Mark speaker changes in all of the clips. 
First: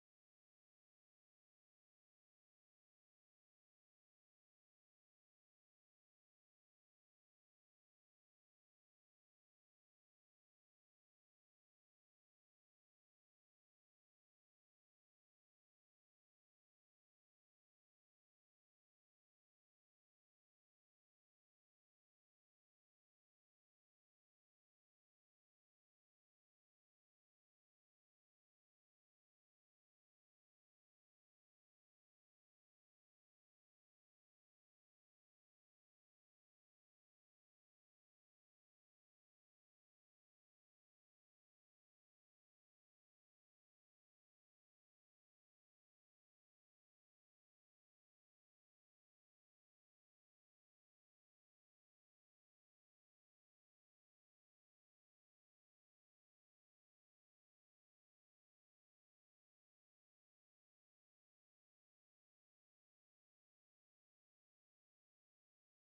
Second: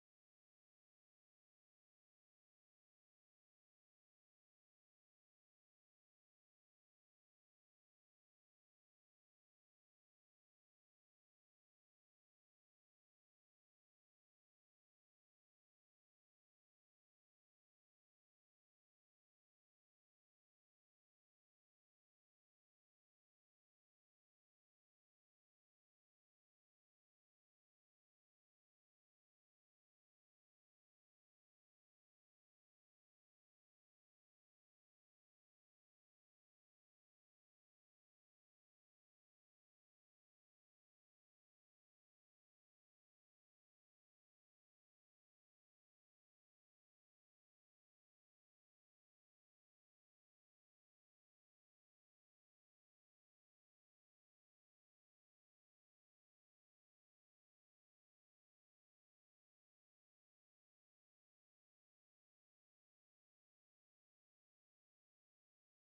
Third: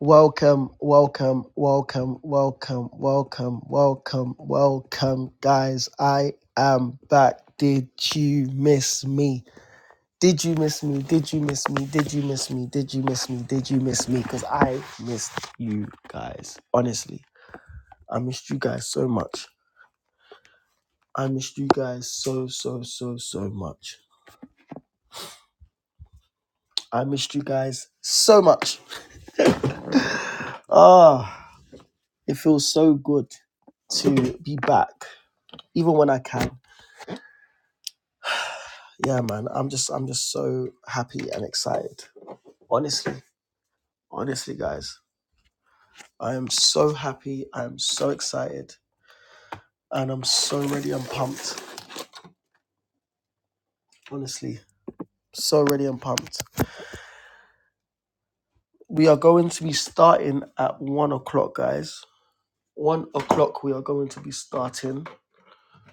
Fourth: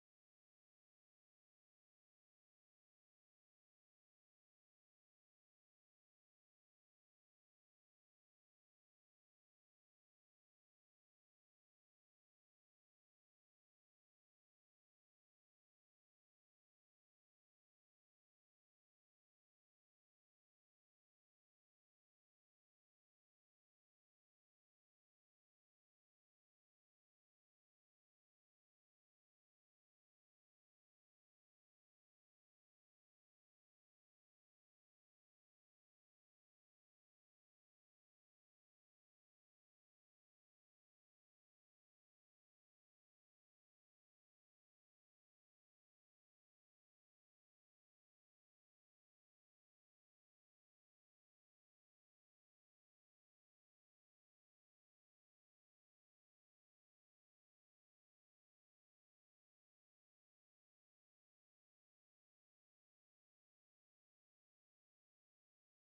Speaker 1: Welcome, welcome, welcome, welcome, welcome, welcome, welcome, guys. I am back. Did you miss me? Did you miss me? Did you miss me? Did you miss me? Did you miss me? Did you miss me? Because I missed you guys. Honestly, I missed you guys so much. I missed you guys so, so, so, so much. I missed you guys so much. Ah, it feels so good to be back, even when I can. yeah, man, I'm just I'm just so happy and excited. Honestly, honestly, guys, I am so happy. I am so excited, and I'm so ready and pumped. Honestly, so ready and pumped. We are going to be starting at one o'clock, guys. One o'clock, we are going to be starting.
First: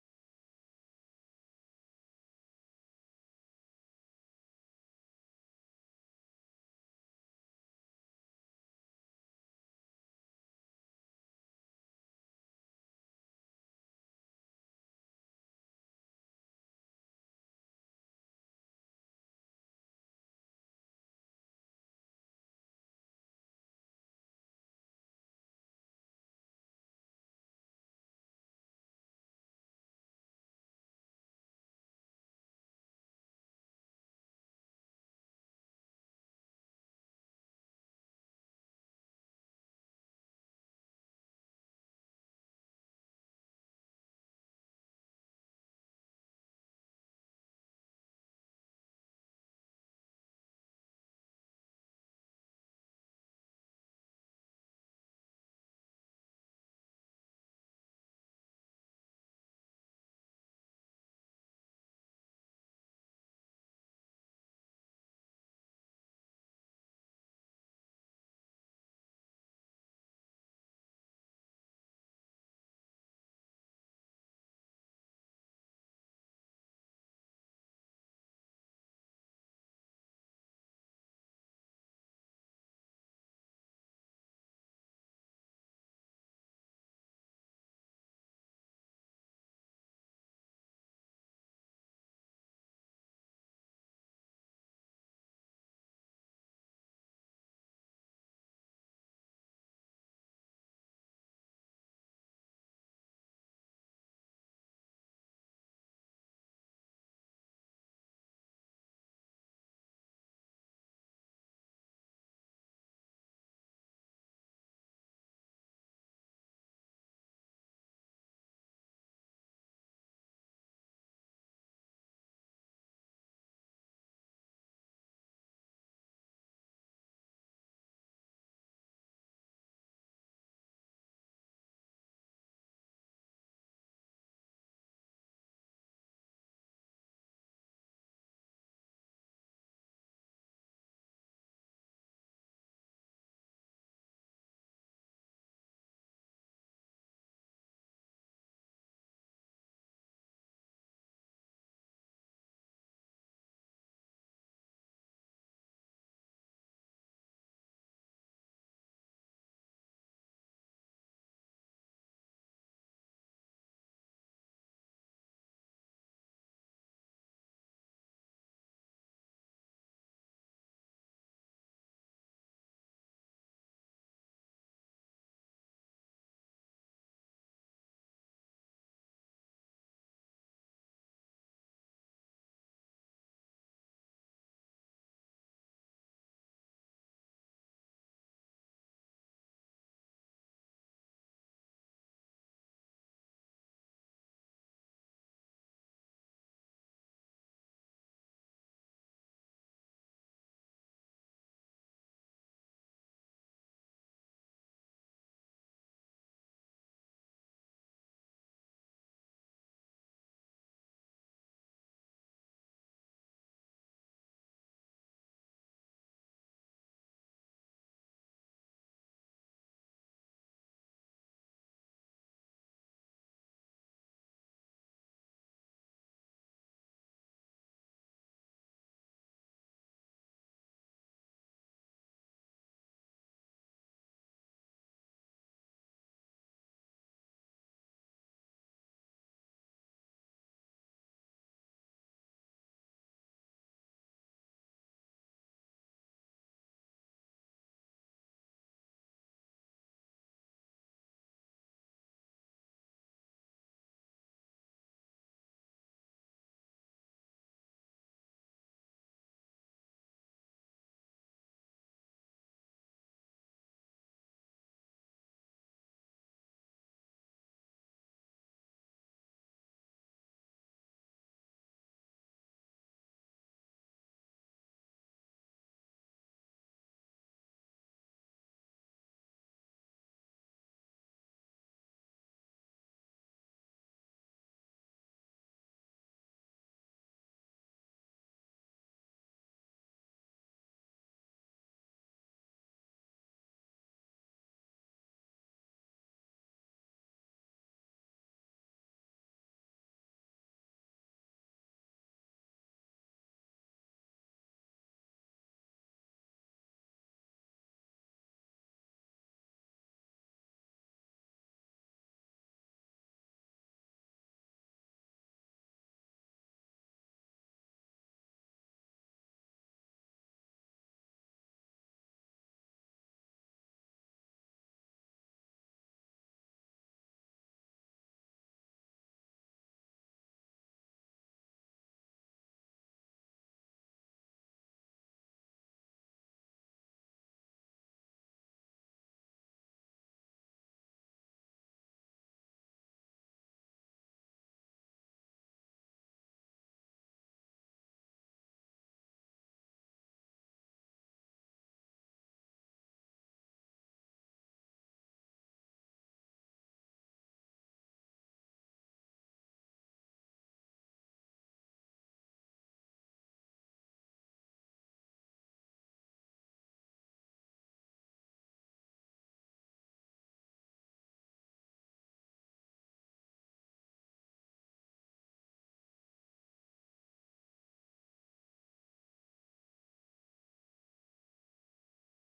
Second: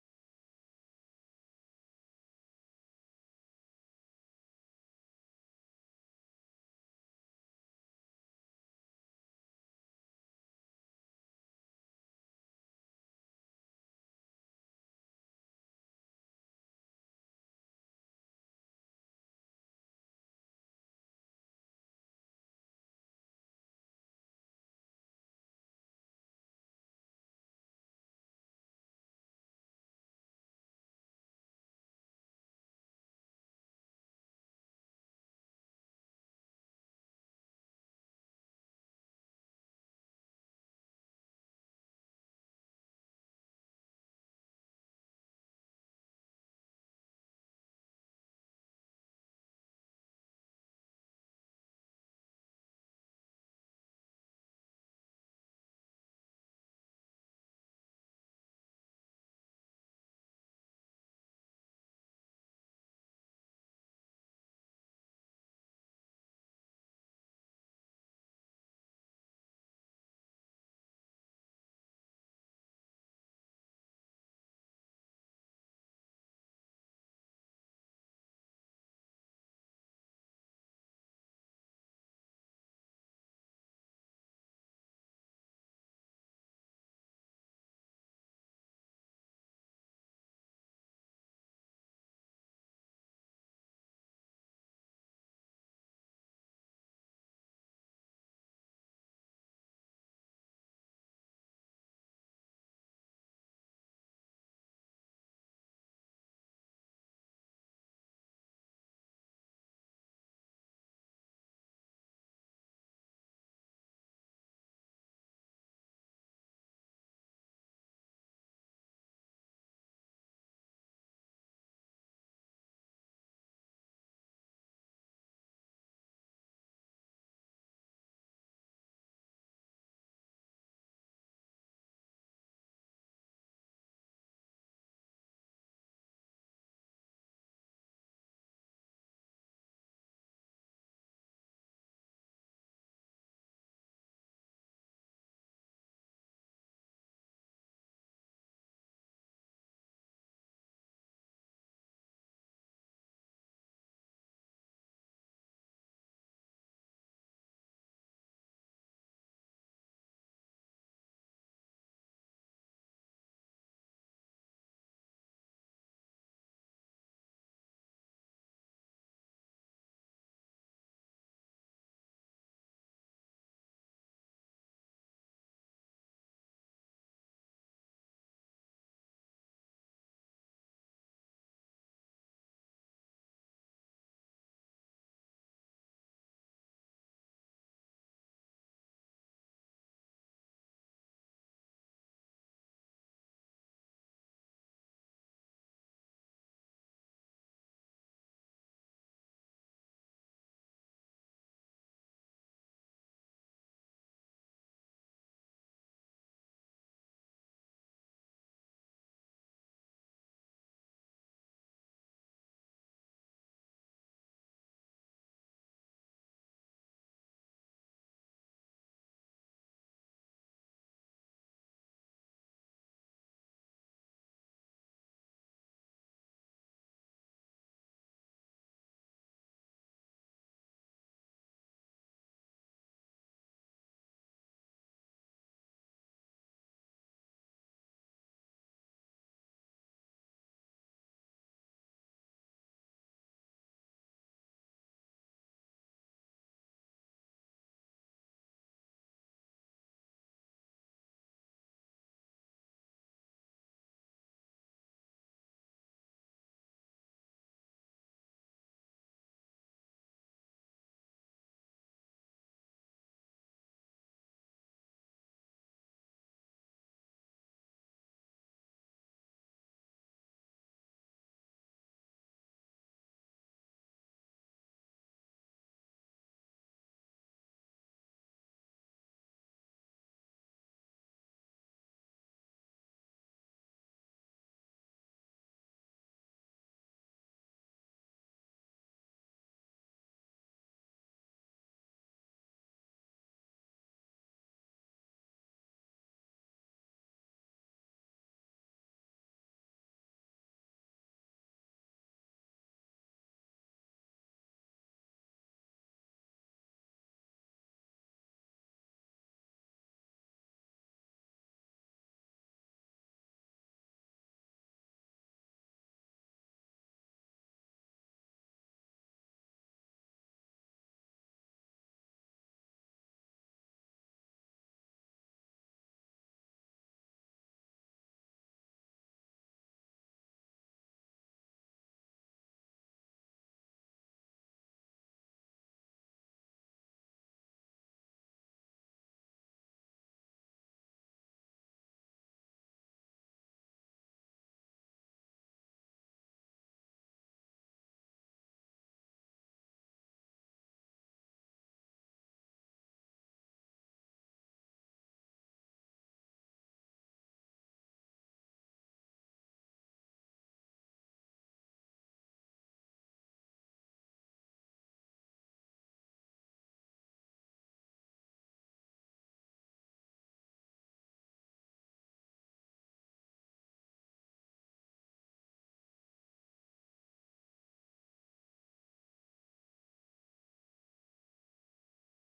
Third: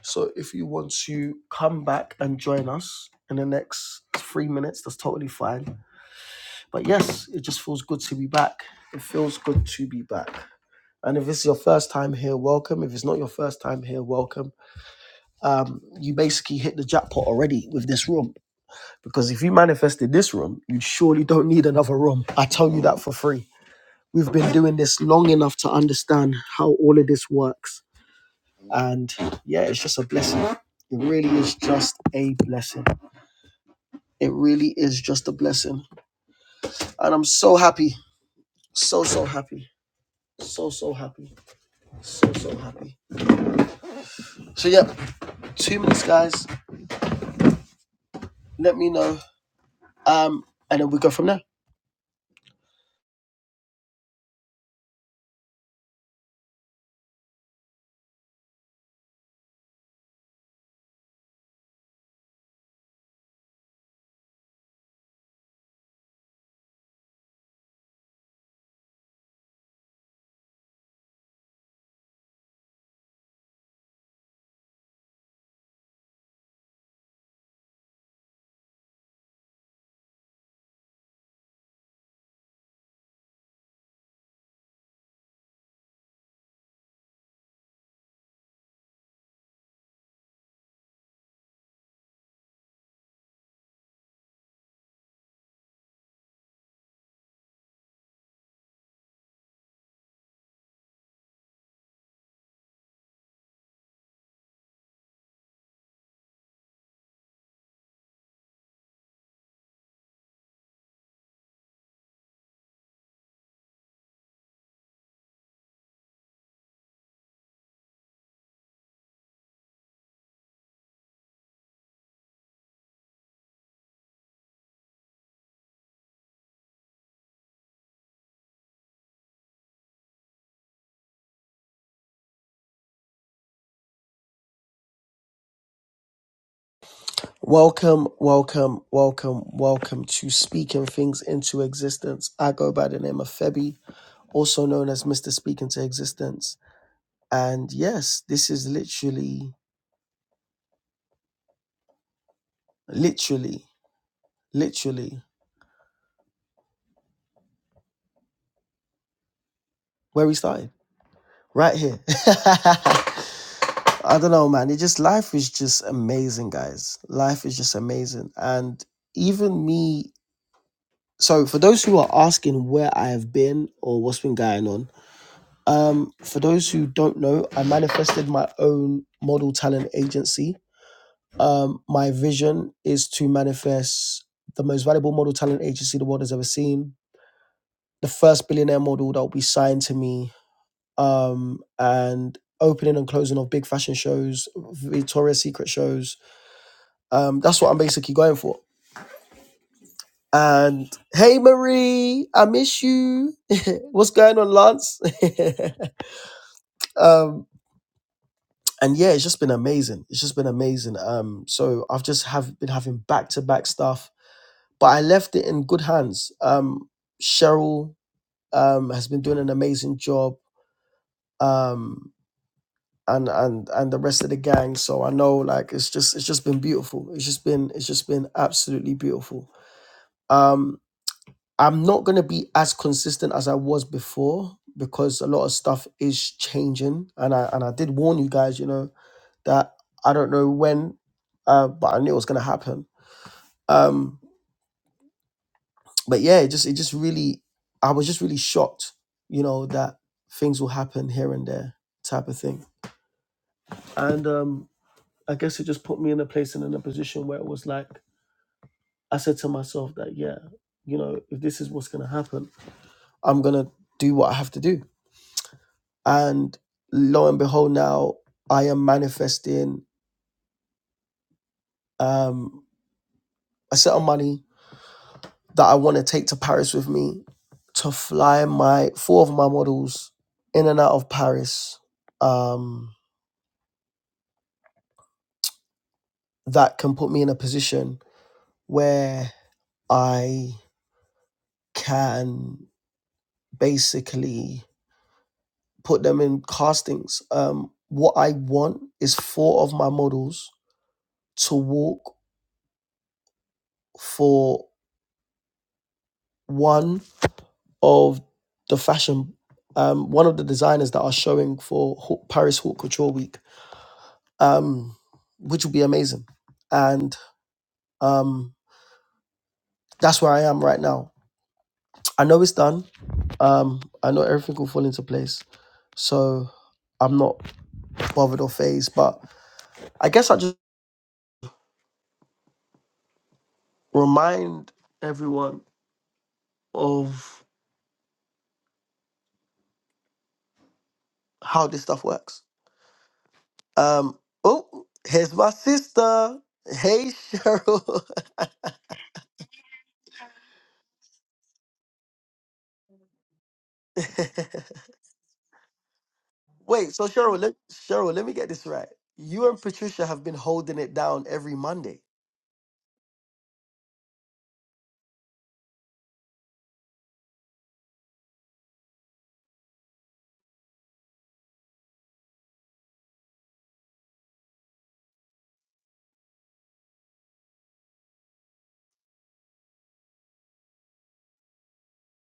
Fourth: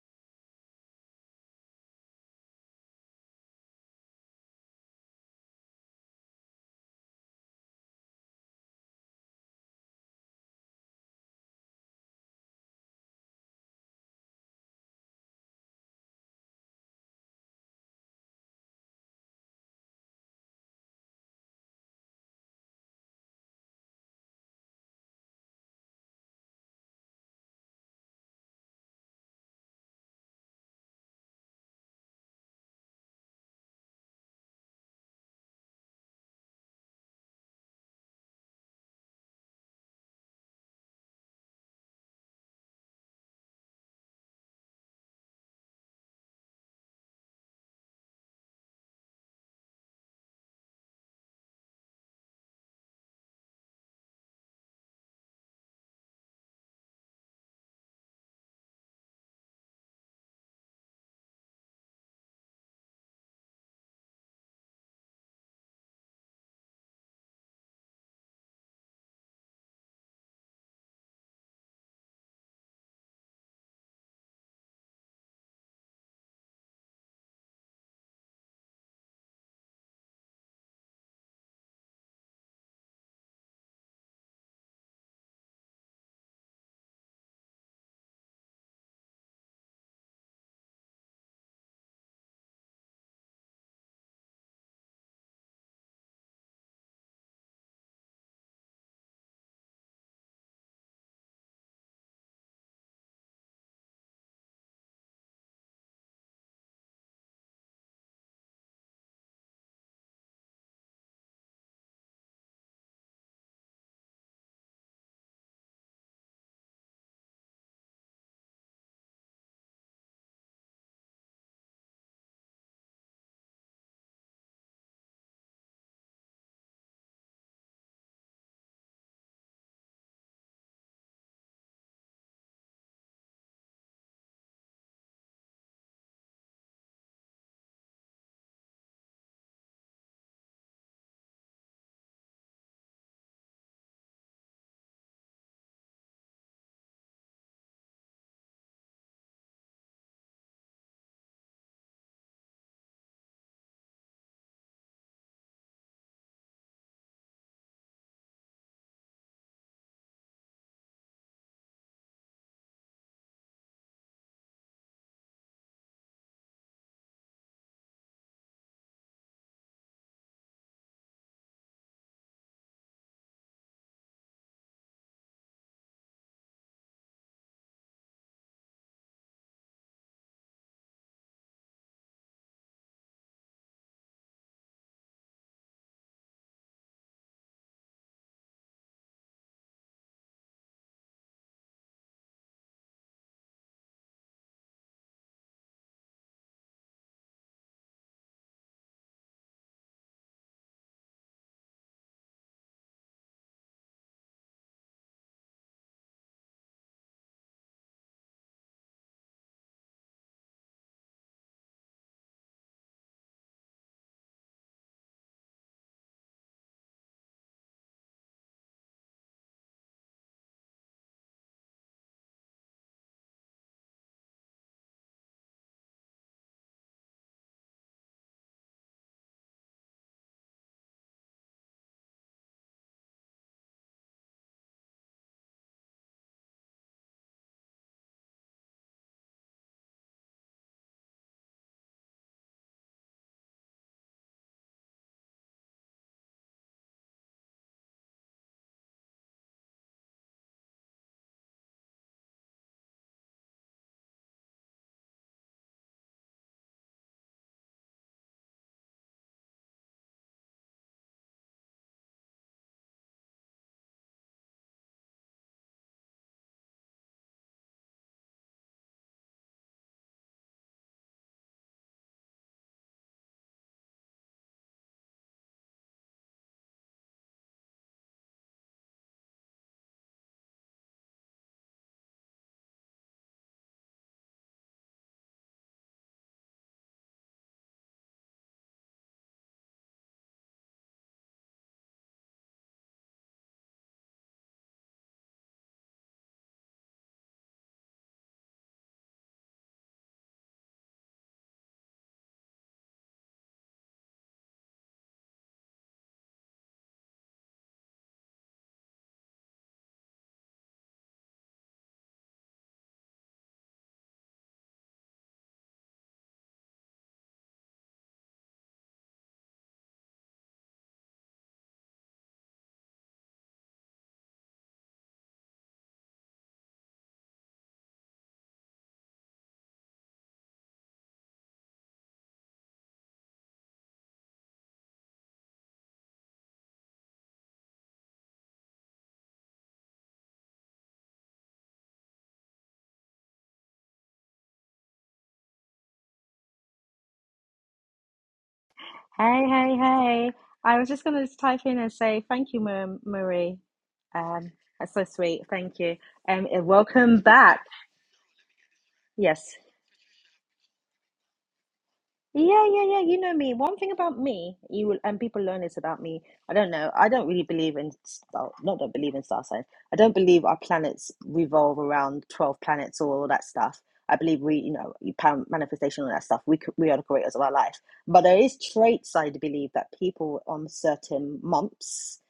Speaker 1: So if you want to come back and join us in the next three minutes, that's totally fine. But yes, it just feels good to be back. It feels good to be back. And if it's your first time here, welcome. If it's not your first time here, welcome. Um, you basically hit the jackpot already with this room because if you manifested this room, you surely don't need another room. I tell you that for free. We've been doing this long enough to understand how all of this works. And yeah, it's just a blessing. It really is just a blessing. It really is just a blessing. And I'm so happy. So, so happy. So, so happy. So, so happy. So, yeah, two minutes, guys. Let me know Um, and then we go from there. Welcome, welcome, welcome, welcome to Speaking Things into Existence. I go by the name of Febby, also known as Mr. Speaking to Existence. And yes, this is literally, literally, literally where we started, right here. I don't know, man. It just, life is just amazing, guys. Life is just amazing. And even me, so for those who are asking where I have been or what's been going on, Um, for those who don't know, I manifested my own model talent agency. Um, my vision is to manifest the most valuable model talent agency the world has ever seen, the first billionaire model that will be signed to me, um, and opening and closing of big fashion shows, Victoria's Secret shows. Um, that's what I'm basically going for. And hey, Marie, I miss you. What's going on, Lance? um, and yeah, it's just been amazing. It's just been amazing. Um, so I've just have been having back to back stuff, but I left it in good hands. Um, Cheryl um has been doing an amazing job. Um, and and and the rest of the gang. So I know like it's just it's just been beautiful. It's just been it's just been absolutely beautiful. Um, I'm not gonna be as consistent as I was before because a lot of stuff is changing, and I and I did warn you guys. You know, that I don't know when, uh, but I knew it was going to happen. Um, but yeah, it just it just really, I was just really shocked, you know, that things will happen here and there, type of thing. And um, I guess it just put me in a place and in a position where it was like I said to myself that yeah, you know, if this is what's going to happen, I'm going to do what I have to do. And lo and behold, now I am manifesting um, a set of money that I want to take to Paris with me to fly my four of my models in and out of Paris. Um, that can put me in a position where I can basically put them in castings. Um, what I want is four of my models to walk for one of the fashion, um, one of the designers that are showing for Haute- Paris Haute Couture Week um, which would be amazing. And um, that's where I am right now. I know it's done. Um, I know everything will fall into place. So I'm not bothered or phased. But I guess I just remind everyone of how this stuff works. Um, oh, here's my sister. Hey, Cheryl.
Speaker 2: Hey, hey, hey. I was just going to type in and say thank you, Ma- Marie. Um, that's so sweet. Thank you. Um, and
Speaker 1: Wait, so
Speaker 2: welcome
Speaker 1: Cheryl, let,
Speaker 2: back.
Speaker 1: Cheryl, let me get this right. You
Speaker 2: Yes.
Speaker 1: and Patricia have been holding it down every Monday.
Speaker 2: Yeah, yeah, yeah. You know me. One thing about me, you will, and people learn this about me. I don't know. I don't really believe in star, not don't believe in star signs. I don't believe our planets revolve around 12 planets or all that stuff. I believe we, you know, you pan- manifestation, all that stuff. We, c- we are the creators of our life. But there is traits I believe that people on certain months,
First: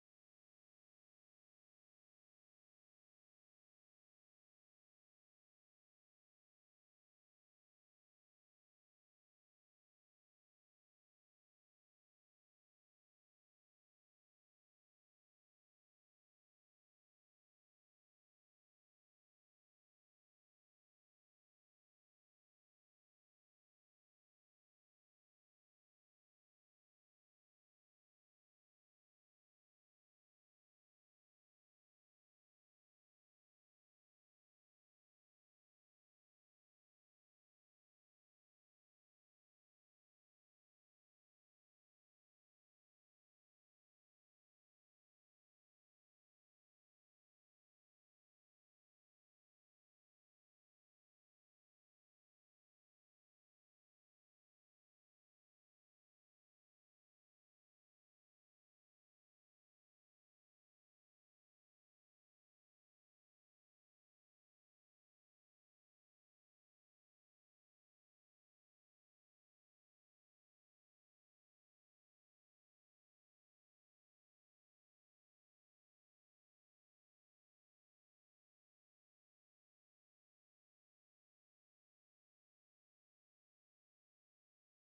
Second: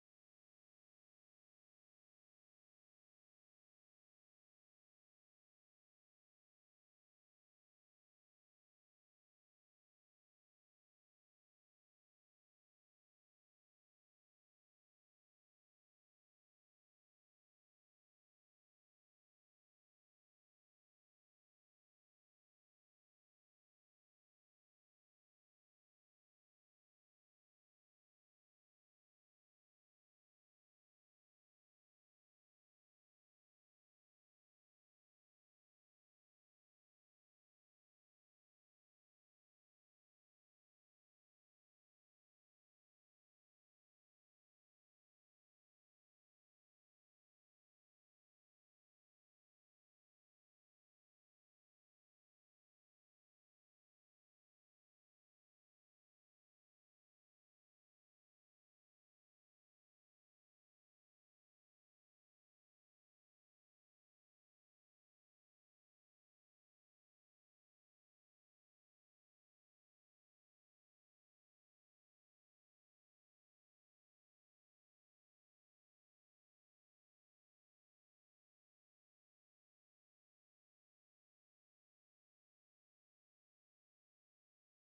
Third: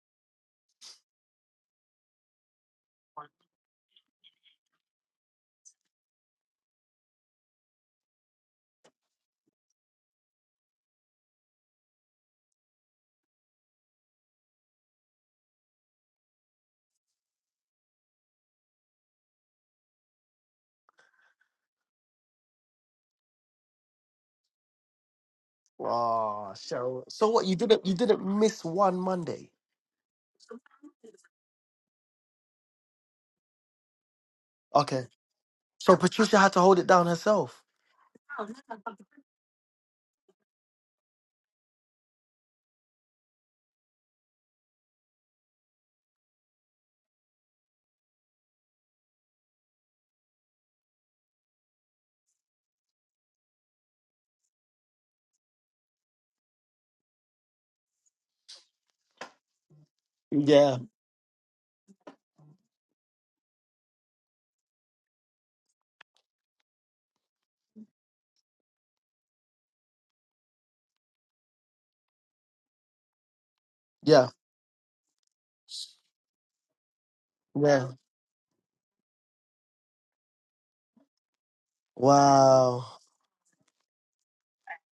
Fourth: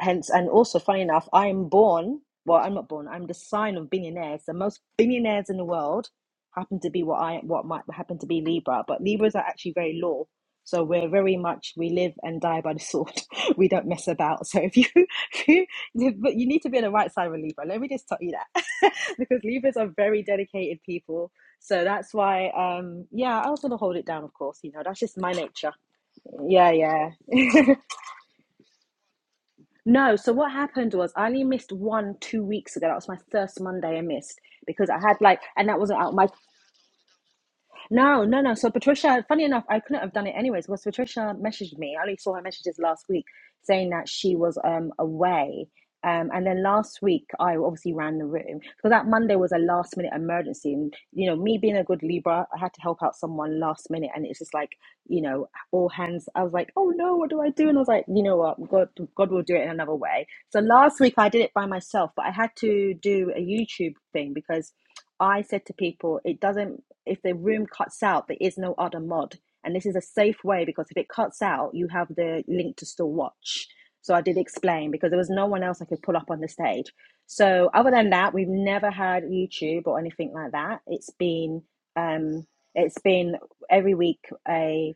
Speaker 2: hence, and also funny enough, I'm born, well, I'm not born, I'm the sign of billionaires, the most billionaires in the world happen to be what I what might happen to be Libra, but Libras are actually very low. So we're very much we live and die by the sword. we don't mess about. So if you, if you but you need to be on the right side of a Libra. Let me just tell you that because Libras are very dedicated people. So that's why um yeah, I was gonna hold it down of course, you know, that's just my nature.
Speaker 1: Oh,
Speaker 2: Yeah,
Speaker 1: so
Speaker 2: yeah.
Speaker 1: so what? You didn't you didn't miss one Monday.
Speaker 2: No, so what happened was I only missed one two weeks ago. That was my first Monday I missed because I
Speaker 1: Okay.
Speaker 2: had like and that
Speaker 1: So
Speaker 2: wasn't out. my.
Speaker 1: Patricia had to hold it down herself.
Speaker 2: No, no, no. So Patricia, funny enough, I couldn't have done it anyways because Patricia messaged me. I only saw her messages last week saying that she was um away. Um, and then last week I obviously ran the room because that Monday was a last minute emergency, and you know me being a good Libra, I had to help out someone last minute, and it's just like you know all hands. I was like, oh no, what do I do? And I was like, you know what, God, God will do it in another way. So
Speaker 1: Yeah.
Speaker 2: last week I did it by myself, but I had to do a YouTube thing because I said to people, it doesn't if the room cuts out, there is no other mod. And this is a safe way because if it cuts out, you have the link to still watch. So I
Speaker 1: Yeah.
Speaker 2: did explain because there was no one else I could pull up on the stage. So
Speaker 1: Yeah.
Speaker 2: other than that, we've never had YouTube or anything like that. It's been um,
Speaker 1: Wow.
Speaker 2: it's been every week a.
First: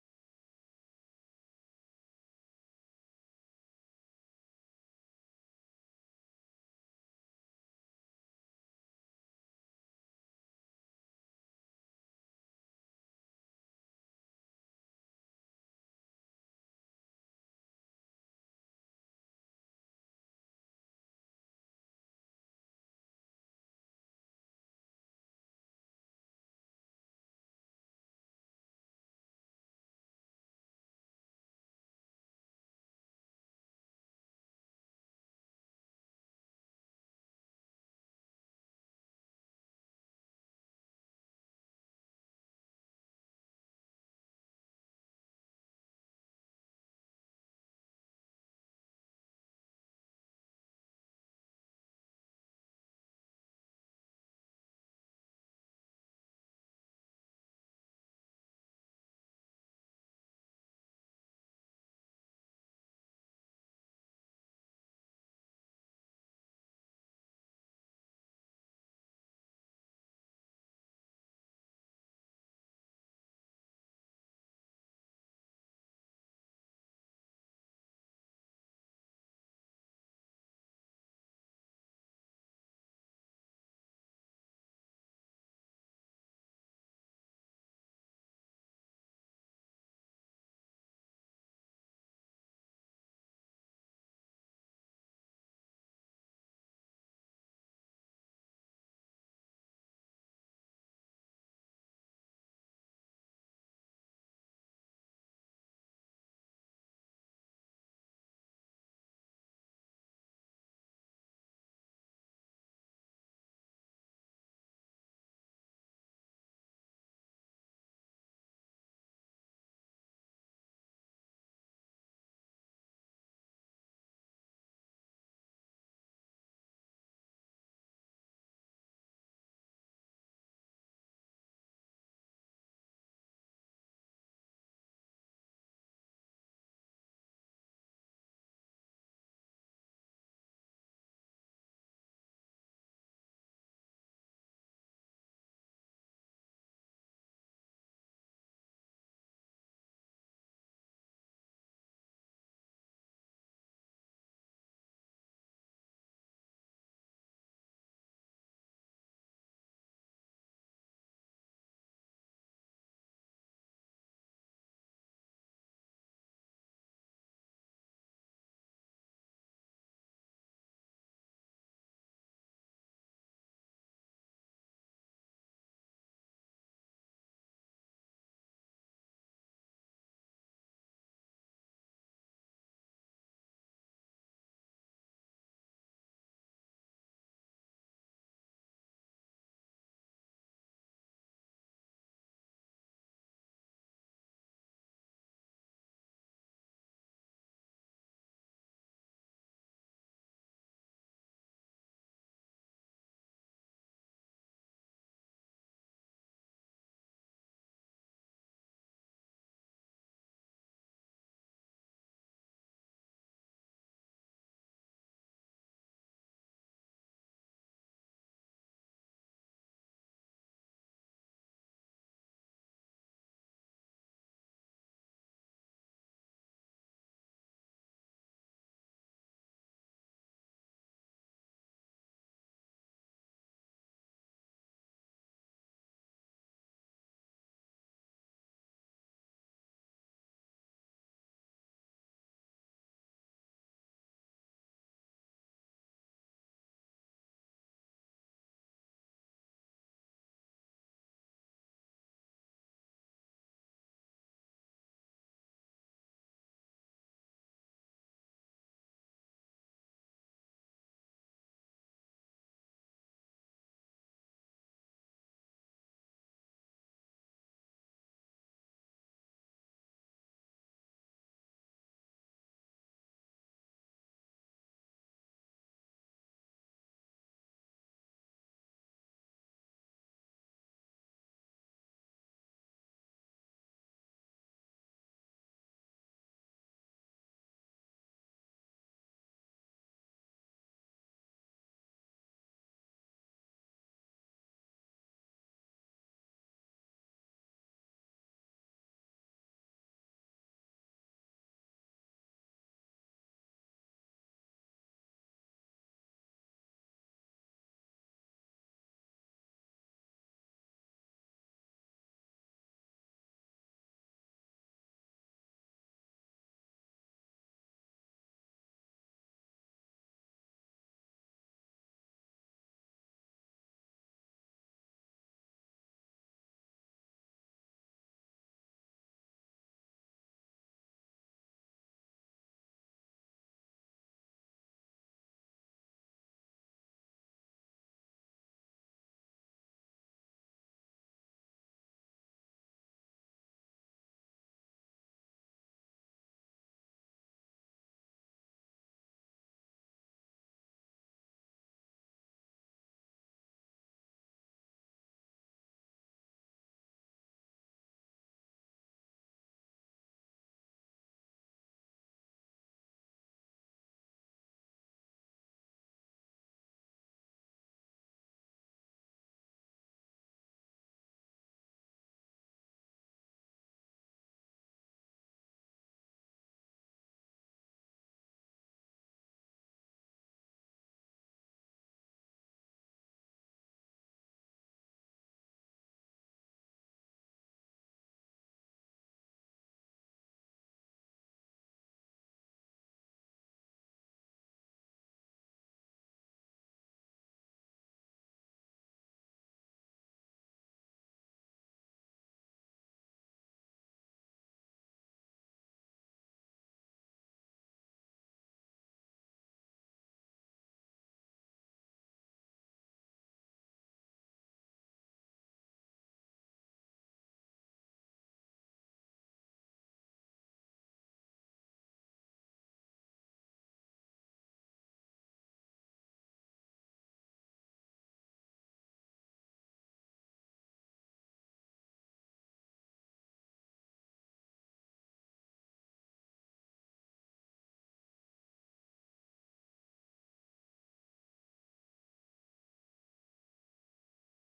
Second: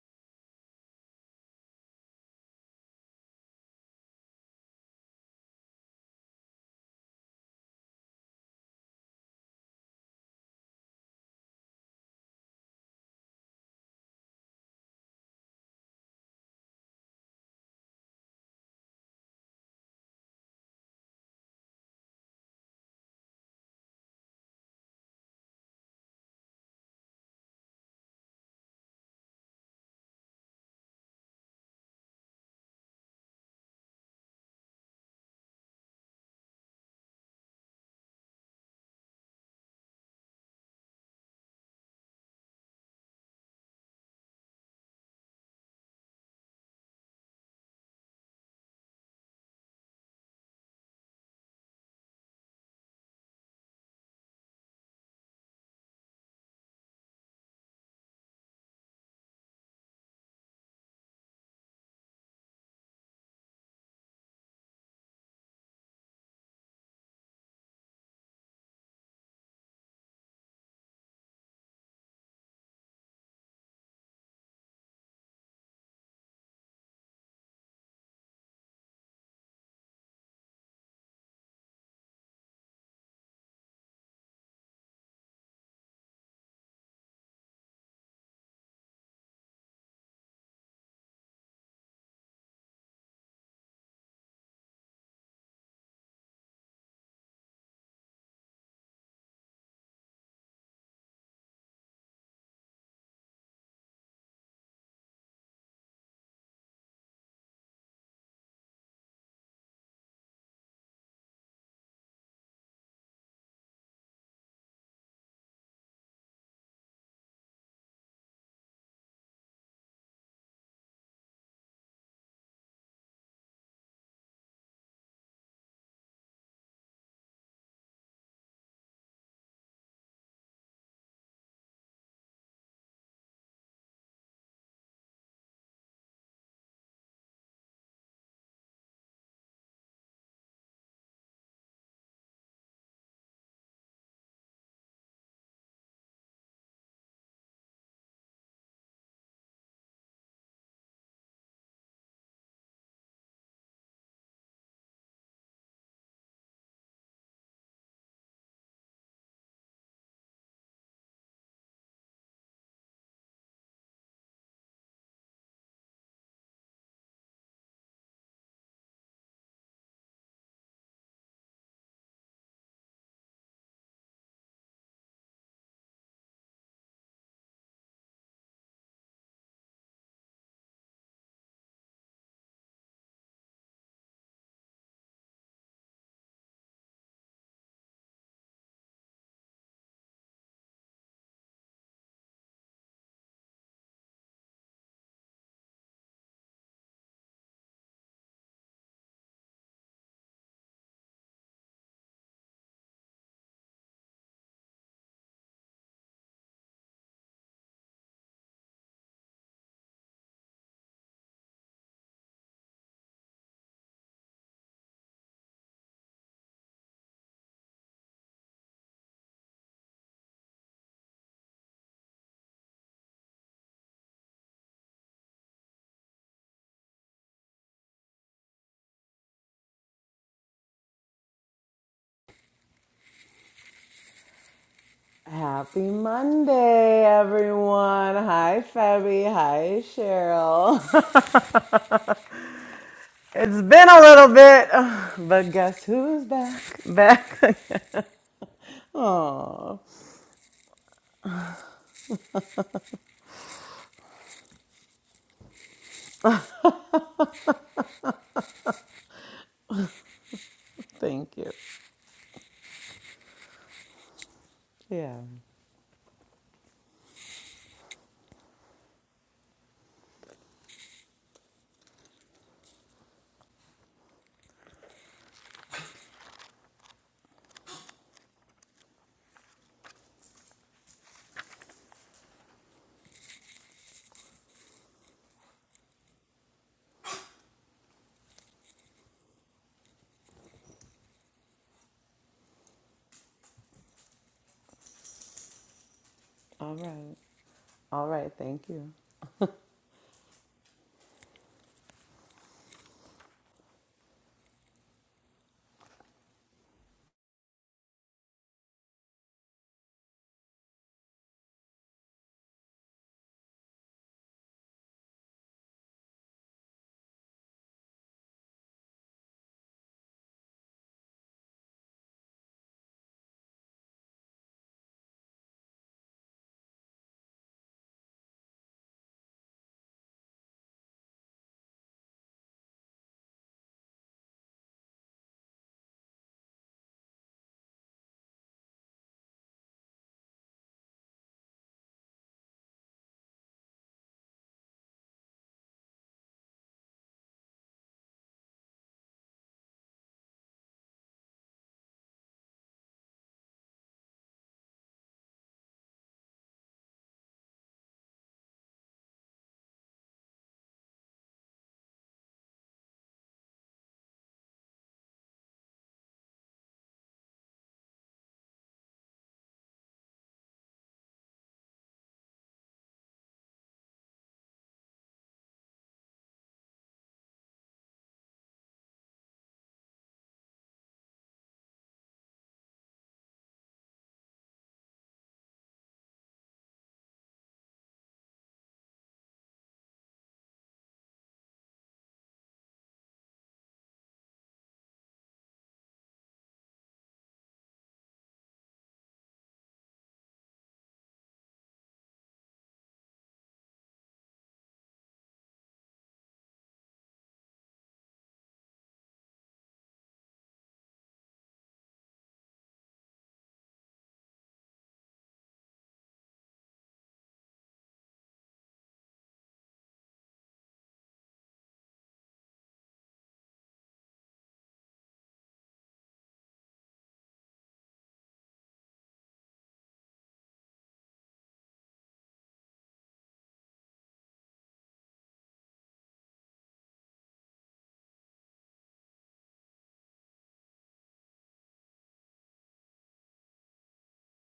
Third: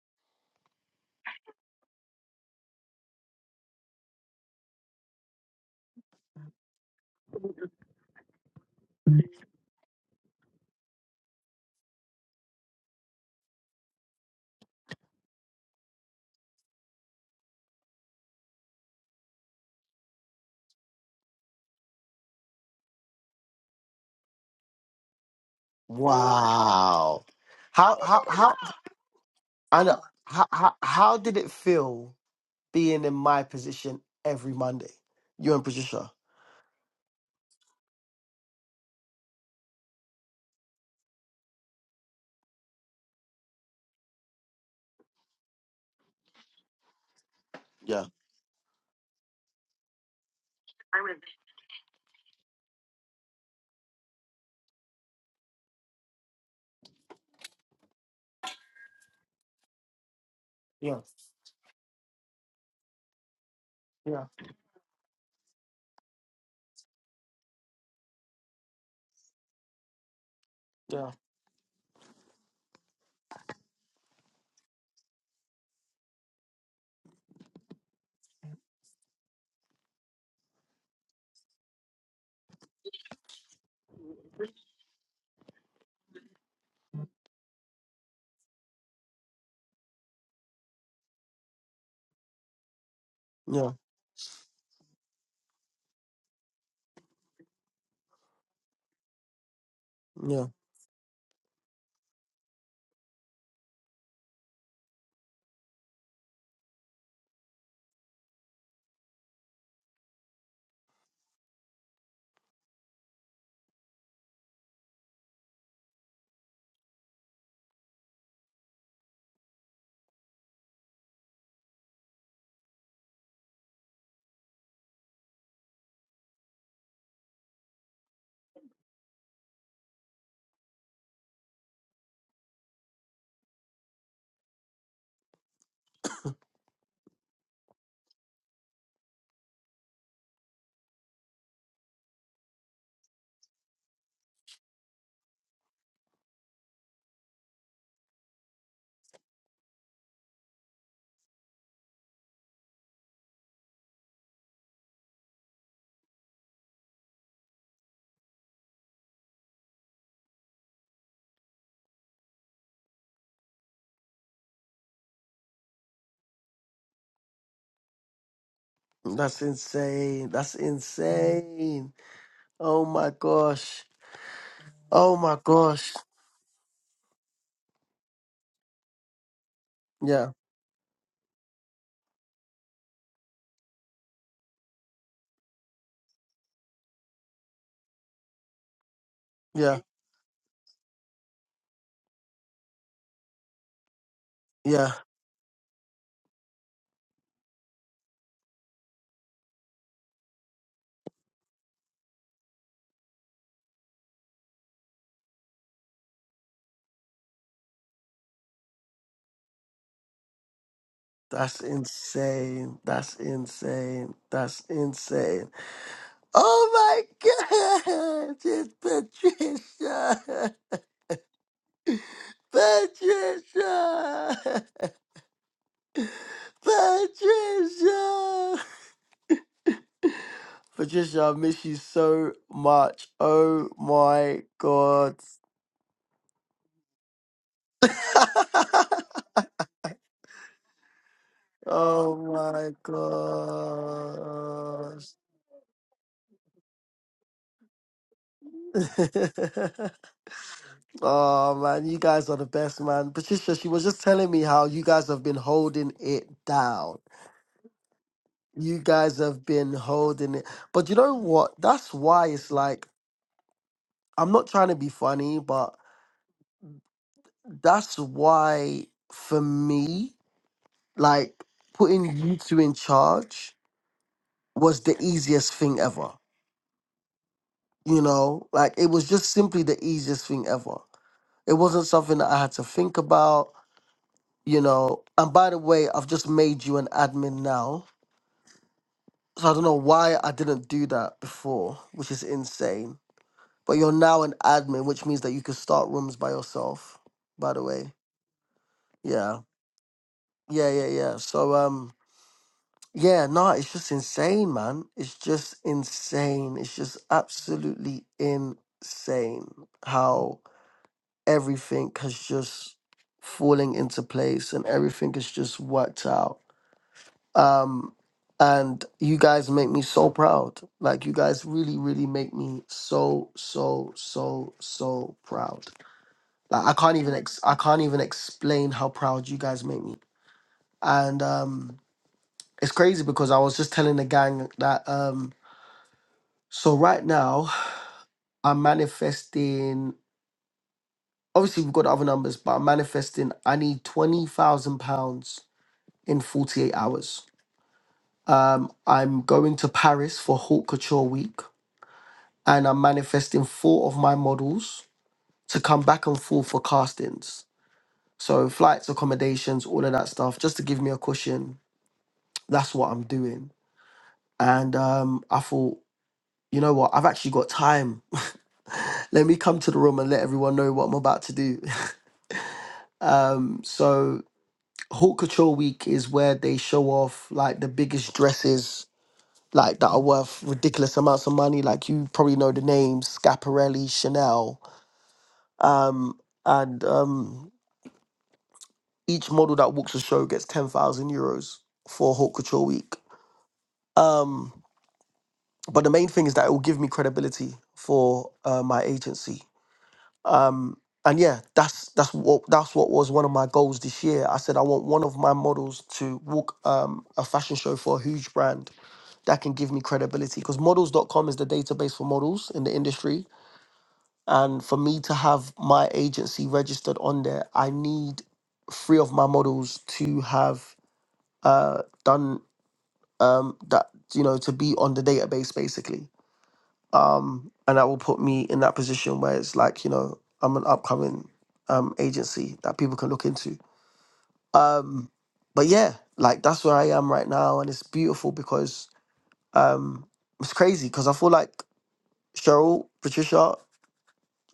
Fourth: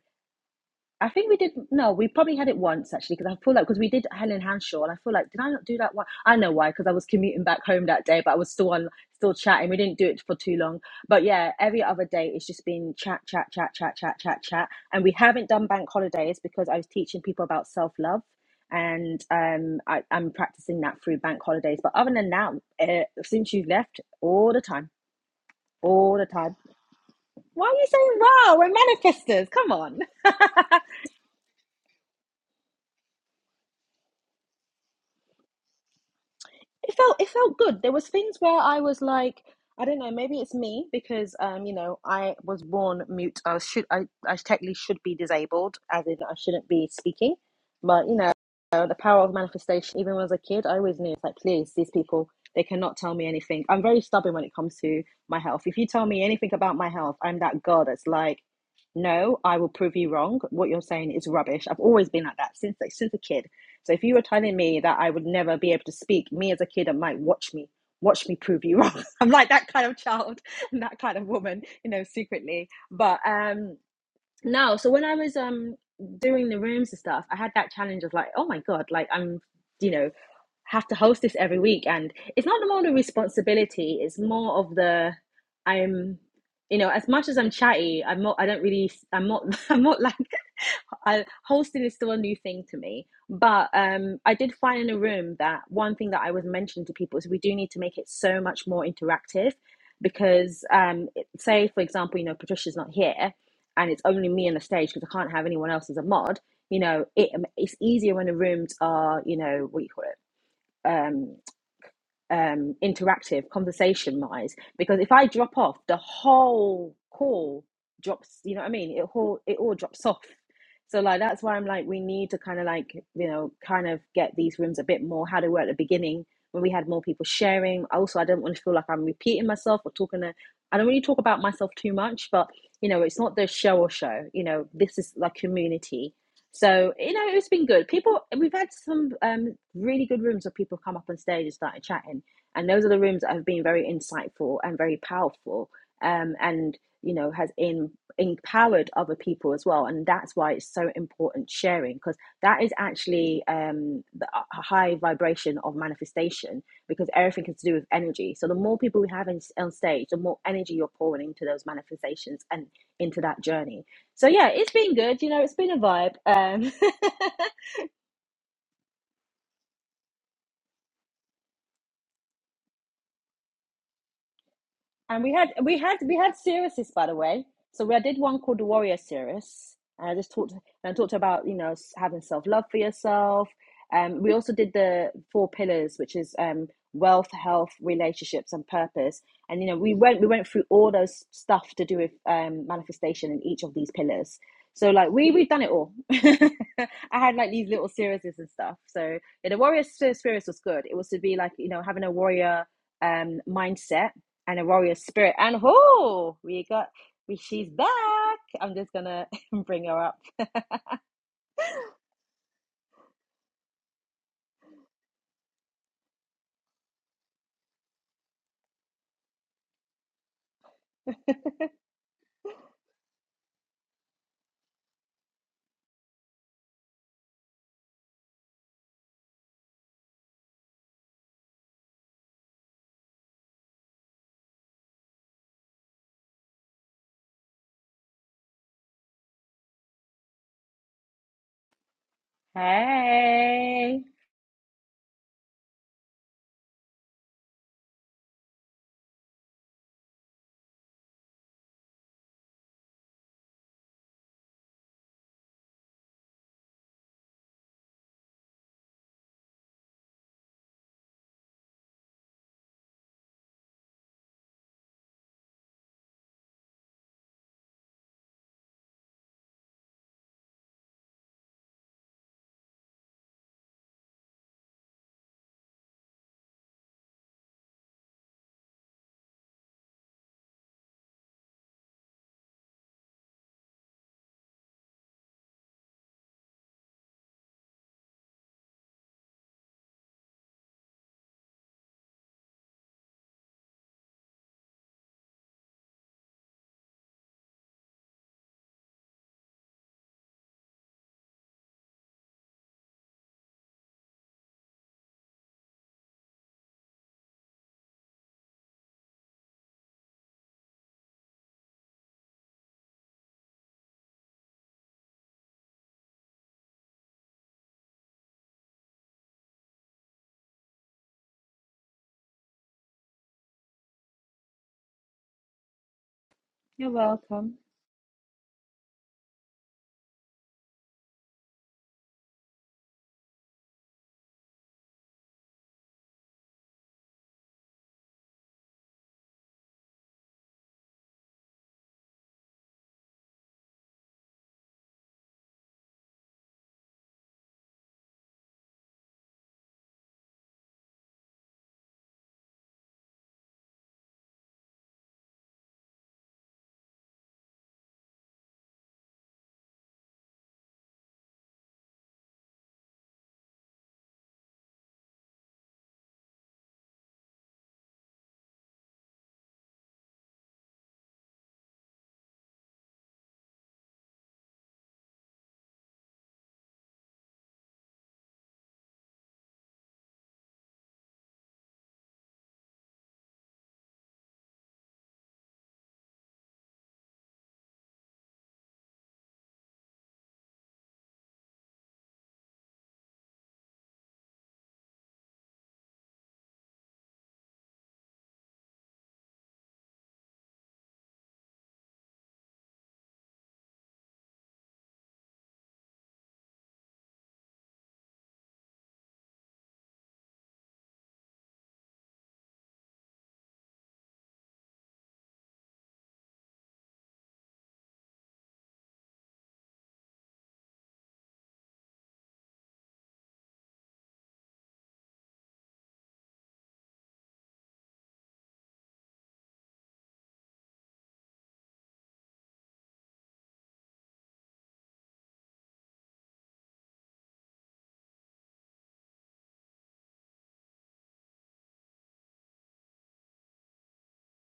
Speaker 2: I think we did. No, we probably had it once actually, because I feel like because we did Helen Hanshaw, and I feel like did I not do that one? I know why, because I was commuting back home that day, but I was still on, still chatting. We didn't do it for too long, but yeah, every other day it's just been chat, chat, chat, chat, chat, chat, chat, and we haven't done bank holidays because I was teaching people about self love, and um, I, I'm practicing that through bank holidays. But other than that, uh, since you've left, all the time, all the time.
Speaker 1: Wow.
Speaker 2: Why are you
Speaker 1: How
Speaker 2: saying
Speaker 1: how how
Speaker 2: wow? We're manifestors. Come
Speaker 1: I
Speaker 2: on.
Speaker 1: know how how, how did it feel being in my position every Monday? You and Patricia.
Speaker 2: it felt it felt good. There was things where I was like, I don't know, maybe it's me because um, you know, I was born mute. I should I I technically should be disabled, as in I shouldn't be speaking.
Speaker 1: Yeah.
Speaker 2: But you know, the power of manifestation. Even when I was a kid, I always knew it's like, please, these people they cannot tell me anything. I'm very stubborn when it comes to my health. If you tell me anything about my health, I'm that girl that's like no, I will prove you wrong. What you're
Speaker 1: Yeah.
Speaker 2: saying is rubbish. I've always been like that since like, since a kid. So if you were
Speaker 1: Yeah.
Speaker 2: telling me that I would never be able to speak, me as a kid, i might watch me, watch me prove you wrong. I'm like that kind of child and that
Speaker 1: Yeah.
Speaker 2: kind of woman, you know, secretly. But um no, so when I was um doing the rooms and stuff, I had that challenge of like, oh my god, like I'm, you know, have to host this every week and it's not more the responsibility it's more of the i'm you know as much as i'm chatty i'm not i don't really i'm not i'm not like I, hosting is still a new thing to me but
Speaker 1: Yeah.
Speaker 2: um i did find in the room that one thing that i was mentioning to people is we do need to make it so much more interactive
Speaker 1: Yeah.
Speaker 2: because um it- say for example you know patricia's not here and it's only me on the stage because i can't have anyone else as a mod you know it, it's easier when the rooms are you know what do you call it um, um, interactive conversation wise because if I drop off, the whole call drops. You know what I mean? It all it all drops off. So like that's why I'm like we need to kind of like you know kind of get these rooms a bit more how they were at the beginning when we had more people sharing. Also, I don't want to feel like I'm repeating myself or talking to. I don't really talk about myself too much, but you know it's not the show or show. You know this is like community. So you know it's been good. People we've had some um, really good rooms where people come up on stage and started chatting and those are the rooms that have been very insightful and very powerful, um, and you know has in, empowered other people as well. And that's why it's so important sharing because that is actually um, the high vibration of manifestation because everything is to do with energy. So the more people we have in, on stage, the more energy you're pouring into those manifestations and into that journey. So yeah, it's been good. You know, it's been a vibe. Um,
Speaker 1: That's insane. That's insane. Oh my gosh. Oh
Speaker 2: And we
Speaker 1: my
Speaker 2: had we
Speaker 1: gosh.
Speaker 2: had we had series, by the way. So I did one called the Warrior Series. And I just talked and I talked about you know having self love for yourself. Um, we also did the four pillars, which is um, wealth, health, relationships, and purpose. And you know
Speaker 1: Yeah,
Speaker 2: we went we went through all those stuff to do with um, manifestation in each of these pillars. So
Speaker 1: yeah.
Speaker 2: like we we've done it all. I had like these little series and stuff. So yeah, the warrior Series was good. It was to be like you know having a warrior um mindset and a warrior spirit. And who we got? We she's back. I'm just gonna bring her up.
Speaker 1: That's insane. That's insane. That's insane. Oh my god! It's Patricia! Patricia! Patricia! Patricia, I miss you so much. Oh my god.
Speaker 3: Happy Monday, everyone. Hi, Febby. Hi, Cheryl.
Speaker 1: oh my
Speaker 3: it's been
Speaker 2: Hey,
Speaker 3: a little bit,
Speaker 1: gosh.
Speaker 3: but guess who's back? Back again. Oh,
Speaker 1: Oh man, you guys are the best, man. Patricia, she was just telling me how you guys have been holding it down. You guys have been holding it. But you know
Speaker 3: thank you.
Speaker 1: what? That's why it's like, I'm not trying to be
Speaker 3: Yeah.
Speaker 1: funny, but that's why for me, like putting you two in charge was the easiest thing ever. You know, like it was just simply the easiest thing ever. It wasn't something that I had to think about, you know. And by the way, I've just made you an admin now So I don't know why I didn't do that before, which is insane. But you're now an admin, which means that you can start rooms by
Speaker 3: All
Speaker 1: yourself.
Speaker 3: right.
Speaker 1: By the way,
Speaker 3: All right. Thank you.
Speaker 1: yeah, yeah, yeah, yeah. So um, yeah, nah, it's just insane, man. It's just insane. It's just absolutely insane how everything has just falling into place and everything has just worked out um and you guys make me so proud like you guys really really make me so so so so proud like i
Speaker 2: you're
Speaker 1: can't even ex- i
Speaker 2: welcome.
Speaker 1: can't even explain how proud you guys make me and um it's crazy because i was just telling the gang that um so right now i'm manifesting obviously we've got other numbers but i'm manifesting i need 20000 pounds in 48 hours um i'm going to paris for haute couture week and I'm manifesting four of my models to come back and forth for castings. So flights, accommodations, all of that stuff, just to give me a cushion. That's what I'm doing. And um, I thought, you know what? I've actually got time. let me come to the room and let everyone know what I'm about to do. um, so Haute Couture Week is where they show off like the biggest dresses, like that are worth ridiculous amounts of money. Like you probably know the names: Scaparelli, Chanel, um, and um, Each model that walks the show gets 10,000 euros for Haute Couture Week. Um, but the main thing is that it will give me credibility for uh, my agency. Um, and yeah, that's that's what that's what was one of my goals this year. I said I want one of my models to walk um, a fashion show for a huge brand that can give me credibility because models.com is the database for models in the industry. And for me to have my agency registered on there, I need three of my models to have uh, done um, that you know to be on the database basically, um, and that will put me in that position where it's like you know I'm an upcoming um, agency that people can look into. Um, but yeah, like that's where I am right now, and it's beautiful because um, it's crazy because I feel like Cheryl, Patricia,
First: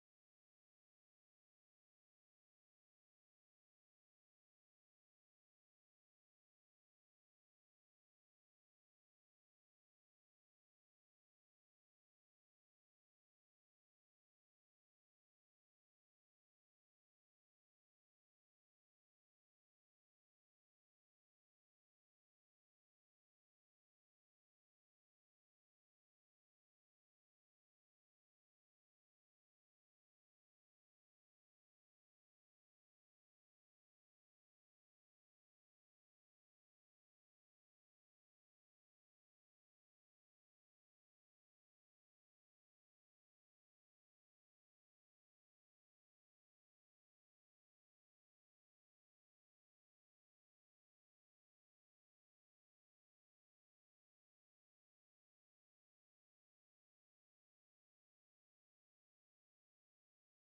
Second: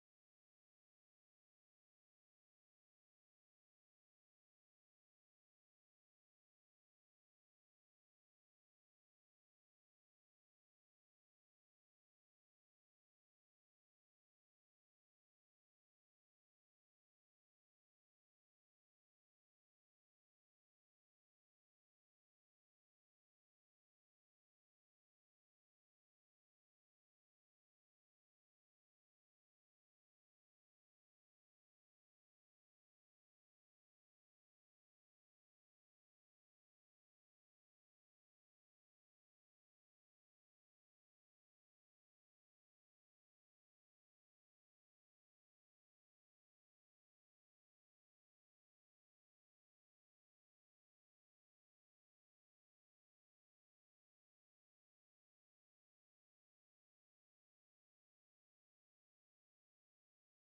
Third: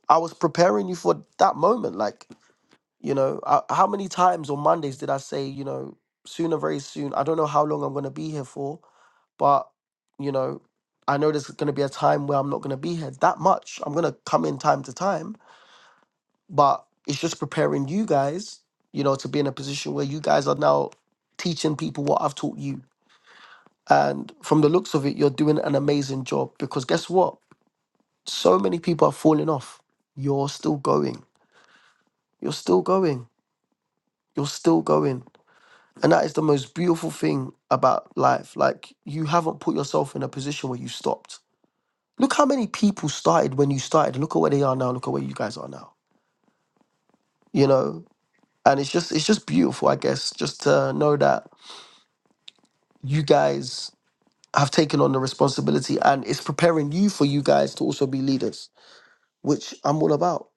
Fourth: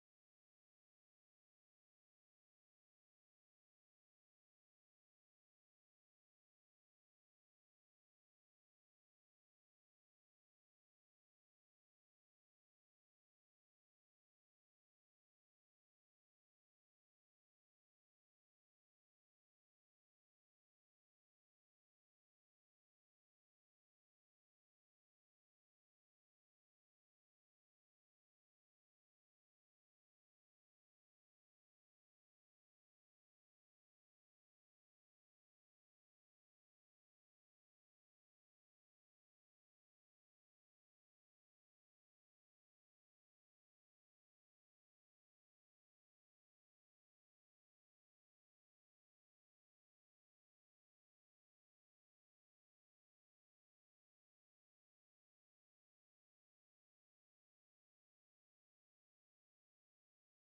Speaker 1: I was preparing you for that moment. Like you know, I, how many times on Mondays did I say you know sooner, very soon? I don't know how long I'm gonna be here for but you know, I know there's going to be a time where I'm not going to be here that much. I'm going to come in time to time, but it's just preparing you guys, you know, to be in a position where you guys are now teaching people what I've taught you. And from the looks of it, you're doing an amazing job because guess what? So many people are falling off. You're still going. You're still going. You're still going. And that is the most beautiful thing about life. Like, you haven't put yourself in a position where you stopped Look how many people started when you started. and Look at where they are now. Look at where you guys are now. You know, and it's just it's just beautiful, I guess, just to know that you guys have taken on the responsibility and it's preparing you for you guys to also be leaders, which I'm all about.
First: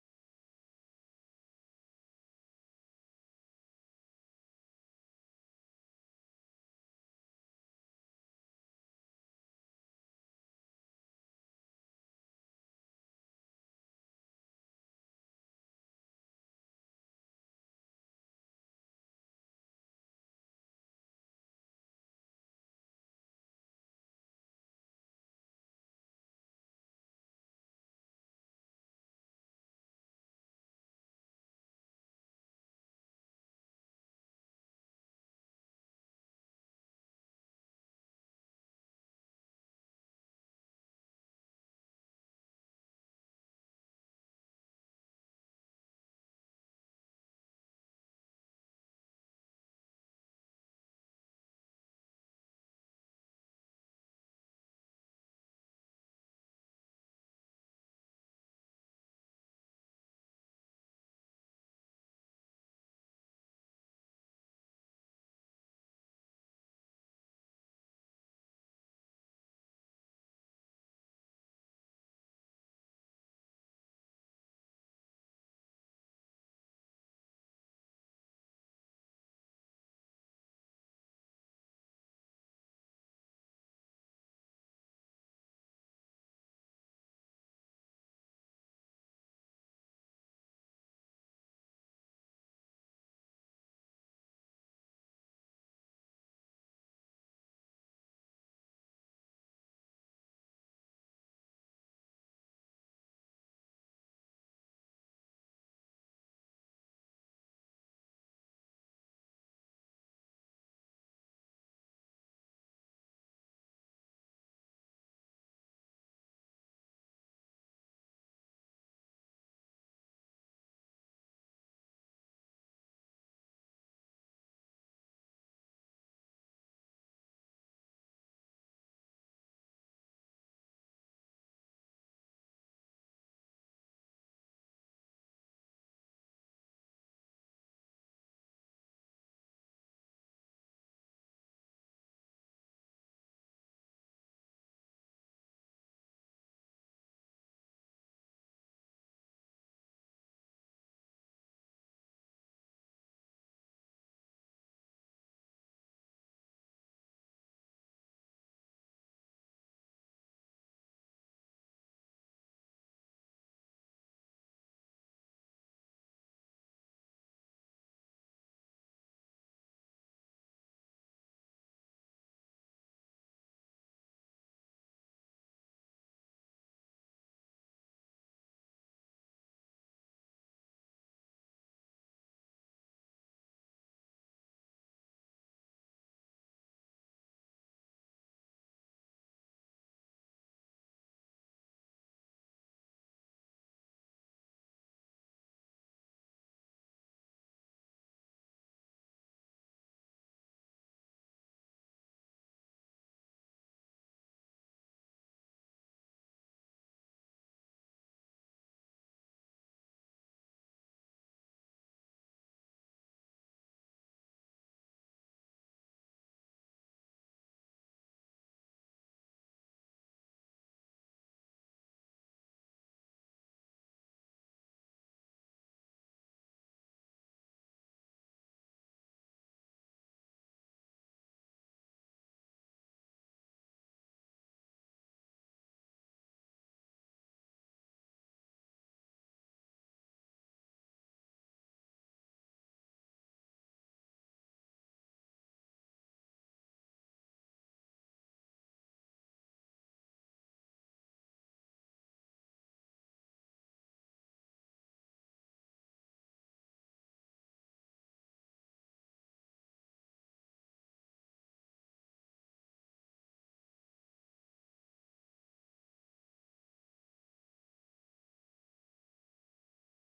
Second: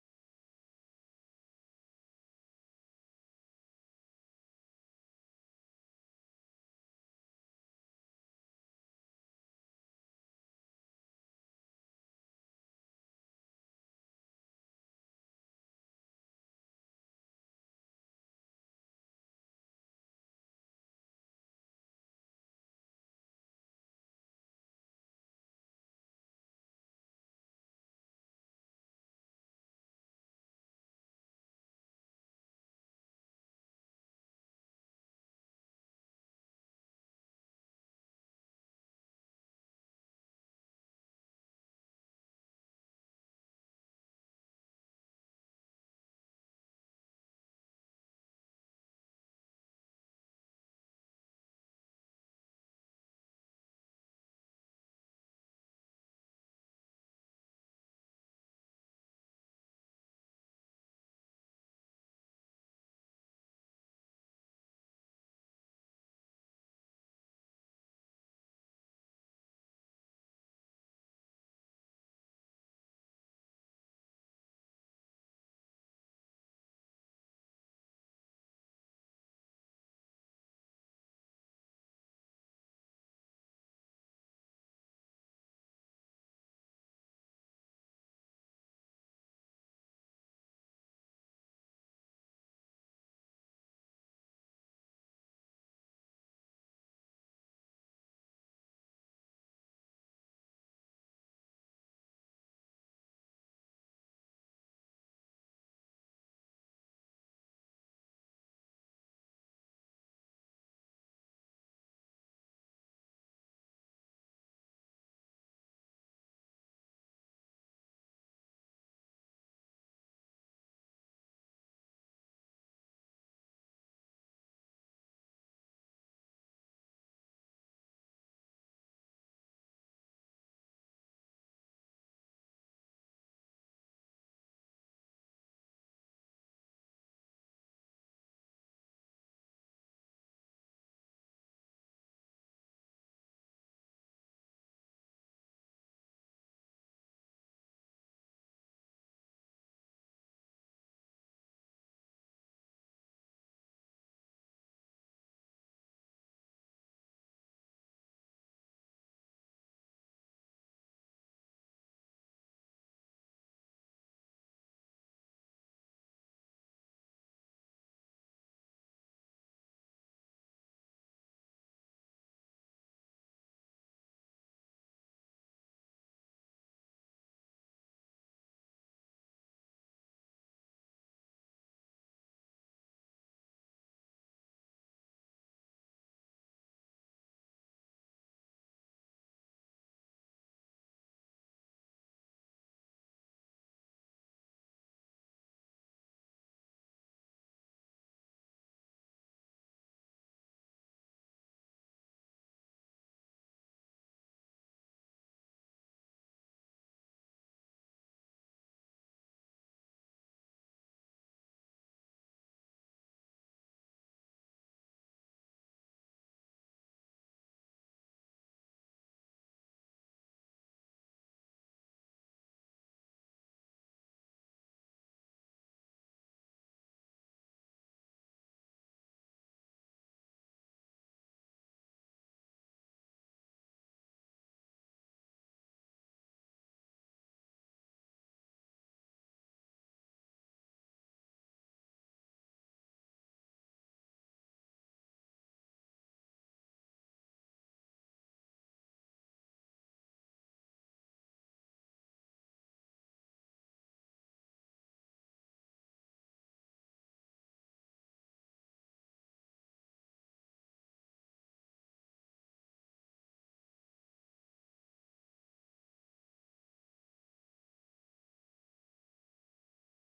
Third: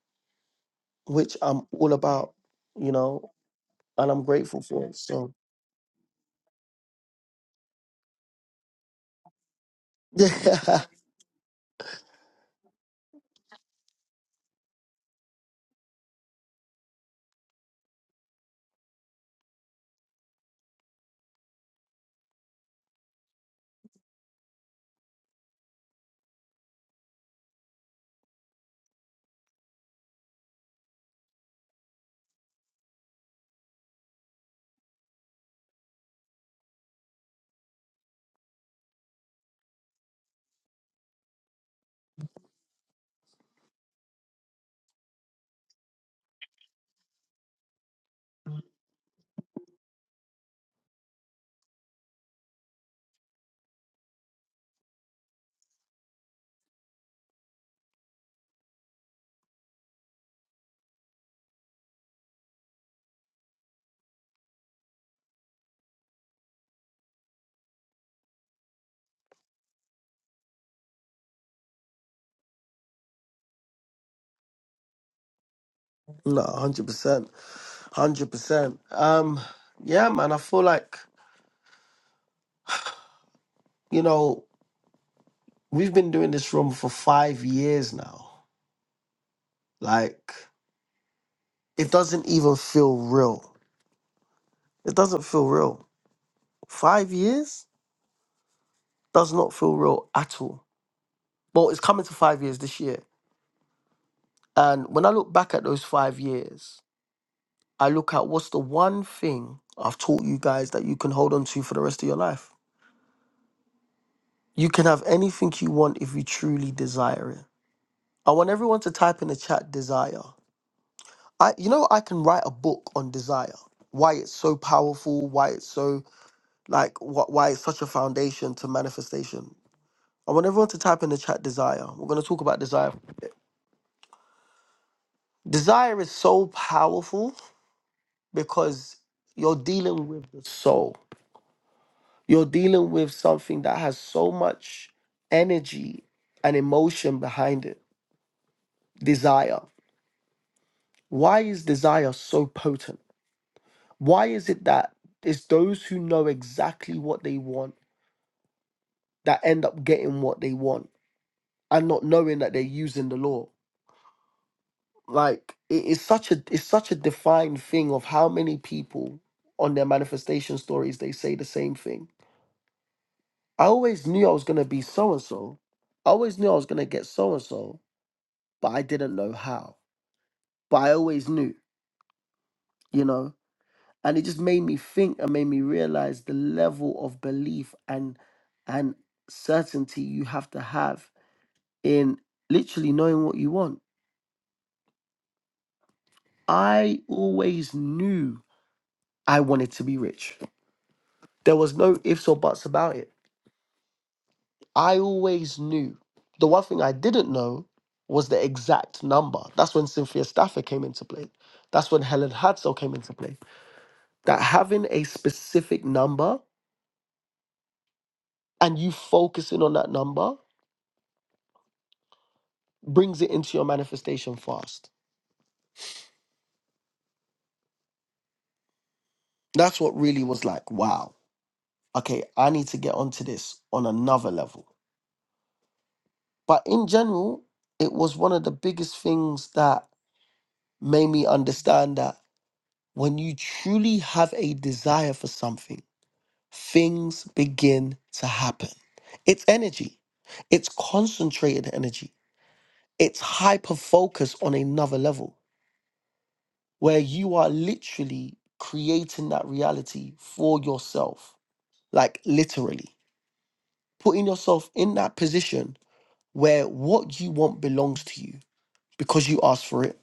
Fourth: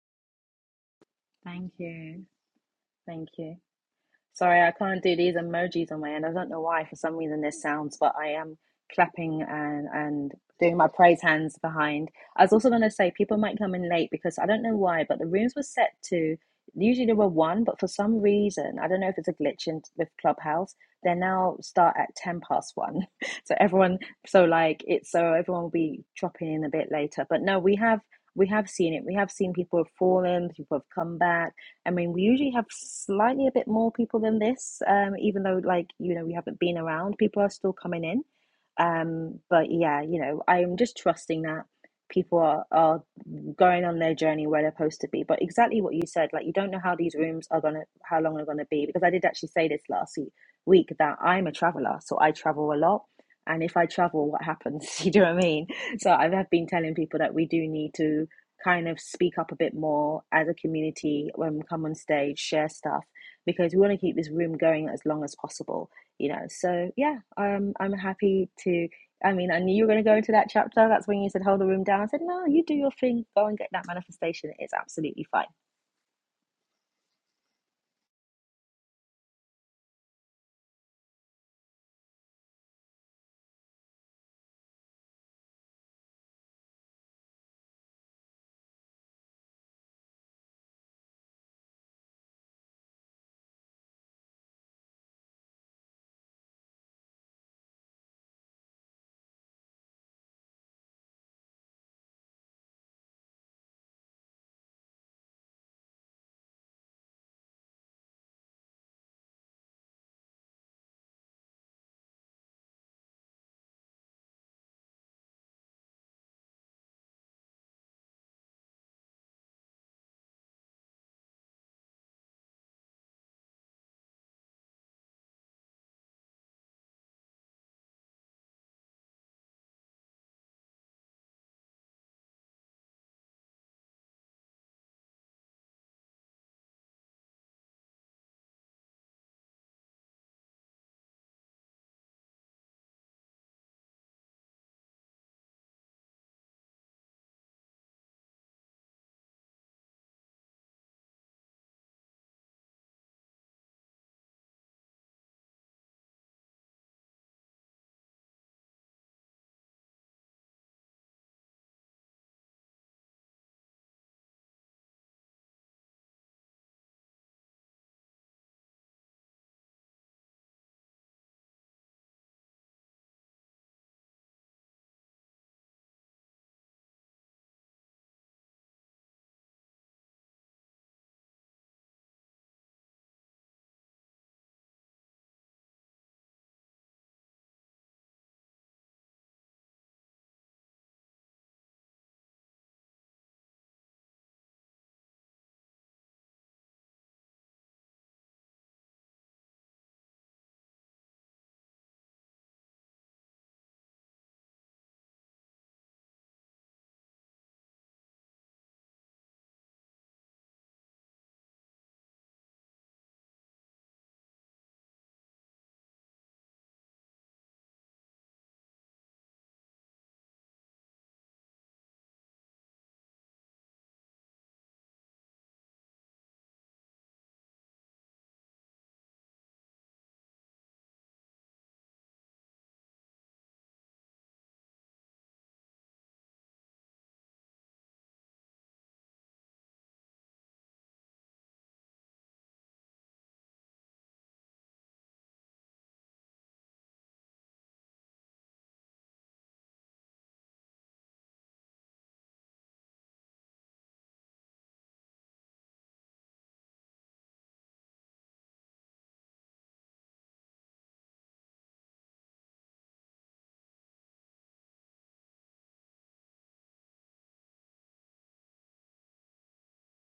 Speaker 1: Which I'm
Speaker 2: Thank
Speaker 1: all
Speaker 2: you.
Speaker 1: about. You
Speaker 2: Thank
Speaker 1: know,
Speaker 2: you.
Speaker 1: and I'm grateful
Speaker 2: Sorry, I
Speaker 1: for it.
Speaker 2: can't do
Speaker 1: So
Speaker 2: these emojis on my end. I don't know why. For some reason, this sounds, but I am clapping and and doing
Speaker 1: yeah,
Speaker 2: my praise hands behind. I was also going to say people might come in late because I don't know why, but the rooms were set to. Usually there were one, but for some reason, I don't know if it's a glitch in with Clubhouse. They now start at ten past one, so everyone, so like it's so everyone will be dropping in a bit later. But no, we have we have seen it. We have seen people have fallen, people have come back I mean, we usually have slightly a bit more people than this, um, even though, like, you know, we haven't been around, people are still coming in. Um, but yeah, you know, I'm just trusting that people are, are going on their journey where they're supposed to be. But exactly what you said, like, you don't know how these rooms are gonna, how long they're gonna be, because I did actually say this last week, week that I'm a traveler, so I travel a lot. And if I travel, what happens? You know what I mean? So I have been telling people that we do need to kind of speak up a bit more as a community when we come on stage, share stuff because we want to keep this room going as long as possible, you know. So yeah, um, I'm happy to. I mean, I knew you were going to go into that chapter. That's when you said hold the room down. I said, no, you do your thing. Go and get that manifestation. It's absolutely fine.
Speaker 1: no, hundred percent, hundred percent. Um, yeah, man, I feel like you know we've been doing this room for five years now, like. It doesn't even feel real. It doesn't feel real. Five years does not feel real at all. Well, it's coming to five years this year. And when I look back at those five years, I look at what's the one thing I've taught you guys that you can hold on to for the rest of your life. You can have anything you want if you truly desire it. I want everyone to type in the chat desire. I you know I can write a book on desire. Why it's so powerful, why it's so like wh- why it's such a foundation to manifestation. I want everyone to type in the chat desire. We're going to talk about desire. for a bit. Desire is so powerful because you're dealing with the soul. You're dealing with something that has so much energy and emotion behind it. Desire. Why is desire so potent? Why is it that it's those who know exactly what they want that end up getting what they want and not knowing that they're using the law? like it's such a it's such a defined thing of how many people on their manifestation stories they say the same thing. I always knew I was gonna be so and so. I always knew I was gonna get so and so, but I didn't know how. But I always knew, you know. And it just made me think and made me realize the level of belief and and certainty you have to have in literally knowing what you want. I always knew I wanted to be rich. There was no ifs or buts about it. I always knew. The one thing I didn't know was the exact number. That's when Cynthia Stafford came into play. That's when Helen Hadsell came into play. That having a specific number and you focusing on that number brings it into your manifestation fast. That's what really was like, wow, okay, I need to get onto this on another level. But in general, it was one of the biggest things that made me understand that When you truly have a desire for something, things begin to happen. It's energy, it's concentrated energy, it's hyper focus on another level where you are literally creating that reality for yourself, like literally putting yourself in that position where what you want belongs to you because you asked for it.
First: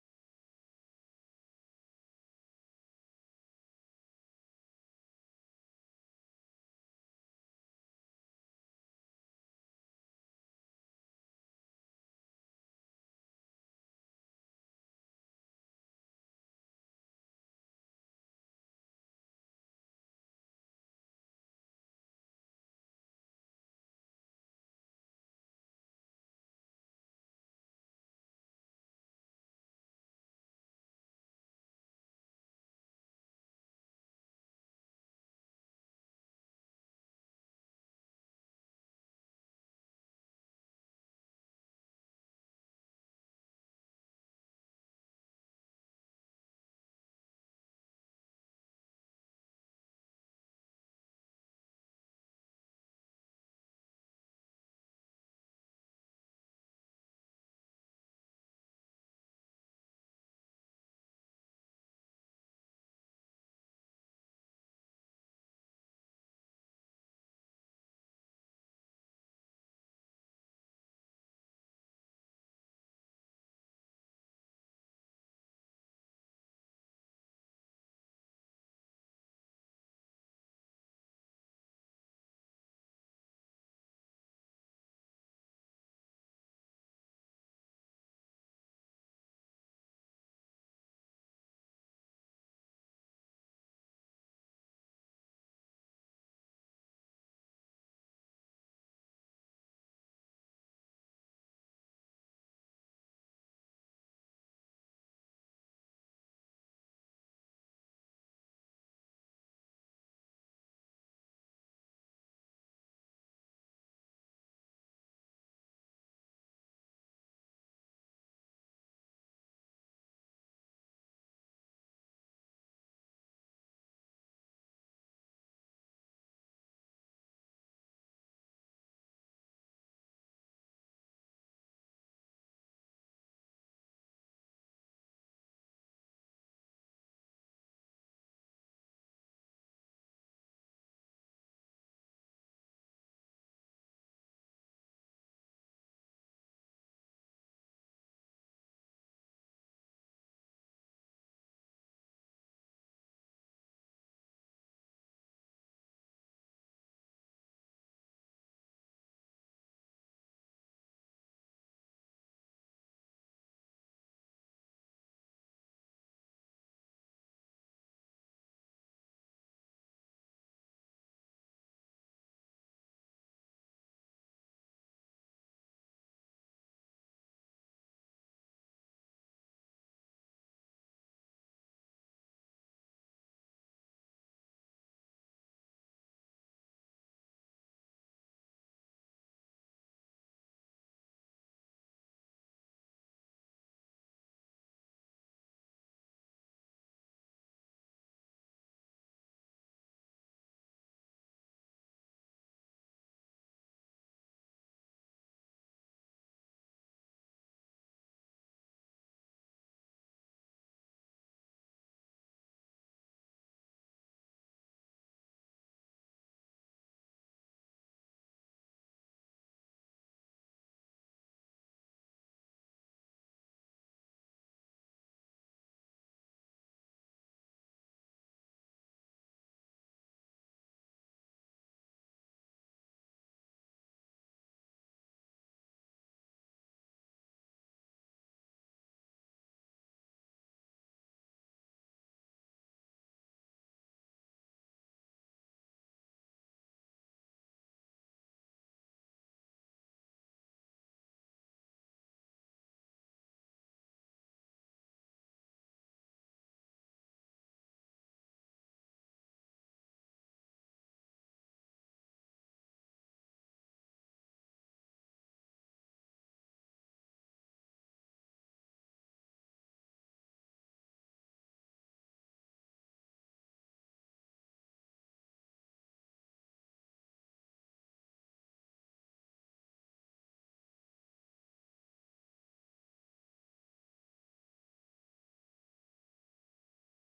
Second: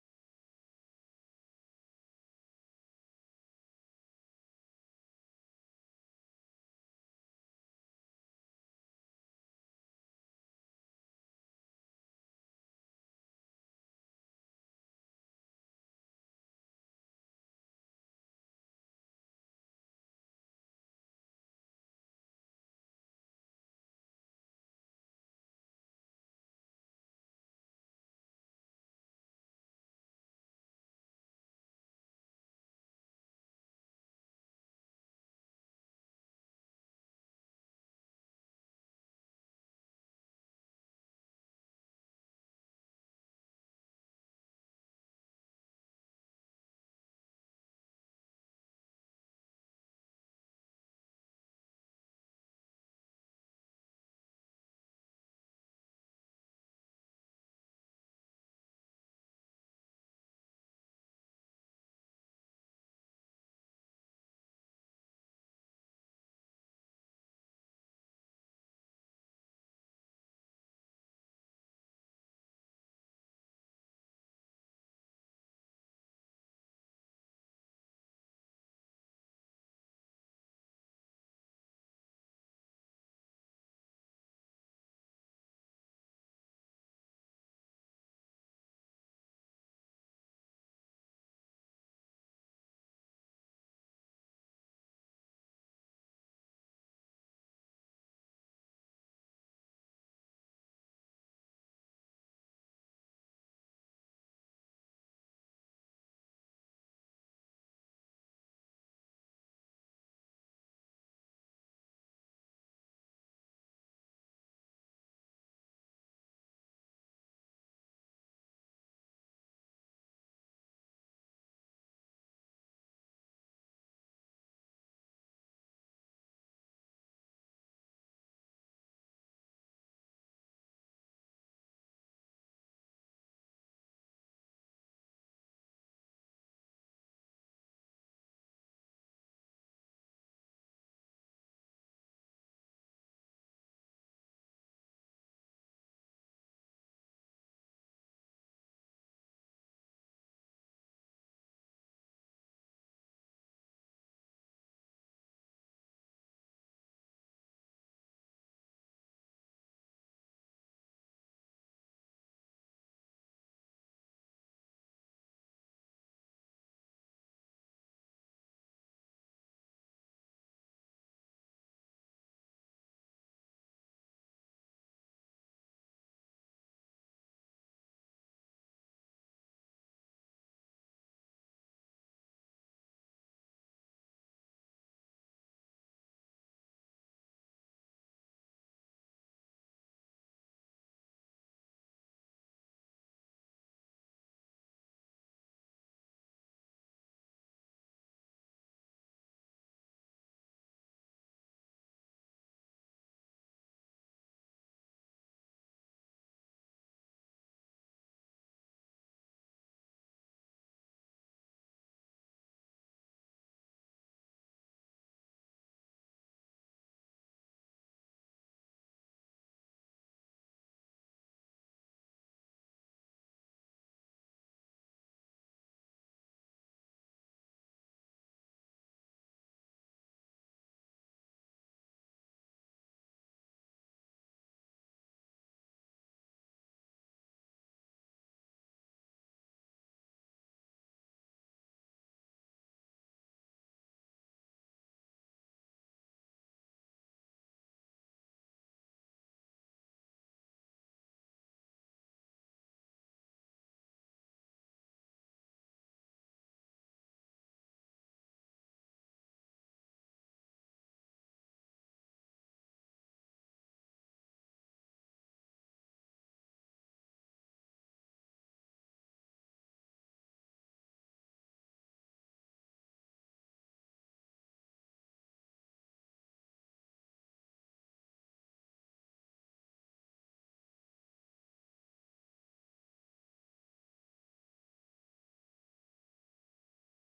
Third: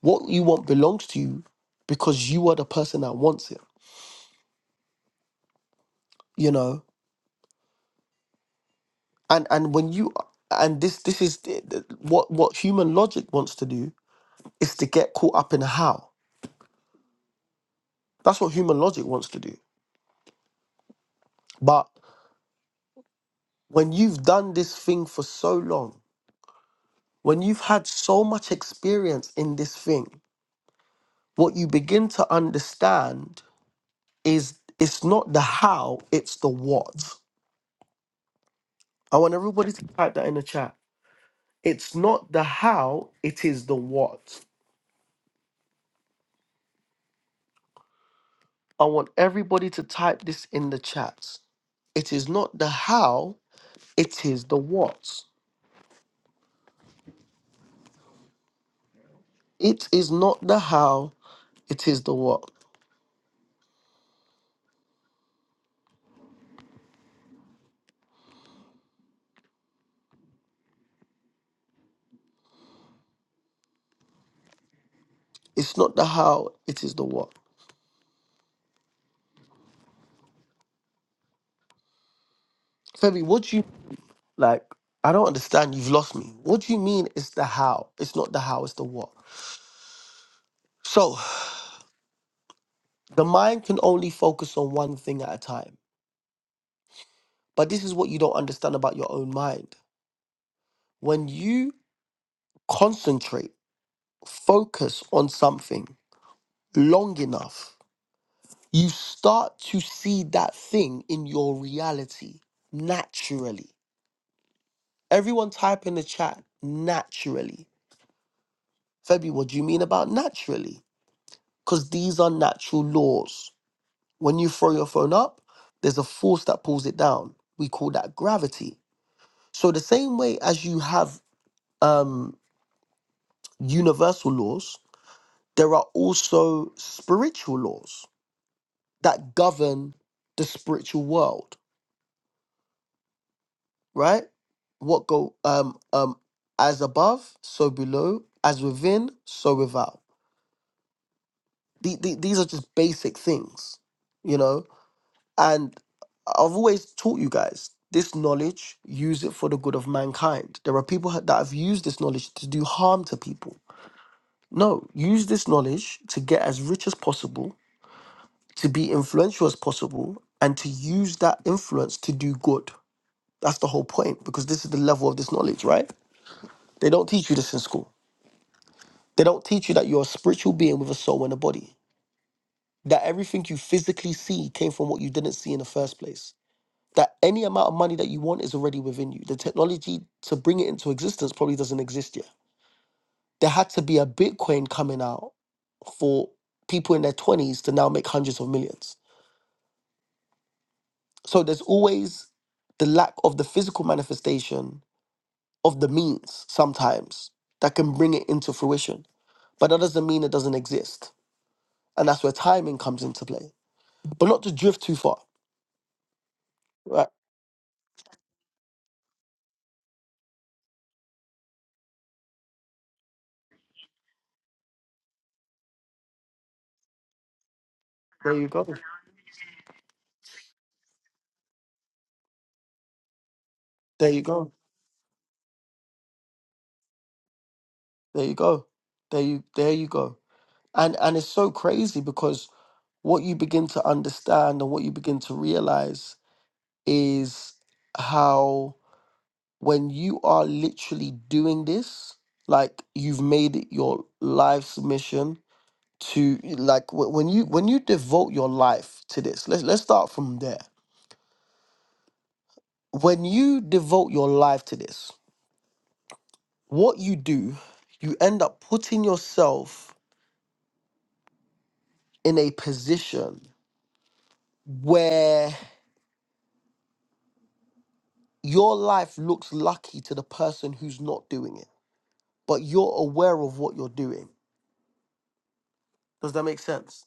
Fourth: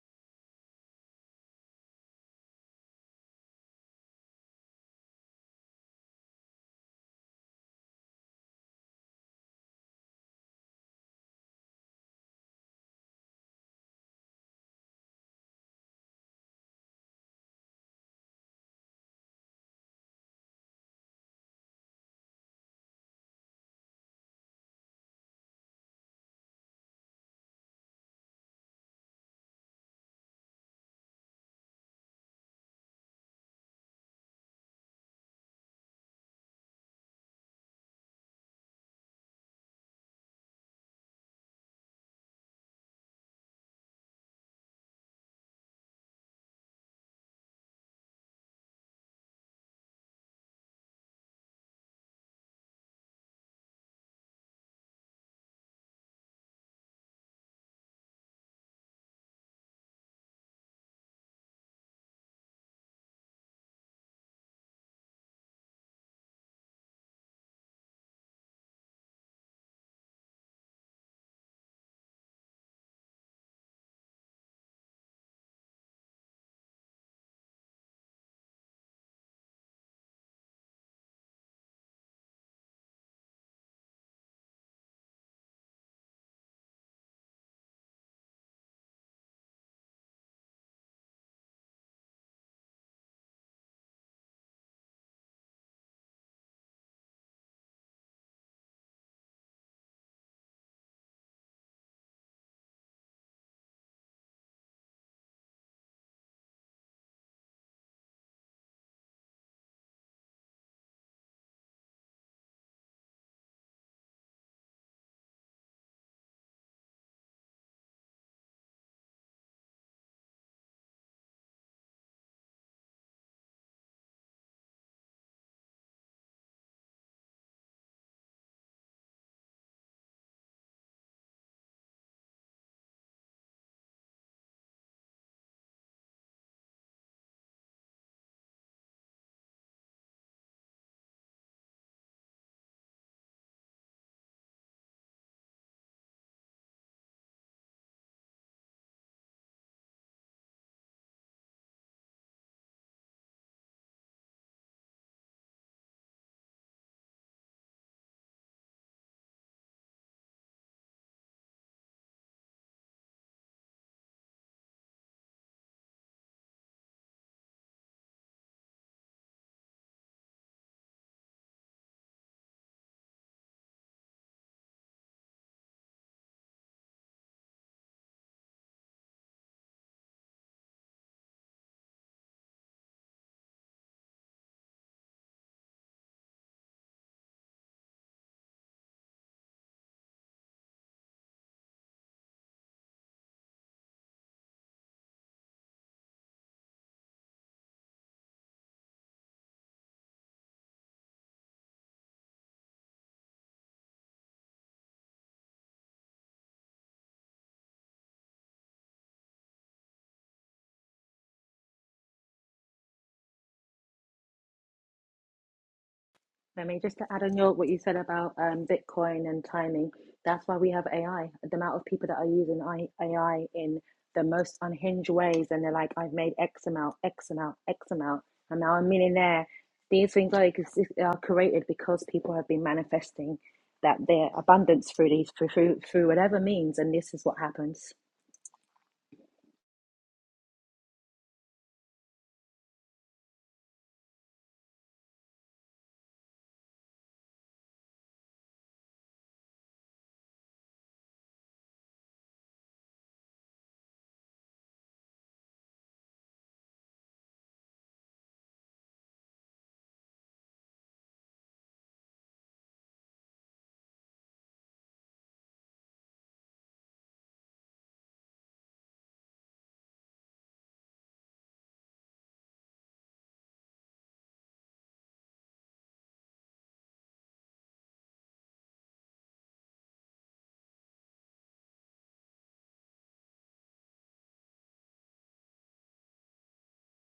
Speaker 1: What you want belongs to you because you are the person that wants it, you know? and and when you and this this is the- the- what what human logic wants to do is to get caught up in how that's what human logic wants to do but when you've done this thing for so long when you've had so much experience in this thing what you begin to understand is it's not the how it's the what i want everybody to type that in the chat it's not the how it is the what I want everybody to type this in the chat. It is not the how, it is the what. It is not the how, it is the what. It's not the how, it is the what. Femi, what do you like? I don't understand. You've lost me. What do you mean it's the how? It's not the how, it's the what. So the mind can only focus on one thing at a time. But this is what you don't understand about your own mind. When you concentrate, focus on something long enough, you start to see that thing in your reality naturally. Everyone type in the chat naturally. Febby, what do you mean about naturally? Because these are natural laws. When you throw your phone up, there's a force that pulls it down. We call that gravity. So the same way as you have um, universal laws, there are also spiritual laws that govern the spiritual world right? What go um um as above, so below, as within, so without. The, the, these are just basic things, you know. And I've always taught you guys this knowledge. Use it for the good of mankind. There are people ha- that have used this knowledge to do harm to people. No, use this knowledge to get as rich as possible, to be influential as possible, and to use that influence to do good. That's the whole point because this is the level of this knowledge, right? They don't teach you this in school They don't teach you that you're a spiritual being with a soul and a body. That everything you physically see came from what you didn't see in the first place. That any amount of money that you want is already within you. The technology to bring it into existence probably doesn't exist yet. There had to be a Bitcoin coming out for people in their 20s to now make hundreds of millions. So there's always the lack of the physical manifestation of the means sometimes that can bring it into fruition. But that doesn't mean it doesn't exist. And that's where timing comes into play but not to drift too far.
Speaker 2: I mean, just to
Speaker 1: Right.
Speaker 2: add on your what you said about um, Bitcoin and timing, that's why we have AI. The amount of people that are using I- AI in the most unhinged ways, and they're like, "I've made X amount, X amount, X amount,
Speaker 1: There you
Speaker 2: and now
Speaker 1: go.
Speaker 2: I'm a millionaire." These things are ex- are created because people have been manifesting that
Speaker 1: There you
Speaker 2: their
Speaker 1: go.
Speaker 2: abundance through these through through through whatever means, and this is what happens.
Speaker 1: There you go. There you there you go. And and it's so crazy because what you begin to understand and what you begin to realize is how when you are literally doing this, like you've made it your life's mission to like wh- when you when you devote your life to this. Let's let's start from there. When you devote your life to this, what you do, you end up putting yourself in a position where your life looks lucky to the person who's not doing it, but you're aware of what you're doing. Does that make sense?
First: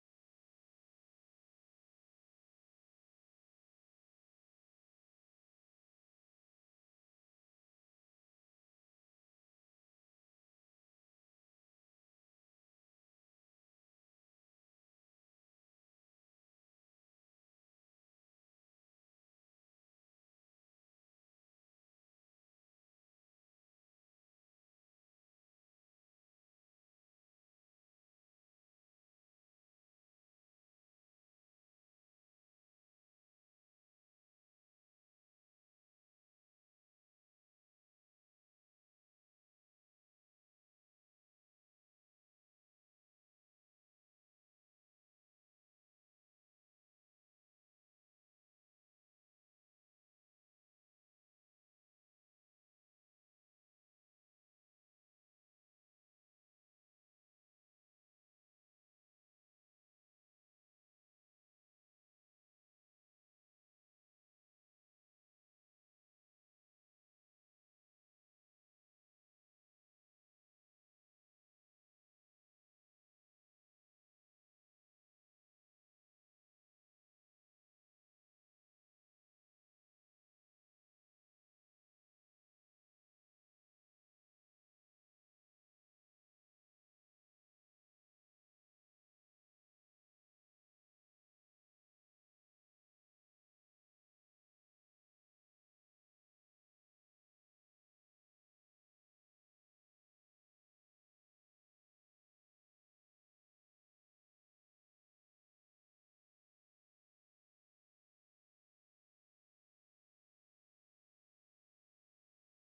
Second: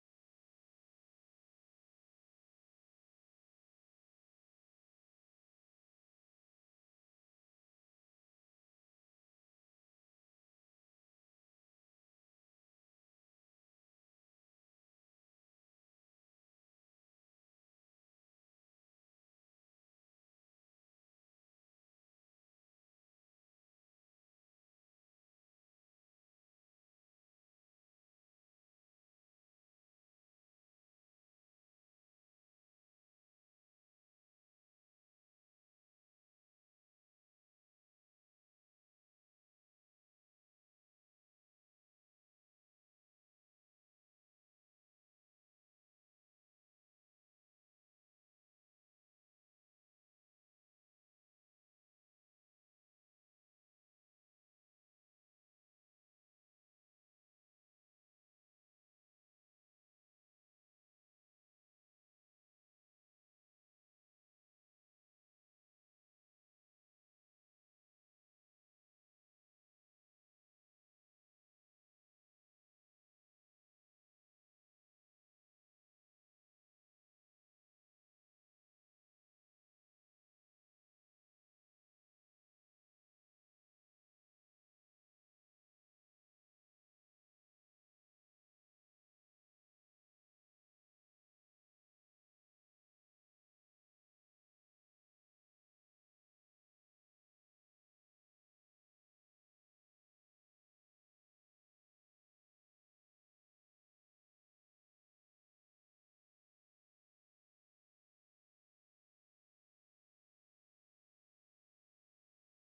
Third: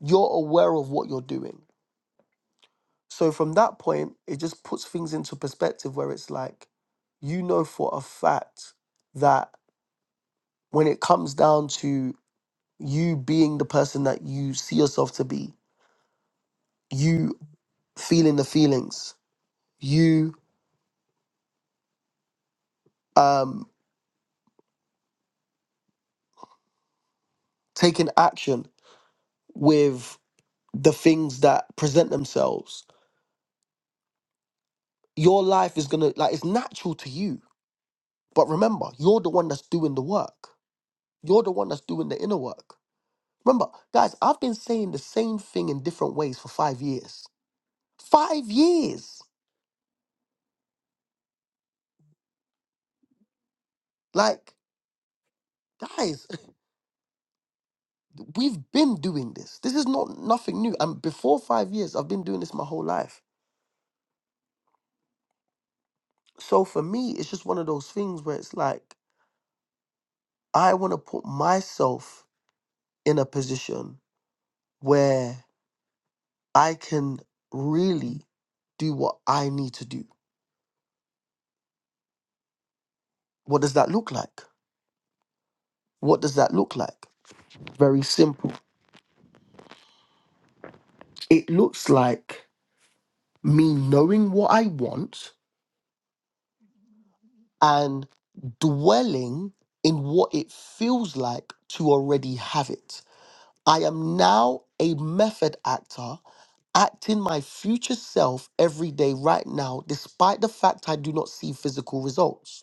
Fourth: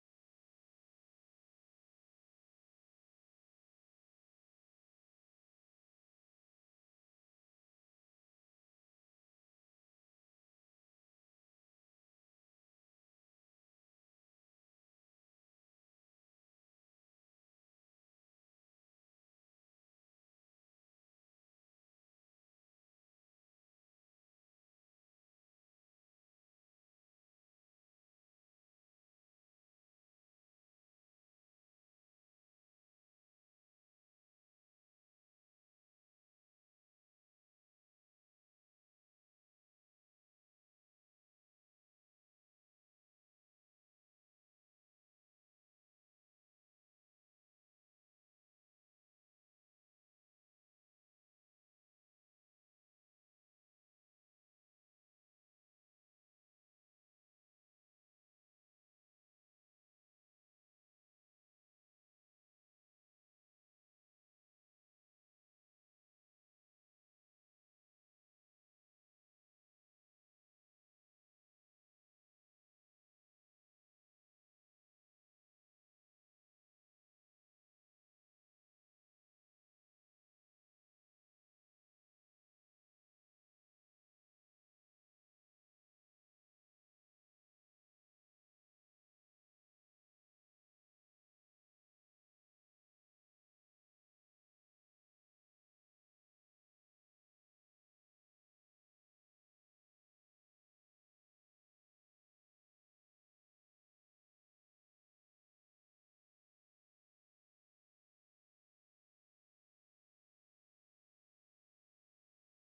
Speaker 1: You're aware of what you're doing. So from that point, it just puts things into perspective where it's like, you know for a fact that when it comes down to you being the person that you see yourself to be, you feeling the feelings, you. um, taking action with the things that present themselves, your life is gonna like it's natural to you. But remember, you're the one that's doing the work. You're the one that's doing the inner work. Remember, guys, I've been saying the same thing in different ways for five years. Five years. Like, guys, we've been doing this. This is not nothing new. And before five years, I've been doing this my whole life. So for me, it's just one of those things where it's like, I want to put myself in a position where I can really do what I need to do. What does that look like? What does that look like? Very simple. It looks like me knowing what I want and dwelling in what it feels like to already have it. I am now a method actor acting my future self every day right now, despite the fact I do not see physical results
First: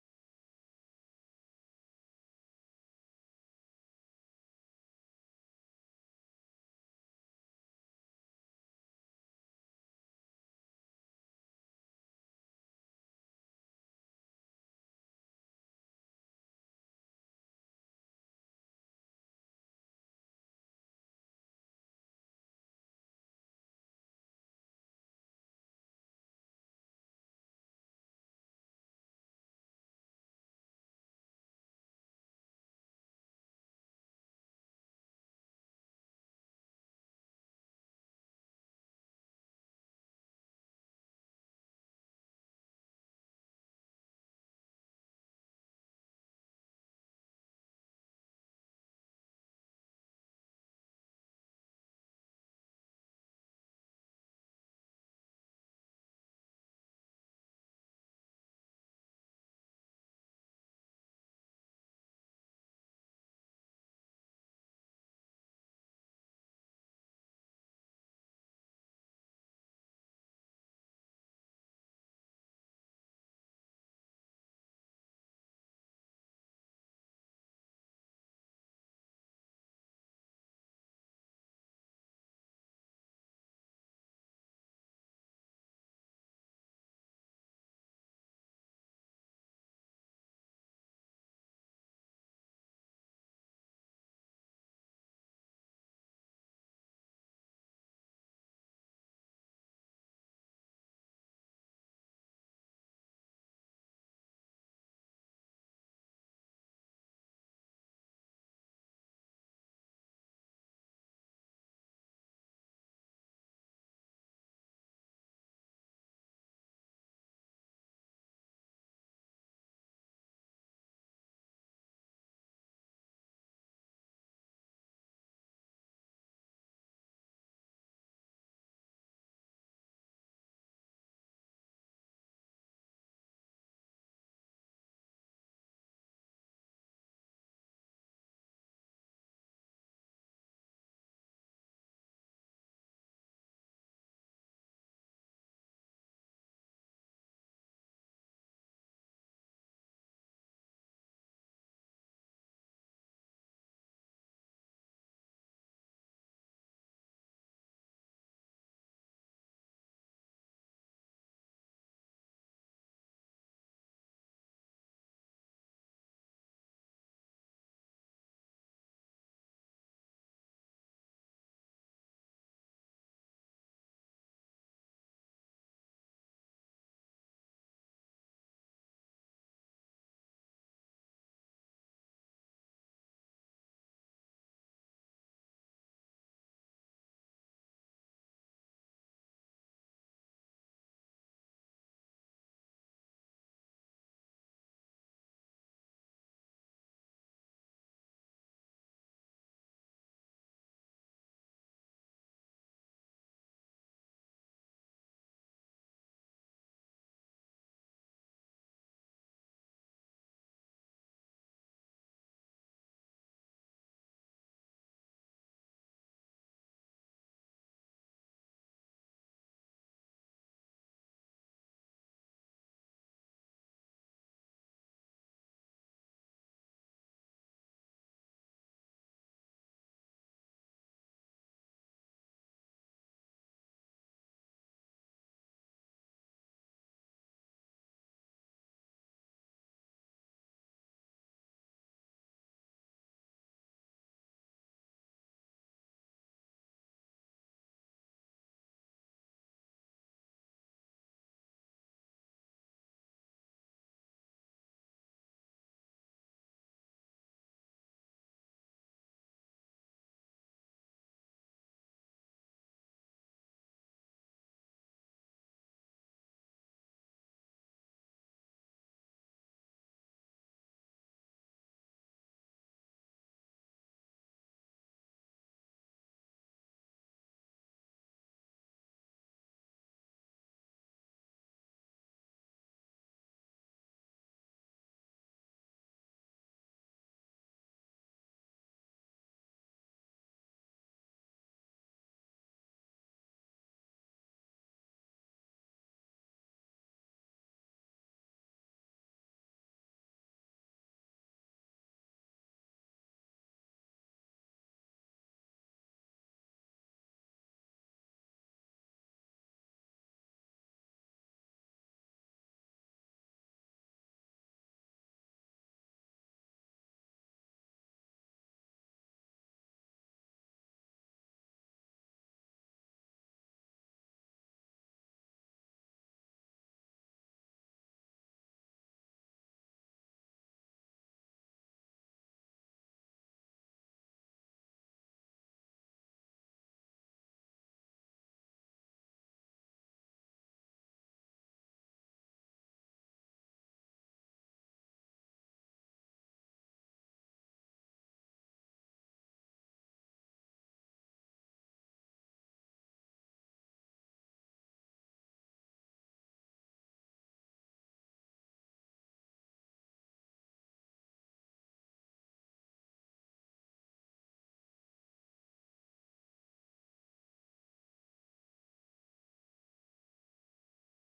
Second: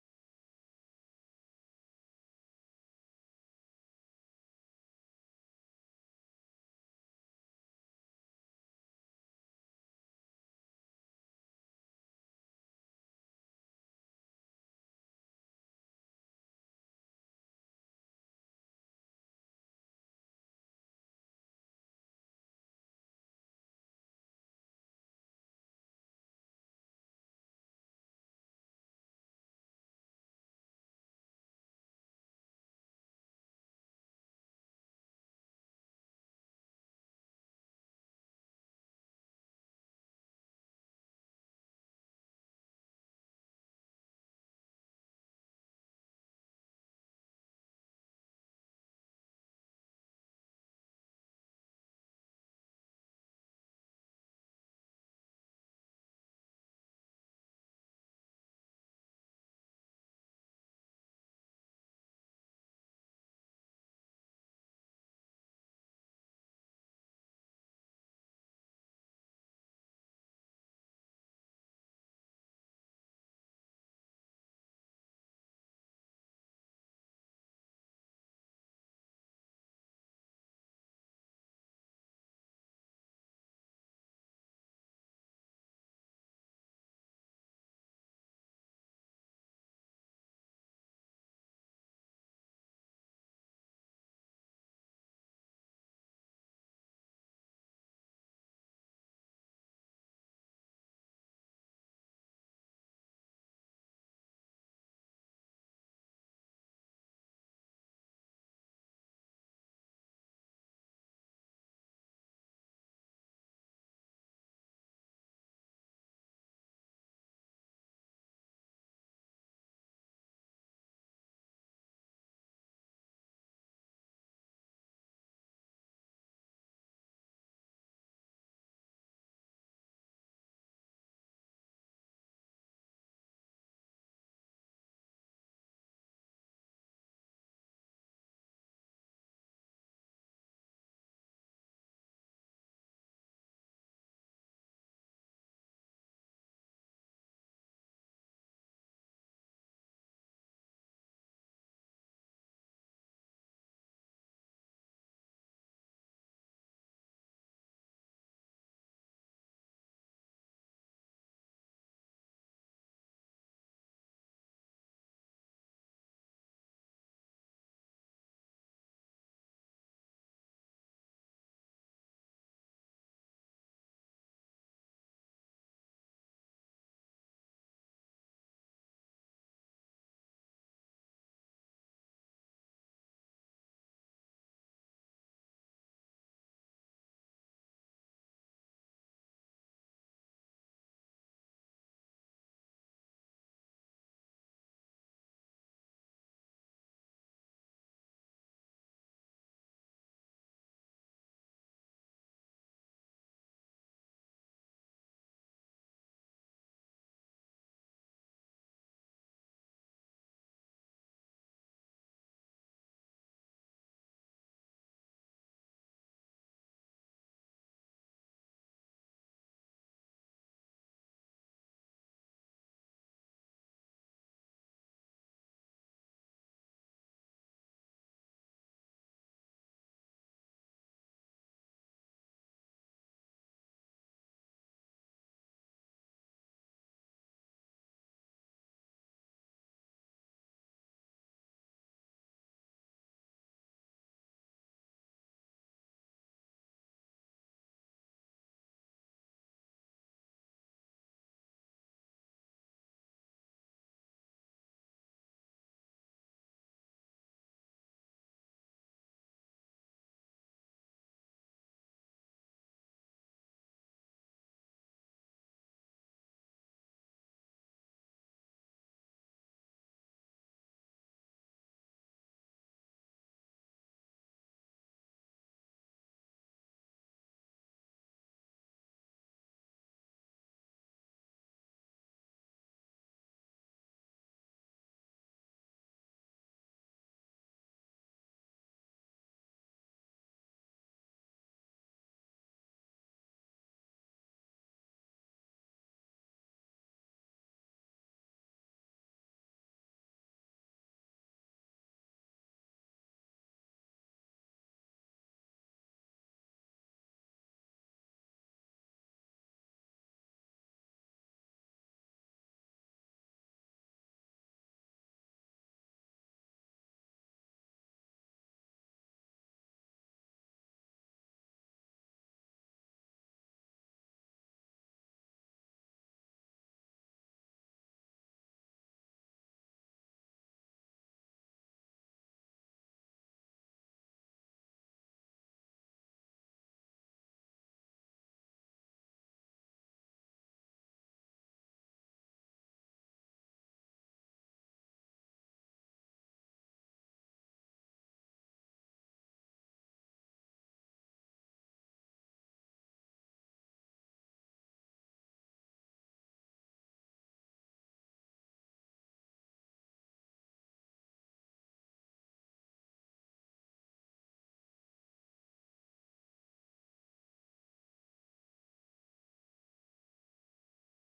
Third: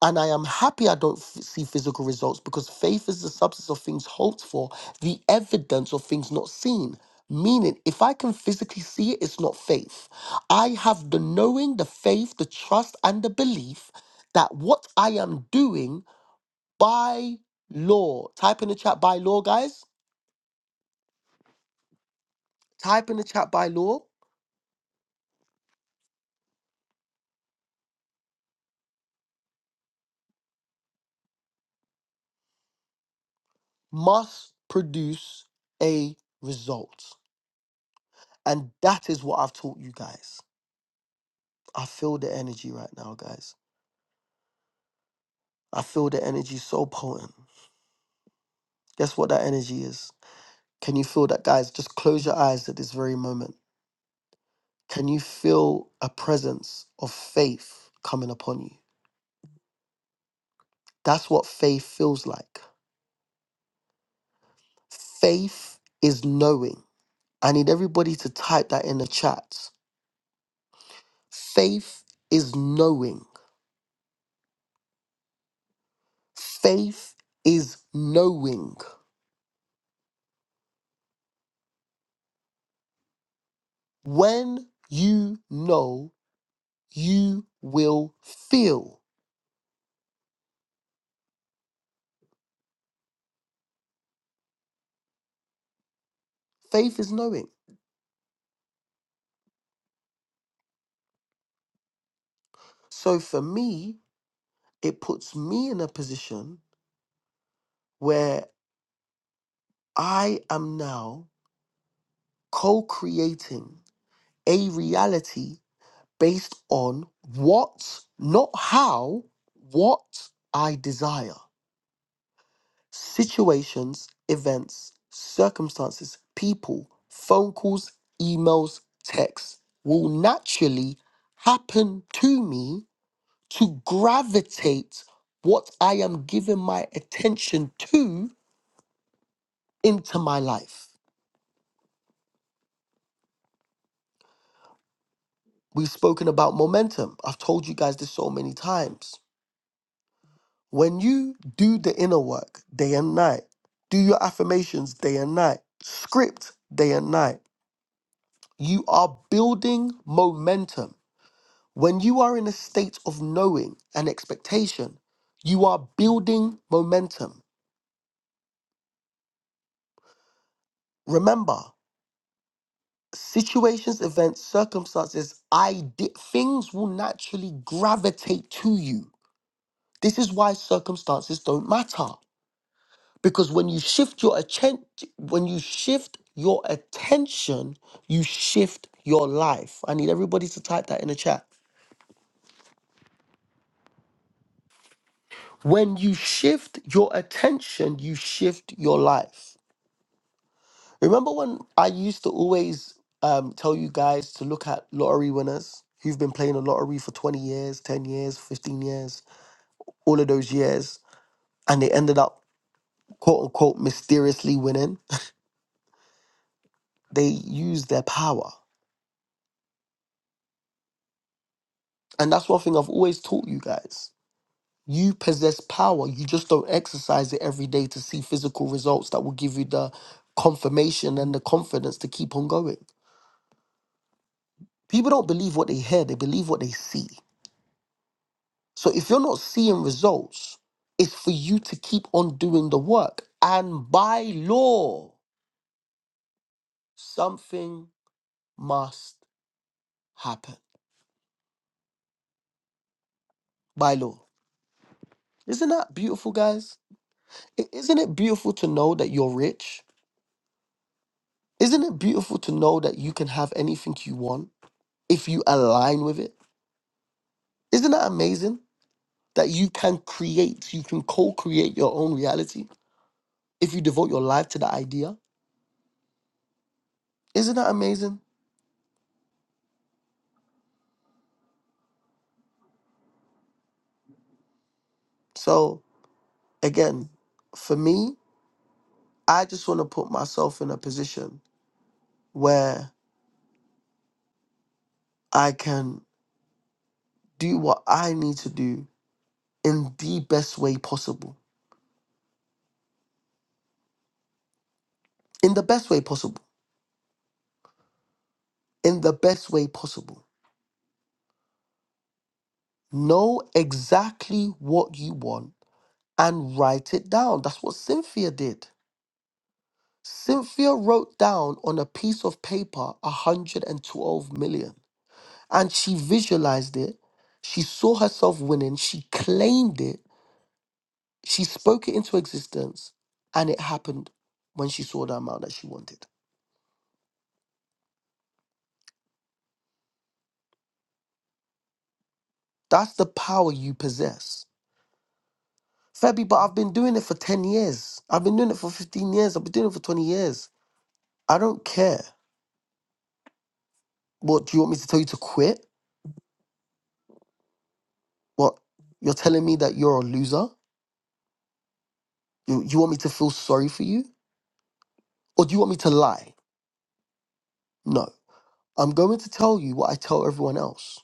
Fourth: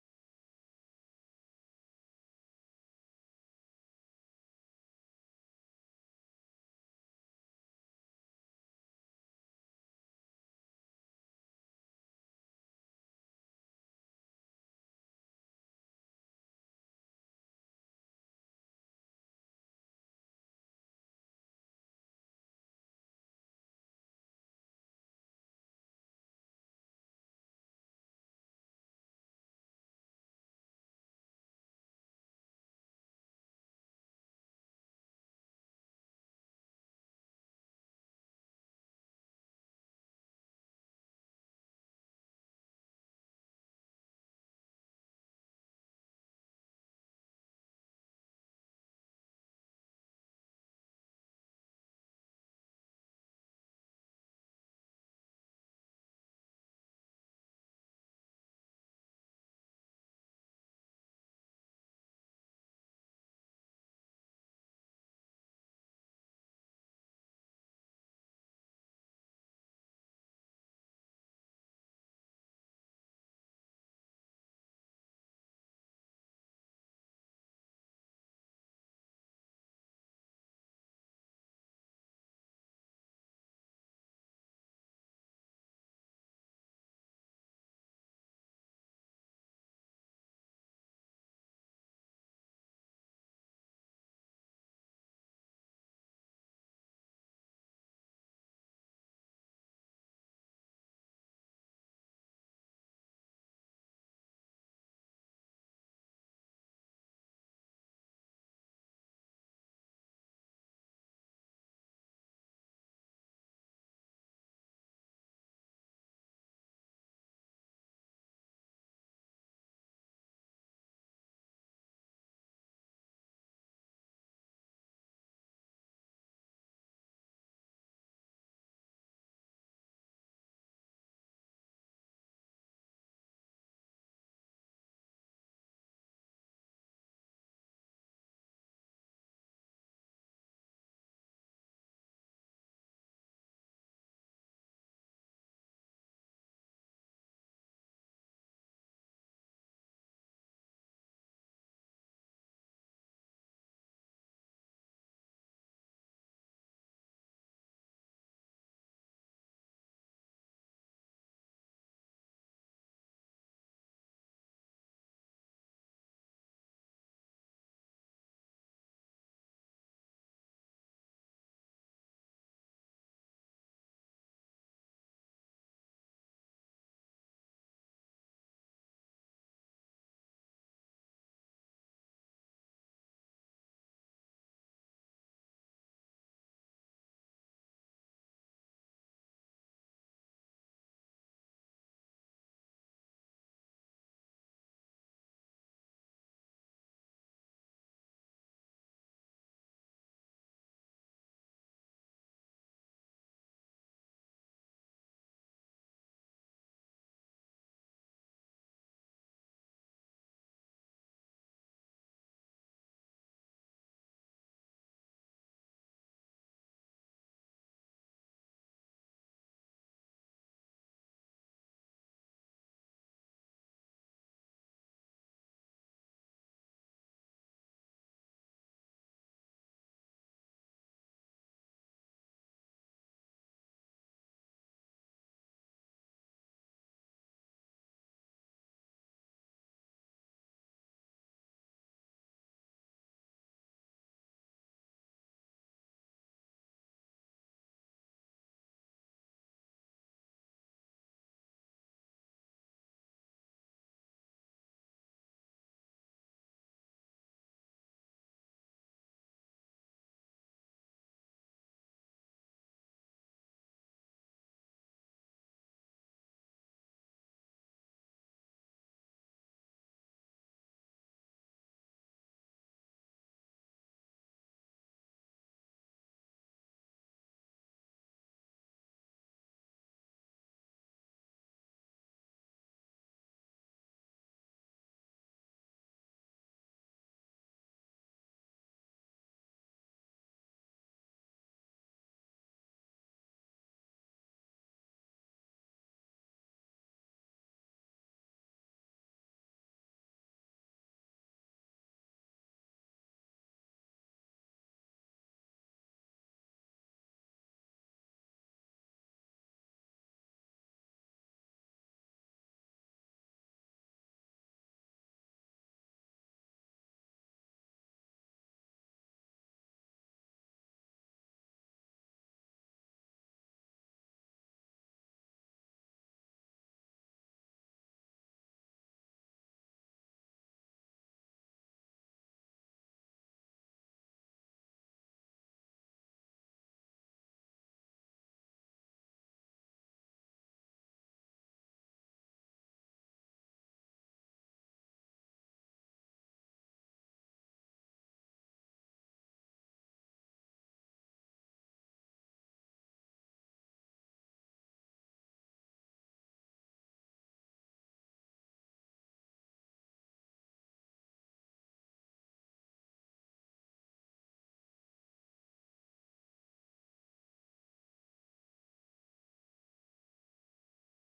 Speaker 1: And I am happy I don't f- see physical results because faith is the substance of things hoped for, the evidence of things not seen. Meaning, if I can physically see it, it's not faith. I have the knowing, the faith, the trust, and the belief that what I am doing by law, type in the chat by law, guys, type in the chat by law, must produce a result. And that is what I've taught you guys. I feel the energy right now, guys. I feel the energy so potent. Guess what that energy is? Can you feel that, guys? Just close your eyes at this very moment. Can you feel a presence of faith coming upon you? That's what faith feels like. Faith is knowing. I need everybody to type that in the chat. Faith is knowing. Faith is knowing. When you know, you will feel. Faith is knowing. So for me, it puts me in a position where I am now co creating a reality based on what, not how, what I desire. Situations, events, circumstances, people, phone calls, emails, texts will naturally happen to me to gravitate what I am giving my attention to into my life. We've spoken about momentum. I've told you guys this so many times. When you do the inner work day and night, do your affirmations day and night, script day and night, you are building momentum. When you are in a state of knowing and expectation, you are building momentum. Remember, situations, events, circumstances, ide- things will naturally gravitate to you. This is why circumstances don't matter. because when you shift your attention when you shift your attention you shift your life i need everybody to type that in the chat when you shift your attention you shift your life remember when i used to always um, tell you guys to look at lottery winners who've been playing the lottery for 20 years 10 years 15 years all of those years and they ended up quote unquote mysteriously winning they use their power and that's one thing i've always taught you guys You possess power. You just don't exercise it every day to see physical results that will give you the confirmation and the confidence to keep on going. People don't believe what they hear, they believe what they see. So if you're not seeing results, it's for you to keep on doing the work. And by law, something must happen. By law. Isn't that beautiful, guys? I- Isn't it beautiful to know that you're rich? Isn't it beautiful to know that you can have anything you want? if you align with it. Isn't that amazing that you can create, you can co create your own reality if you devote your life to the idea? Isn't that amazing? So, again, for me, I just want to put myself in a position where I can do what I need to do in the best way possible. In the best way possible. In the best way possible. Know exactly what you want and write it down. That's what Cynthia did. Cynthia wrote down on a piece of paper 112 million and she visualized it. She saw herself winning. She claimed it. She spoke it into existence and it happened when she saw the amount that she wanted. That's the power you possess. Febby, but I've been doing it for 10 years. I've been doing it for 15 years. I've been doing it for 20 years. I don't care. What, do you want me to tell you to quit? What, you're telling me that you're a loser? You, you want me to feel sorry for you? Or do you want me to lie? No. I'm going to tell you what I tell everyone else.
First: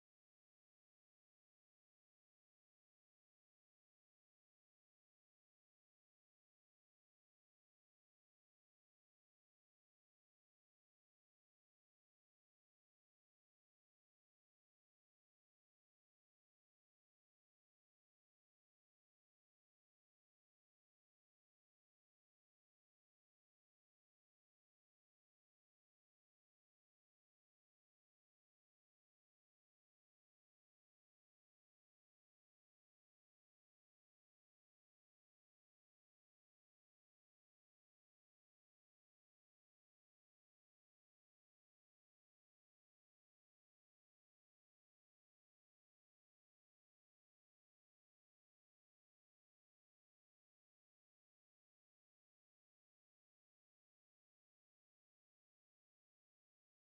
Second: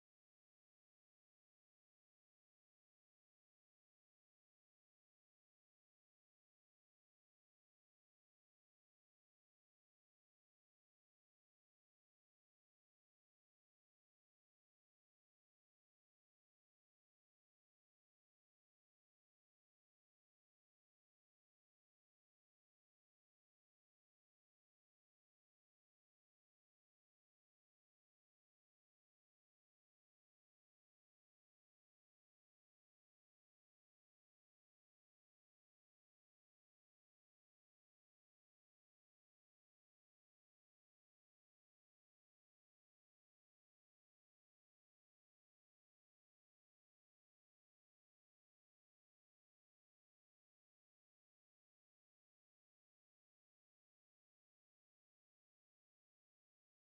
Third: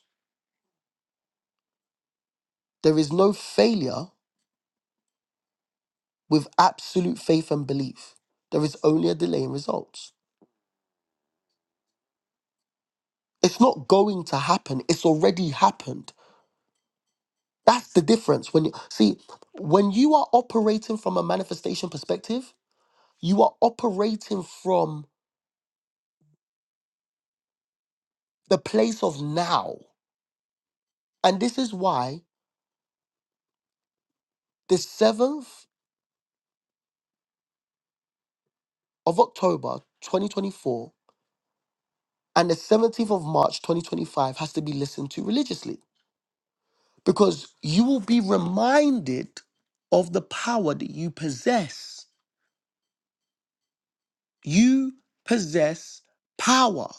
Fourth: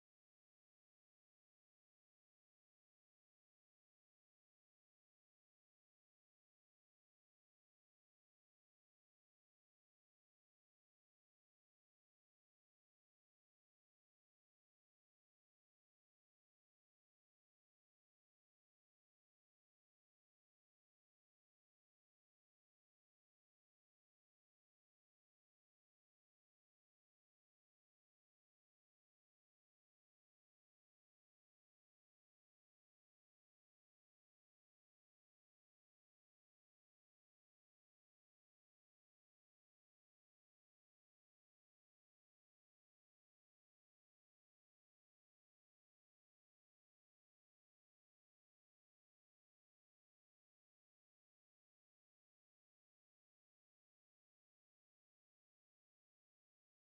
Speaker 1: There is no failure with absolute faith and belief. There is only a delay in results. It's not going to happen, it's already happened. That's the difference. When you see, when you are operating from a manifestation perspective, you are operating from the place of now. And this is why the 7th of October 2024 and the 17th of March 2025 has to be listened to religiously because you will be reminded of the power that you possess. You possess power.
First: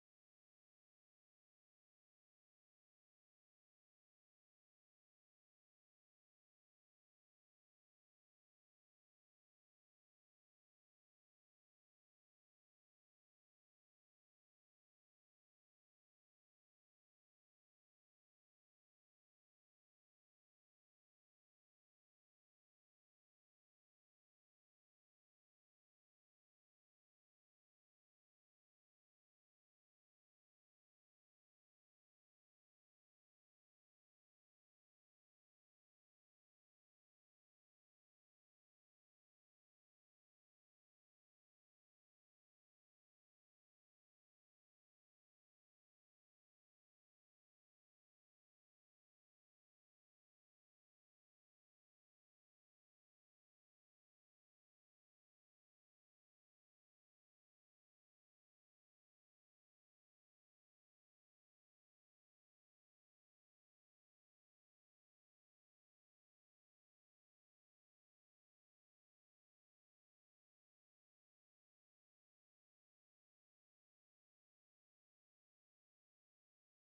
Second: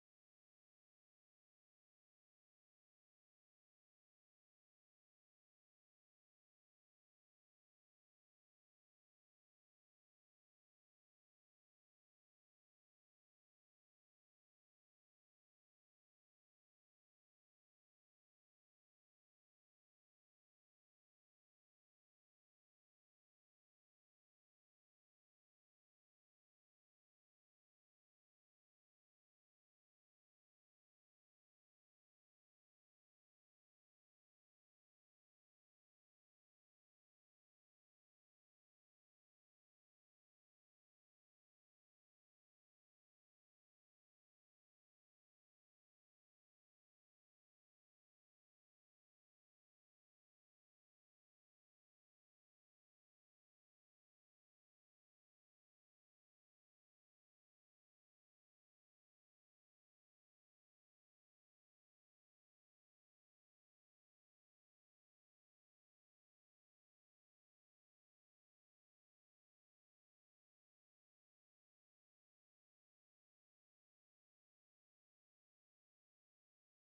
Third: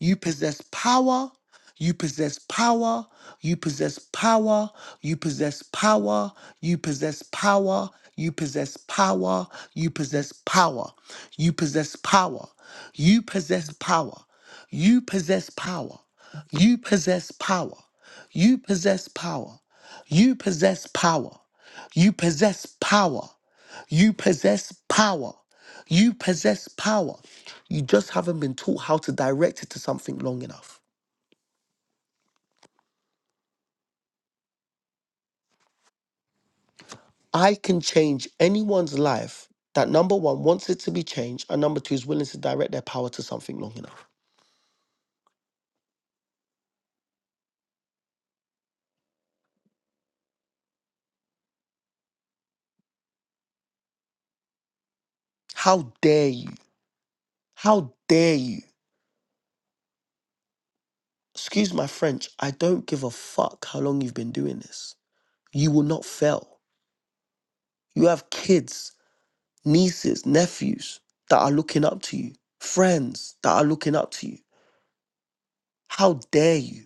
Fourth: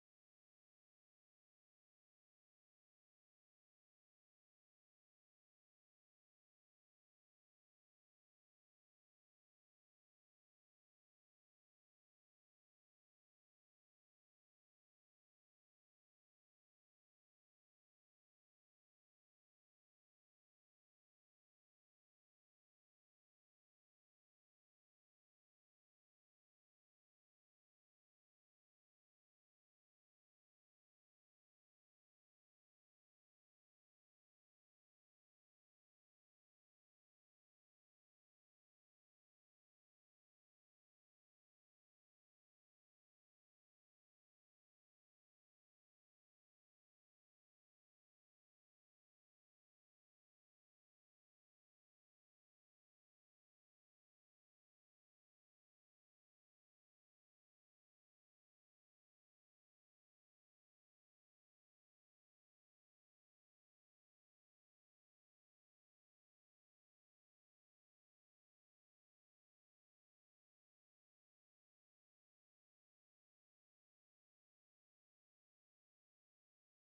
Speaker 1: You possess power. You possess power. You possess power. You possess power. You possess power. You possess power. You possess power. You possess power. You possess power. You possess power. You possess power. You possess power. You possess power. You possess power. You possess power. You possess power. You just haven't been taught how to direct it to something long enough. I can change anyone's life that number one wants it to be changed, and number two is willing to direct their power to something long enough. How dare you? How dare you? Excuse my French, I don't give a fuck how long you've been doing this. You will not fail. You have kids, nieces, nephews that are looking up to you, friends that are looking up to you. How dare you?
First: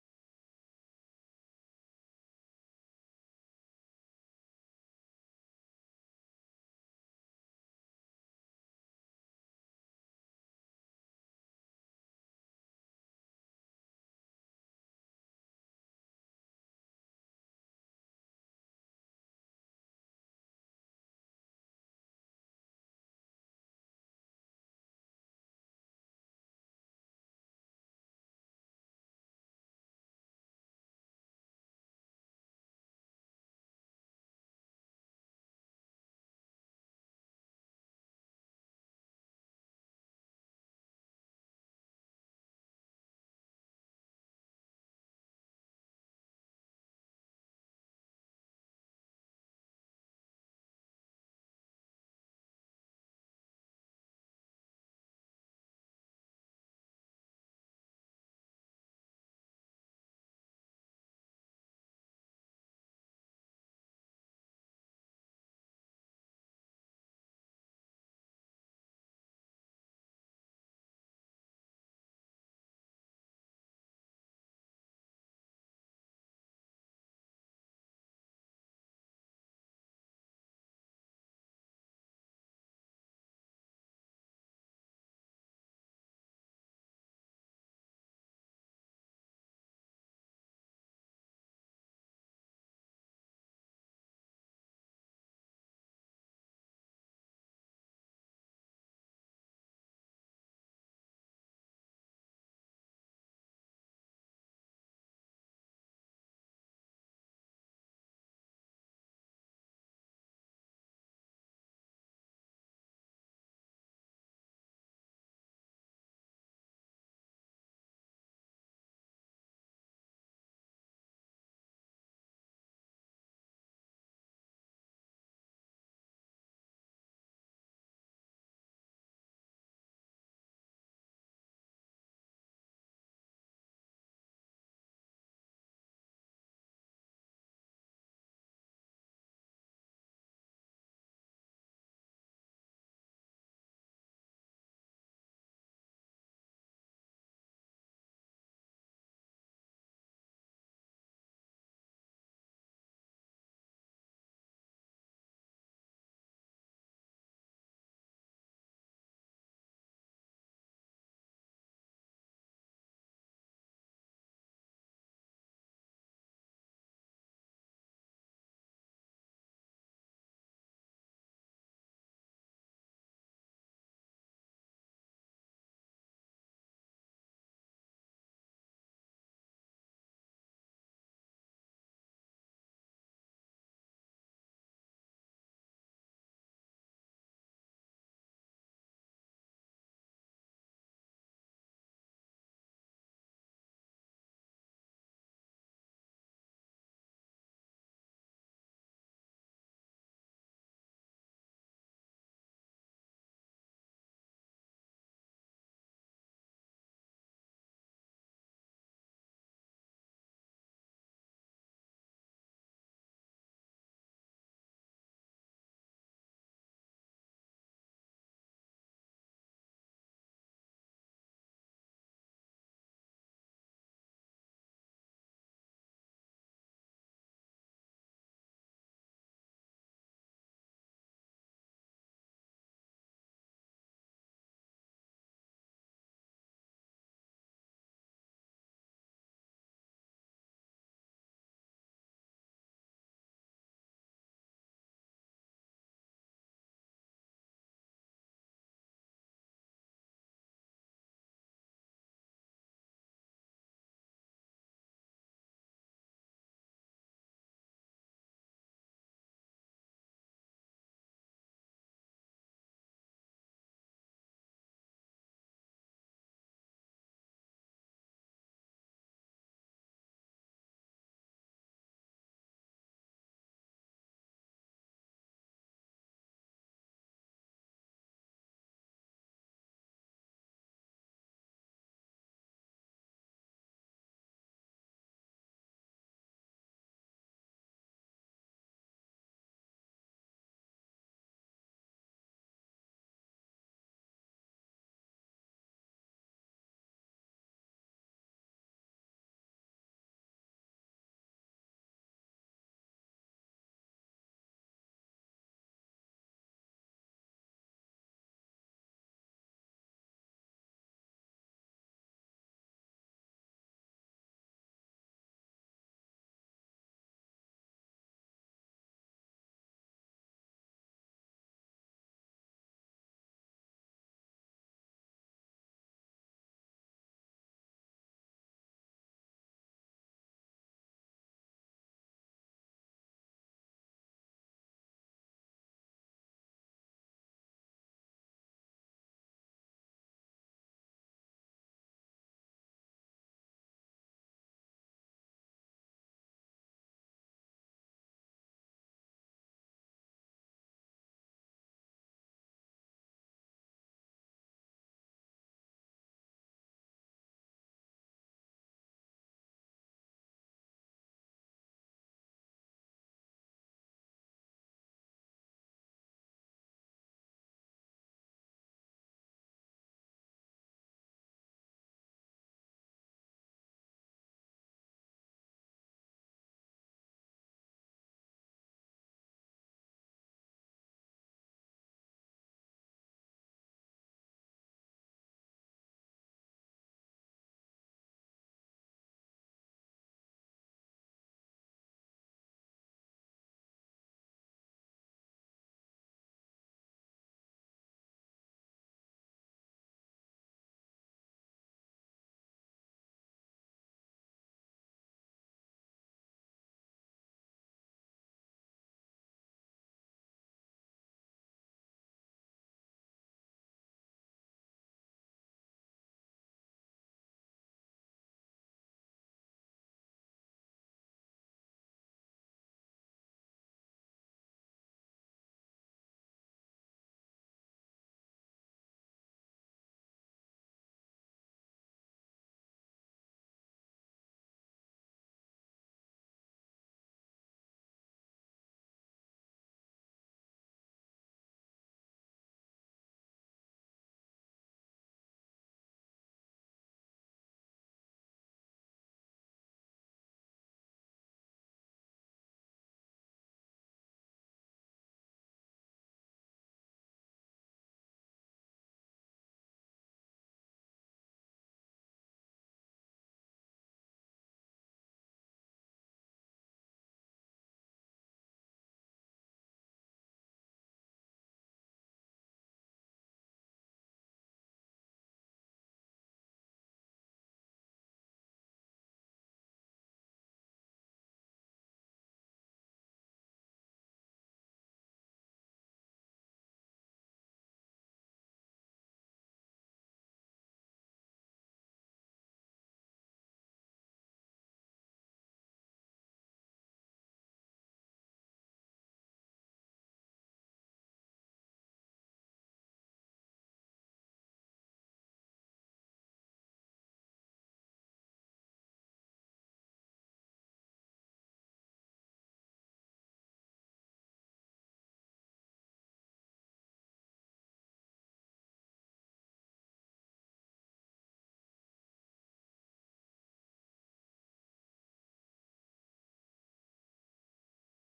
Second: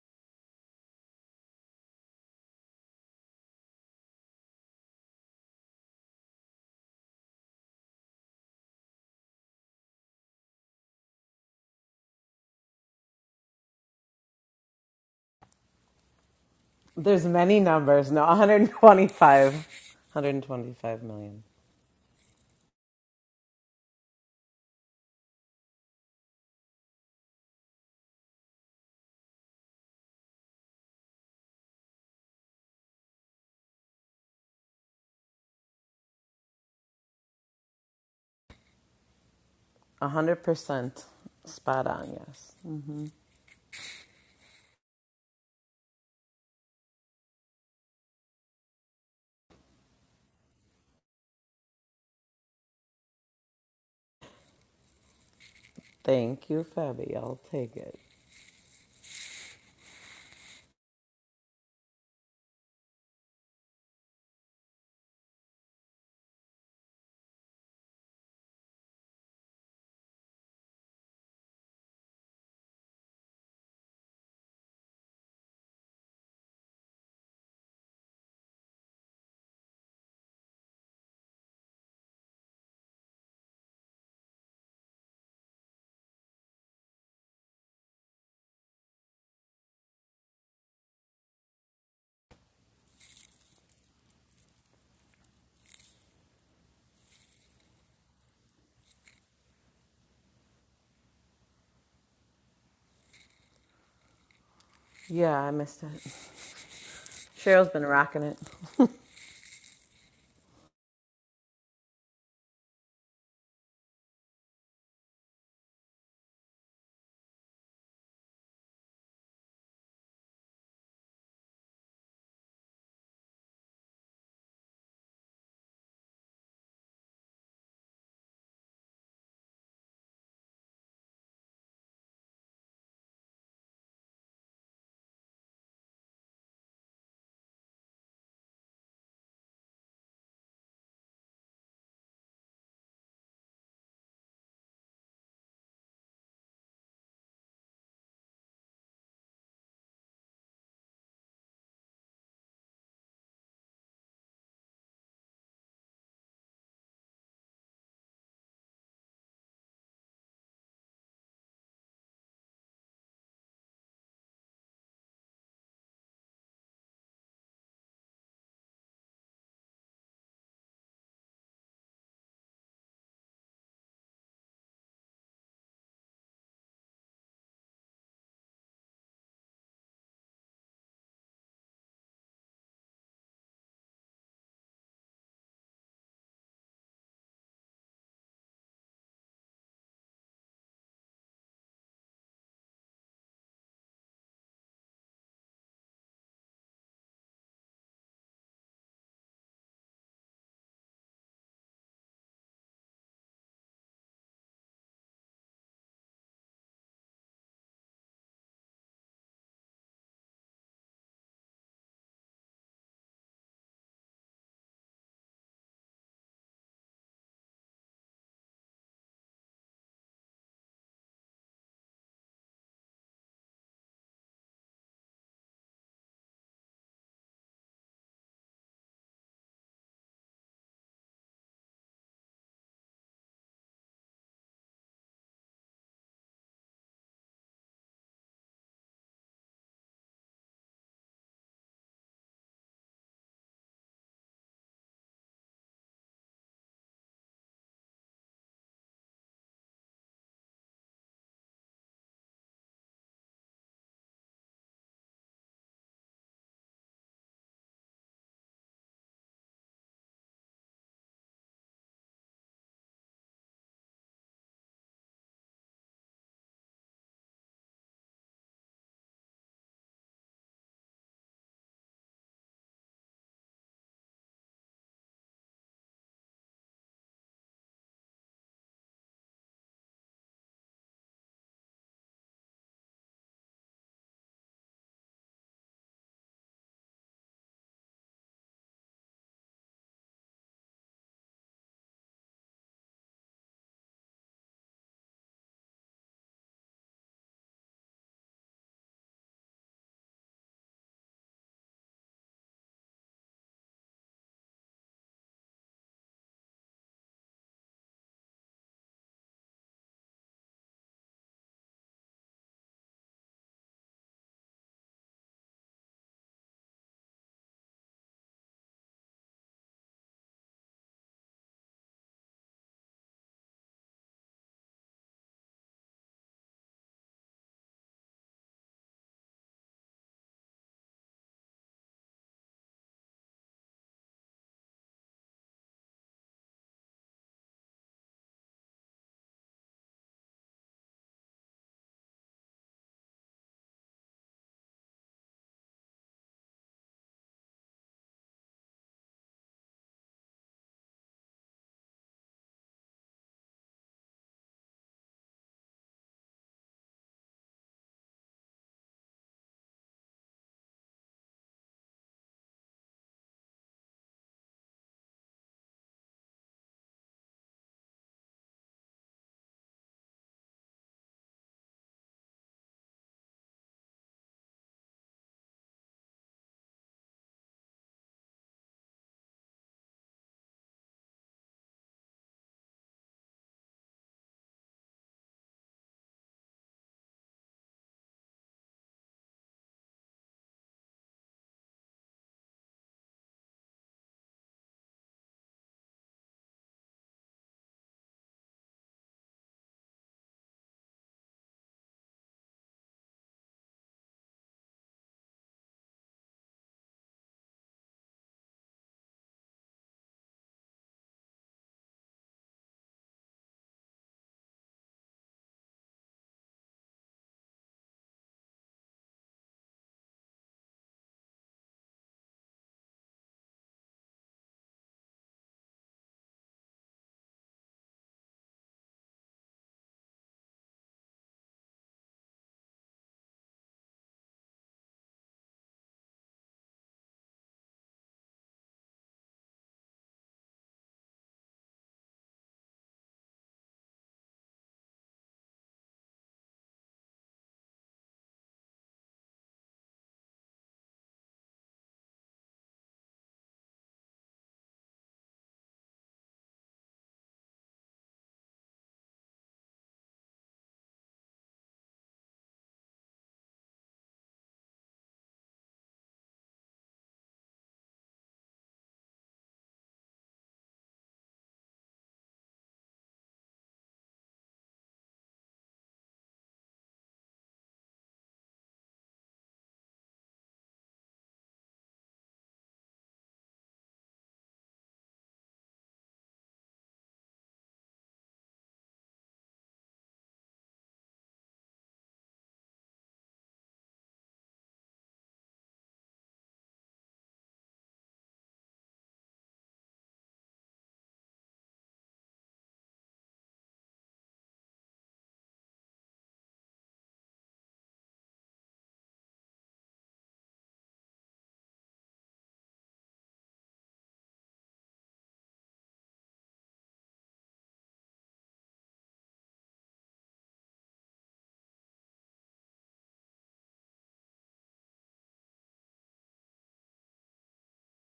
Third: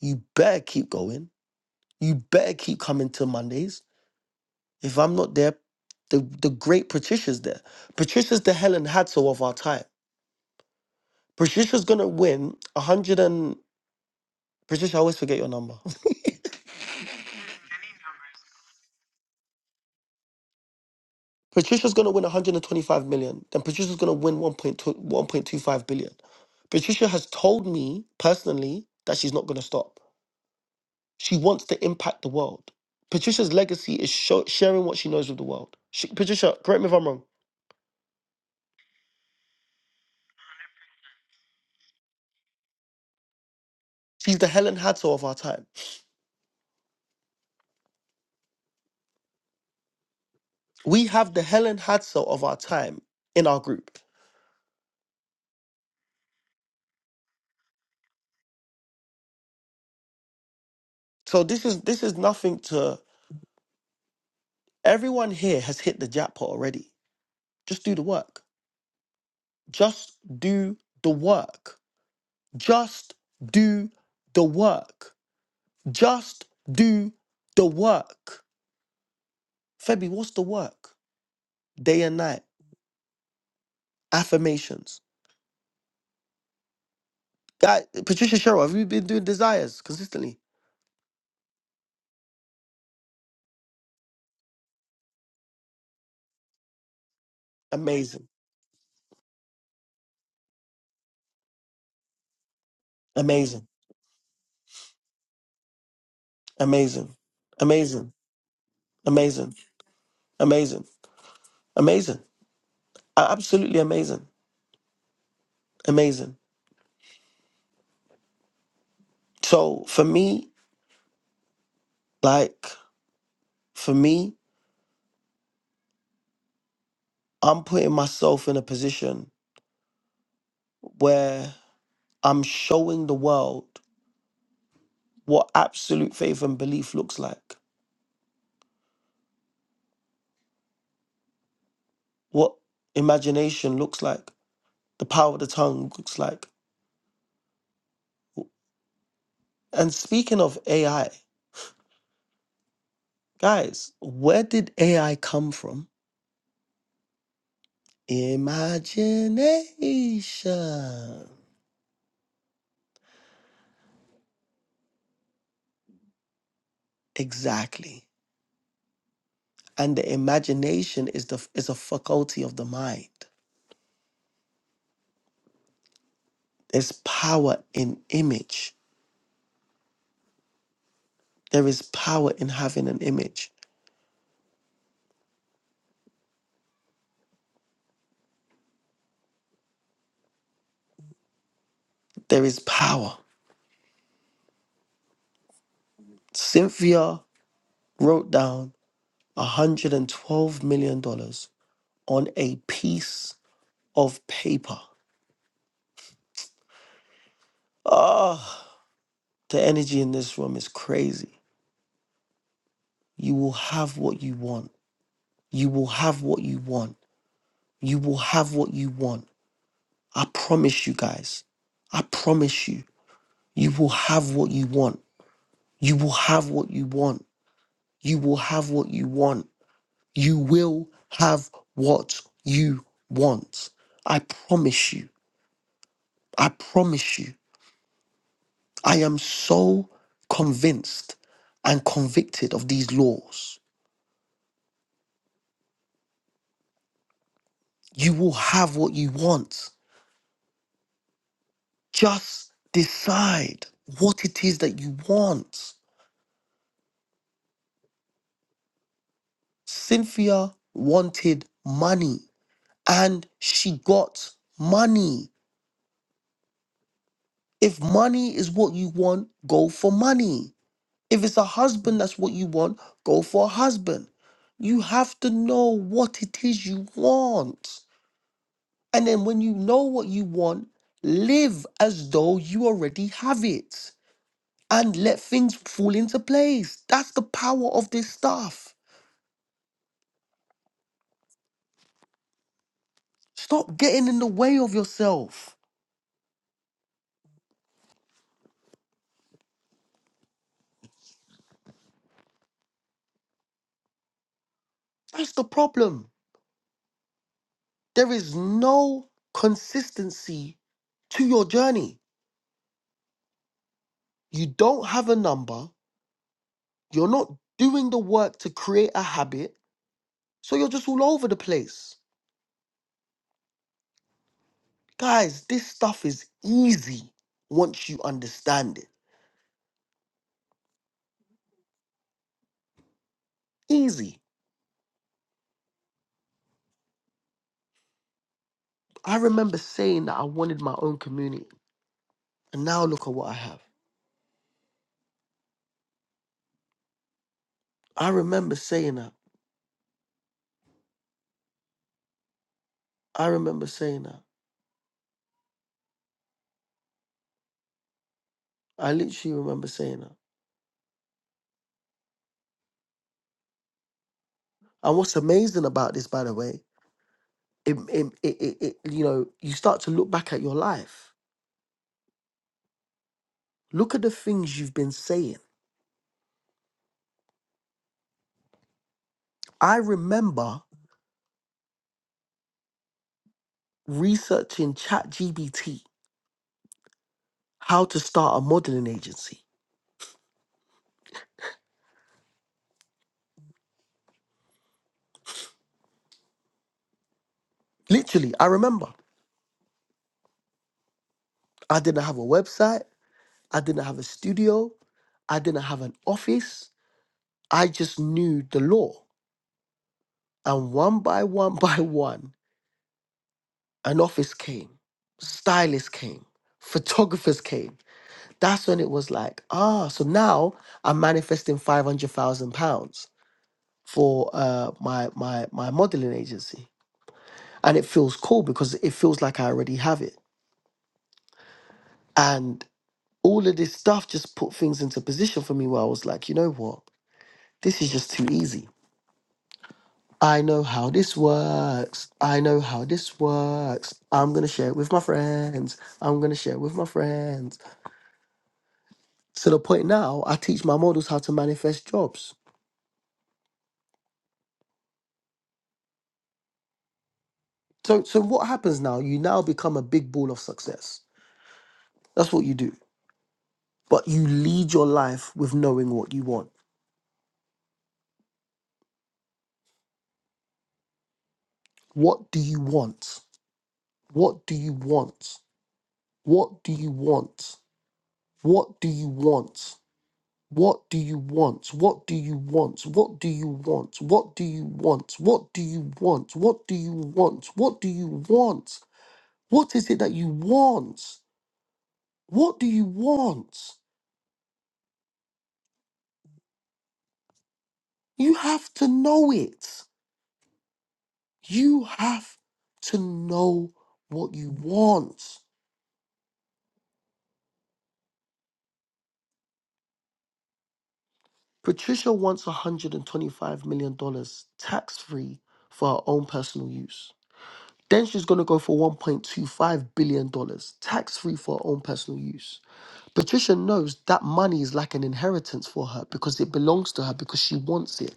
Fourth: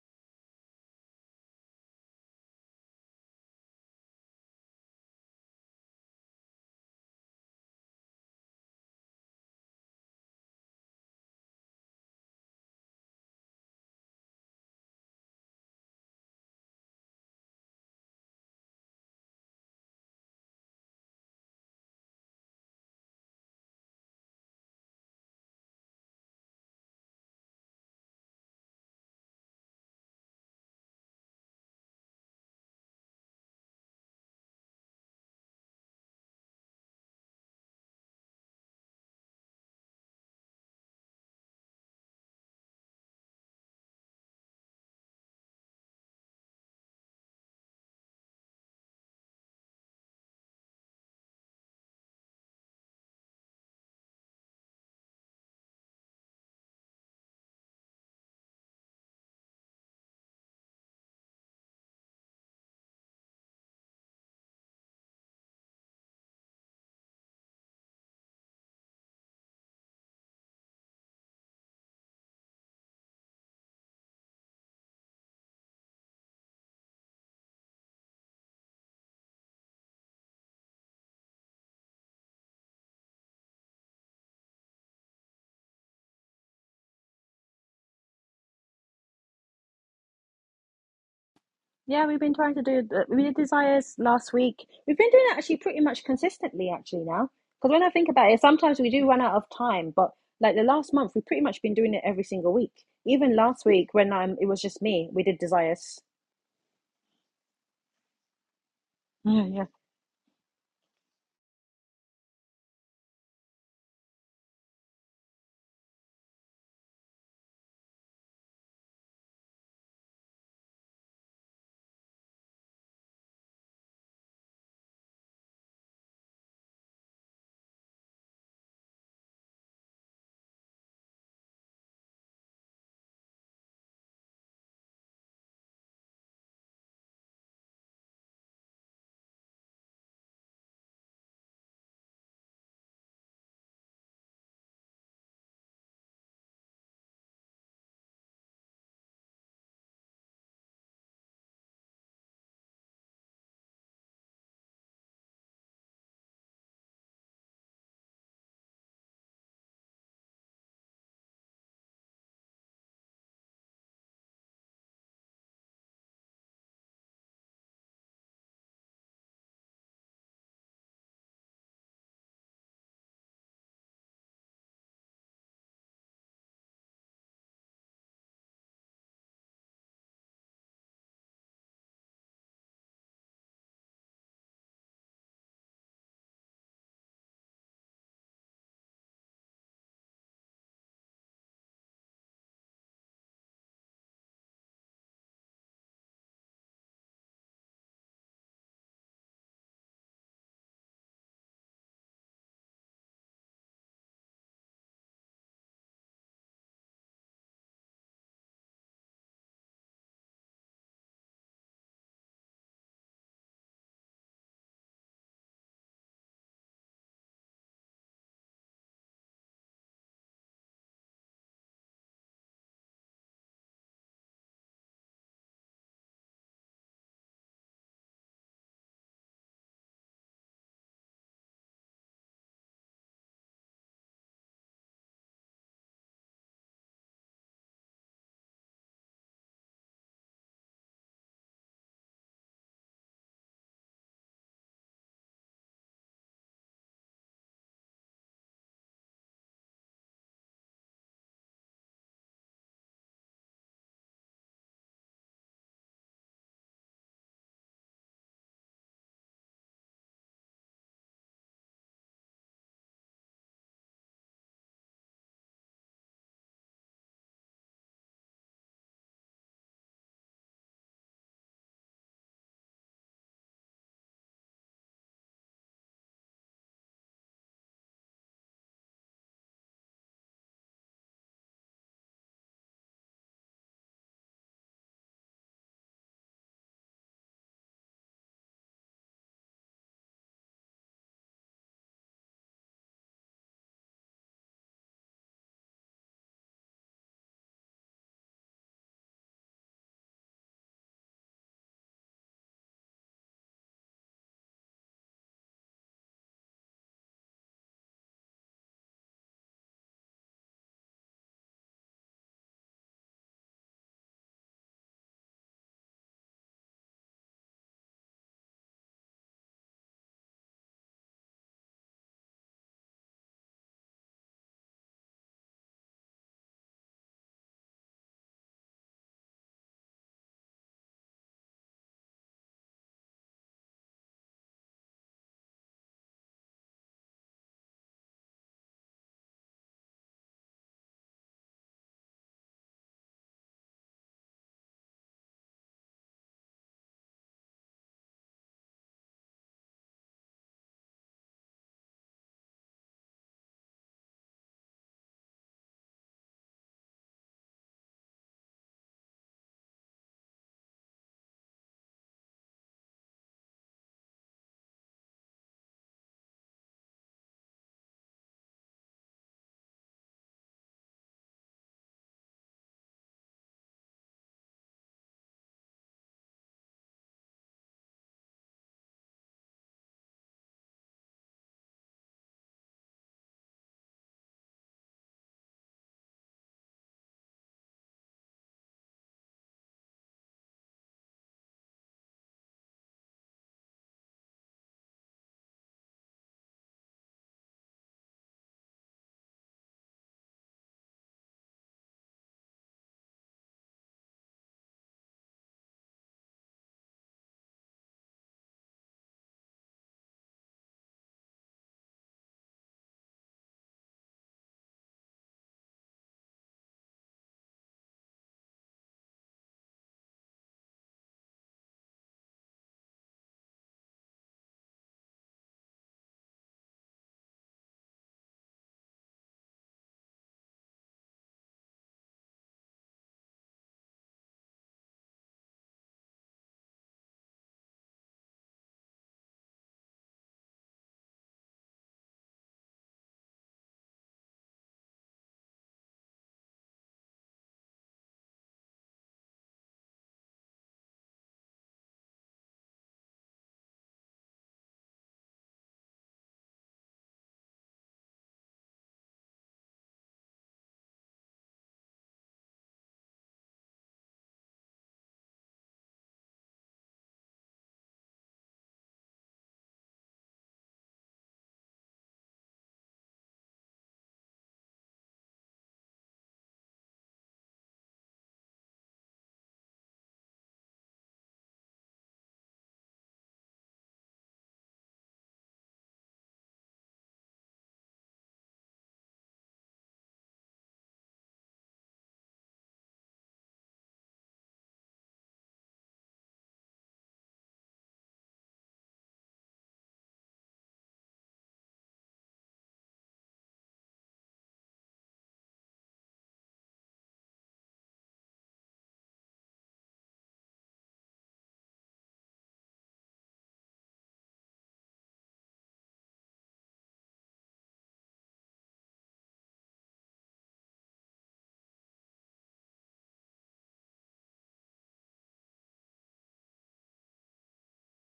Speaker 1: You better keep going. You better keep coming to Mondays. If I'm not there, the, the great Patricia's there. Patricia's the Helen Hadsel of our time. Patricia's gonna win a hundred and Patricia, I always forget your number.
Speaker 3: There's many numbers. No, 125. 125 million.
Speaker 1: Patricia's gonna win 125 million, then Patricia's gonna win 1.2 1.25 billion. Patricia has told me personally that she's not gonna stop. She wants to impact the world. Patricia's legacy is sho- sharing what she knows with the world. She, Patricia, correct me if I'm wrong.
Speaker 3: 100% spot on, yes. hmm
Speaker 1: She's the Helen Hadsel of our time. We have the Helen Hadsel of our time in our group.
Speaker 3: Thank you, Fabby. I'll take it.
Speaker 1: So this is this is nothing to everyone here has hit the jackpot already. Just do the work. Just do the work. Just do the work. Just do the work. Febby, what's the work? Day and night. Affirmations. Guy, Patricia Sherrill, have you been doing desires consistently?
Speaker 2: Yeah, we've been trying to do the, we did desires last week. We've been doing it actually pretty much consistently actually now. Because when I think
Speaker 1: Amazing.
Speaker 2: about it, sometimes we do run out of time, but like the last month, we've pretty much been doing it every single week. Even last
Speaker 1: Amazing.
Speaker 2: week when um it was just me, we
Speaker 3: Yeah,
Speaker 2: did
Speaker 3: I missed
Speaker 2: desires.
Speaker 3: it.
Speaker 1: Amazing.
Speaker 3: Cheryl's been
Speaker 1: Amazing.
Speaker 3: rocking it.
Speaker 2: Yeah,
Speaker 1: Amazing.
Speaker 2: yeah.
Speaker 1: Amazing. Amazing. A- Absolutely amazing. Amazing. So for me, like, for me, I'm putting myself in a position where I'm showing the world what absolute faith and belief looks like, what imagination looks like, the power of the tongue looks like. And speaking of AI, guys, where did AI come from? Imagination. Exactly. And the imagination is the is a faculty of the mind. There's power in image. There is power in having an image. There is power. Cynthia wrote down $112 million dollars on a piece of paper. Ah, the energy in this room is crazy. You will have what you want. You will have what you want. You will have what you want. I promise you guys. I promise you, you will have what you want. You will have what you want. You will have what you want. You will have what you want. I promise you. I promise you. I am so convinced and convicted of these laws. You will have what you want. Just decide what it is that you want. Cynthia wanted money and she got money. If money is what you want, go for money. If it's a husband, that's what you want, go for a husband. You have to know what it is you want. And then when you know what you want, live as though you already have it and let things fall into place. That's the power of this stuff. Stop getting in the way of yourself. That's the problem. There is no consistency to your journey. You don't have a number. You're not doing the work to create a habit So you're just all over the place. Guys, this stuff is easy once you understand it. Easy. I remember saying that I wanted my own community, and now look at what I have. I remember saying that. I remember saying that. I literally remember saying that. And what's amazing about this, by the way, it, it, it, it, it- you know, you start to look back at your life. Look at the things you've been saying. I remember researching ChatGPT, how to start a modeling agency. Literally, I remember I didn't have a website, I didn't have a studio, I didn't have an office. I just knew the law. And one by one by one, an office came, stylists came, photographers came. That's when it was like, ah, so now I'm manifesting five hundred thousand pounds for uh, my my my modeling agency, and it feels cool because it feels like I already have it. And all of this stuff just put things into position for me where I was like, you know what? This is just too easy. I know how this works. I know how this works. I'm going to share it with my friends. I'm going to share it with my friends. To the point now, I teach my models how to manifest jobs. So, so what happens now? You now become a big ball of success. That's what you do. But you lead your life with knowing what you want. What do you want? What do you want? What do you want? What do you want? What do you want? What do you want? What do you want? What do you want? What do you want? What do you want? What do you want? What is it that you want? What do you want? You have to know it. You have to know what you want. Patricia wants $125 million dollars tax free for her own personal use. Then she's going to go for $1.25 billion dollars tax free for her own personal use. Patricia knows that money is like an inheritance for her because it belongs to her because she wants it.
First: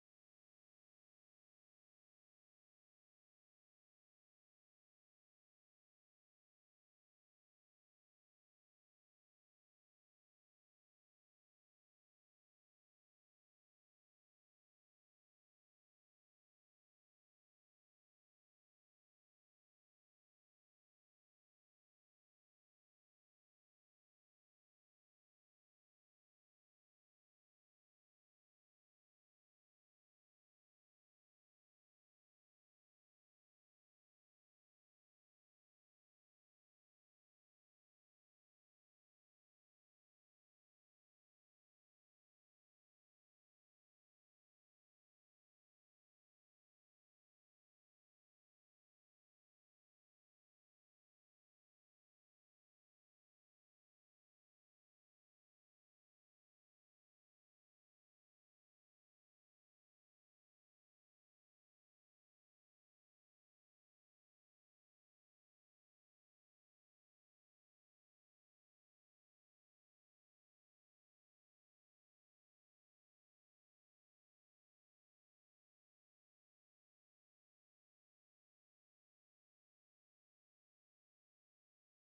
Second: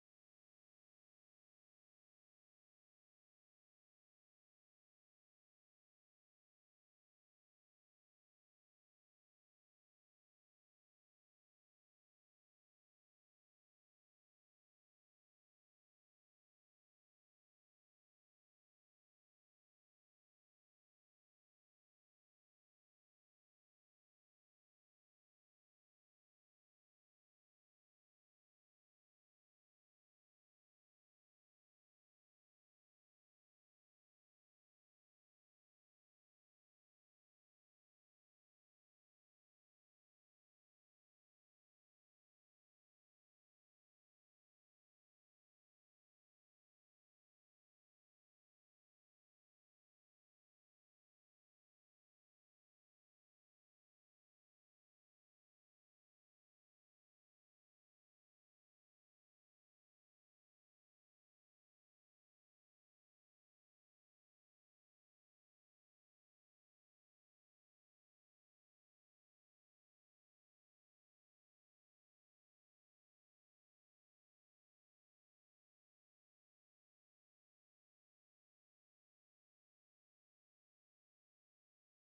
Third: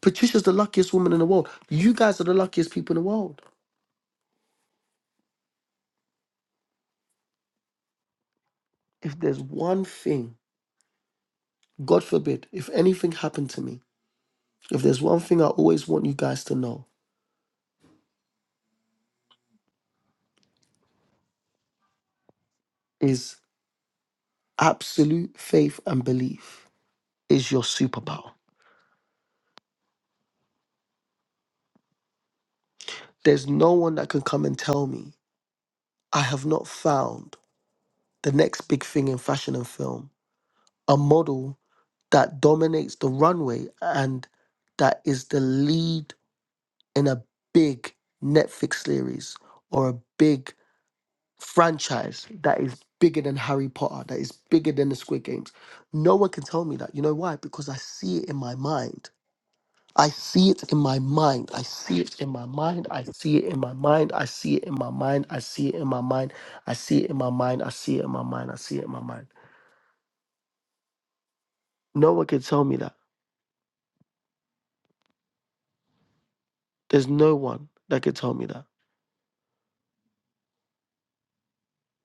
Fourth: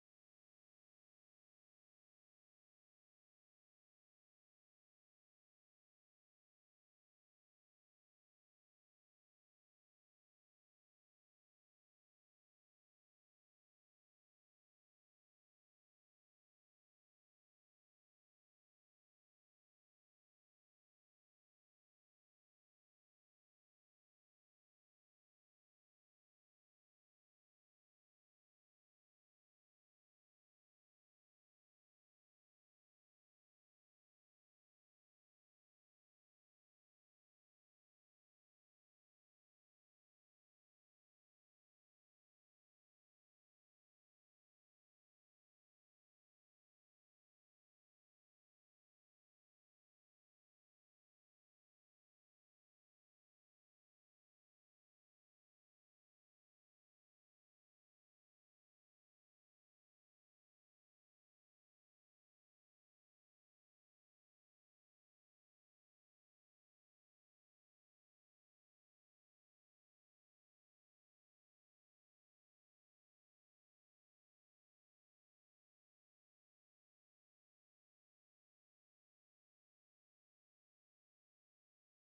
Speaker 1: Patricia's the luckiest woman in the world. You guys are the luckiest people in the world. If there's one thing, God forbid, if anything happened to me, if there's one thing I always want you guys to know is absolute faith and belief is your superpower. There's no one that can come and tell me I have not found the next big thing in fashion and film, a model that dominates the runway and that is the lead in a big Netflix series or a big franchise that is bigger than Harry Potter, that is bigger than the Squid Games. No one can tell me that. You know why? Because I see it in my mind. I see it in my mind. I see it in my mind. I see it in my mind. I see it in my mind. I see it in my mind. I see it in my mind. I see it in my mind. I see it in my mind. No one can tell me that. There's no one that can tell me that.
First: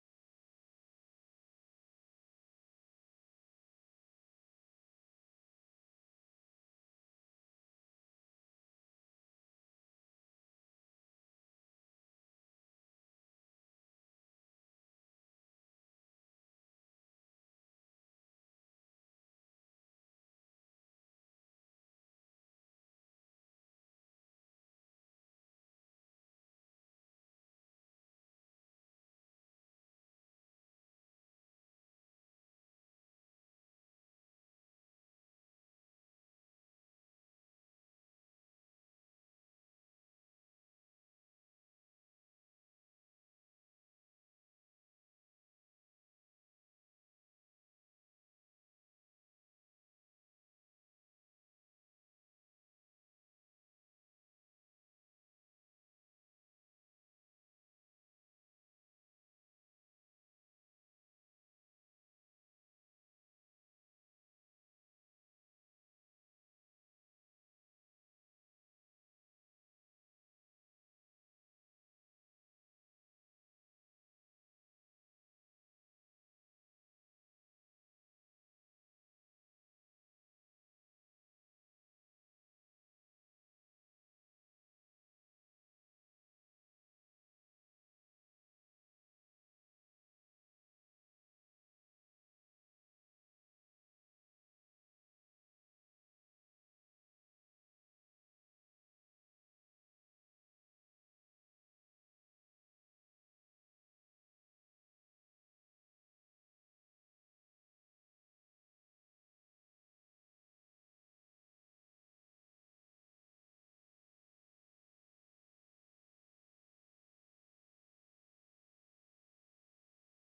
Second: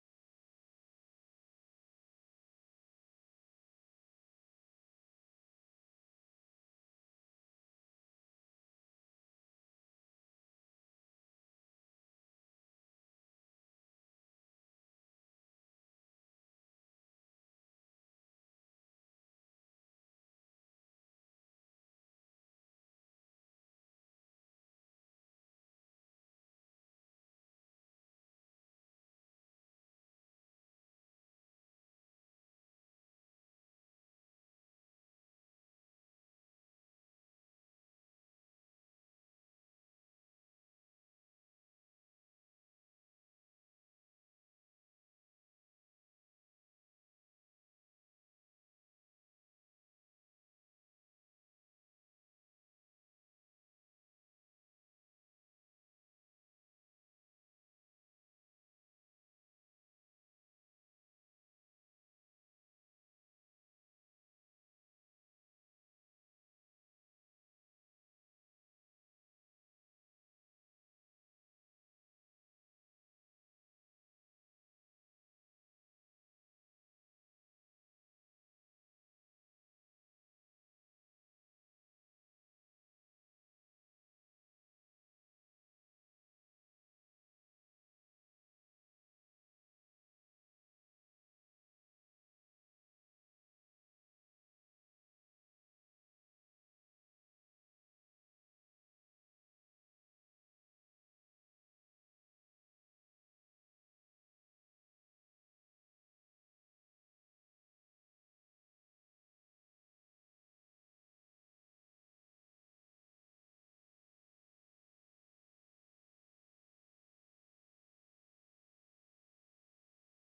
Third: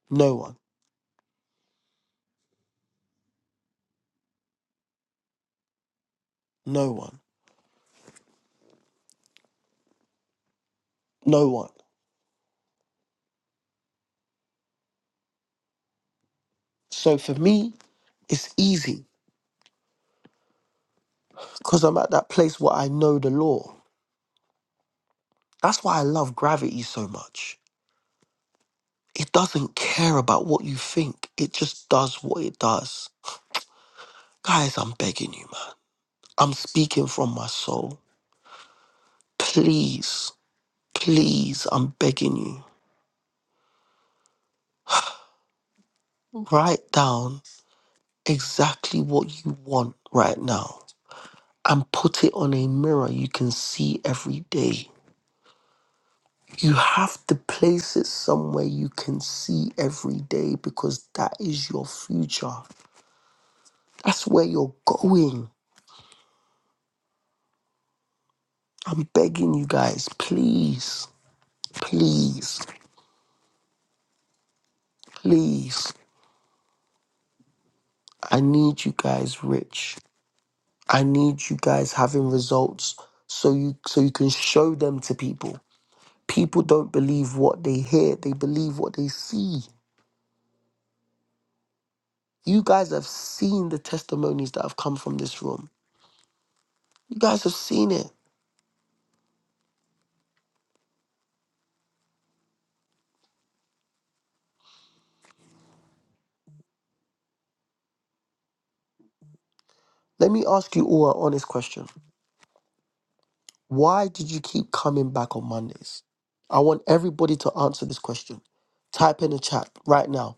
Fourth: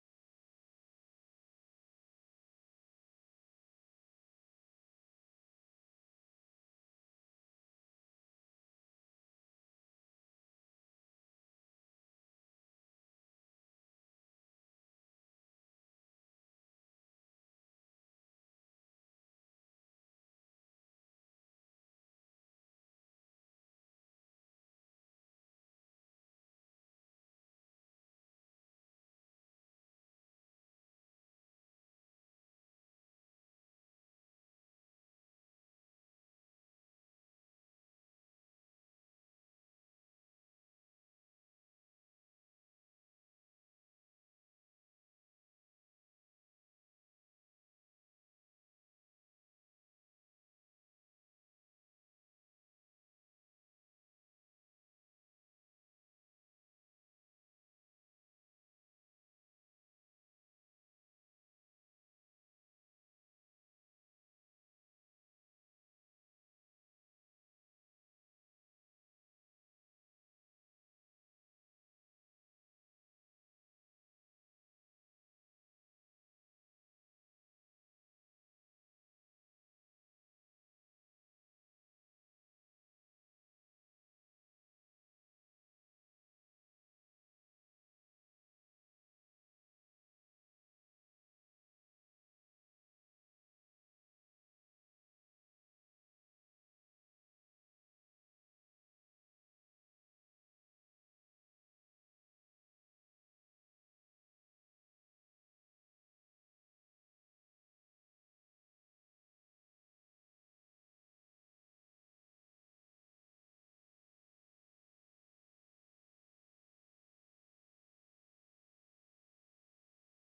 Speaker 1: No one. No one. No one. So for me, it's easy because I'm at that place where I know the law. That's why I love gravity so much. It doesn't care about what you think, it just does what it does. Guys, I'm begging you, man. I'm speaking from my soul. Please, please, I'm begging you, write down exactly what you want right now and put it on a mirror you can see every day. You have to place it somewhere you can see every day because that is your future. That's where you're going. I'm begging you guys, please, please, please. I need you guys rich. I need you guys having results so you so you can show them to people. People don't believe what they hear, they believe what they see. You guys have seen the testimonies that have come from this room. You guys have seen it. Let me ask you all an honest question. Why did you keep coming back on Mondays? I want everybody to answer this question. Type in the chat right now.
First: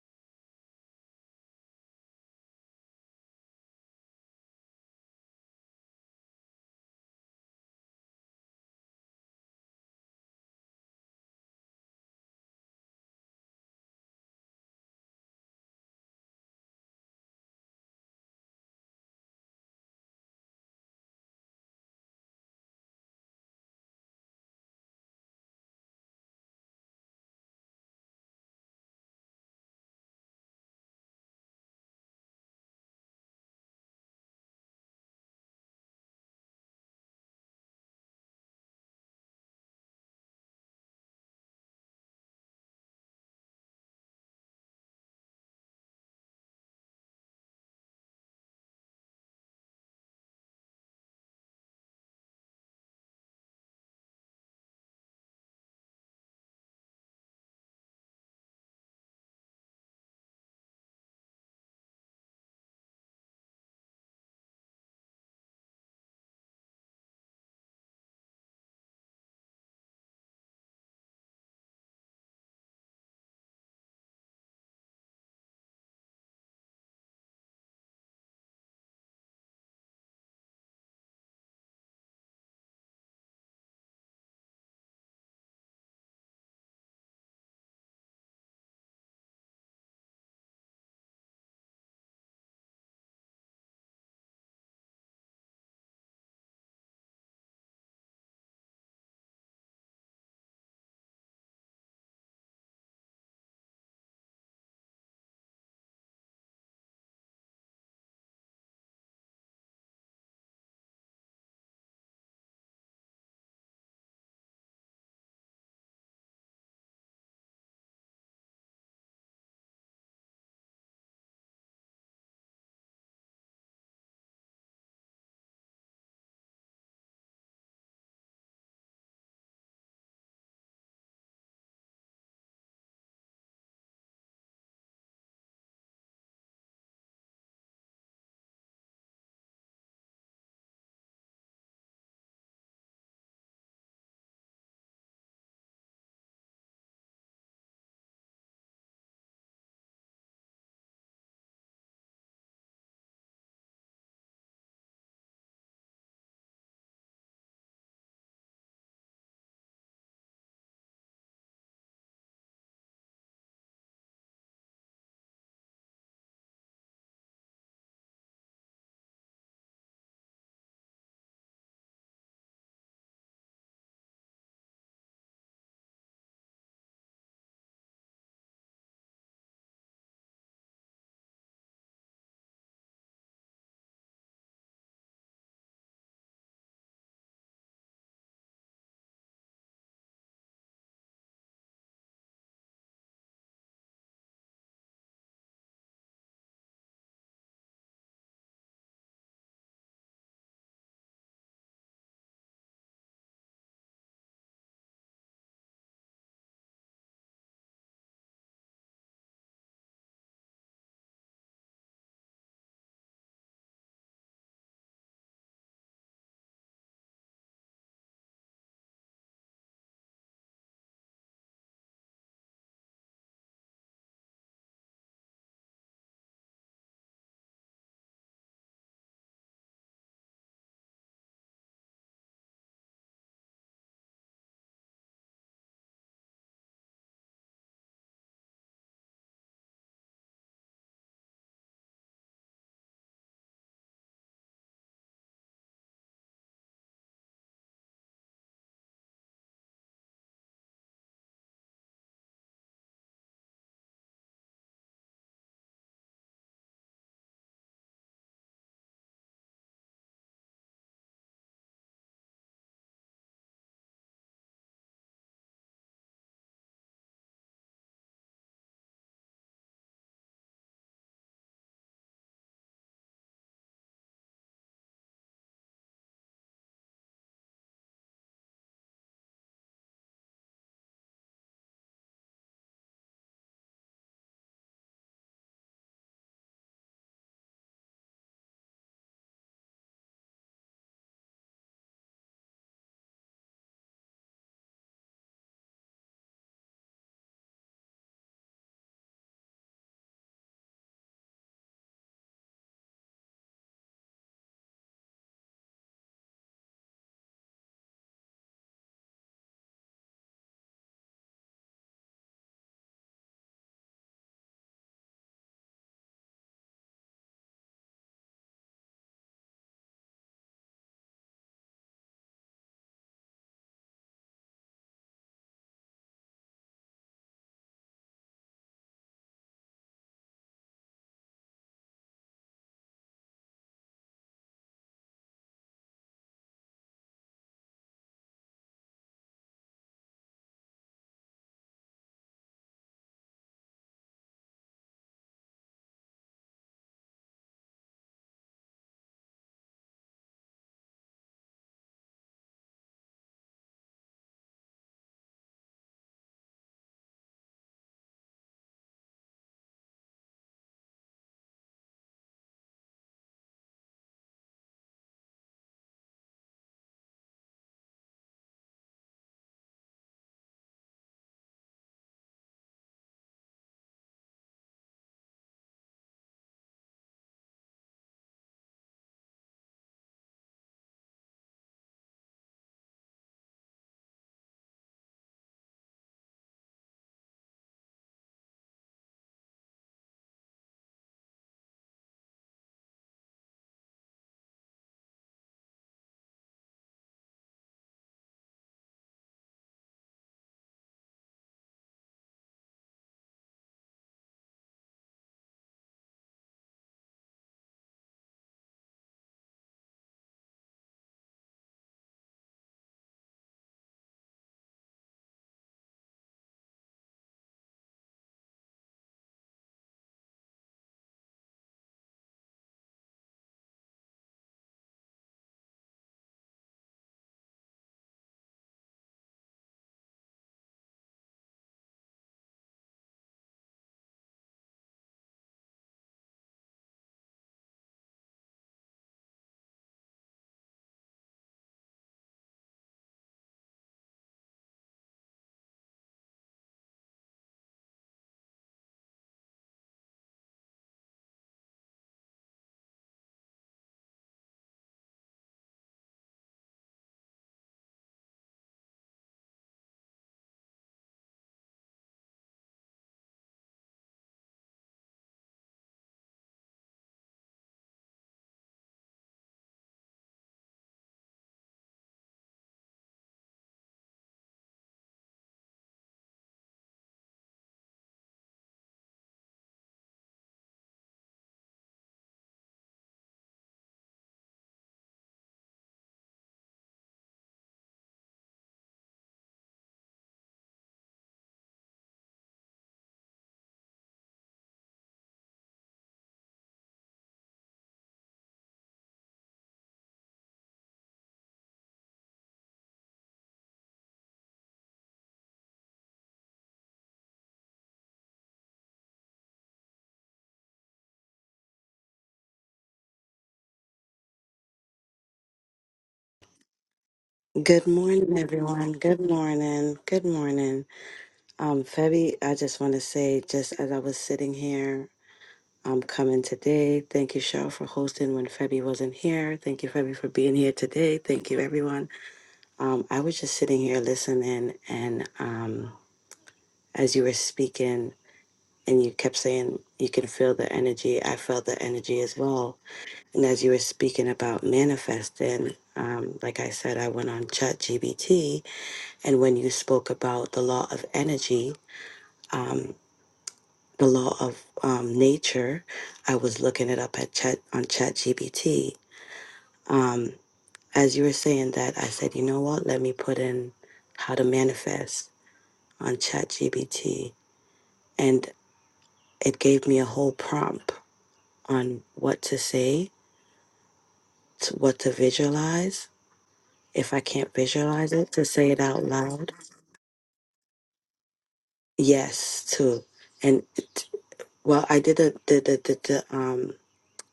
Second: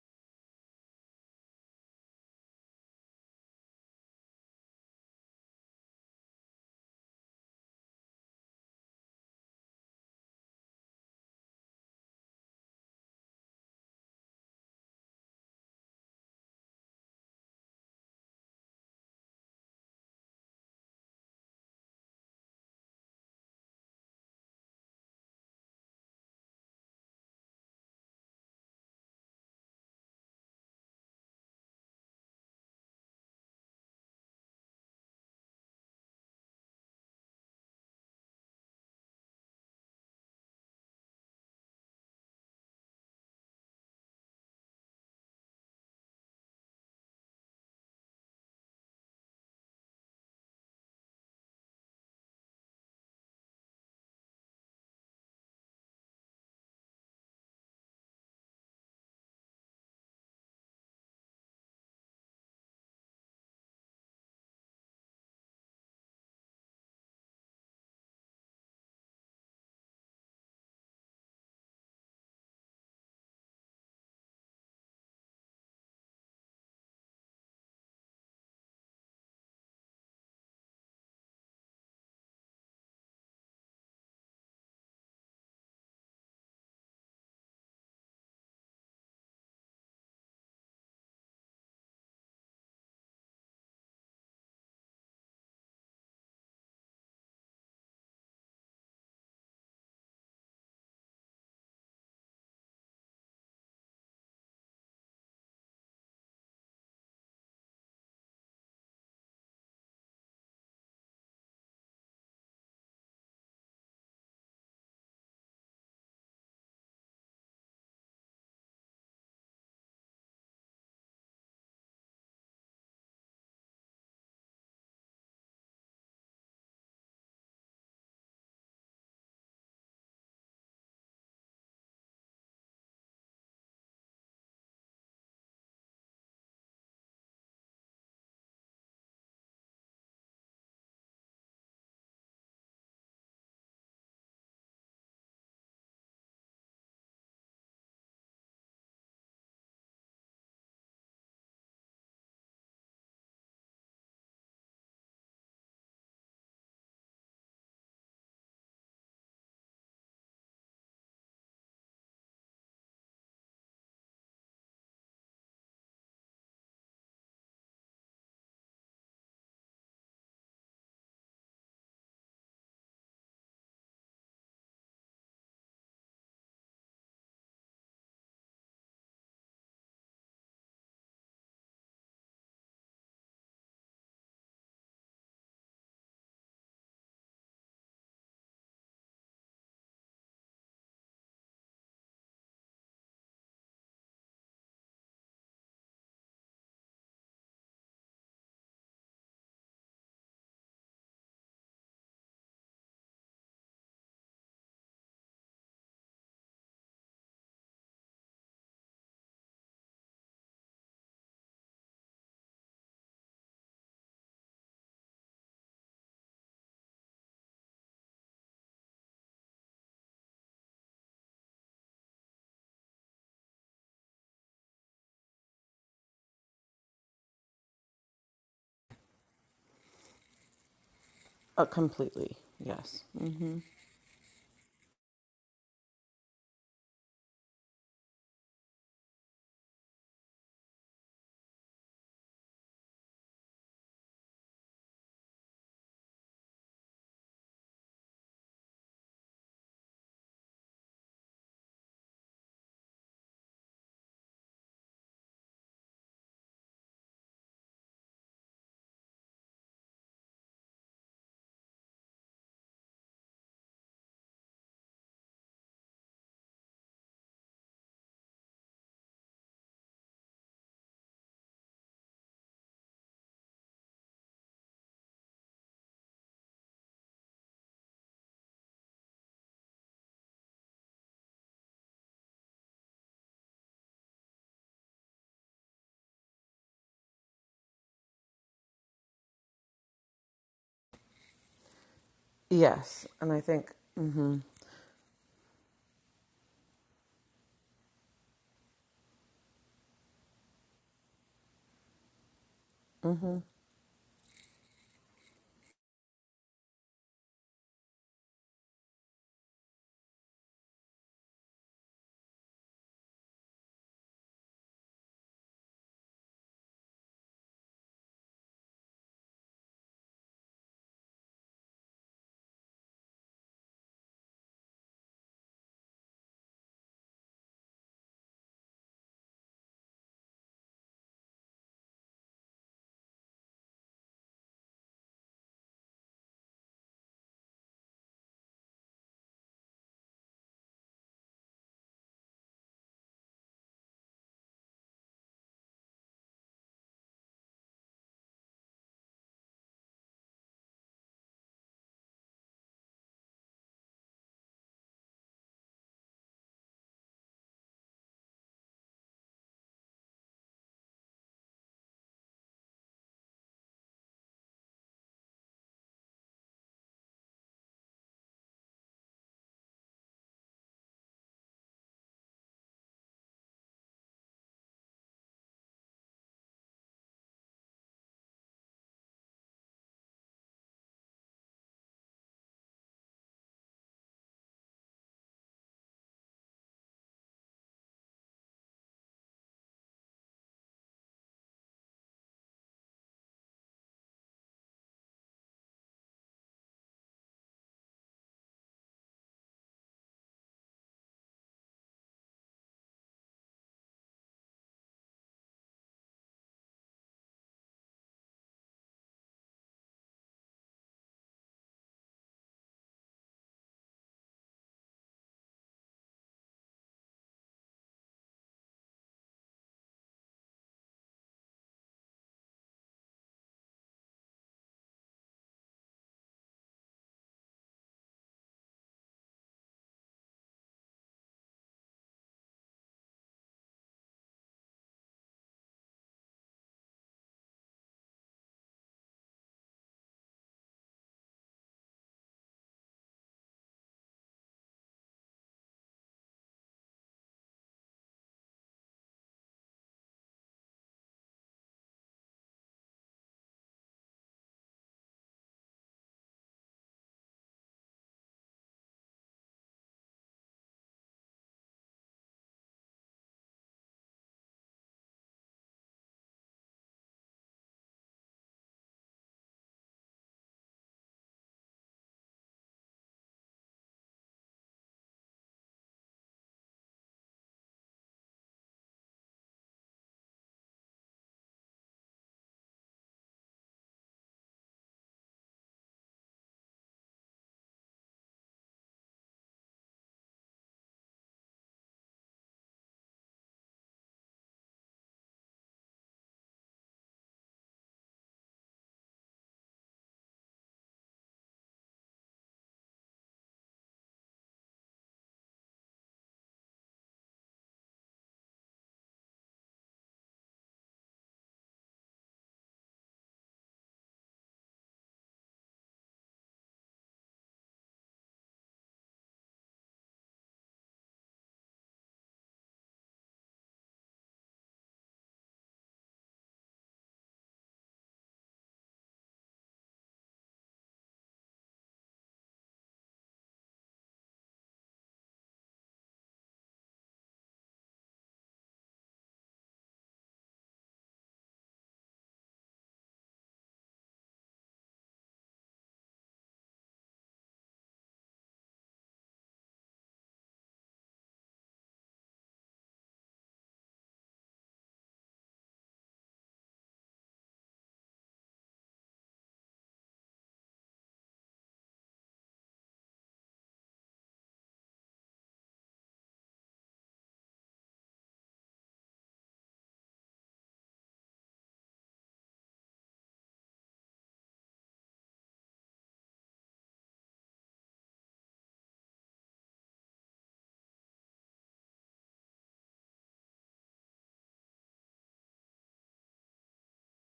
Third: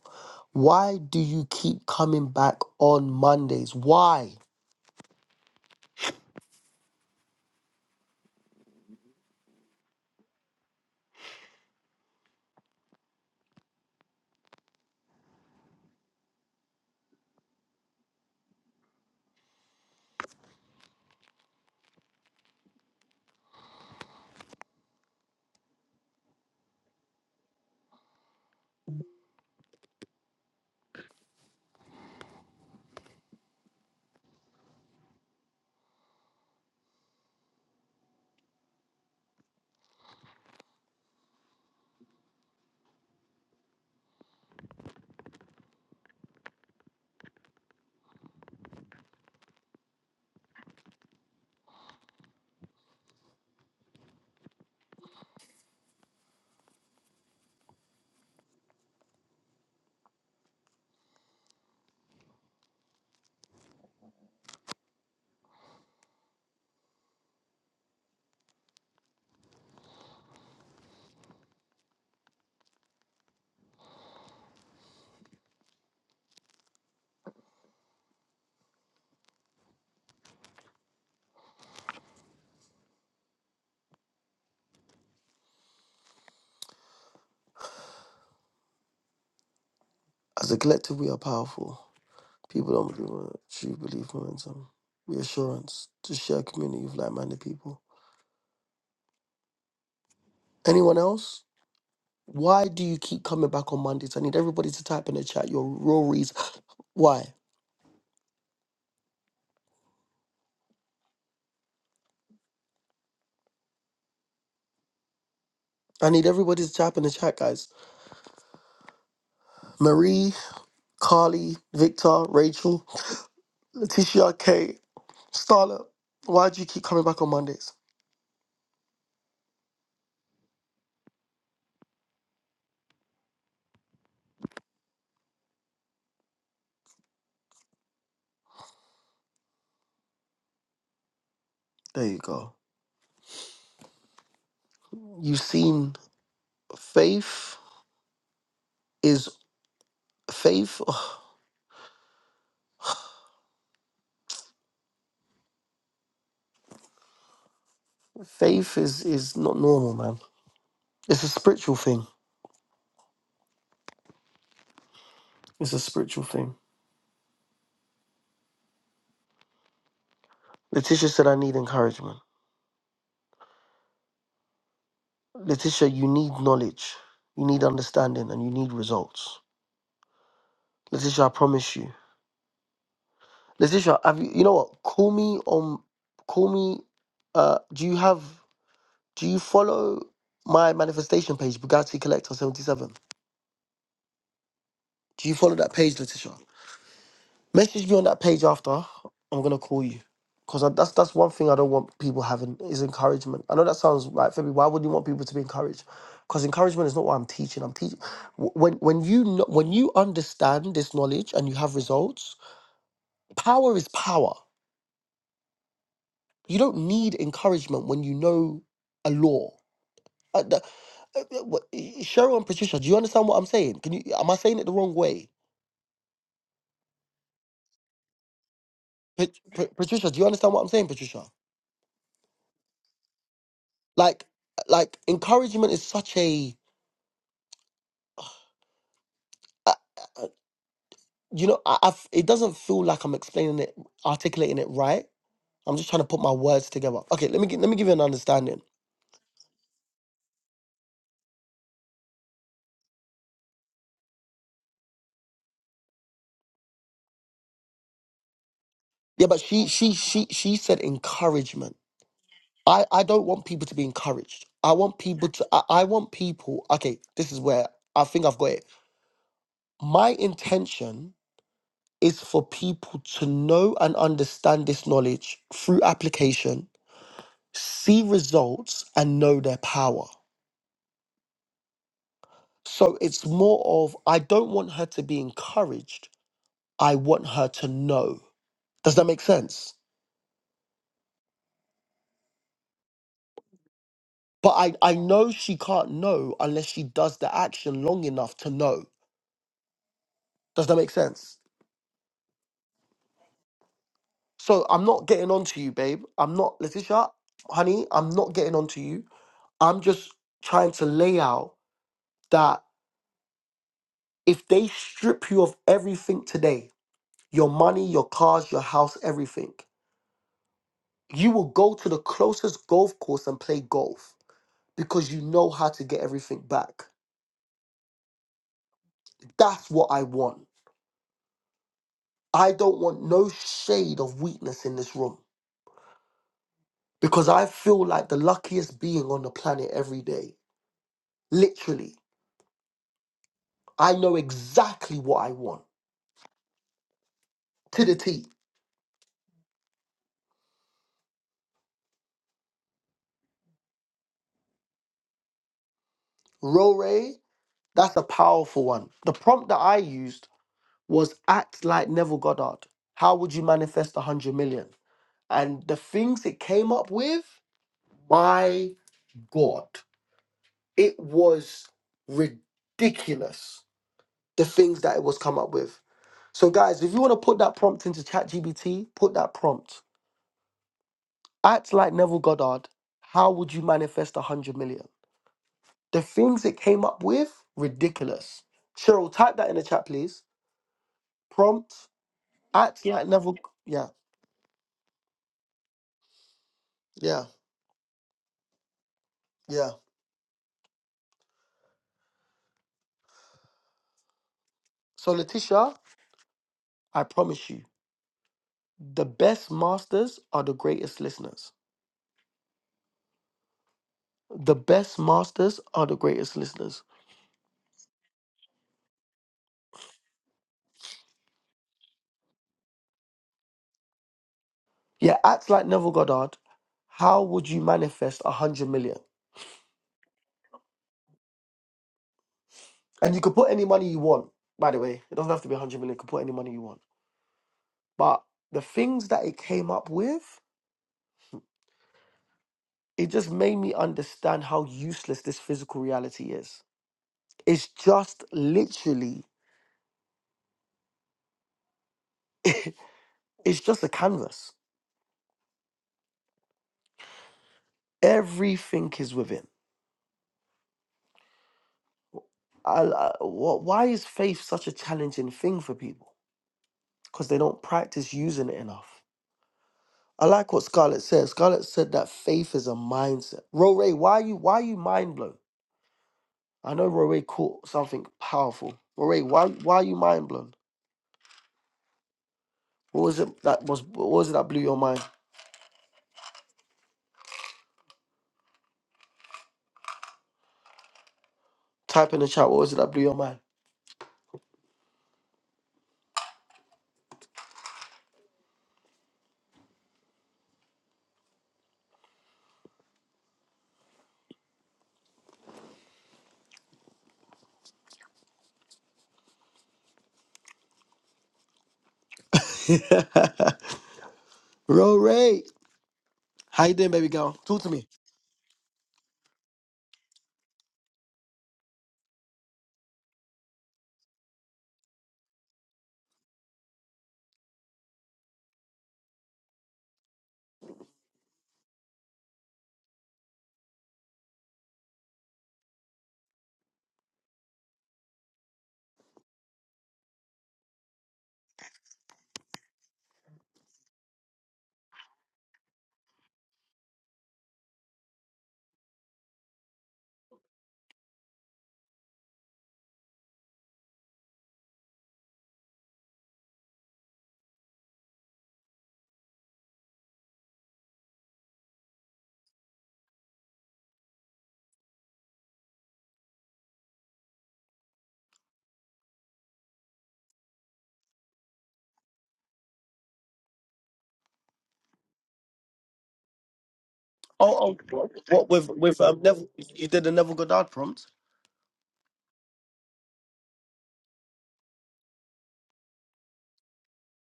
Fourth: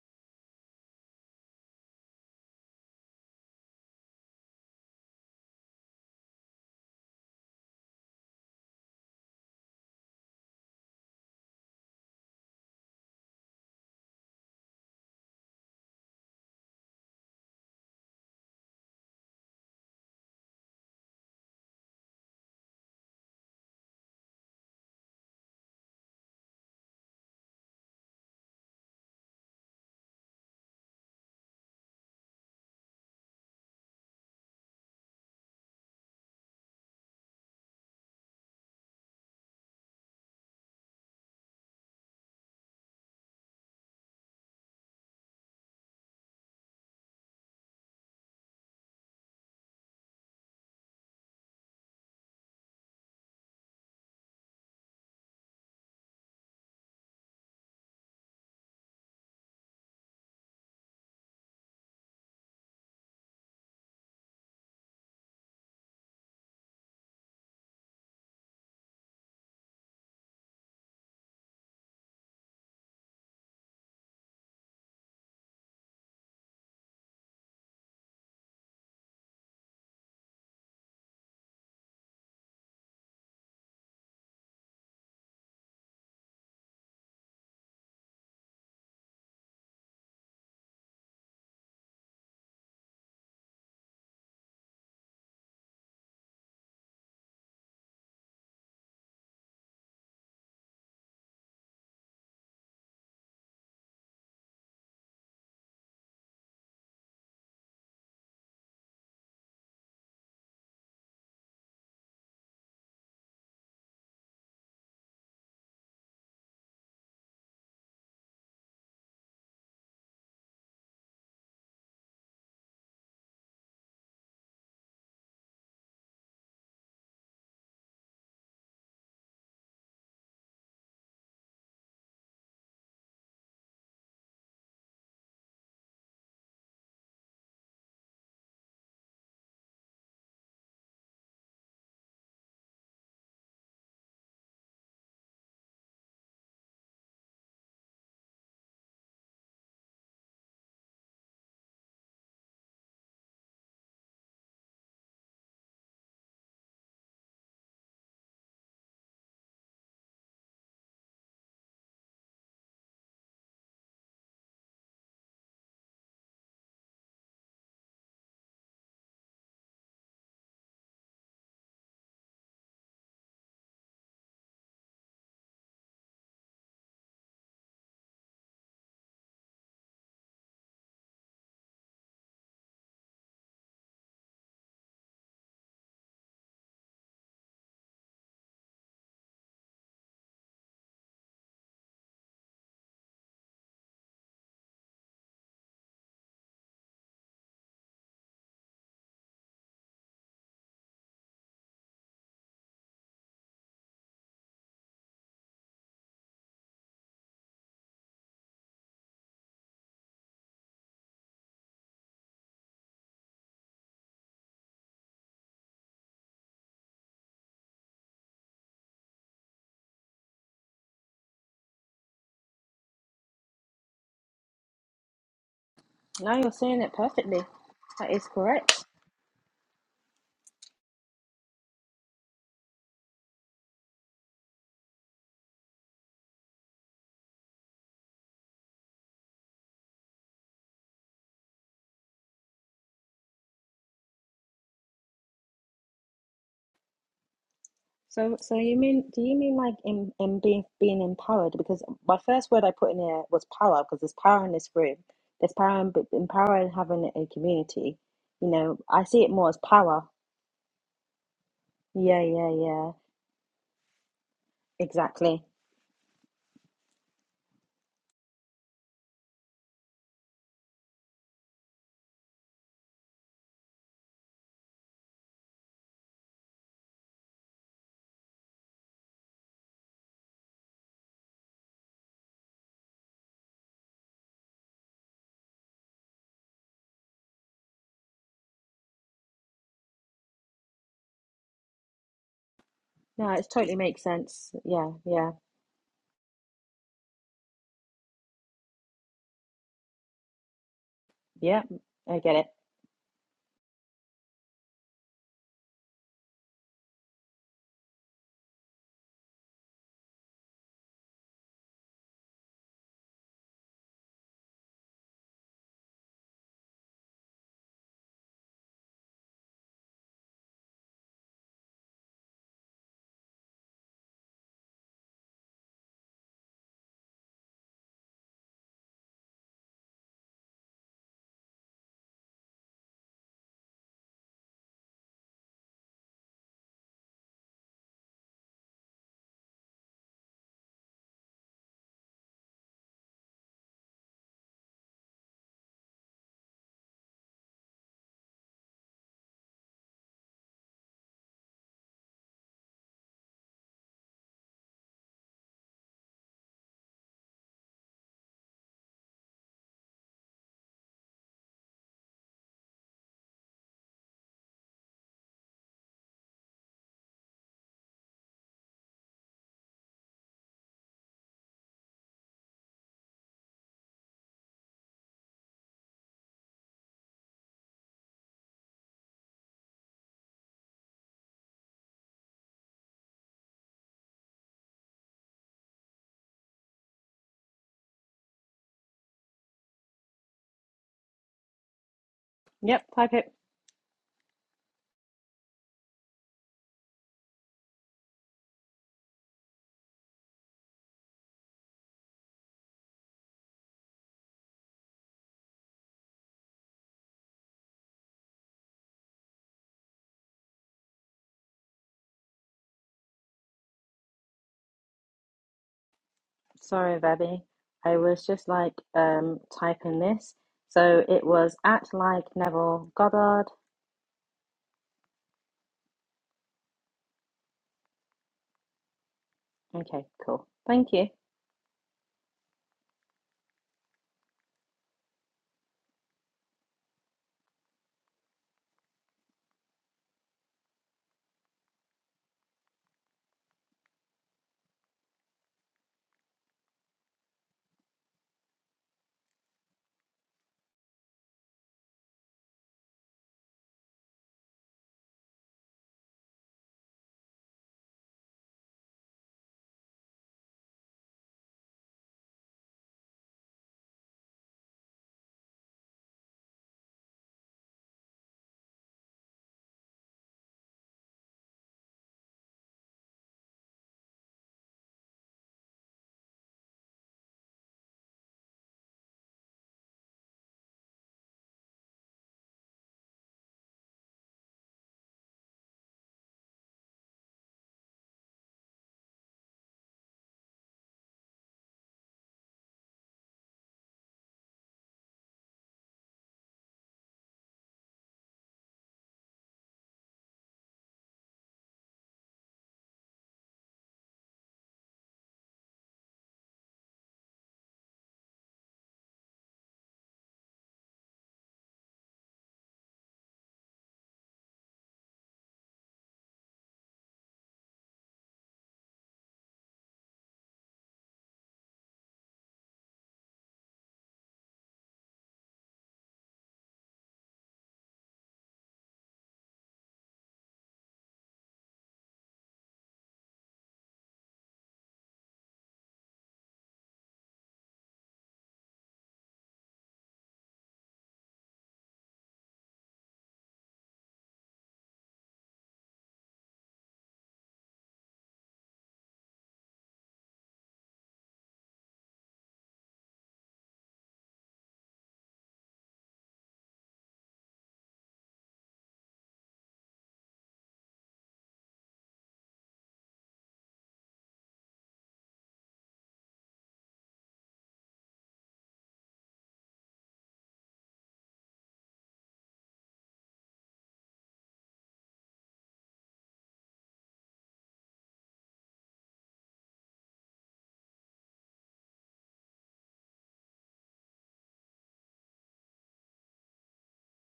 Speaker 1: Why do you keep coming back on Mondays? Why? As a collective, we are powerful. People don't believe in it. True belief, momentum, reassurance to share a community of like minded people. Anyone else? Why do you keep coming back on Mondays? I need everybody to type in the chat your real reason. Why? I need everybody to type in the chat, guys. Marie, Carly, Victor, Rachel, Letitia, Kay, Starla, why do you keep coming back on Mondays? There you go. You've seen faith is faith. Faith is is not normal, man. It's a spiritual thing. It's a spiritual thing. Letitia said, "I need encouragement." Letitia, you need knowledge, you need understanding, and you need results. Letitia, I promise you. Letitia, have you? You know what? Call me on. Call me. Uh, do you have? Do you follow my manifestation page, Bugatti Collector 77? Do you follow that page, Letitia? Message me on that page after. I'm gonna call you. Cause that's that's one thing I don't want people having is encouragement. I know that sounds like Febby. Why would you want people to be encouraged? Because encouragement is not what I'm teaching. I'm teaching when when you kn- when you understand this knowledge and you have results. Power is power. You don't need encouragement when you know a law. Uh, uh, what- Cheryl and Patricia, do you understand what I'm saying? Can you? Am I saying it the wrong way?
Speaker 2: Now you're saying it perfectly. That is correct.
Speaker 1: Pat- Pat- Patricia, do you understand what I'm saying, Patricia?
Speaker 3: Uh, completely. Yes. Mm-hmm.
Speaker 1: Like, like encouragement is such a, uh, uh, you know, I, I've, it doesn't feel like I'm explaining it, articulating it right. I'm just trying to put my words together. Okay, let me gi- let me give you an
Speaker 2: So, so
Speaker 1: understanding.
Speaker 2: you mean, do you mean like in, in being being empowered? Because my first word I put in there was power, because there's power in this room. There's power in, in power in having a community. You know, I see
Speaker 1: Yeah,
Speaker 2: it
Speaker 1: but
Speaker 2: more as
Speaker 1: she she
Speaker 2: power.
Speaker 1: she she said encouragement.
Speaker 2: Yeah, yeah,
Speaker 1: I
Speaker 2: yeah.
Speaker 1: I don't want people to be encouraged. I want people
Speaker 2: Exactly.
Speaker 1: to I, I want people. Okay, this is where I think I've got it. My intention is for people to know and understand this knowledge through application, see results and know their power. So it's more of, I don't want her to be encouraged. I want her to know. Does that make sense?
Speaker 3: Yes.
Speaker 2: No,
Speaker 3: And I
Speaker 2: it
Speaker 3: think,
Speaker 2: totally makes
Speaker 3: mm-hmm.
Speaker 1: But
Speaker 2: sense.
Speaker 1: I,
Speaker 2: Yeah,
Speaker 1: I know
Speaker 2: yeah,
Speaker 1: she can't know unless she does the action long enough to know. Does that make sense?
Speaker 2: yeah. I get it.
Speaker 3: Mm-hmm.
Speaker 1: So I'm not getting on to you, babe. I'm not, Letitia, honey, I'm not getting on to you. I'm just trying to lay out that if they strip you of everything today, your money, your cars, your house, everything, you will go to the closest golf course and play golf because you know how to get everything back. That's what I want. I don't want no shade of weakness in this room because I feel like the luckiest being on the planet every day. Literally, I know exactly what I want to the T. Rore, that's a powerful one. The prompt that I used was act like Neville Goddard. How would you manifest 100 million? And the things it came up with, my God. It was ridiculous the things that it was come up with. So, guys, if you want to put that prompt into ChatGPT, put that prompt. Act like Neville Goddard. How would you manifest 100 million? The things it came up with, ridiculous. Cheryl, type that in the chat, please. Prompt,
Speaker 2: Yep,
Speaker 1: act like
Speaker 2: type it.
Speaker 1: Neville. Yeah, yeah, yeah. So, Letitia, I promise you, the best masters are the greatest listeners. The best masters are the greatest listeners.
Speaker 2: Sorry, Vebby. I was just like um typing this. So it was at like Neville Goddard.
Speaker 1: Yeah, act like Neville Goddard. How would you manifest a hundred million?
Speaker 2: Okay, cool. Thank you.
Speaker 1: And you could put any money you want. By the way, it doesn't have to be a hundred million. You could put any money you want. But the things that it came up with, it just made me understand how useless this physical reality is. It's just literally, it's just a canvas. Everything is within. I, I, wh- why is faith such a challenging thing for people? Because they don't practice using it enough. I like what Scarlett said. Scarlett said that faith is a mindset. Roray, why are you why are you mind blown? I know Roray caught something powerful. Roray, why why are you mind blown? What was it that was what was it that blew your mind? Type in the chat, what was it that blew your mind? Roray. How you doing, baby girl? Talk to
Speaker 4: Good
Speaker 1: me.
Speaker 4: morning, everyone. Good morning. Good morning. Um, Febby, I just want to say, just as I was sitting here, I'm coming today. Thank you, Cheryl, for hosting when Febby wasn't here. Thank you, Febby, for being here today. Thank you, everyone. Um, I was just sitting here listening, and um, as you were speaking, and you kept saying you can feel the energy, I felt the energy as well. And as you were speaking about manifesting, um, like I said, I went on Chat GBT And when you spoke about the law of energy, um, the law of um, nature, I was looking it up at chat on ChatGPT. Um, as you were saying that, I said, you know what? Let me put in how to manifest on ChatGPT, and it gave me a whole prompt on what to say, to what to visualize. If I can't
Speaker 1: Oh, oh
Speaker 4: visualize it, to
Speaker 1: what with
Speaker 4: say it
Speaker 1: with
Speaker 4: out
Speaker 1: um Neville
Speaker 4: loud.
Speaker 1: you did the Neville Goddard prompt?
Speaker 4: Yes, too. And it, well, I did the the the, the, the um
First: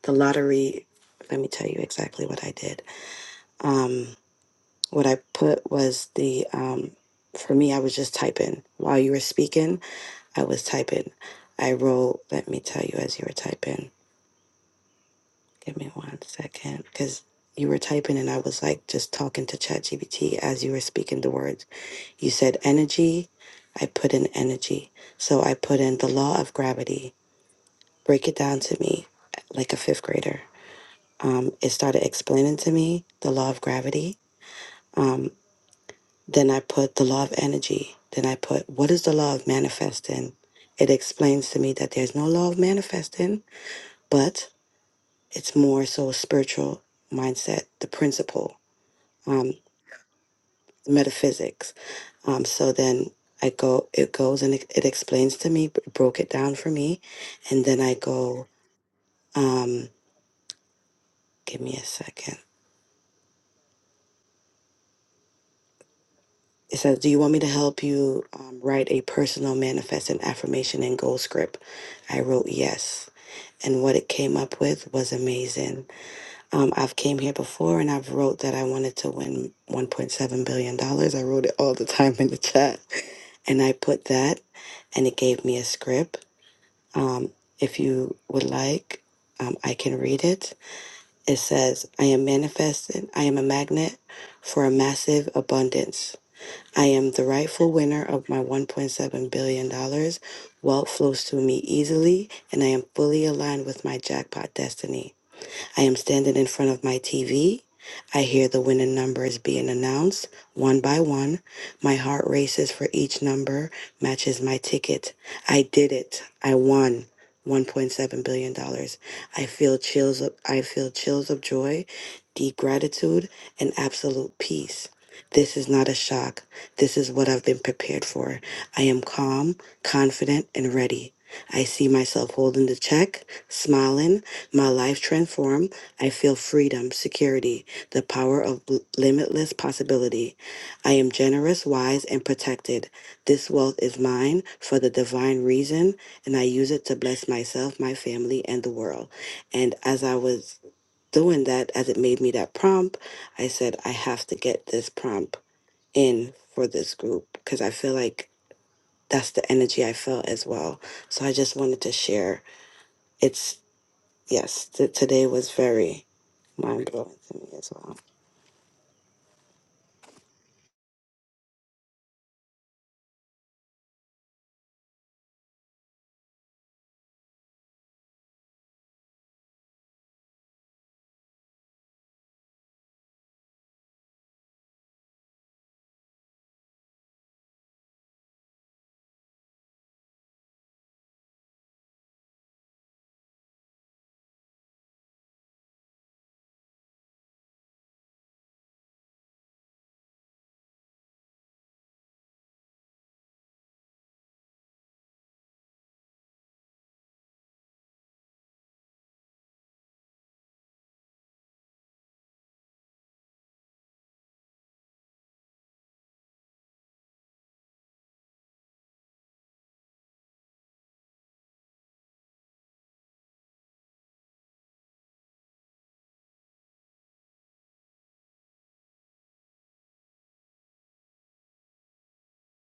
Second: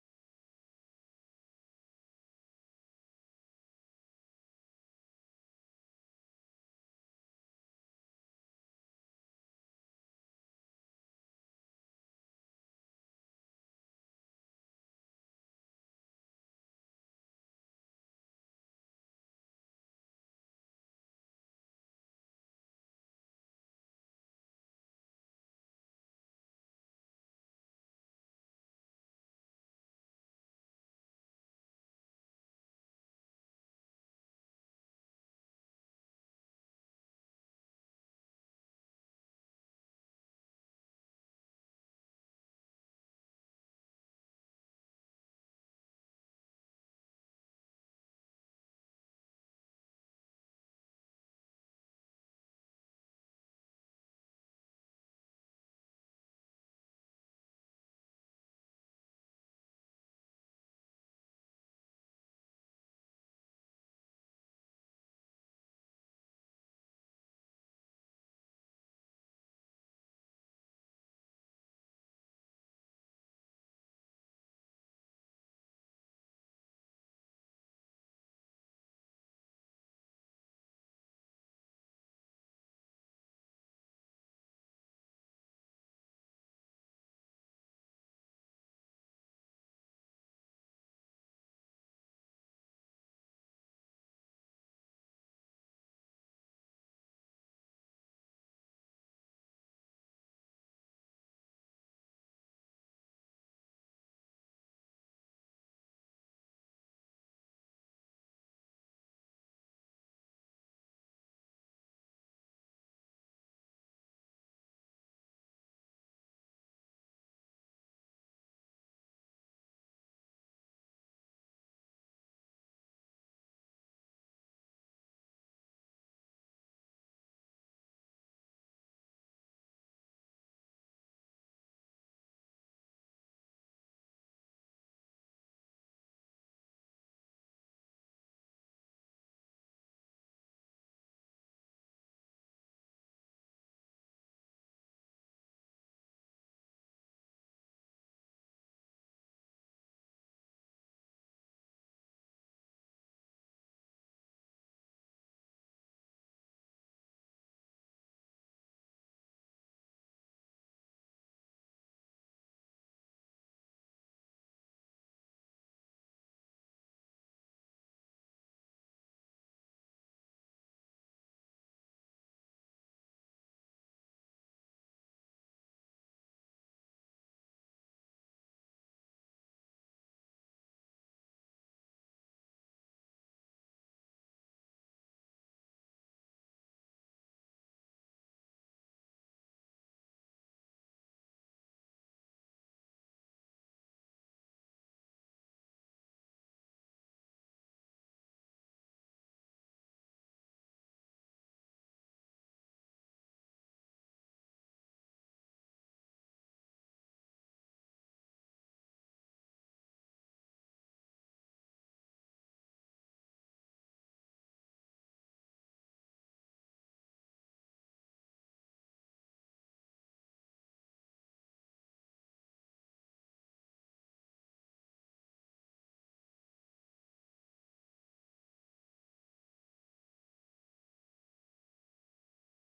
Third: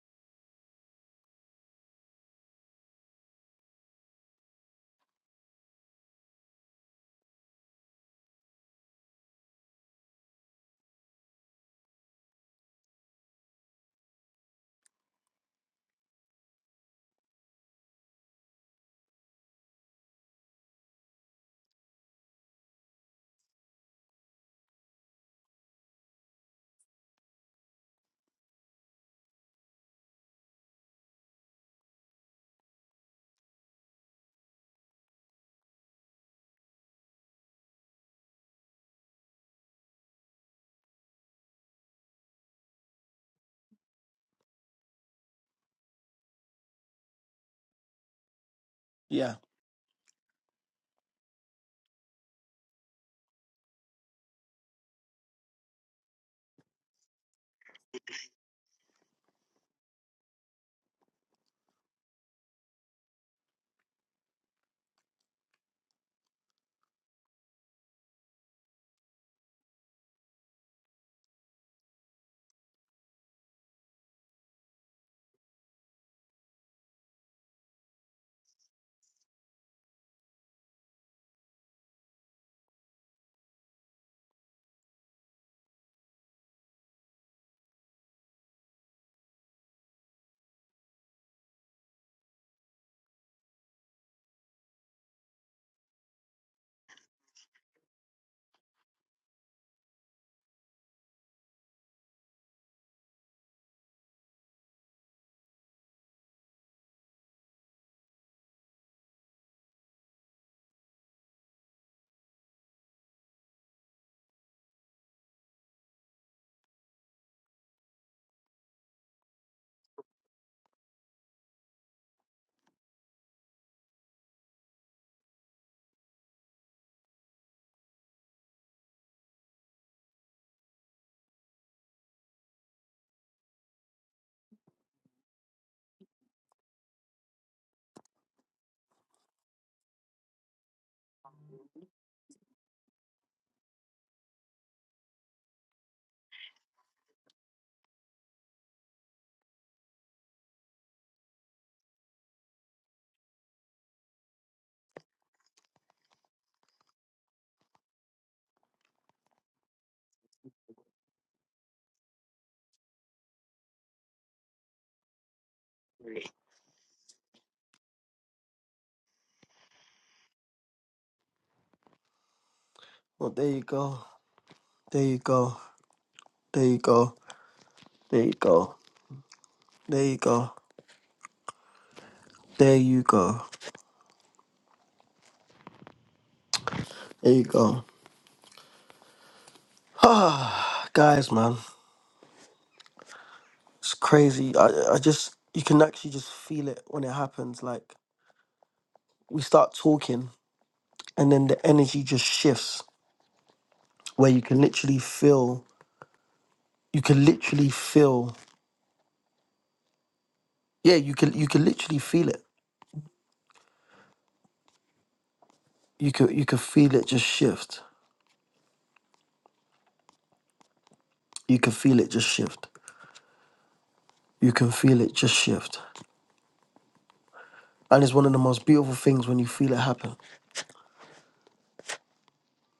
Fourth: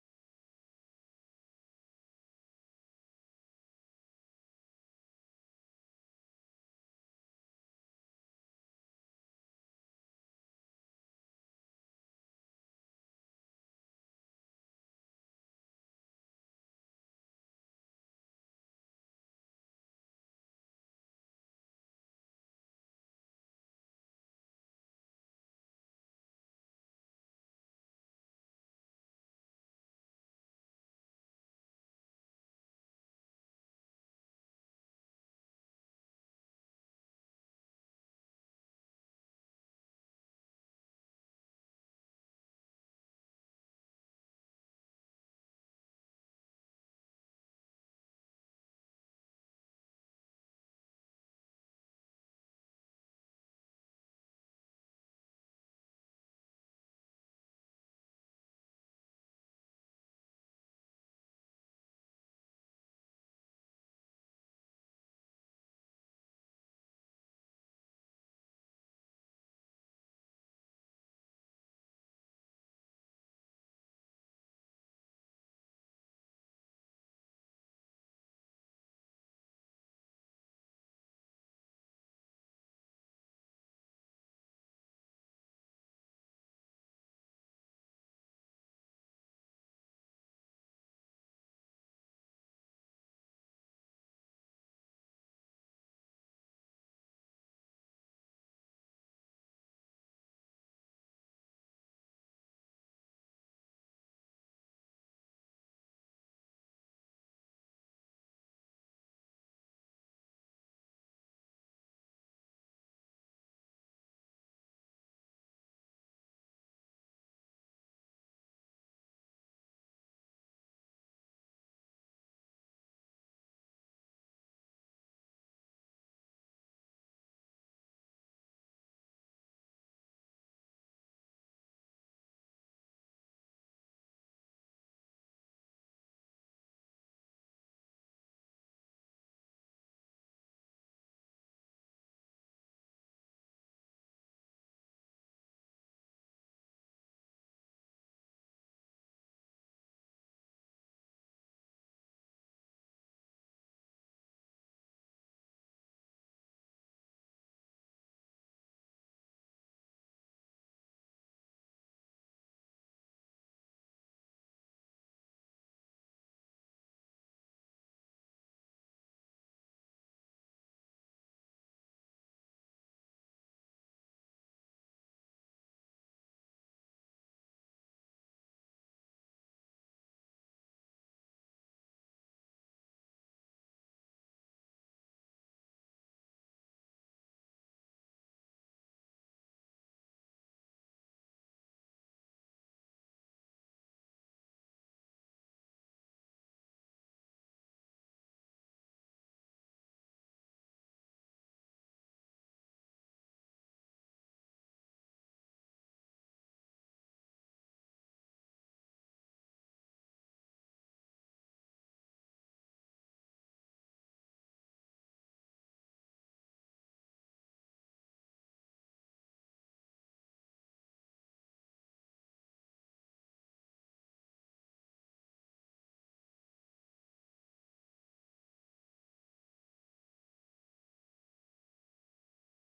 Speaker 4: the lottery let me tell you exactly what i did um what i put was the um for me i was just typing while you were speaking i was typing i wrote let me tell you as you were typing give me one second because you were typing and i was like just talking to ChatGPT as you were speaking the words you said energy i put in energy so i put in the law of gravity break it down to me like a fifth grader um, it started explaining to me the law of gravity. Um, then I put the law of energy. Then I put what is the law of manifesting? It explains to me that there's no law of manifesting, but it's more so a spiritual mindset, the principle,
Speaker 1: Yeah.
Speaker 4: um, metaphysics. Um, so then I go, it goes and it, it explains to me, broke it down for me. And then I go, um, give me a second. It says, Do you want me to help you um, write a personal manifest and affirmation and goal script? I wrote yes. And what it came up with was amazing. Um, I've came here before and I've wrote that I wanted to win $1.7 billion. dollars. I wrote it all the time in the chat. And I put that and it gave me a script. Um, if you would like, um, I can read it. It says, I am manifesting, I am a magnet for a massive abundance. I am the rightful winner of my $1.7 billion. dollars. Wealth flows to me easily, and I am fully aligned with my jackpot destiny. I am standing in front of my TV. I hear the winning numbers being announced one by one. My heart races for each number matches my ticket. I did it. I won. $1.7 billion. dollars. I feel chills of I feel chills of joy, deep gratitude, and absolute peace. This is not a shock. This is what I've been prepared for. I am calm, confident, and ready. I see myself holding the check, smiling, my life transformed. I feel freedom, security, the power of l- limitless possibility. I am generous, wise, and protected. This wealth is mine for the divine reason, and I use it to bless myself, my family, and the world. And as I was doing that, as it made me that prompt, I said, I have to get this prompt in for this group because I feel like that's the energy I felt as well. So I just wanted to share. It's yes, t- today was very Mind blowing to me as well.
Speaker 1: Well there you go. There you go. There you go. There you go. There you go. There you go. There you go. guys, man, it's crazy. I, I just, you can actually just feel it when it happens. Like, we start talking, and then the energy just shifts where you can literally feel, you can literally feel, yeah, you can, you can literally feel it. You can, you can feel it just shift. You can feel it just shift. You can feel it just shift. And it's one of the most beautiful things when you feel it happen.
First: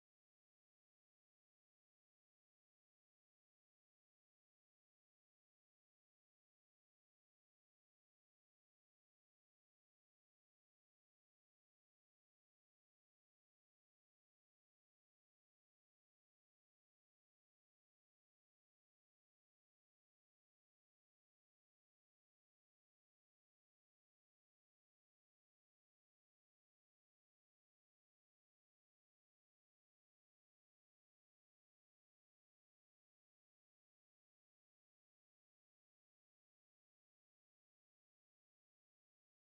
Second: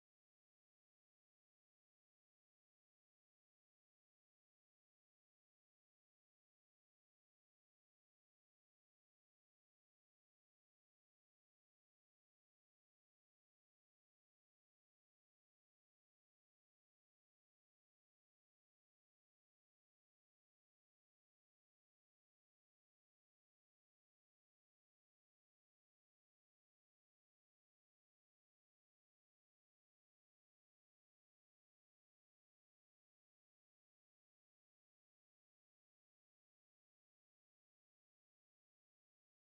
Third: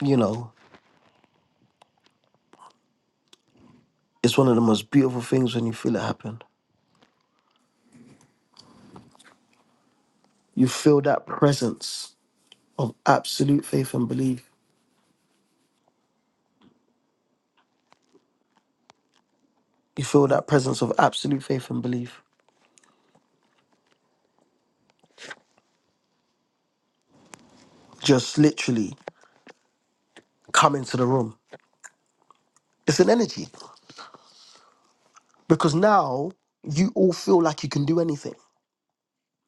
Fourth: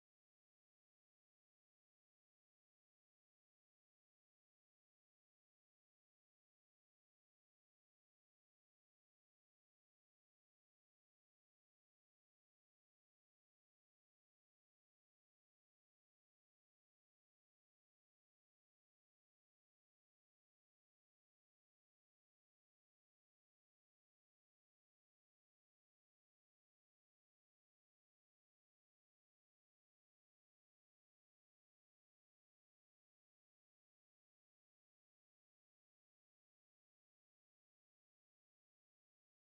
Speaker 1: You know, it's one of the most beautiful things when you feel it happen. You feel that presence of absolute faith and belief you feel that presence of absolute faith and belief just literally come into the room. It's an energy because now you all feel like you can do anything.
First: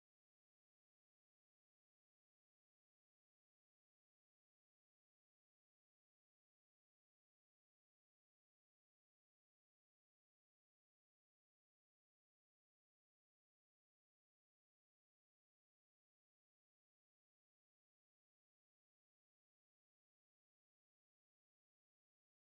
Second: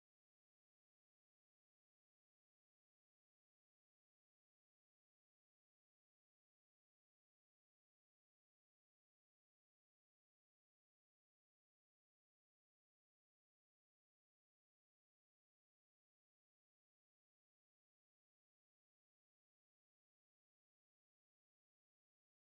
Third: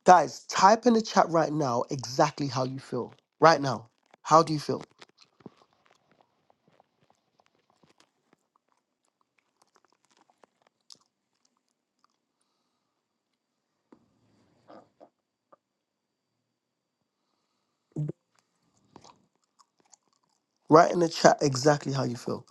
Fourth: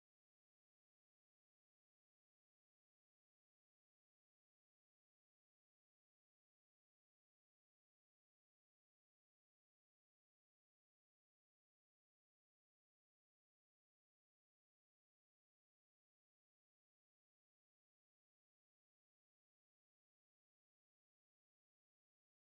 Speaker 1: Guys, type in the chat right now exactly how you feel. Right now, how do you feel? Write in the chat exactly how you feel.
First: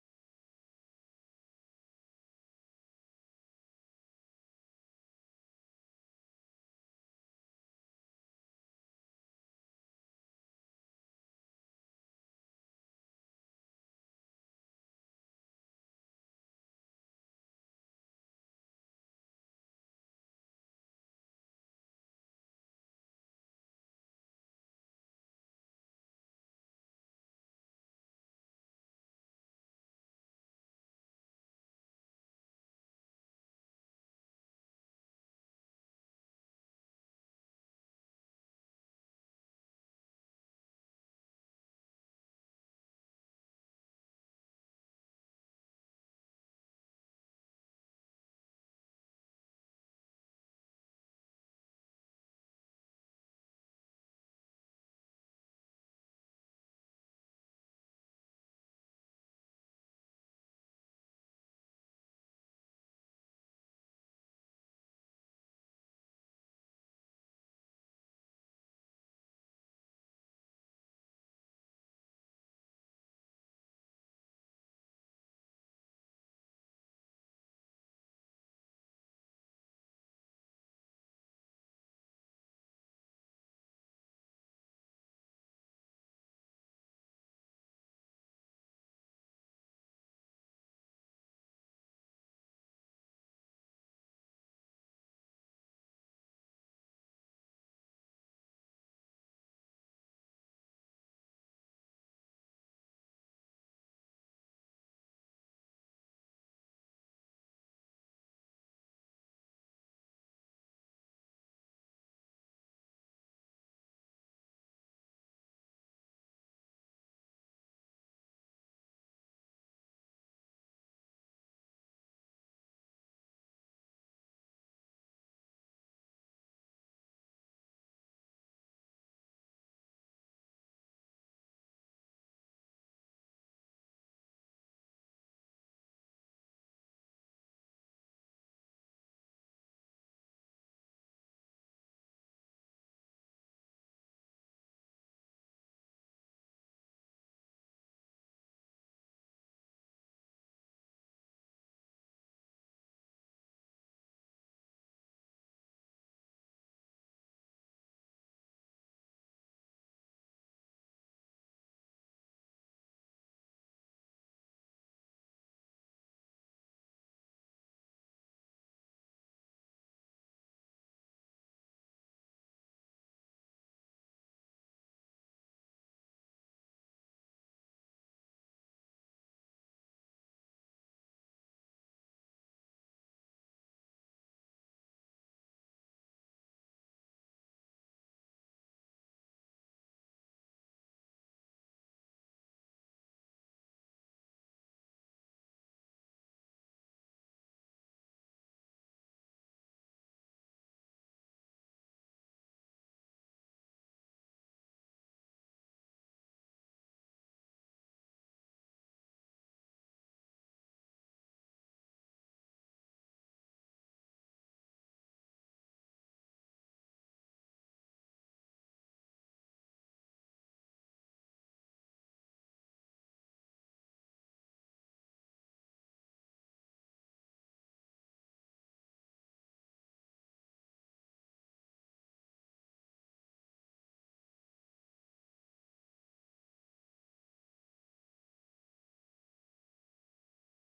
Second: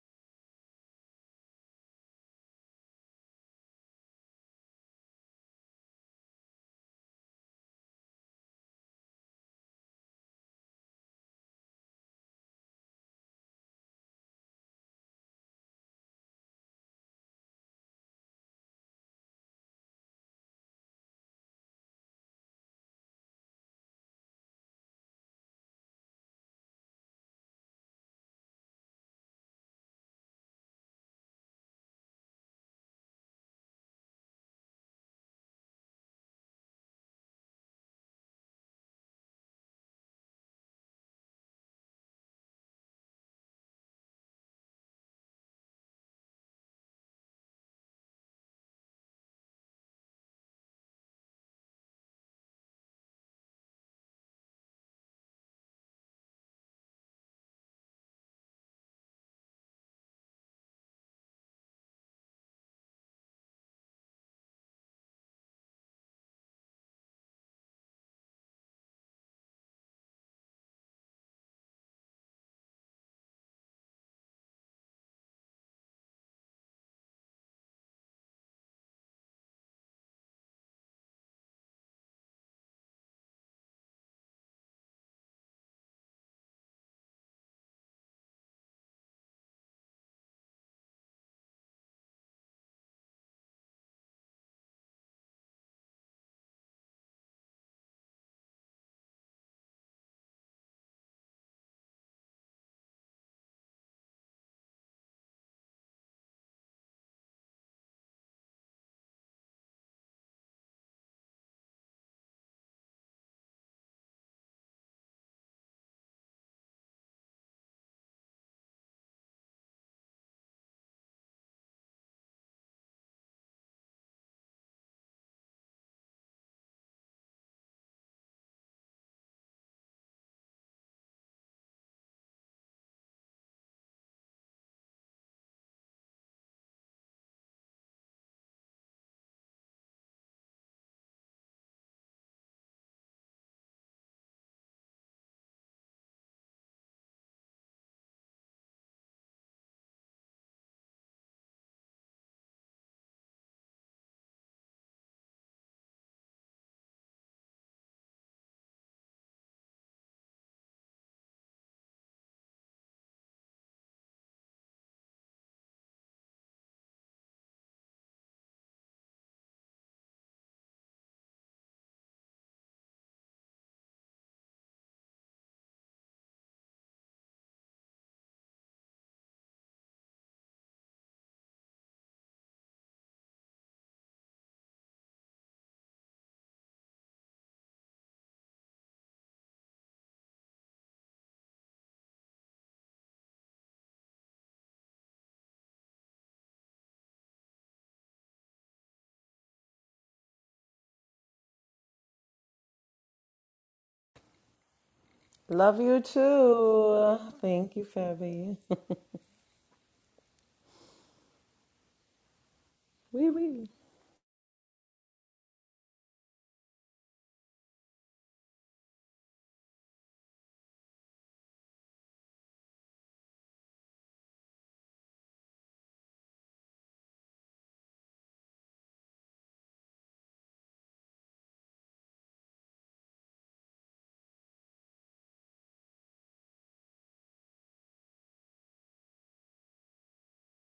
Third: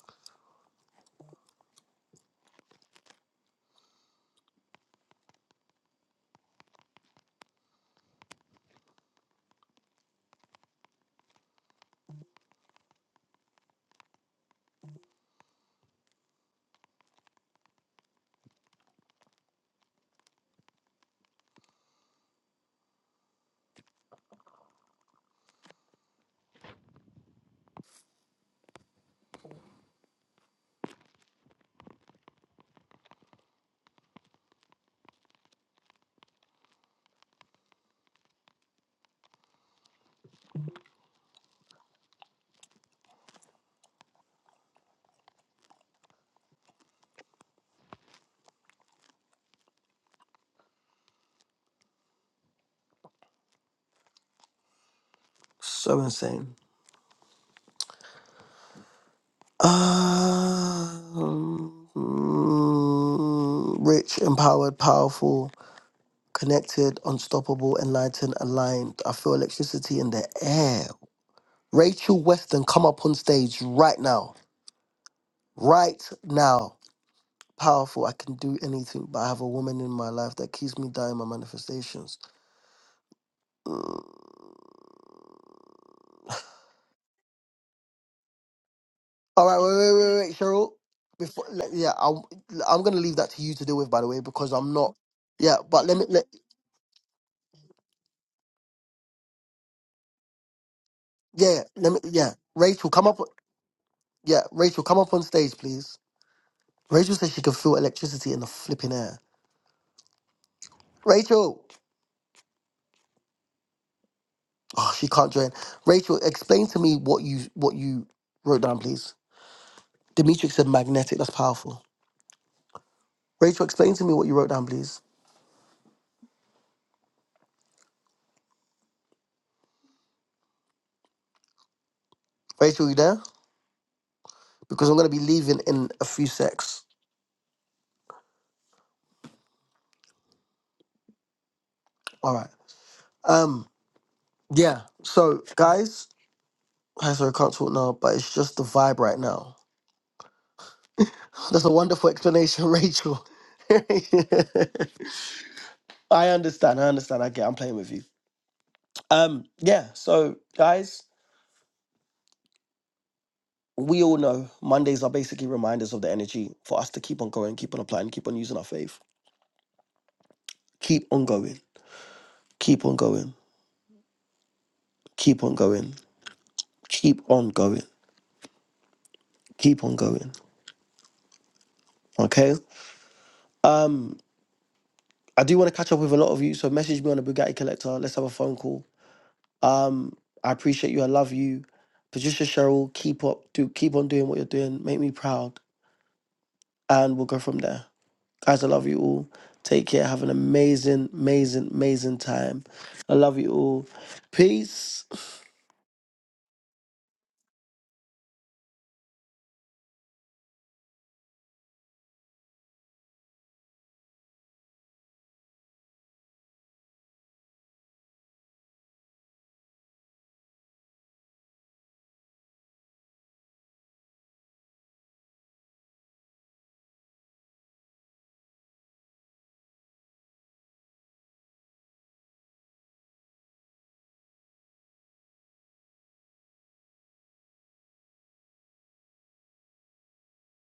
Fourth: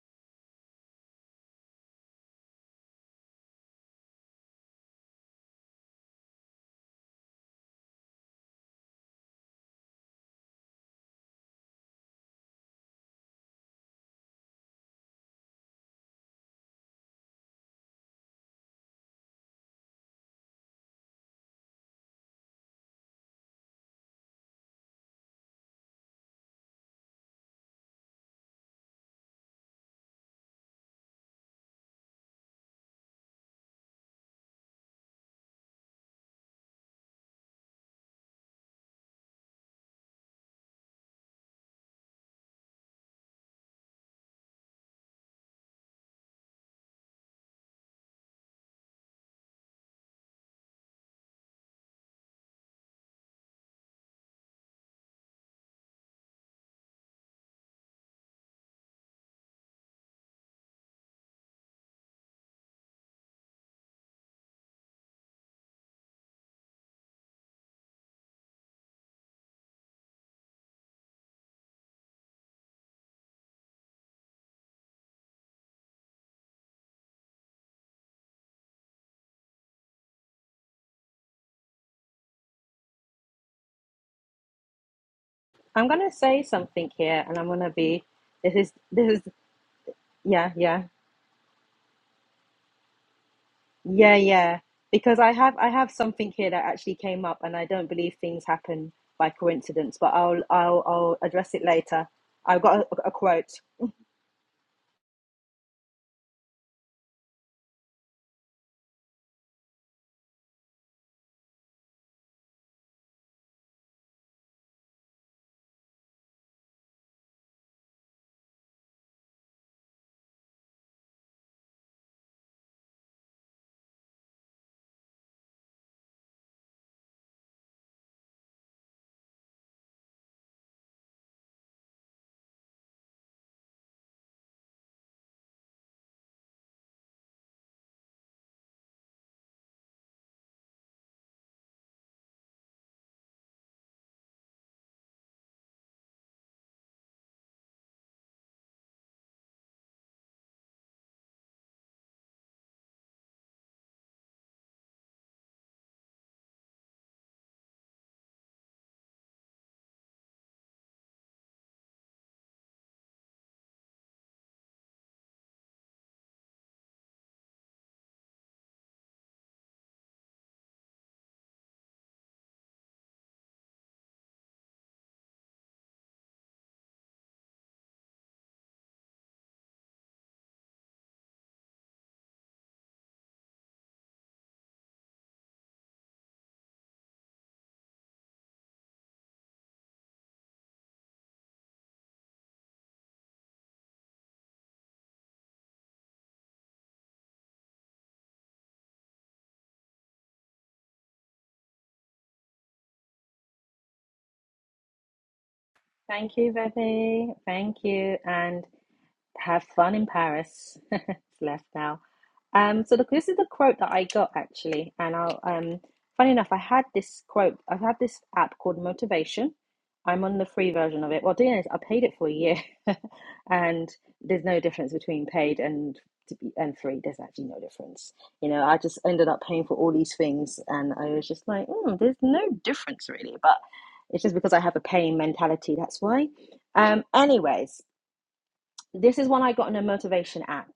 Speaker 1: So insane. Um, mm, rich, empowered, powerful, connected, unstoppable, enlightened, aligned. I feel electricity in the air. Rachel Weston, come up on stage right now. Right now. Powerful. I can do anything, but I have a woman in my life that keeps me down in my manifestations. Mm.
Speaker 2: I'm gonna say something here, and I'm gonna be. This is this is
Speaker 1: All right, wait, wait, wait, wait,
Speaker 2: yeah
Speaker 1: Cheryl.
Speaker 2: yeah
Speaker 1: Before, le- yeah, I'm, I'm gonna leave that to you to deal with, by the
Speaker 2: yeah
Speaker 1: way, because
Speaker 2: yeah
Speaker 1: I'm not.
Speaker 2: because I
Speaker 1: Yeah,
Speaker 2: have I
Speaker 1: but
Speaker 2: have
Speaker 1: let me, let,
Speaker 2: something here that actually came up, and I don't believe things happen by coincidence. But I'll I'll I'll address
Speaker 1: yeah,
Speaker 2: it
Speaker 1: let me,
Speaker 2: later.
Speaker 1: yeah.
Speaker 2: I've got a,
Speaker 1: Rachel, come
Speaker 2: a
Speaker 1: up.
Speaker 2: quote.
Speaker 1: Yeah, Rachel, come up on stage, please. Rachel says she can feel electricity in the flipping air. Rachel, oh, she can't join. Rachel, explain to me what you what you wrote down, please. Dimitri said magnetic. That's powerful. Rachel, explain to me what you wrote down, please. Rachel, you there? Because I'm going to be leaving in a few secs. All right. Um. Yeah. So, guys, I sorry, I can't talk now, but it's just the vibe right now. That's a wonderful explanation, Rachel. I understand. I understand. I get. I'm playing with you. Um. Yeah. So, guys, we all know Mondays are basically reminders of the energy for us to keep on going, keep on applying, keep on using our faith, keep on going, keep on going, keep on going keep on going. Keep on going. Okay. Um, I do want to catch up with a lot of you, so message me on the Bugatti Collector. Let's have a phone call. Um, I appreciate you. I love you, Patricia Cheryl. Keep up. Do keep on doing what you're doing. Make me proud, and we'll go from there, guys. I love you all. Take care. Have an amazing, amazing, amazing time. I love you all. Peace.
Speaker 3: love you
Speaker 2: Thank you,
Speaker 3: too.
Speaker 2: Vivi.
Speaker 3: Thank
Speaker 2: Thank
Speaker 3: you,
Speaker 2: you,
Speaker 3: Fabi.
Speaker 2: and Have fun in Paris. it's left now. Um, so the, this
Speaker 3: Wee
Speaker 2: is the
Speaker 3: wee.
Speaker 2: quote that I got actually, and I'll um, funny enough, I had this quote. I've had this app called Motivation. I'm on the free version of it. Well, the doing is I paid it for a year, and there's no difference between paid and to be and free. There's actually no difference. You know, I just ended up paying for all these things, and I was just like, mm, there's no difference really. But it's just because I have a paying mentality. That's why. Um, anyways, this is one I got in a motivation app,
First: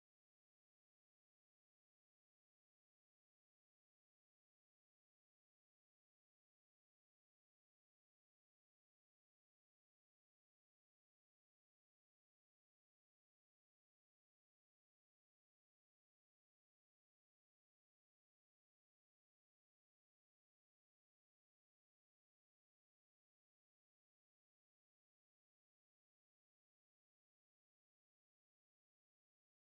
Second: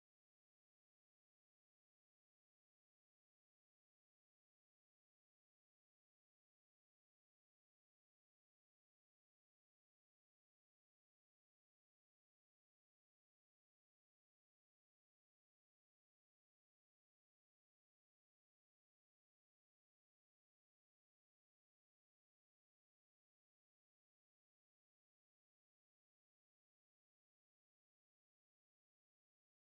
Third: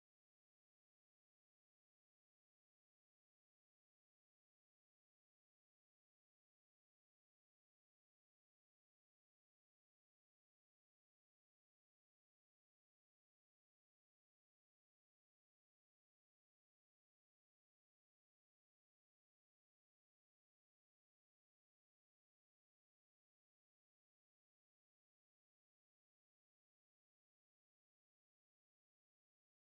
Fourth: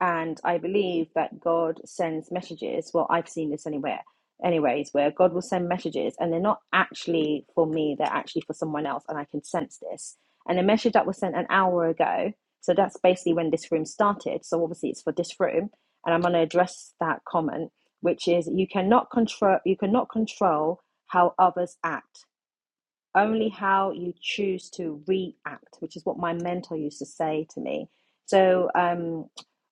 Speaker 2: and I believe that God sends messages. Well, I've seen this anywhere, anyways, where God will send messages, and they're not actually for me; they're actually for someone else, and I can sense this. And the message that was sent an hour ago, so that's basically when this room started. So obviously, it's for this room, and I'm going to address that comment, which is you cannot control you cannot control how others act only how you choose to react, which is what my mentor used to say to me. So, um,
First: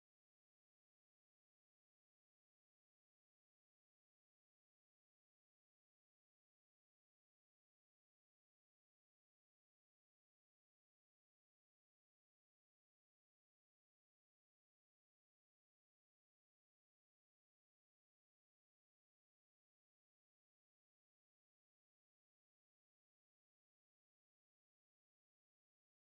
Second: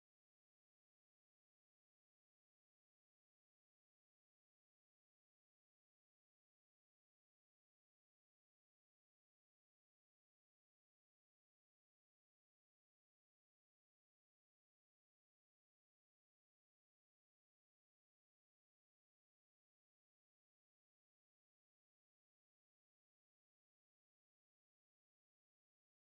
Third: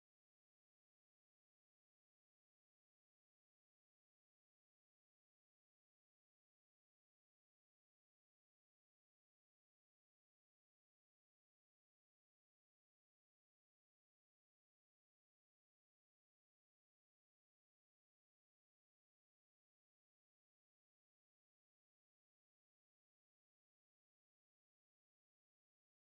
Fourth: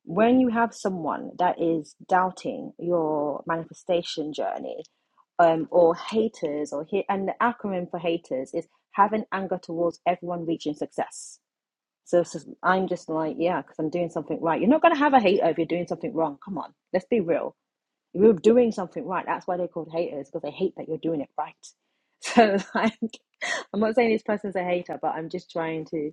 Speaker 2: when you have someone that is doubting your manifestation journey, um, or haters, or hate, and the acronym for haters is having anger towards everyone reaching success. So, so I'm just like, yeah, because I'm doing something right. You're not going to have a hater if you're doing something wrong. Come on, let's be real you're doing something right. That's why they're called haters because they hate that you're doing it right. So, like, I'm not saying this person's a hater, but I'm just trying to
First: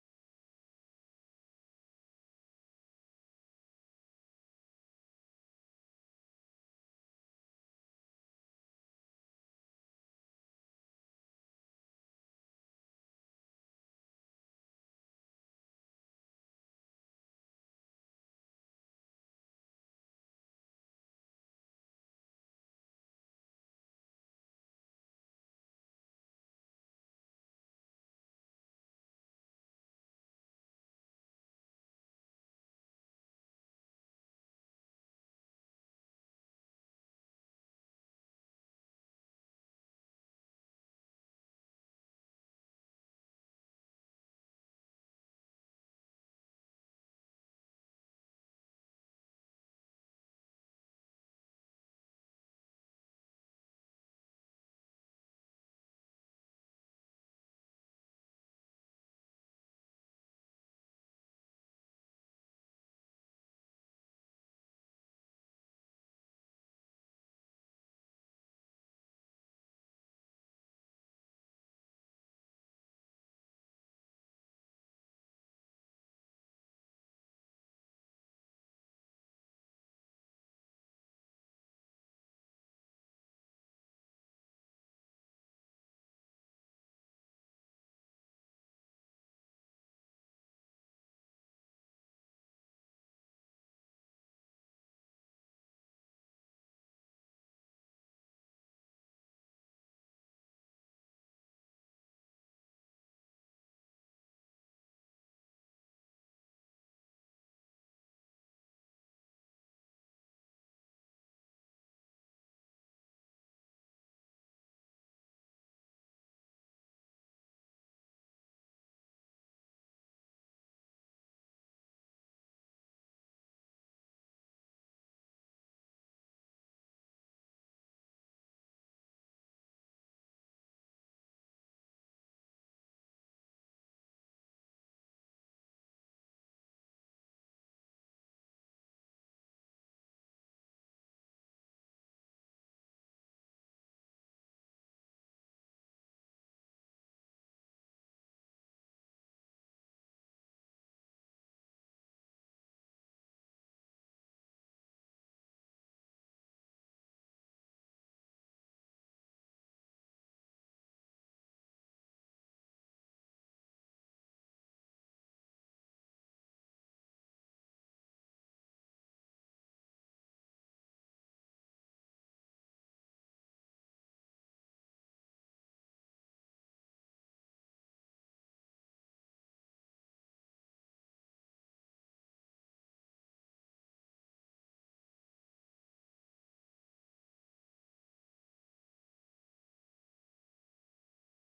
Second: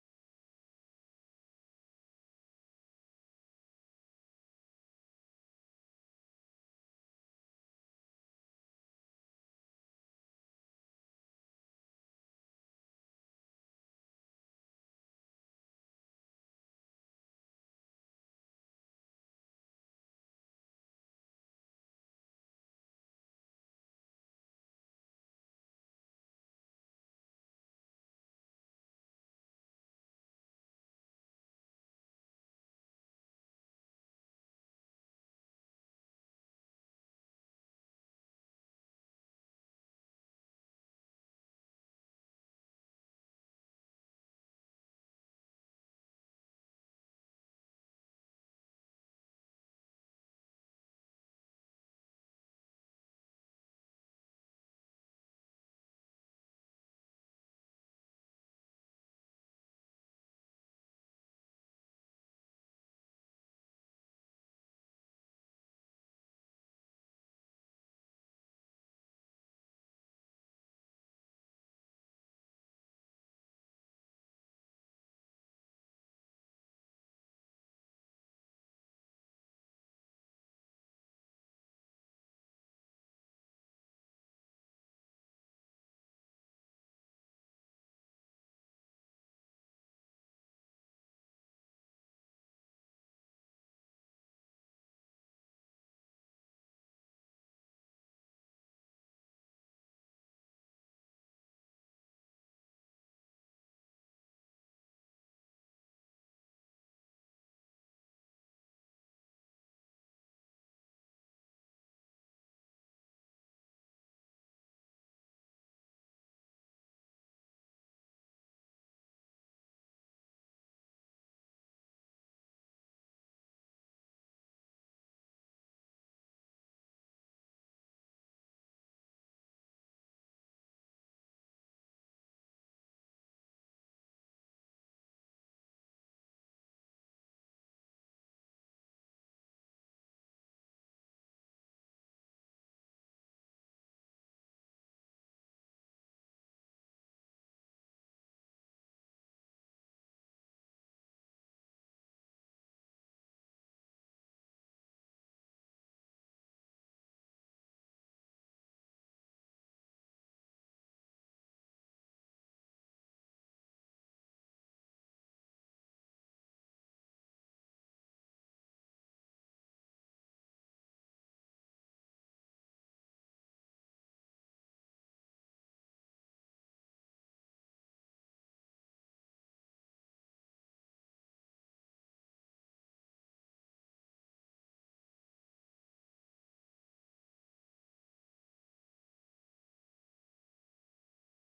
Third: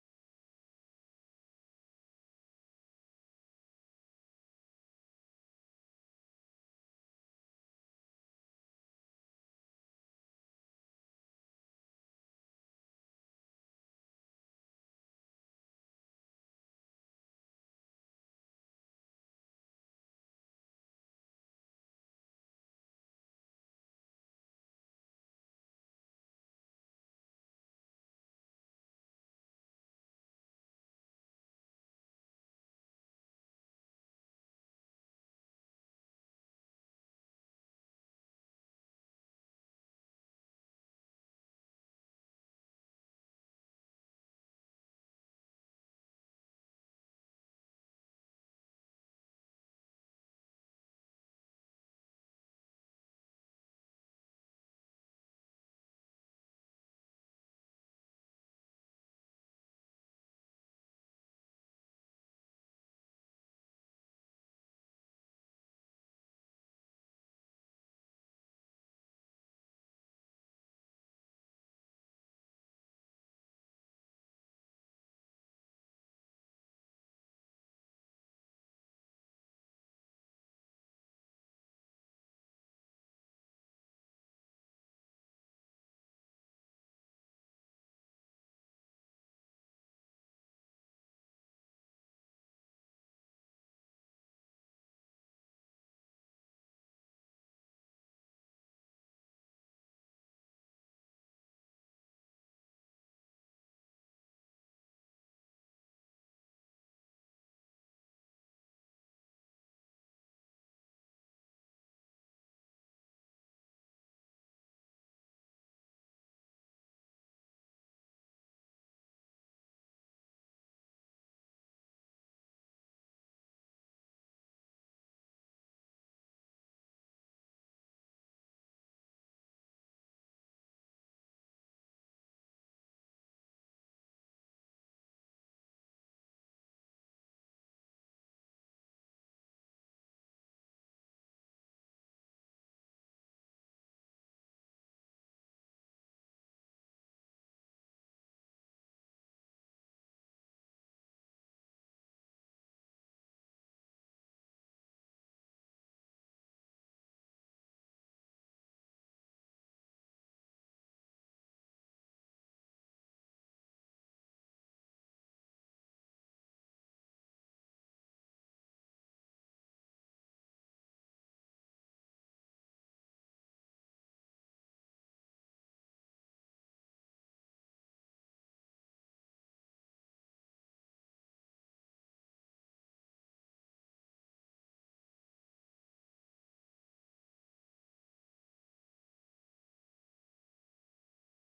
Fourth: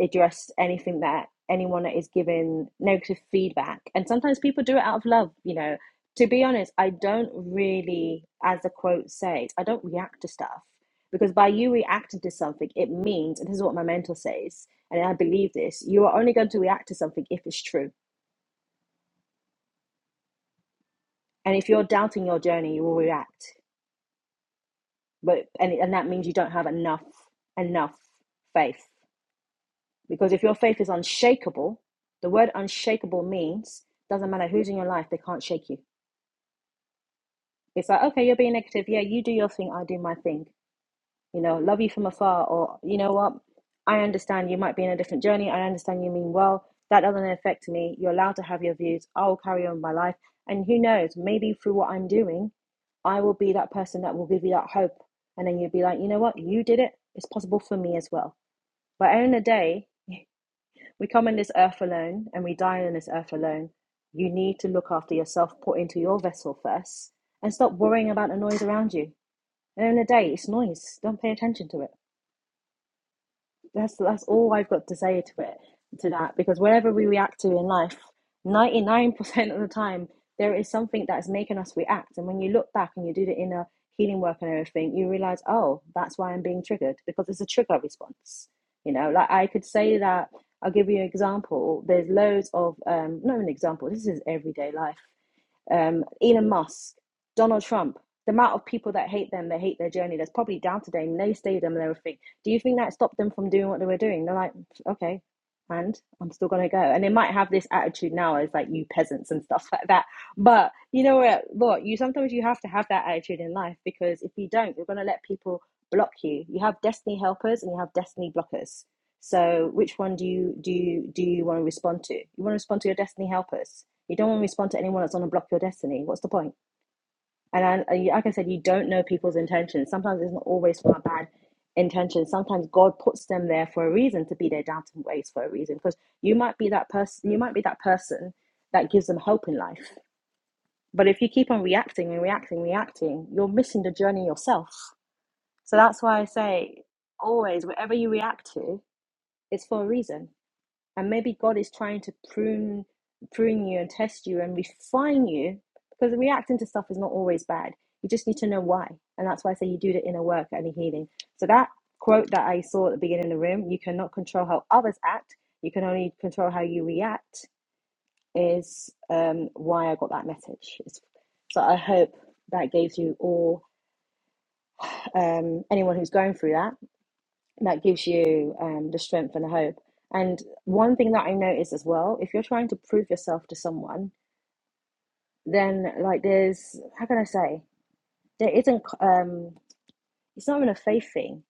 Speaker 2: address anything that anyone that is giving negative feedback. And sometimes people do it out of love, you know. To be honest, I don't really, as the quote says, I don't react to stuff because by you reacting to something, it means, and this is what my mentor says, and I believe this, you are only going to react to something if it's true. And if you're doubting your journey, you will react. but and and that means you don't have enough enough faith because if your faith is unshakable the word unshakable means doesn't matter who's in your life they can't shake you it's like okay you're being negative yeah you do your thing i do my thing you know, love you from afar, or you know what, I understand you might be in a different journey. I understand you mean well. That doesn't affect me. You're allowed to have your views. I will carry on with my life. And who knows, maybe through what I'm doing, I will be that person that will give you that hope. And then you'll be like, you know what, you did it. It's possible for me as well. But at the end of the day, we come on this earth alone and we die on this earth alone. You need to look after yourself, put into your vessel first, and stop worrying about the noise around you. At the end of the day, it's noise. Don't pay attention to it. That's that's all I've got to say to it to that because whatever we react to in life, ninety nine percent of the time there is something that's making us react. And when you look back and you do the inner healing work and everything, you realize, oh, that's why I'm being triggered because it's a trigger response. You know, like I could say that. I'll give you an example. There's loads of um, not an example. This is everyday life um, Elon Musk, Donald Trump, the amount of people that hate them, they hate their journey. That's probably down to them. they stay them and everything. Do you think that stopped them from doing what they were doing? They're like, okay, and I'm still gonna go. And they might have this attitude now as like you peasants and stuff like that. But you know what? Look, you sometimes you have to have that attitude in life because if you don't, you're gonna let people block you. You have destiny helpers and you have destiny blockers. So which one do you do you do you want to respond to? You want to respond to your destiny helpers you don't want to respond to anyone that's going to block your destiny. What's the point? And I, like I said, you don't know people's intentions. Sometimes it's not always for a bad intention. Sometimes God puts them there for a reason to be their doubting ways for a reason. Because you might be that person. You might be that person that gives them hope in life. But if you keep on reacting and reacting, reacting, you're missing the journey yourself. So that's why I say always, whatever you react to, it's for a reason and maybe God is trying to prune prune you and test you and refine you because reacting to stuff is not always bad. You just need to know why, and that's why I say you do the inner work and the healing. So that quote that I saw at the beginning of the room, "You cannot control how others act; you can only control how you react," is um, why I got that message. so I hope that gives you all um, anyone who's going through that that gives you um, the strength and the hope. And one thing that I noticed as well, if you're trying to prove yourself to someone, then like there's how can I say there isn't um it's not even a faith thing.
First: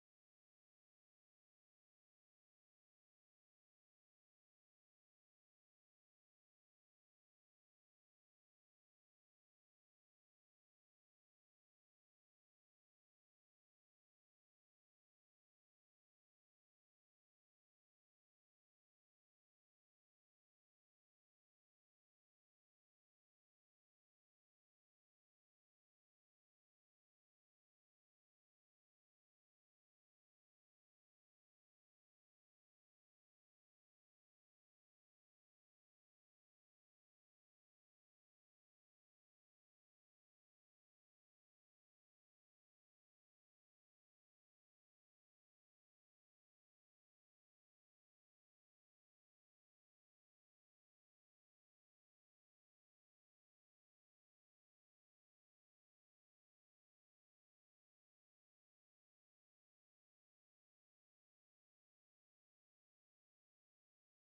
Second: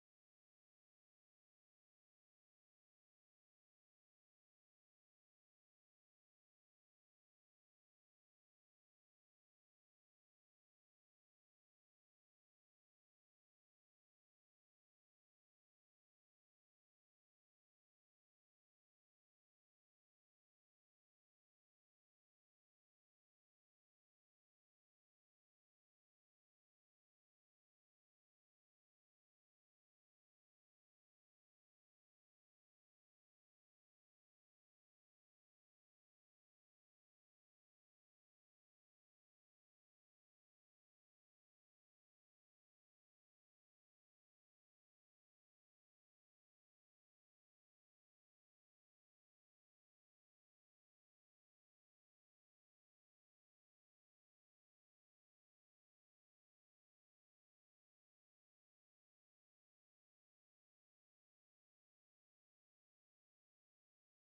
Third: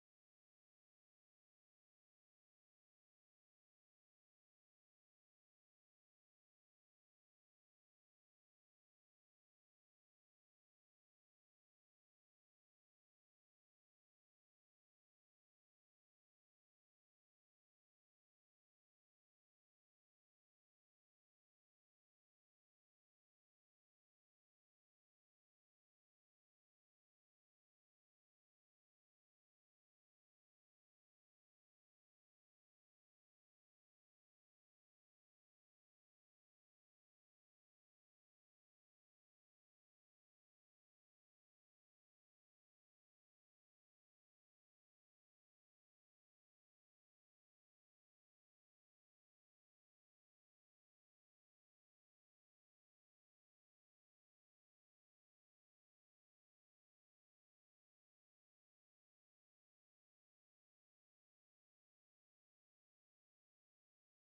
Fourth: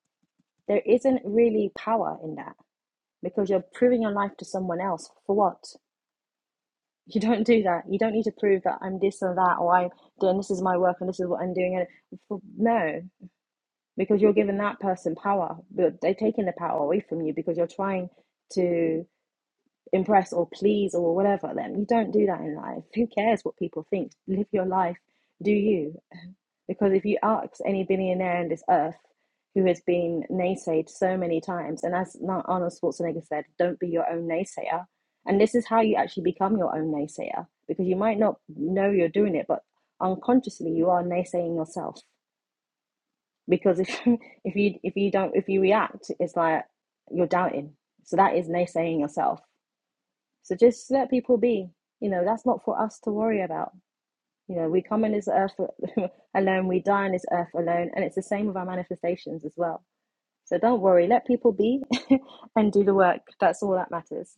Speaker 2: There isn't really power in that because you're proving your life to someone else for what? You don't do that. You don't need to prove that I'm this or that or I'm doing this is my work and this is what I'm doing. And for, no, because you're giving that person power, but they're taking the power away from you because you're trying to. impress or please or whatever them. You don't do that in life. Who cares what people think? Live your life, do you? Because if you ask any billionaire on this earth who has been naysayed so many times, and as Arnold Schwarzenegger said, don't be your own naysayer. And this is how you actually become your own naysayer because you might not know you're doing it, but unconsciously you are naysaying yourself. Because if if you if you don't if you react, it's like you're doubting. So that is naysaying yourself so just let people be. You know, that's not for us to worry about. You know, we come on this earth alone, we die on this earth alone, and it's the same with our manifestations as well. So don't worry, let people be and do the work. That's all that matters.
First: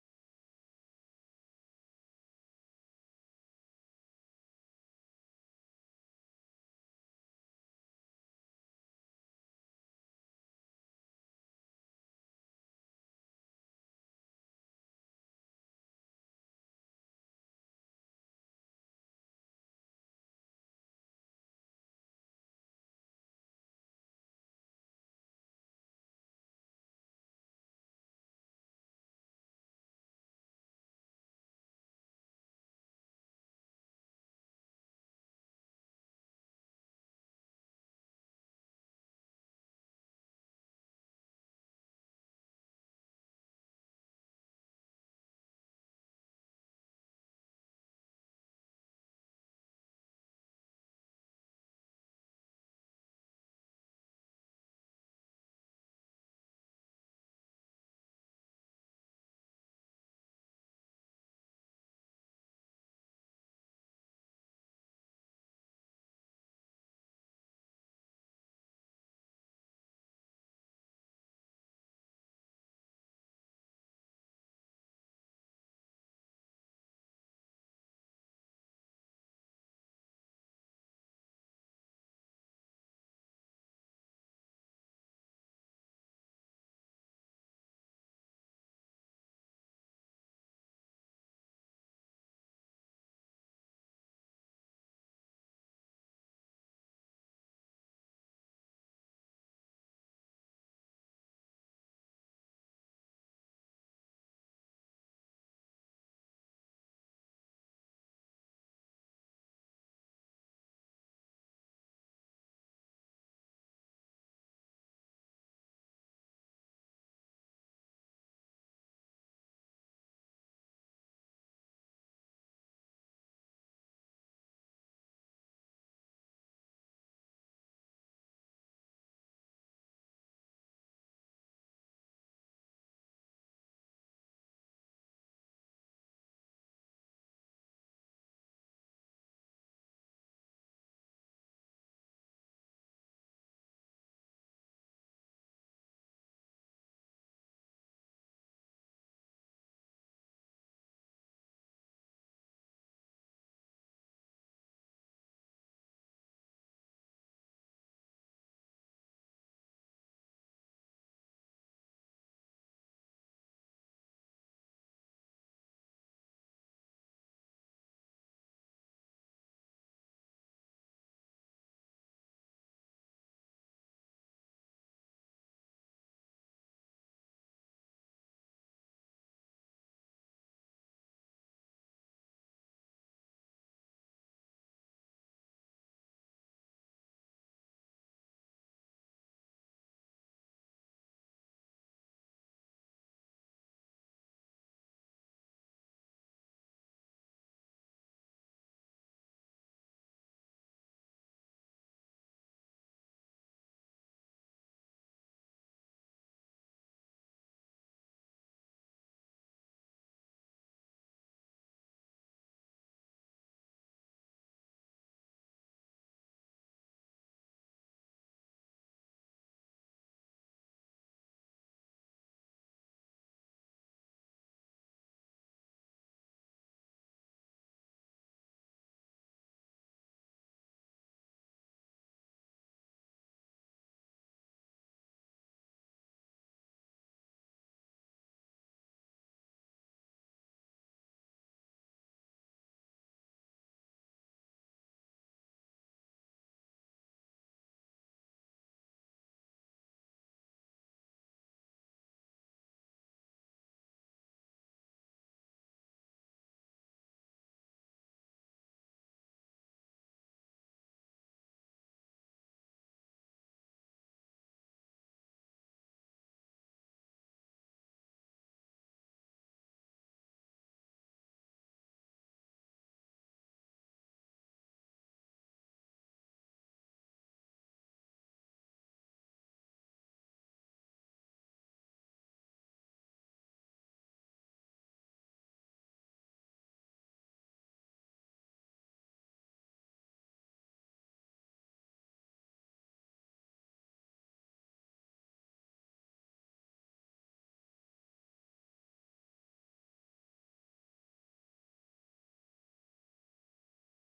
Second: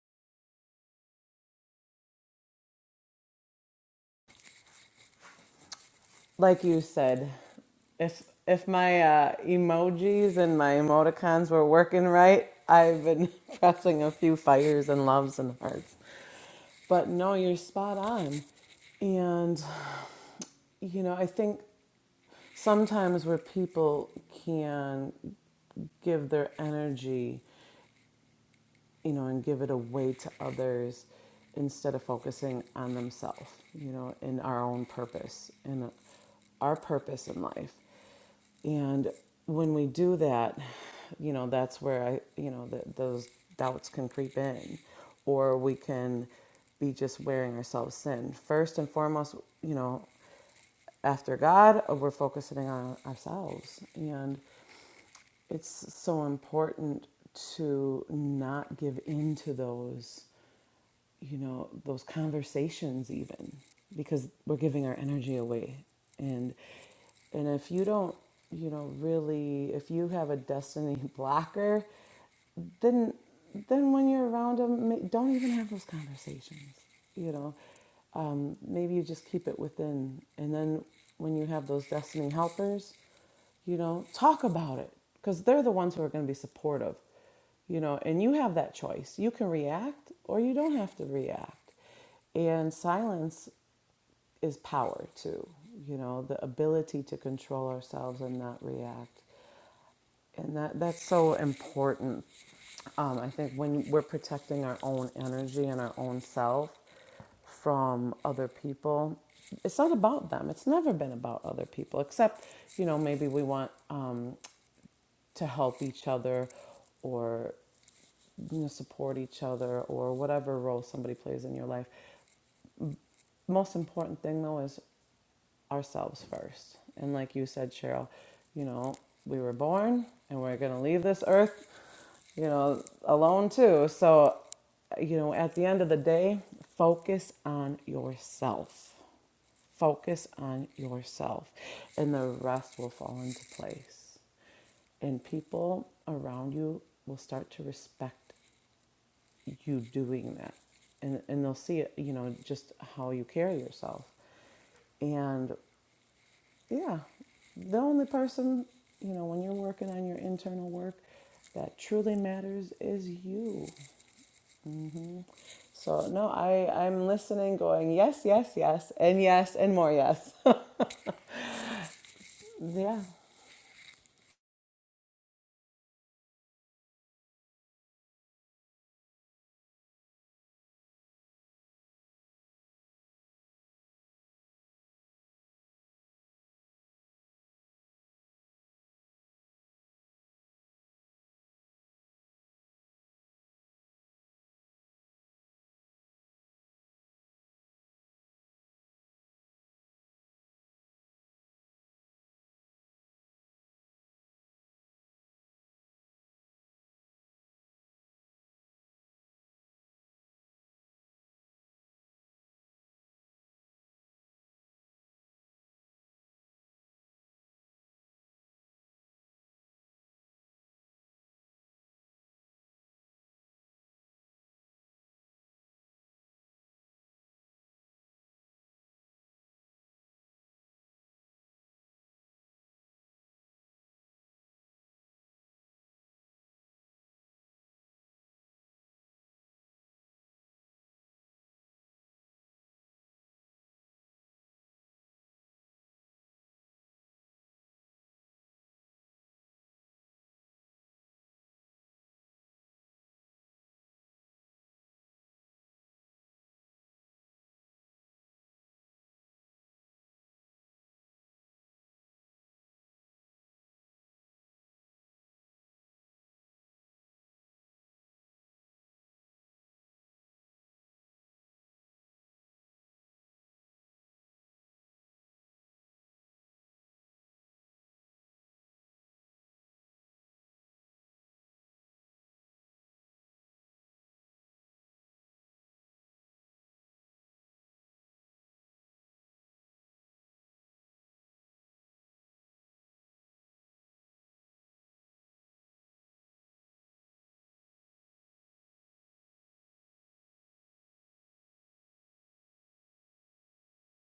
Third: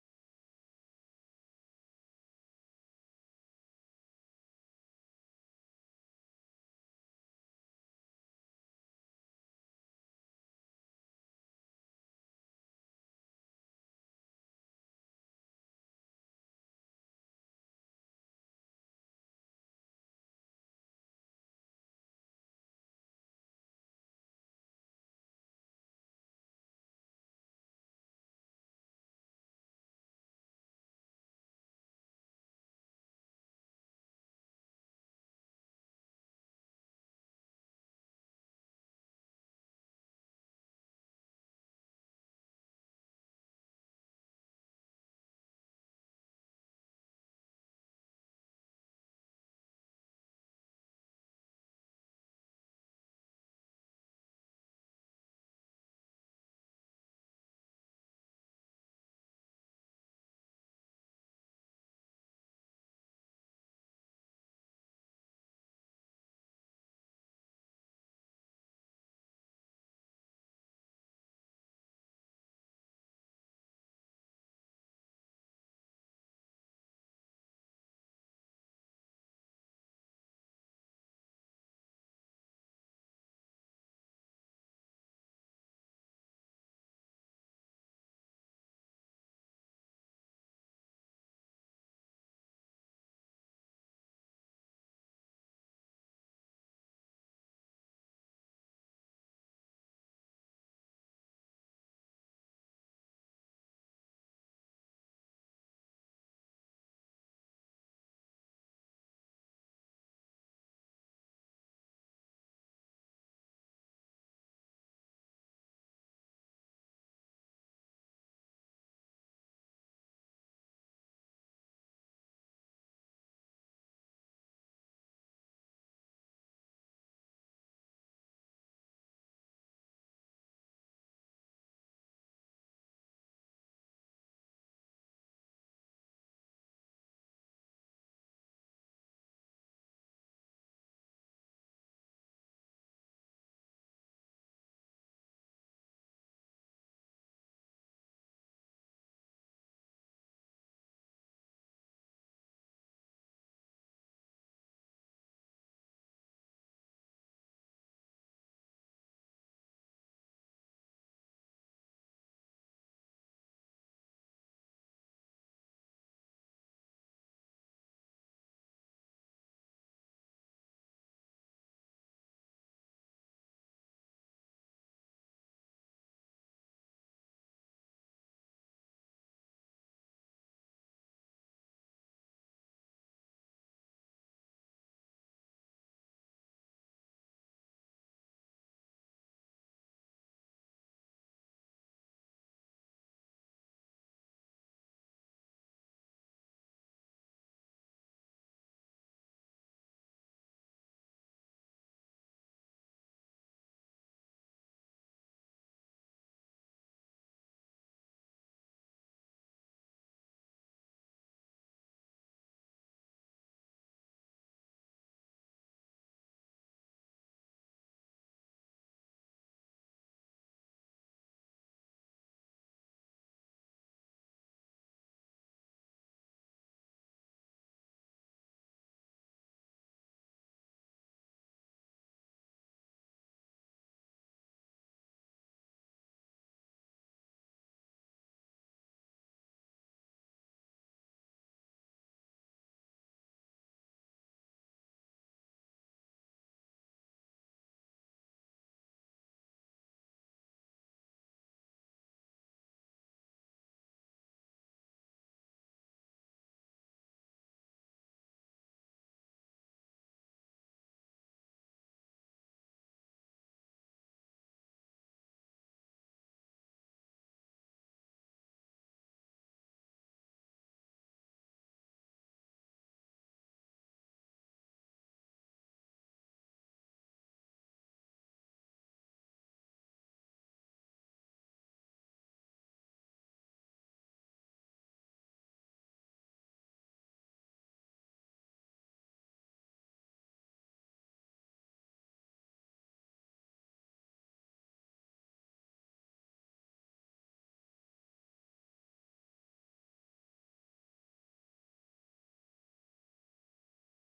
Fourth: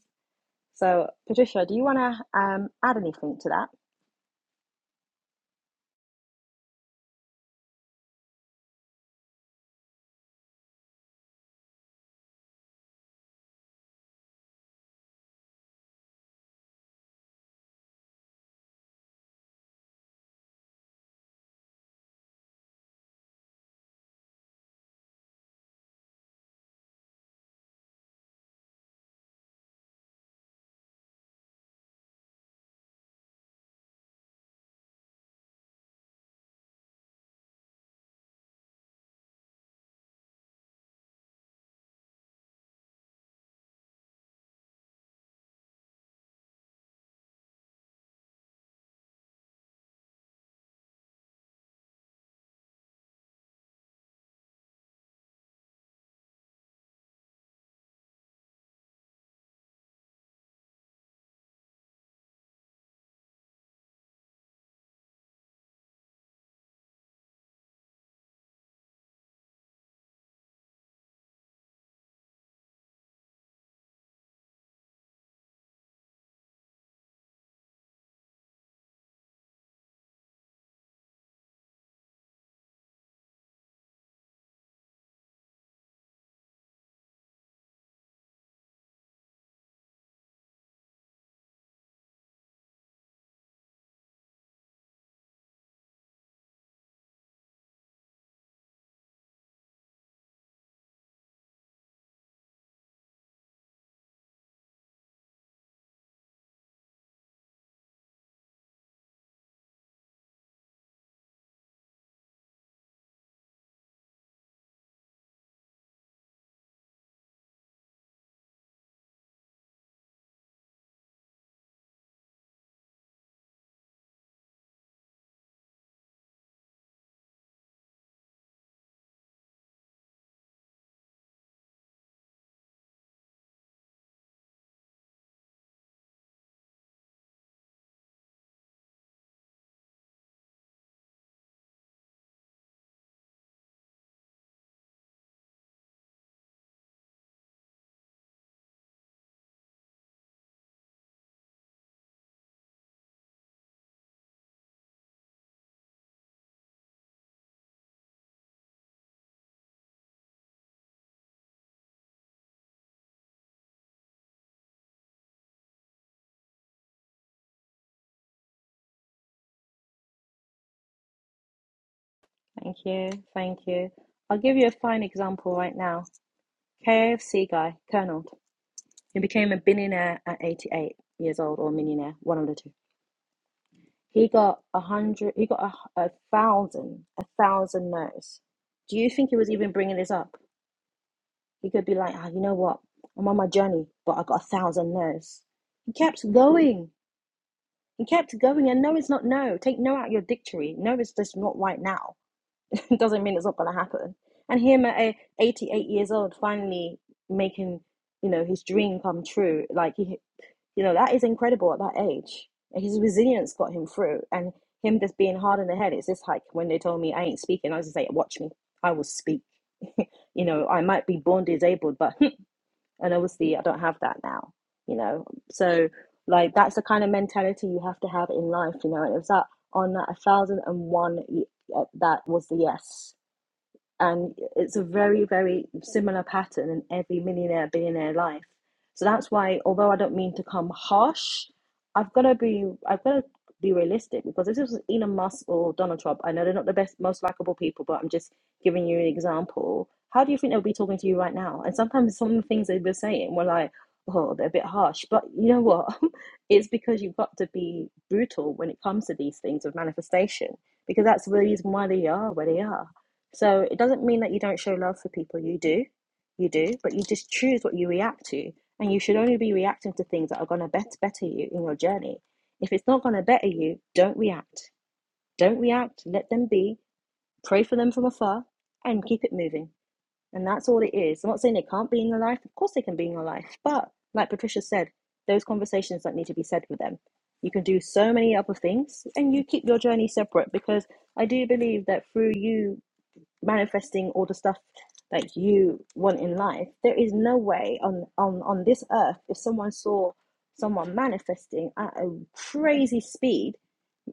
Speaker 2: So, Patricia, do you want to um, add anything to that?
Speaker 3: Like you said, if if my uh, emojis and my emoticons were working right, I've been pressing a few fires and loves and hearts. But no, you're spot on. And you know, I think. sometimes where people can give their energy you know, and give it away to others instead of focusing on themselves, you know, in our own purpose in our purpose in life. And when we do that, you know, that's where I, you know, the, those doubts can creep in, or we can be just wearing ourselves thin. First and foremost, you know, after God, we're focusing on ourselves. And it's so important to not give in to those you know those conversations even because we're giving our energy away and and if you don't you know really if you have a destiny blocker then then when you're around them don't even have those conversations you know um, maybe you just keep it within and then when you have those destiny helpers you know talk about it because they're the ones who are going to be supportive you know and you have that choice you can react or you don't have to react and silence is power too you know the ability to control ourselves and not react and that that's so important um, i think when we're protecting our own energy and our own self from other people it's not about them it's never been about other people except you know maybe we want um to help each other or you know support each other or whatever role somebody plays in your life The most important thing though is ourselves first. And like you said, Cheryl, you know, we were born and we're going to leave this earth, you know, alone too. So, you know, at the end of the day, focus on yourself. Focus on yourself, and the rest will fall into place. And people around you will start to respect you doing that. And, and they'll see, it, you know, just how you carry yourself. And yeah. The only person, you know, when you're working on your internal work that truly matters is you. So, no, I, I'm listening, going, yes, yes, yes, and yes, and more yes.
Speaker 2: Thank
Speaker 3: yeah.
Speaker 2: you. Thank you. I'll give you a fine example right now. KFC guy, Colonel, who became a billionaire at 88 years old or millionaire, one of the two He got a hundred. He got a, a thousand, a thousand no's. Do you think he was even bringing this up? He could be like, ah, you know what? I'm on my journey, but I got a thousand no's. He kept going. He kept going, and no, it's not no. Take no out of your dictionary. No, it's just not right now. it doesn't mean it's not going to happen. And him at 88 years old, finally making you know his dream come true. Like he you know, that is incredible at that age. His resilience got him through. And him just being hard in the head, it's just like when they told me I ain't speaking, I was just like, watch me. I will speak. you know, I might be born disabled, but, and obviously I don't have that now, you know. So, like, that's the kind of mentality you have to have in life, you know. And it was that on that 1001, uh, that was the yes and it's a very very similar pattern in every millionaire billionaire life so that's why although i don't mean to come harsh i've got to be i've got to be realistic because if this was elon musk or donald trump i know they're not the best most likable people but i'm just giving you an example how do you think they'll be talking to you right now and sometimes some of the things they were saying were like oh they're a bit harsh but you know what it's because you've got to be brutal when it comes to these things of manifestation because that's the reason why they are where they are so it doesn't mean that you don't show love for people. You do. You do. But you just choose what you react to. And you should only be reacting to things that are going to better you in your journey. If it's not going to better you, don't react. Don't react. Let them be. Pray for them from afar and keep it moving. And that's all it is. I'm not saying they can't be in your life. Of course they can be in your life. But like Patricia said, those conversations don't need to be said with them. You can do so many other things and you keep your journey separate because I do believe that through you manifesting all the stuff that you want in life there is no way on on on this earth if someone saw someone manifesting at a crazy speed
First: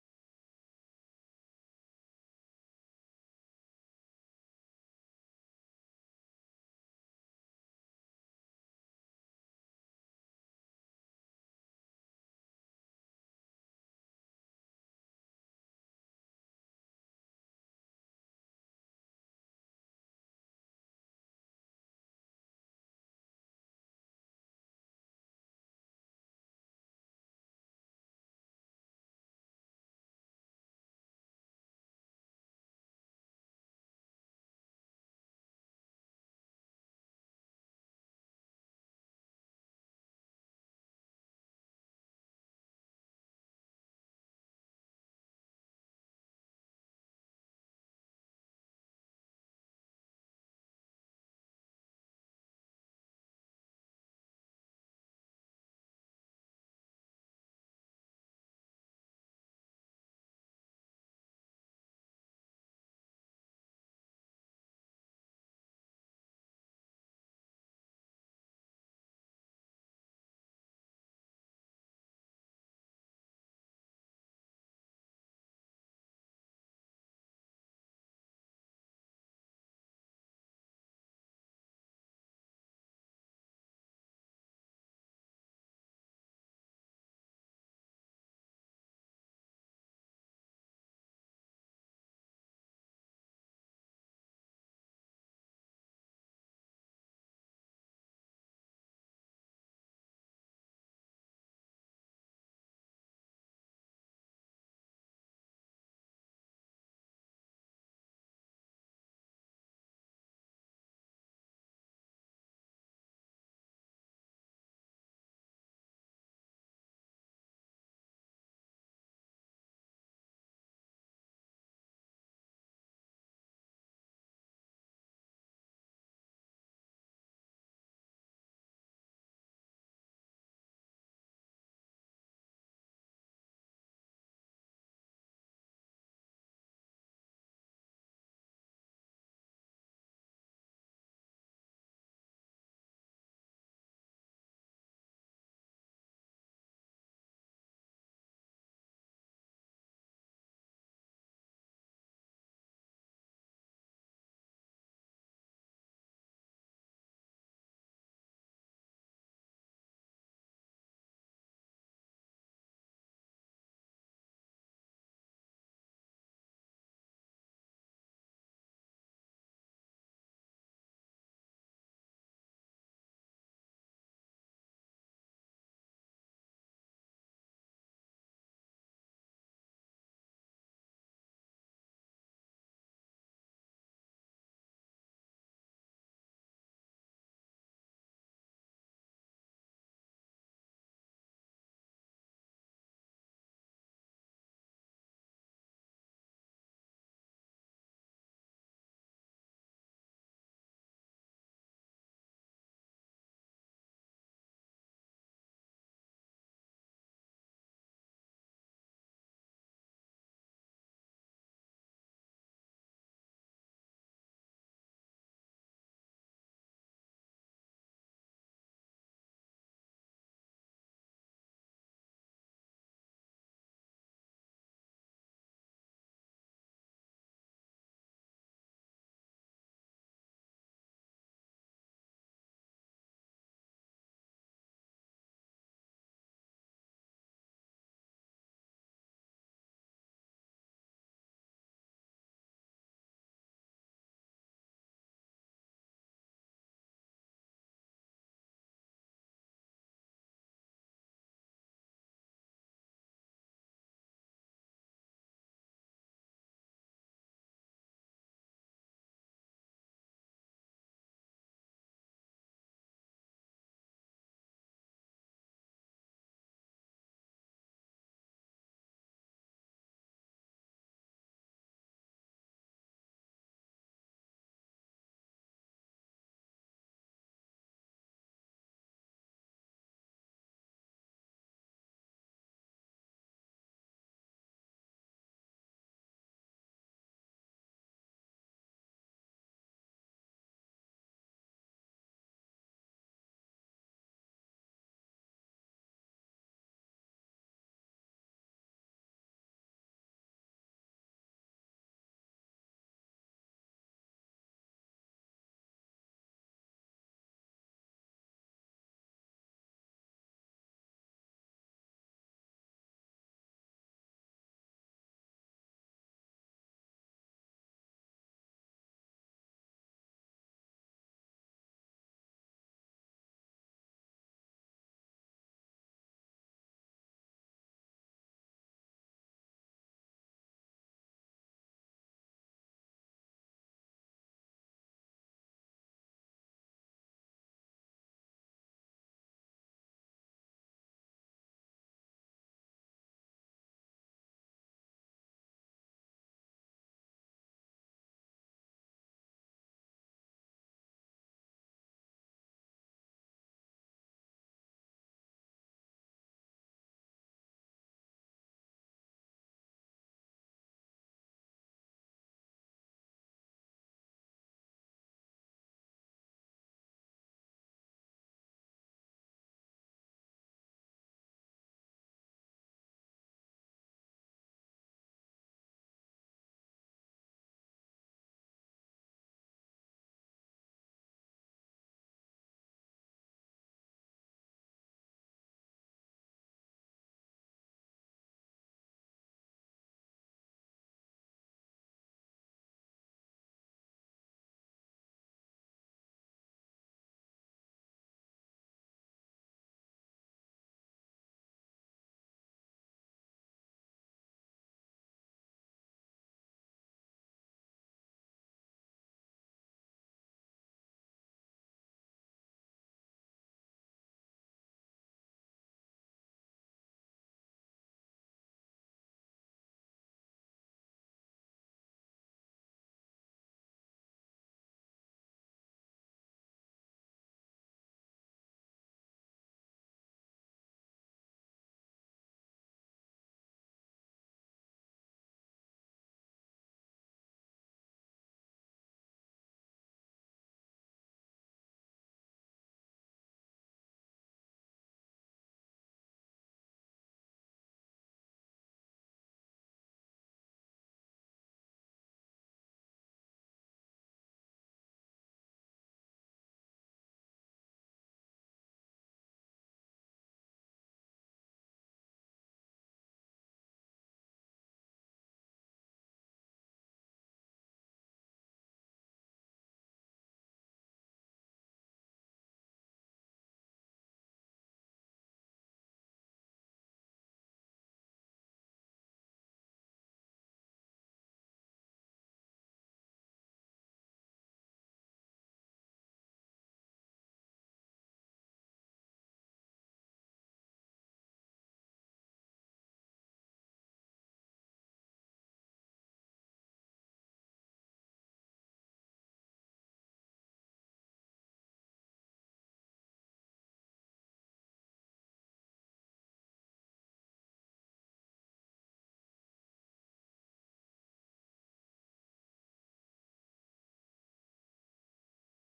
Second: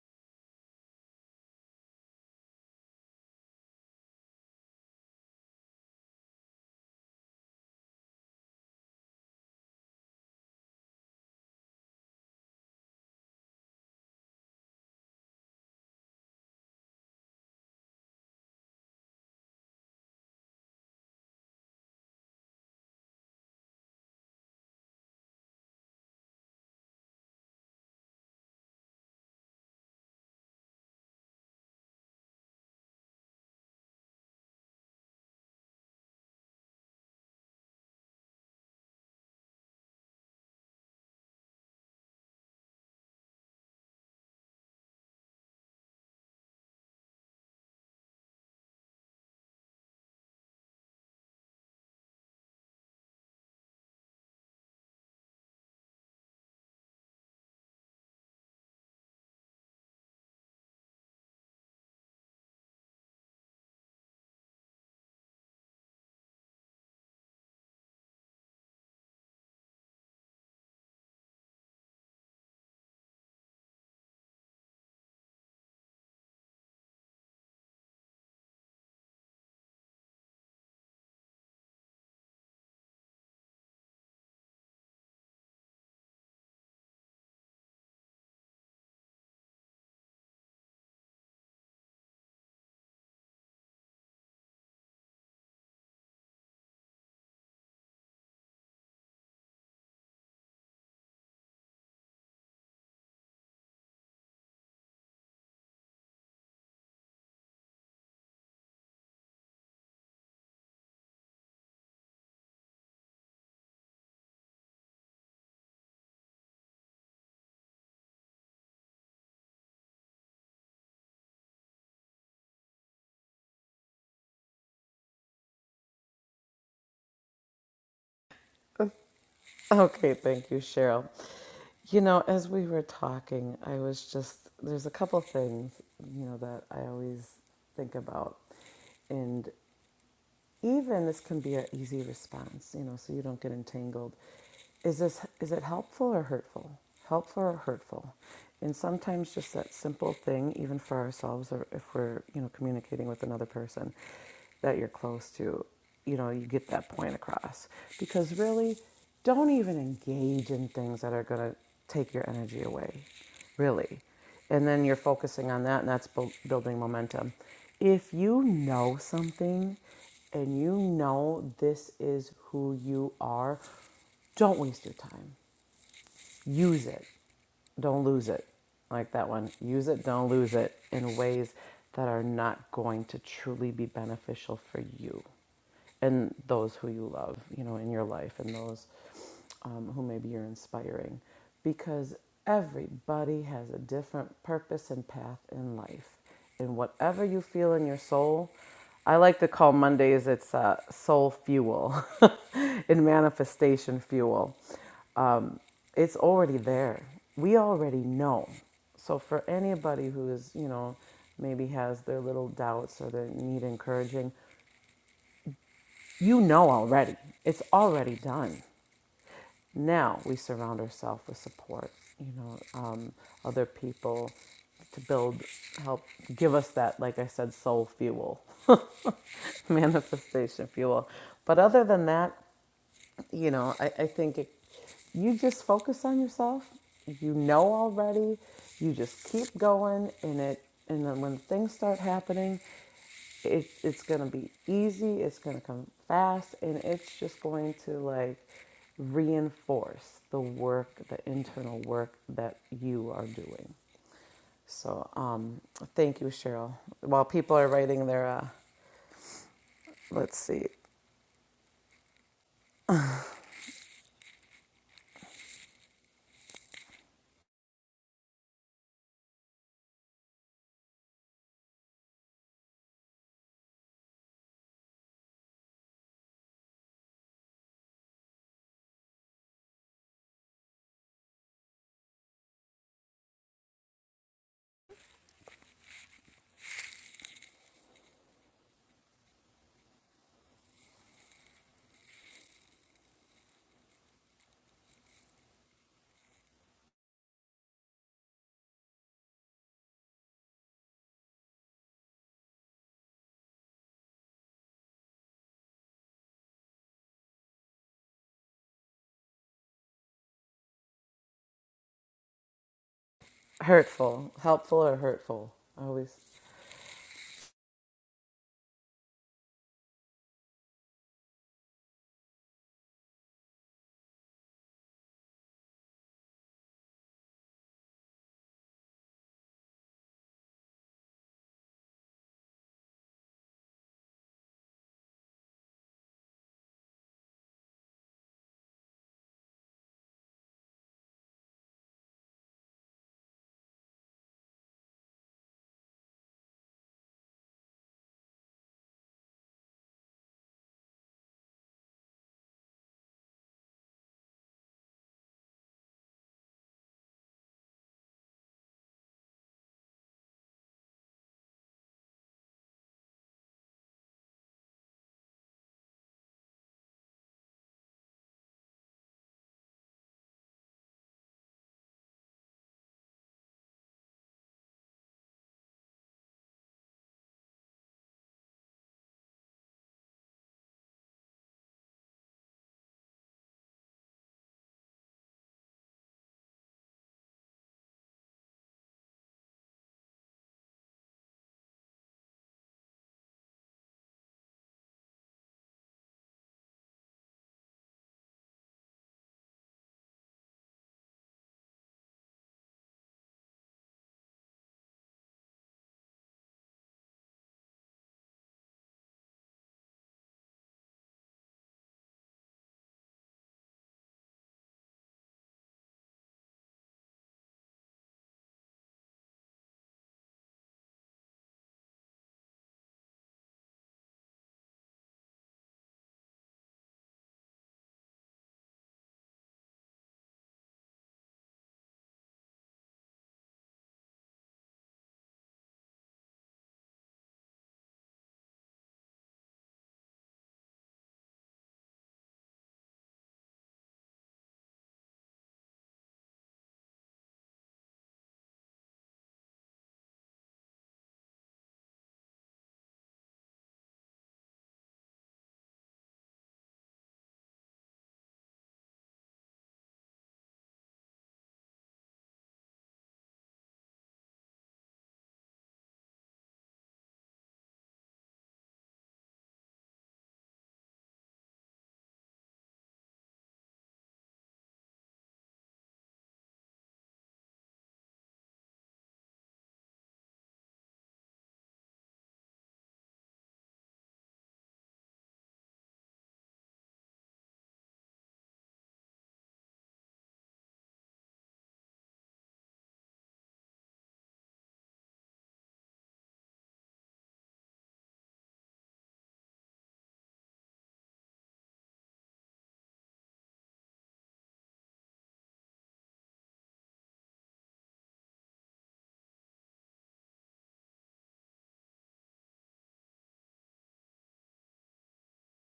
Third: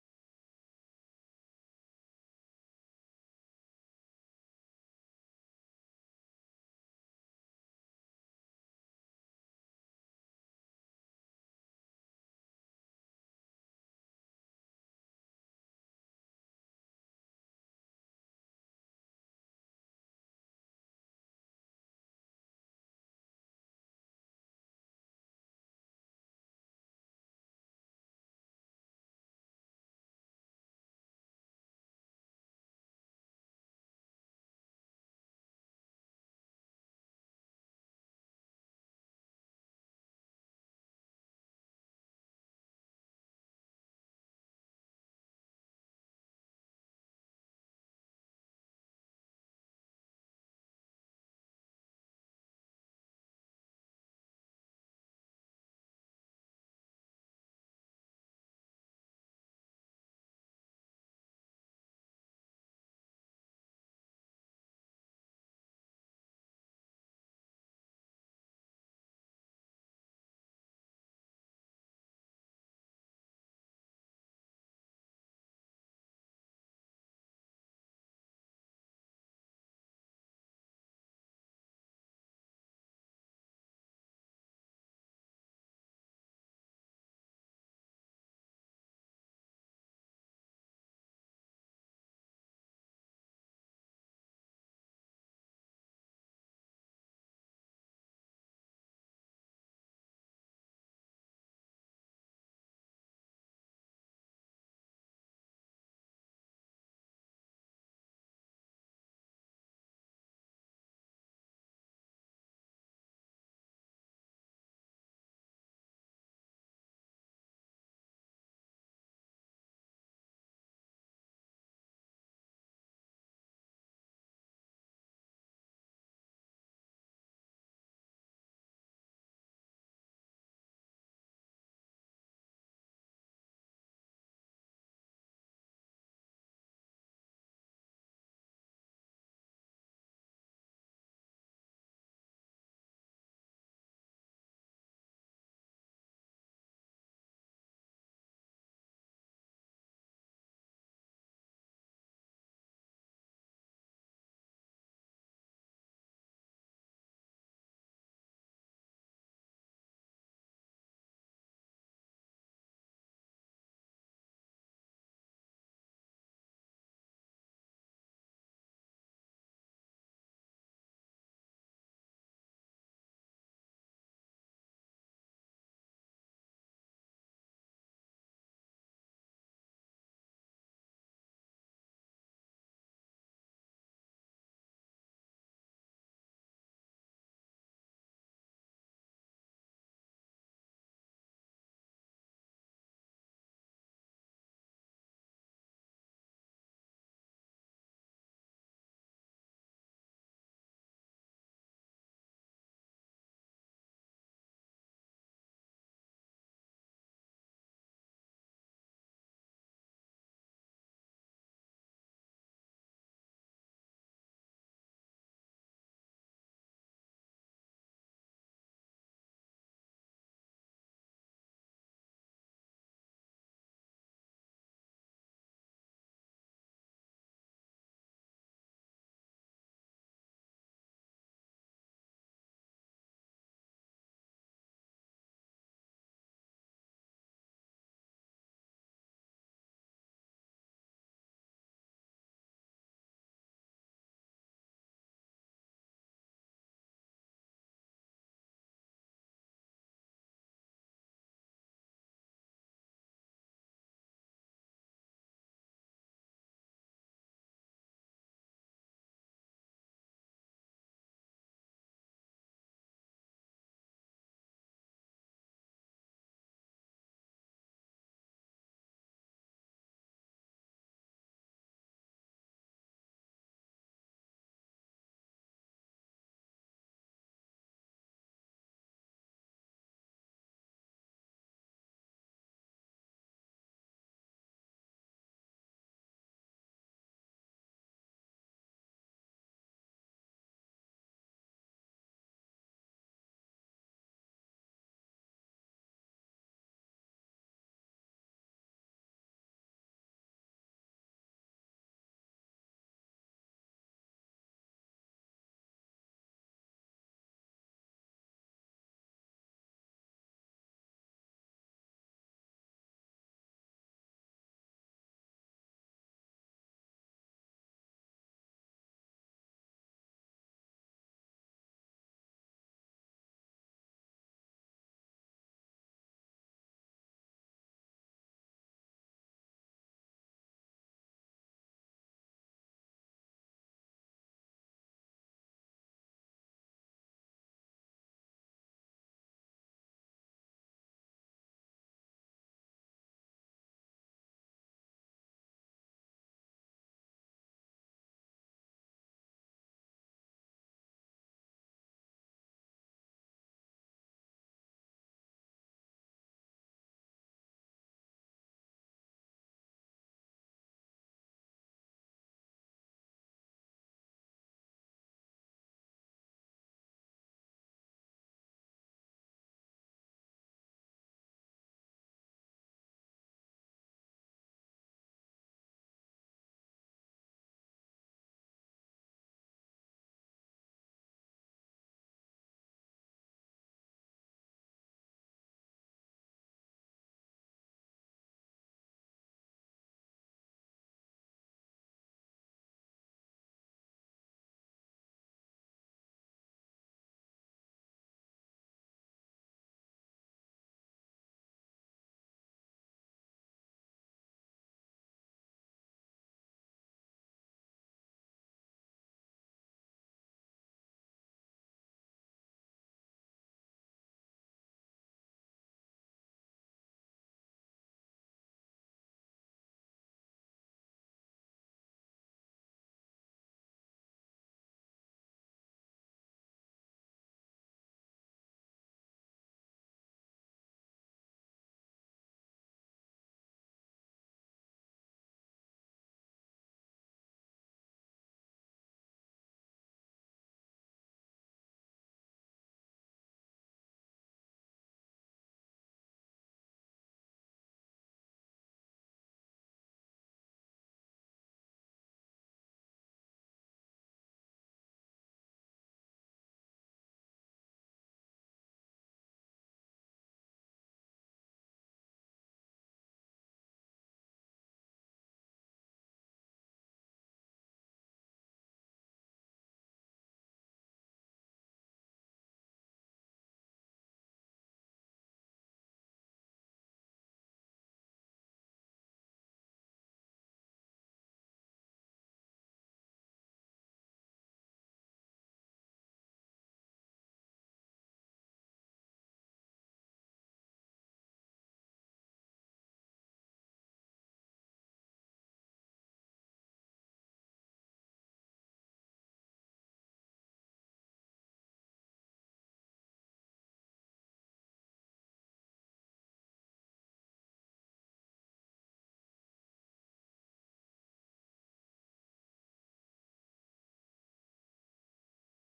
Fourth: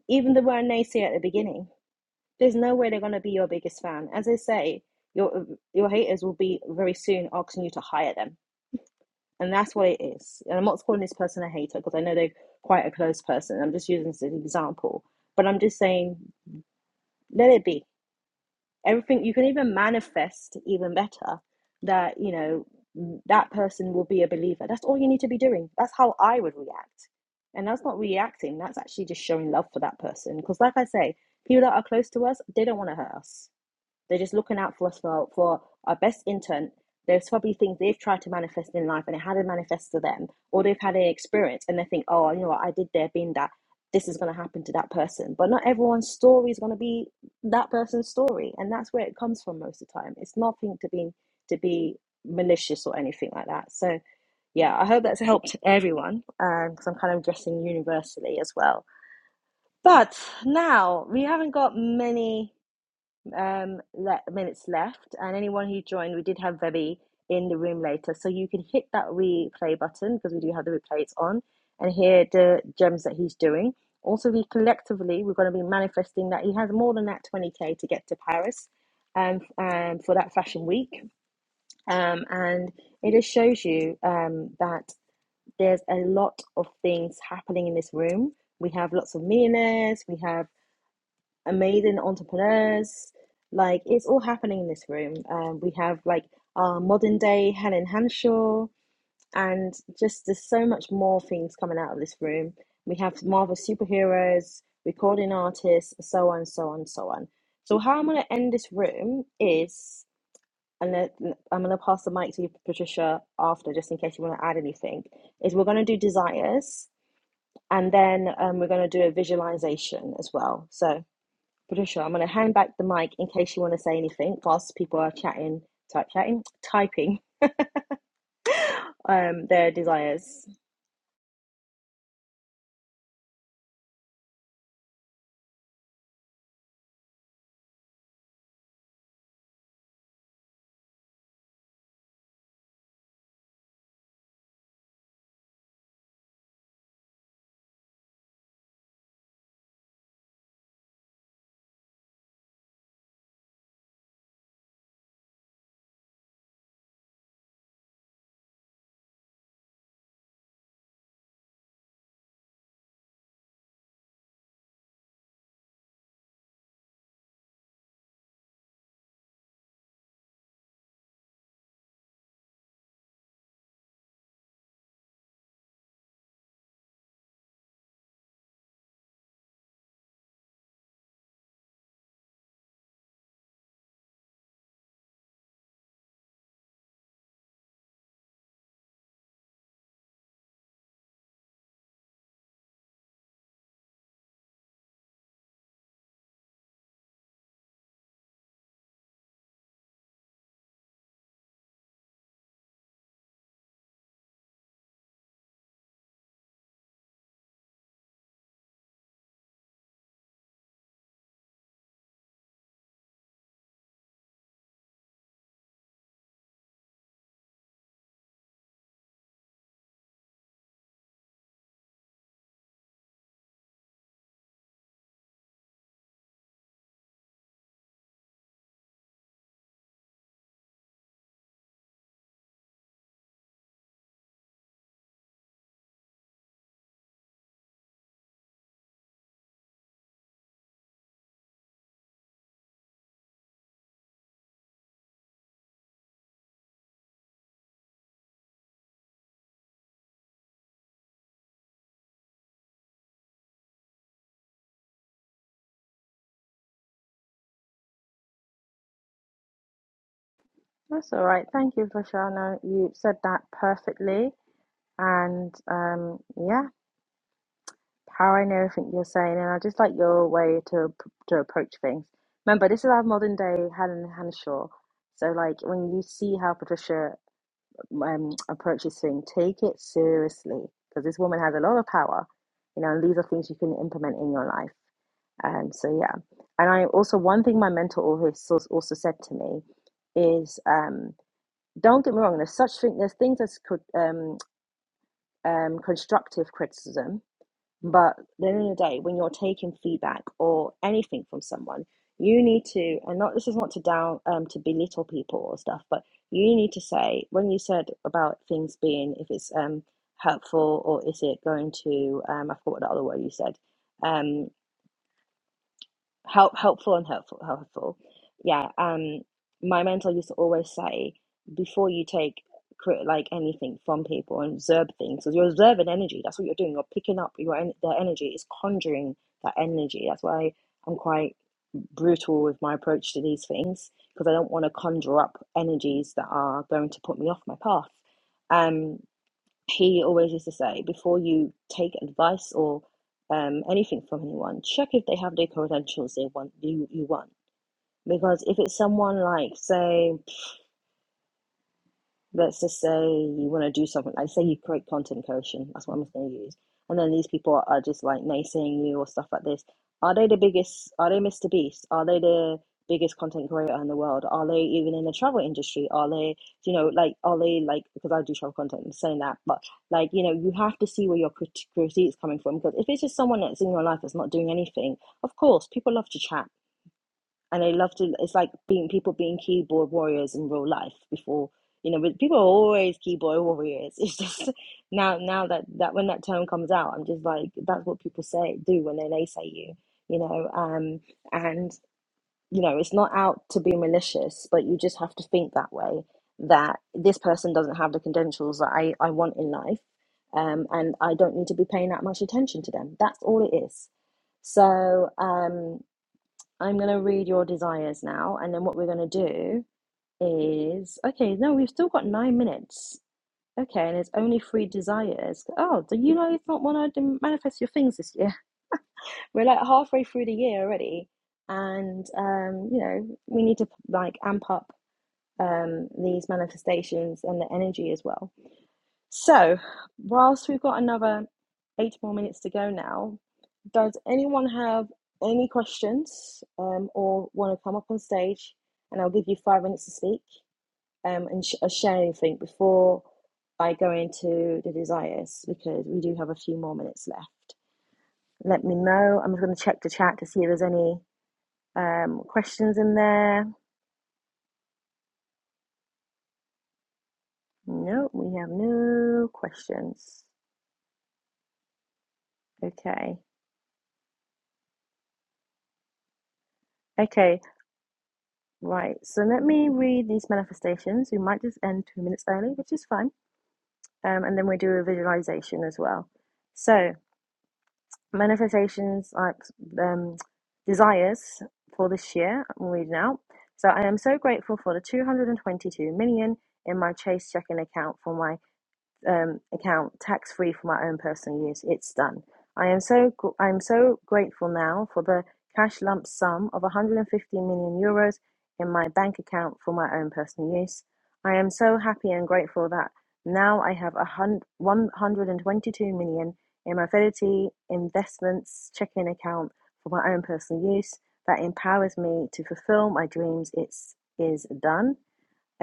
Speaker 2: even the word naysayer at the beginning there's no way they're going to be your biggest fan as i say your your haters will be very soon asking you to hire them and that's what it is and i'm not calling this person a hater because i know they're quite a close person i'm just using this as an example but i'm just saying let it be everything you can even manifest even better that you know that person will be a believer that's all you need to be doing that's how i would react and that's not reacting that's actually just showing love for that person because like i say people that are close to us they don't want to hurt us they're just looking out for us for, for our best intent. There's probably things they've tried to manifest in life and it hadn't manifest to them, or they've had an experience and they think, oh, you know what, I did there, been that. This is going to happen to that person. But not everyone's story is going to be that person's story. And that's where it comes from most of the time. It's nothing to be, to be malicious or anything like that. So, yeah, I hope that's helped everyone Um, because I'm kind of addressing universally as well. But now we haven't got many um, le- minutes left, and anyone who joined, we did have Vebi in the room later, so you can hit that replay button because we do have the replays on, and hear the gems that he's doing. Also, we collectively we're going to be manifesting that he has more than that twenty k to get to Paris, um, um, for that fashion week, um, and it just shows you um that there's a lot of things happening in this room. We have lots of millionaires. We have amazing entrepreneurs. Like it's all happening in this room. Um, we have like our modern day Helen Hanshaw, and just there's so much more things coming out of this room. We have Marvel superheroes, recording artists, so on, so on, so on. So how I'm gonna end this room is, and I'm gonna pass the mic to you, Patricia, after, just in case you want to add anything. Is we're gonna do desires, and then um, we're gonna do a visualization as well. So Patricia, I'm going to hand back the mic in case you want to say anything whilst people are chatting, type chatting, typing um, their
Speaker 3: Okay.
Speaker 2: desires.
Speaker 3: Thank you, Cheryl. You know, as we were talking, I was just, there's a couple things, you know, that I always think about. and. even this can be an easy response, you know, so you don't get entangled. Is this is it helpful or hurtful? Helpful or hurtful? And sometimes just that simple thing, even for ourselves, or if we're you know communicating with another person that you're close to, you know, you get that point across. Because really, don't even engage in things that are going to take your energy away. Really, and then you're focusing on that and that's bu- building momentum if you know something and you know this is who you are don't waste your time use it, don't lose it. Like that one, use it, don't lose it in ways that are not going to truly be beneficial for you and those who you love, you know, in your life and those um, who maybe you're inspiring. Because everybody has a different purpose and path in life and whatever you feel in your soul. I like to call Mondays it's uh, soul fuel and manifestation fuel. Um, it's already there. We already know. So for anybody who is, you know, maybe has their little doubts or they need encouraging, you know already. It's already done. Now we surround ourselves with support, you know, um, other people to build, help give us that, like I said, soul fuel, manifestation fuel. But other than that, you know, I, I think it, you just focus on yourself. You know already. You just keep going, and it, and then when things start happening, it, it's gonna be easy. It's gonna come fast, and it's just going to like reinforce the work, the internal work that you are doing. So, um, thank you, Cheryl. While people are writing their, uh, let's see,
Speaker 2: That's all right. Thank you, Patricia. You said that perfectly. And um, yeah, powering everything you're saying. And I just like your way to to approach things. Remember, this is our modern day Helen Hanshaw. So, like, when you see how Patricia um, approaches things, take it seriously because this woman has a lot of power, you know, and these are things you can implement in your life. And so yeah, and I also one thing my mentor always als- also said to me is, um, don't get me wrong. There's such thing. There's things as cri- um, um, constructive criticism, but at the end of the day, when you're taking feedback or anything from someone, you need to and not this is not to down um, to belittle people or stuff, but you need to say when you said about things being if it's um, helpful or is it going to um, I forgot what the other word you said.
Speaker 3: hurtful,
Speaker 2: um
Speaker 3: helpful or hurtful. I always
Speaker 2: help helpful and hurtful helpful yeah um my mentor used to always say before you take cri- like anything from people and observe things because you're observing energy that's what you're doing you're picking up your en- their energy It's conjuring that energy that's why i'm quite brutal with my approach to these things because i don't want to conjure up energies that are going to put me off my path Um, he always used to say before you take advice or um, anything from anyone, check if they have the credentials they want you, you want. Because if it's someone like say let's just say you want to do something like say you create content creation that's what i'm going to use and then these people are just like naysaying you or stuff like this are they the biggest are they mr beast are they the biggest content creator in the world are they even in the travel industry are they you know like are they like because i do travel content i'm saying that but like you know you have to see where your crit- critique is coming from because if it's just someone that's in your life that's not doing anything of course people love to chat and I love to. It's like being people being keyboard warriors in real life before, you know. But people are always keyboard warriors. It's just now, now that that when that term comes out, I'm just like that's what people say do when they naysay you, you know. Um, and you know, it's not out to be malicious, but you just have to think that way. That this person doesn't have the credentials that I I want in life, um, and I don't need to be paying that much attention to them. That's all it is. So, um, I'm going to read your desires now. And then what we're going to do is okay, no, we've still got nine minutes. Okay, and it's only three desires. Oh, do you know it's not one I did manifest your things this year? We're like halfway through the year already. And, um, you know, we need to like amp up um, these manifestations and the energy as well. So, whilst we've got another eight more minutes to go now, does anyone have any questions um, or want to come up on stage? And I'll give you five minutes to speak um, and sh- uh, share anything before I go into the desires because we do have a few more minutes left. Let me know. I'm just going to check the chat to see if there's any um, questions in there. No, we have no questions. Okay. Okay. Right, so let me read these manifestations. We might just end two minutes early, which is fine. Um, and then we do a visualization as well. So, manifestations, like um, desires for this year, I'm reading out. So, I am so grateful for the 222 million in my Chase checking account for my um, account tax free for my own personal use. It's done. I am so I am so grateful now for the cash lump sum of 150 million euros in my bank account for my own personal use. I am so happy and grateful that now I have a hun- 122 million in my Fidelity Investments checking account for my own personal use that empowers me to fulfill my dreams. It's is done.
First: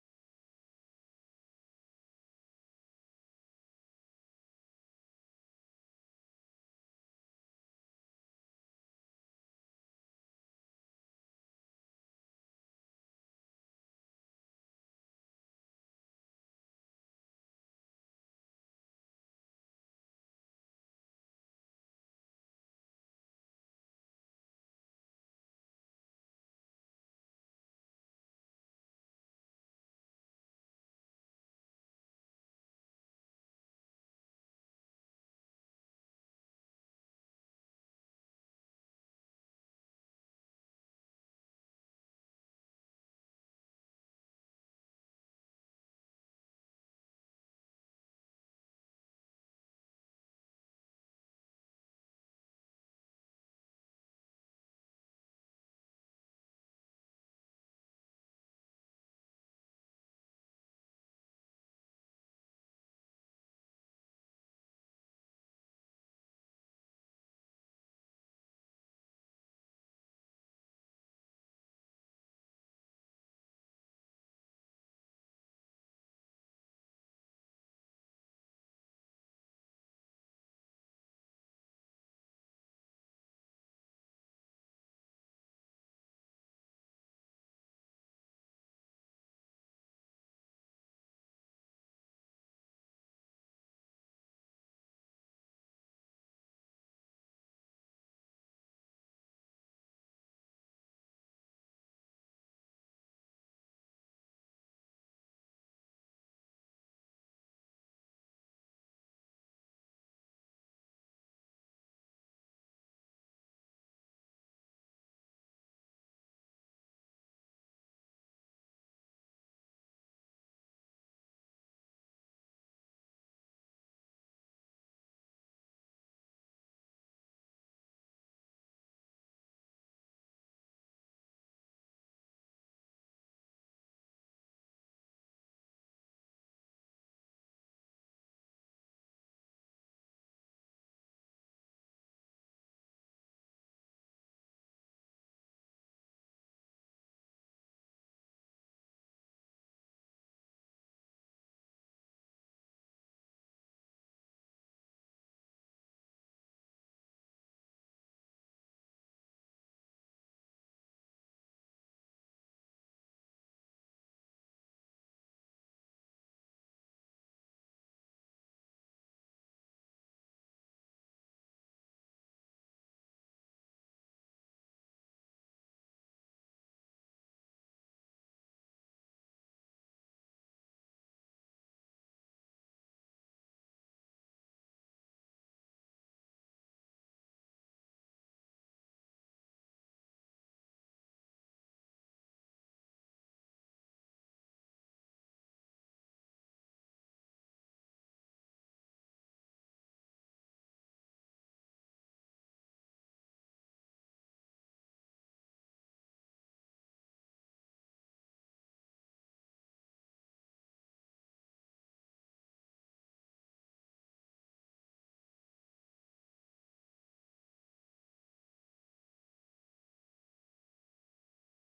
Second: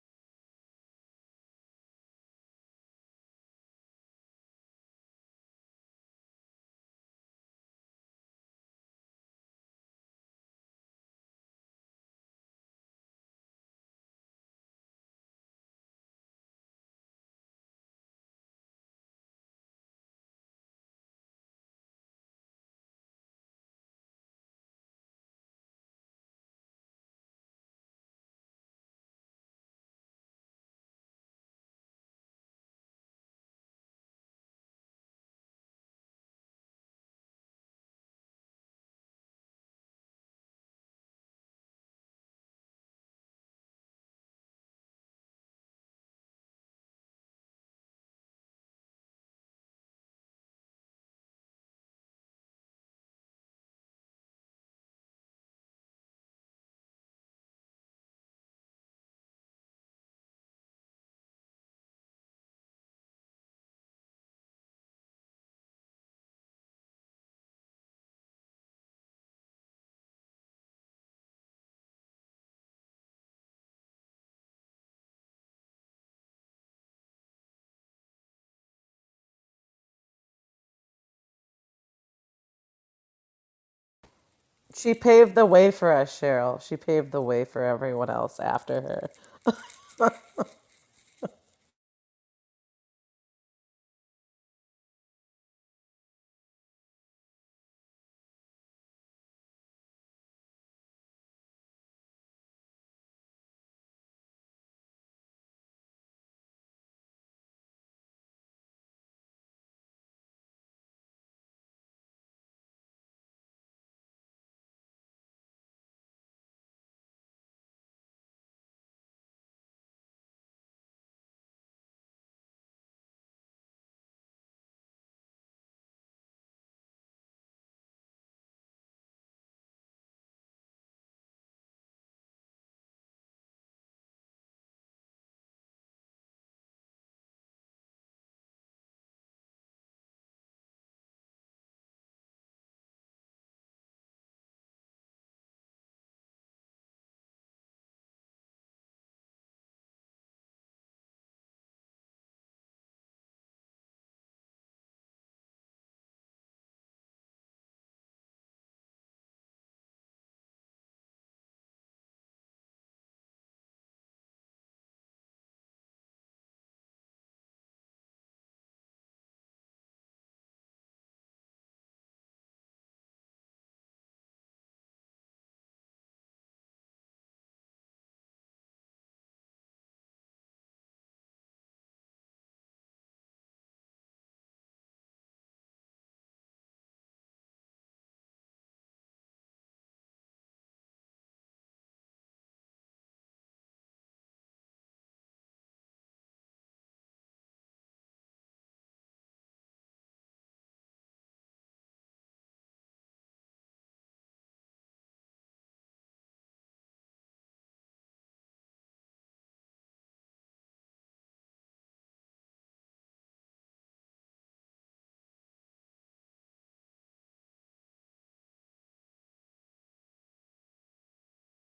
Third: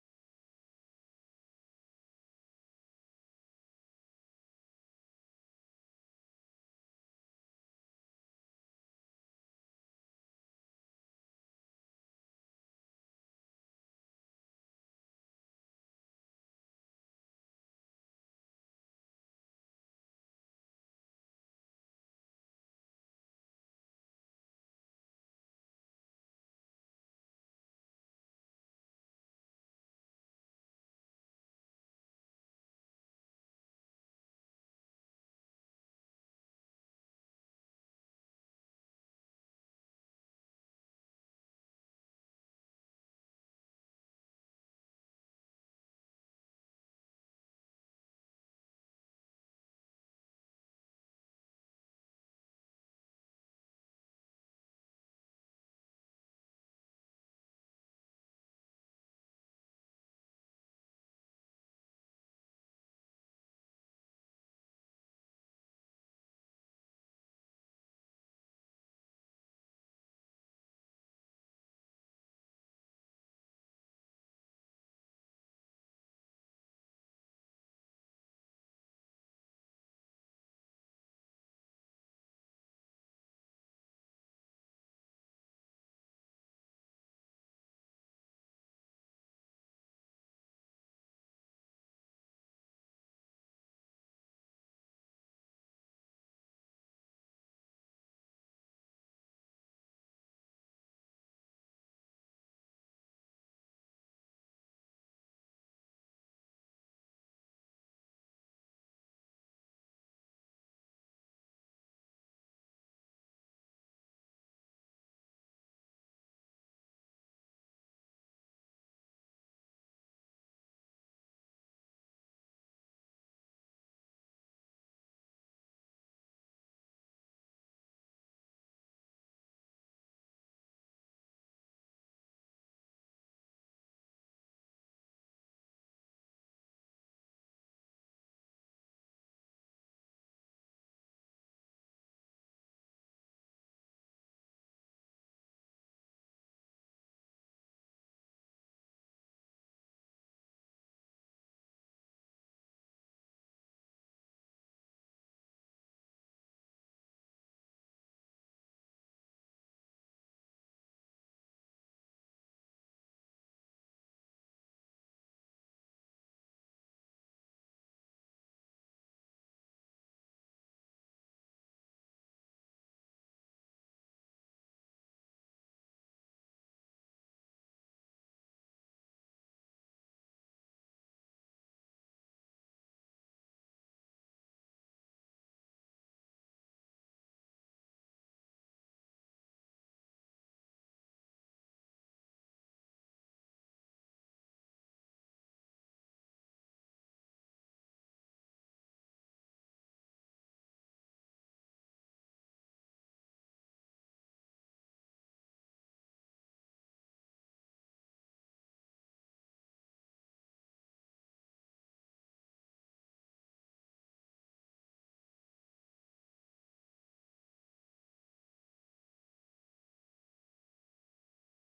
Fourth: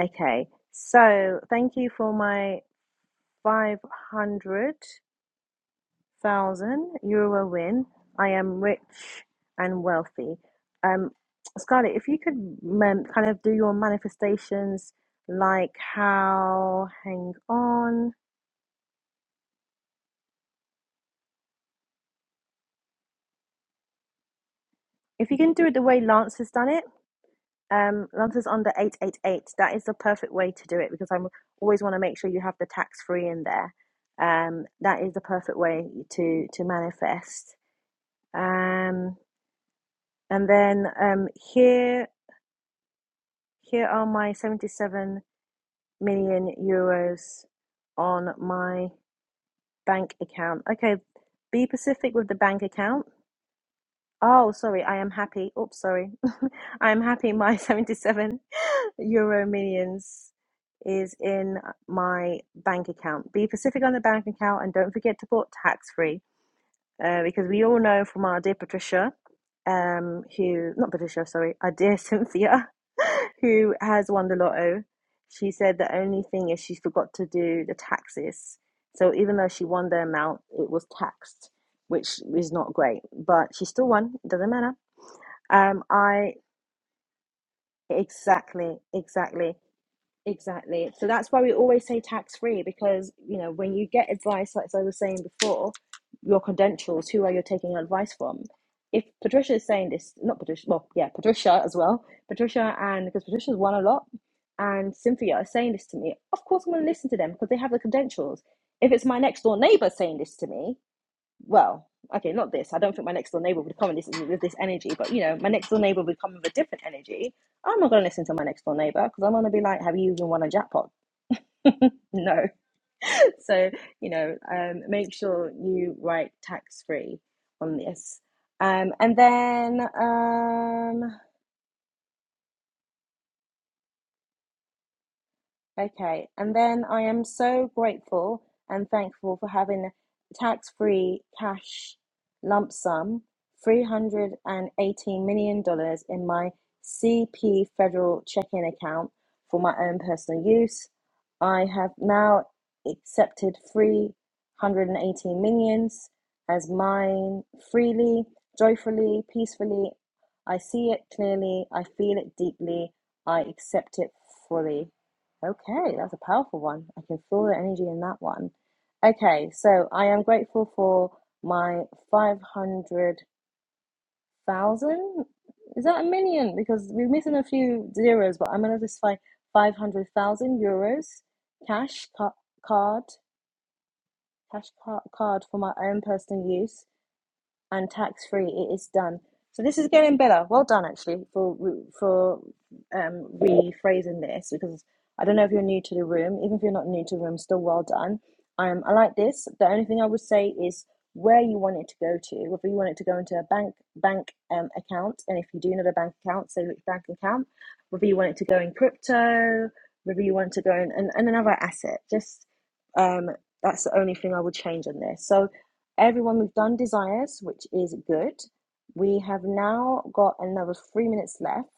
Speaker 2: Okay, so thank you for my five hundred thousand euro win. I am rich and wealthy. Um, Scarlett, if you could um, kind of do your manifestations like how, hang on, if you can do it the way Lance has done it, um, Lance is under 888. That is the perfect way to do it because I always want to make sure you have the tax free in there. Um, that is the perfect way to to manifest. Um, and then um, here Here are my 77 million euros on my bank account. Okay, be Pacific with the bank account. Oh, sorry, I am happy. Oops, sorry. I am happy my 77 euro millions is in my bank account. Be Pacific on the bank account and don't forget to put tax free uh, because we all know from our dear Patricia, um, who, not Patricia, sorry, our dear Cynthia who has won the lotto, she said the only thing is she forgot to do the taxes. So even though she won the amount, it was taxed, which is not great. But she still won. It doesn't matter.
Speaker 3: She paved the way
Speaker 2: Um,
Speaker 3: for us,
Speaker 2: I
Speaker 3: Cheryl. She paved the way for everyone else
Speaker 2: exactly,
Speaker 3: after her.
Speaker 2: exactly. Exactly. So that's why we always say tax free because, you know, when you get advice, like I was saying before, your credentials, who are you taking your advice from? If Patricia is saying this, not Patricia, well, yeah, Patricia as well, Patricia and because Patricia's won a lot and Cynthia are saying this to me, of course I'm going to listen to them because they have the credentials. If it's my next door neighbor saying this to me, well, okay, not this. I don't think my next door neighbor would come with this, with this energy, but you know, my next door neighbor would come with a different energy. I'm not going to listen to my next door neighbor because I'm going to be like, have you even won a jackpot? no. so, you know, um, make sure you write tax free on this. Um, and then um, Okay, and then I am so grateful and thankful for having a tax free cash lump sum, $318 million dollars in my CP federal checking account for my own personal use. I have now accepted 318 millions as mine freely, joyfully, peacefully. I see it clearly, I feel it deeply, I accept it fully. Okay, that's a powerful one. I can feel the energy in that one. Okay, so I am grateful for my 500,000. Is that a million? Because we're missing a few zeros, but I'm going to just find 500,000 euros cash ca- card, cash ca- card for my own personal use and tax free. It is done. So this is getting better. Well done, actually, for for um, rephrasing this because I don't know if you're new to the room. Even if you're not new to the room, still well done. Um, I like this. The only thing I would say is where you want it to go to. Whether you want it to go into a bank bank um, account, and if you do know a bank account, say which bank account. Whether you want it to go in crypto, whether you want it to go in and, and another asset. Just um, that's the only thing I would change on this. So Everyone, we've done desires, which is good. We have now got another three minutes left.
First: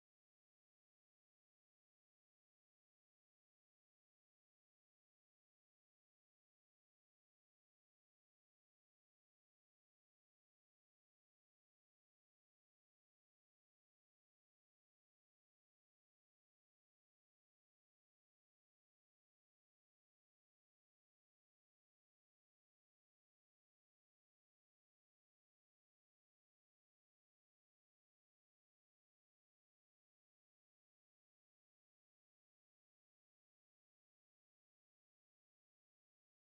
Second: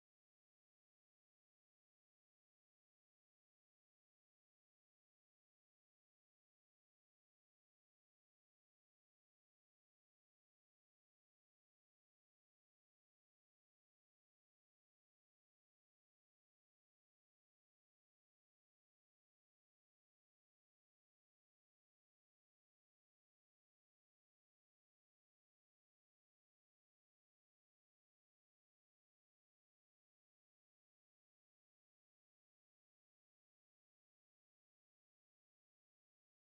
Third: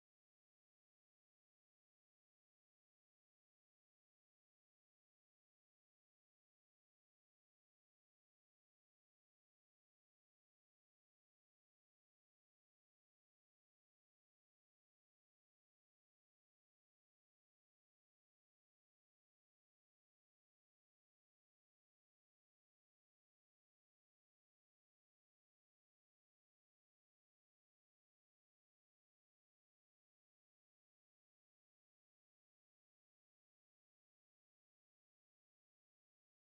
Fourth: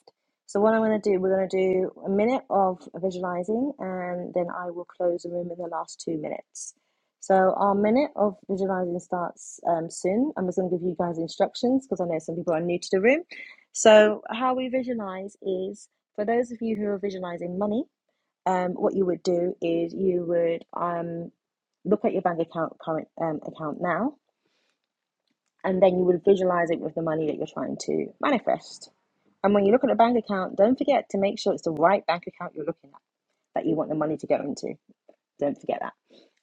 Speaker 2: So, what I'm going to do, we're going to do a minute of visualizing and then I will close the room in the last two minutes. So, our minute of visualizing starts um, soon. I'm just going to give you guys instructions because I know some people are new to the room. So, how we visualize is for those of you who are visualizing money, um, what you would do is you would um, look at your bank account, current um, account now and then you will visualize it with the money that you're trying to manifest. And when you look at a bank account, don't forget to make sure it's the right bank account you're looking at that you want the money to go into. Don't forget that.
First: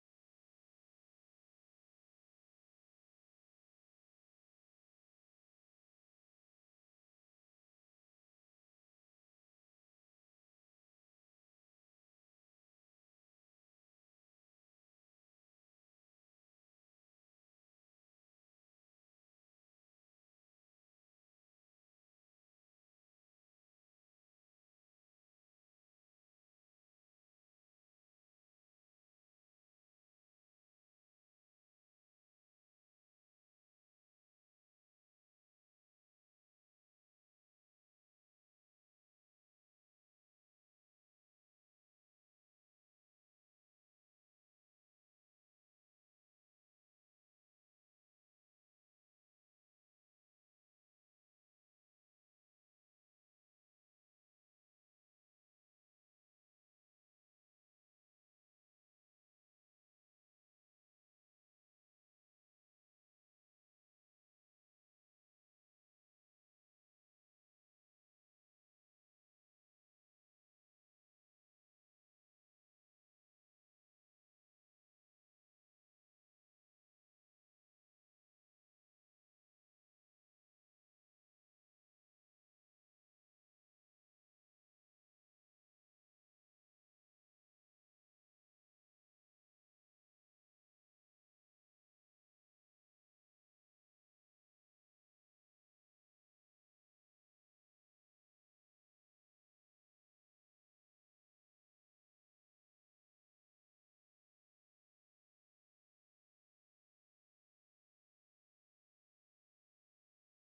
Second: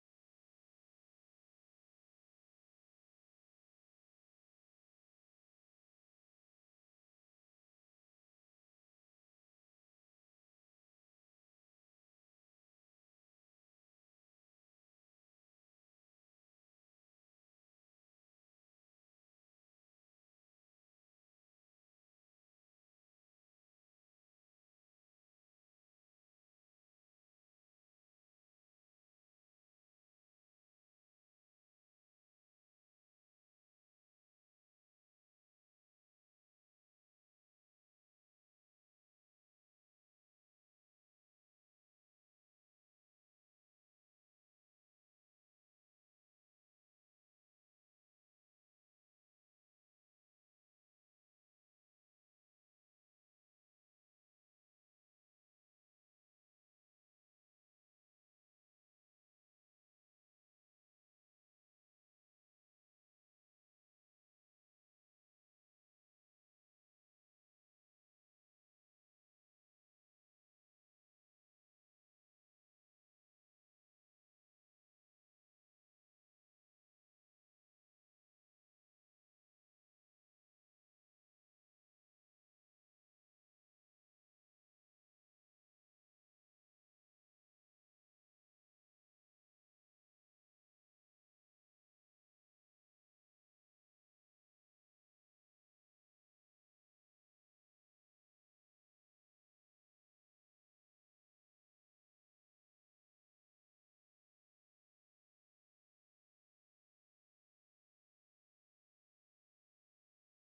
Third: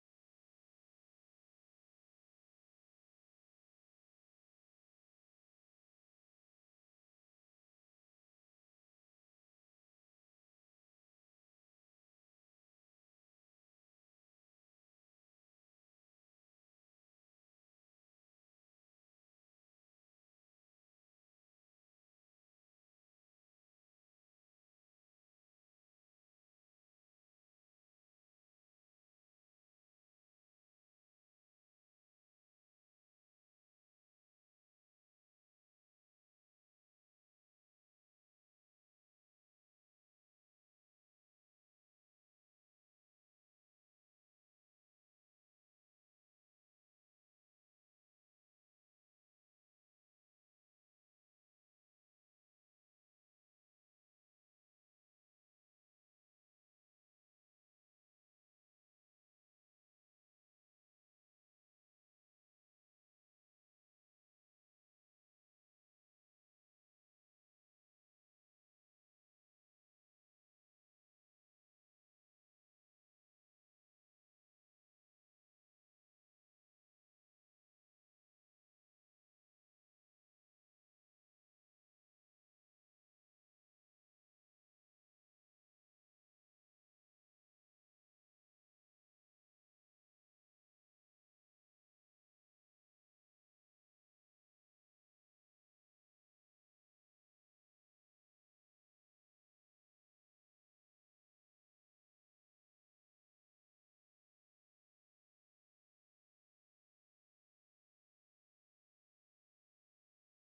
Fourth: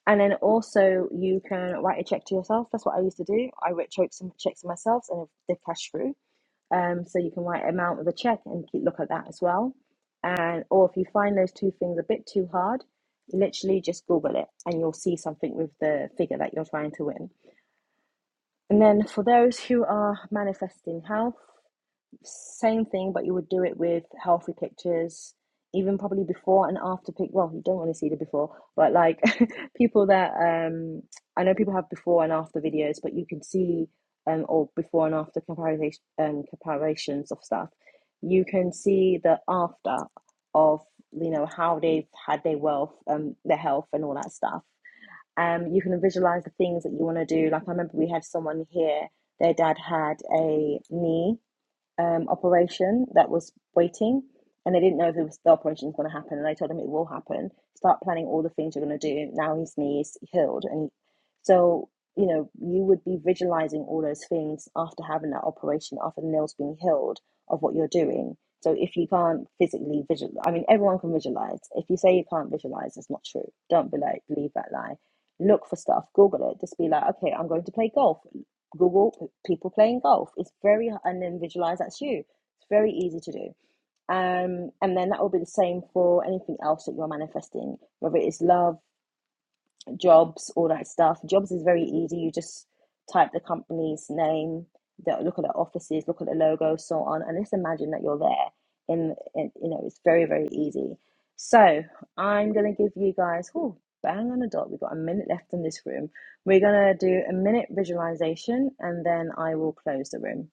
Speaker 2: And then also, you can write a check to yourself. That's what I used to do. I wrote checks checks to myself, and they cash through. Um, so you can write an amount of a check and keep look at that as well. And or if you find those two things a bit too hard, literally just Google it, and you'll see something with the figure that you're trying to win and then for those who are manifesting health, same thing, but you would do it with healthy pictures, even probably before and after pic. Well, you don't want to see the before, but like people that um, I know people have before and after videos, but you can see um, or before and after comparison um, comparisons of stuff. You can see the after of you know how they've had their wealth, um, their health, and all that stuff um, you can visualize the things that you want to do. Like I remember we had someone here, their dad had a knee um, operation that was waiting, and they didn't know if it was, the operation was going to happen. And I told him it will happen. Start planning all the things you're going to do. Now his knee is healed, and so you know you would be visualizing all those things after having that operation, after the nails being healed, of what you're doing. So if you can't physically visualize, I mean, everyone can visualize. If you say you can't visualize, it's not true. Don't be like believe that lie. Look for stuff, Google it. Just be like, okay, I'm going to play golf. Google people playing golf. It's very and then visualize that's you. It's very easy to do. Um, and then that will be the same for anything else that you're manifesting, whether it is love, jobs, all that stuff. Jobs is very easy. You just type the company's name, the, look at the offices, look at the logo, so on, and just imagine that you're there. And, and you know, it's very, very easy. So I'm gonna give you guys, oh, bang on the dot. We've got a minute left in this room. We're gonna do a minute visualization, and then I will close the room.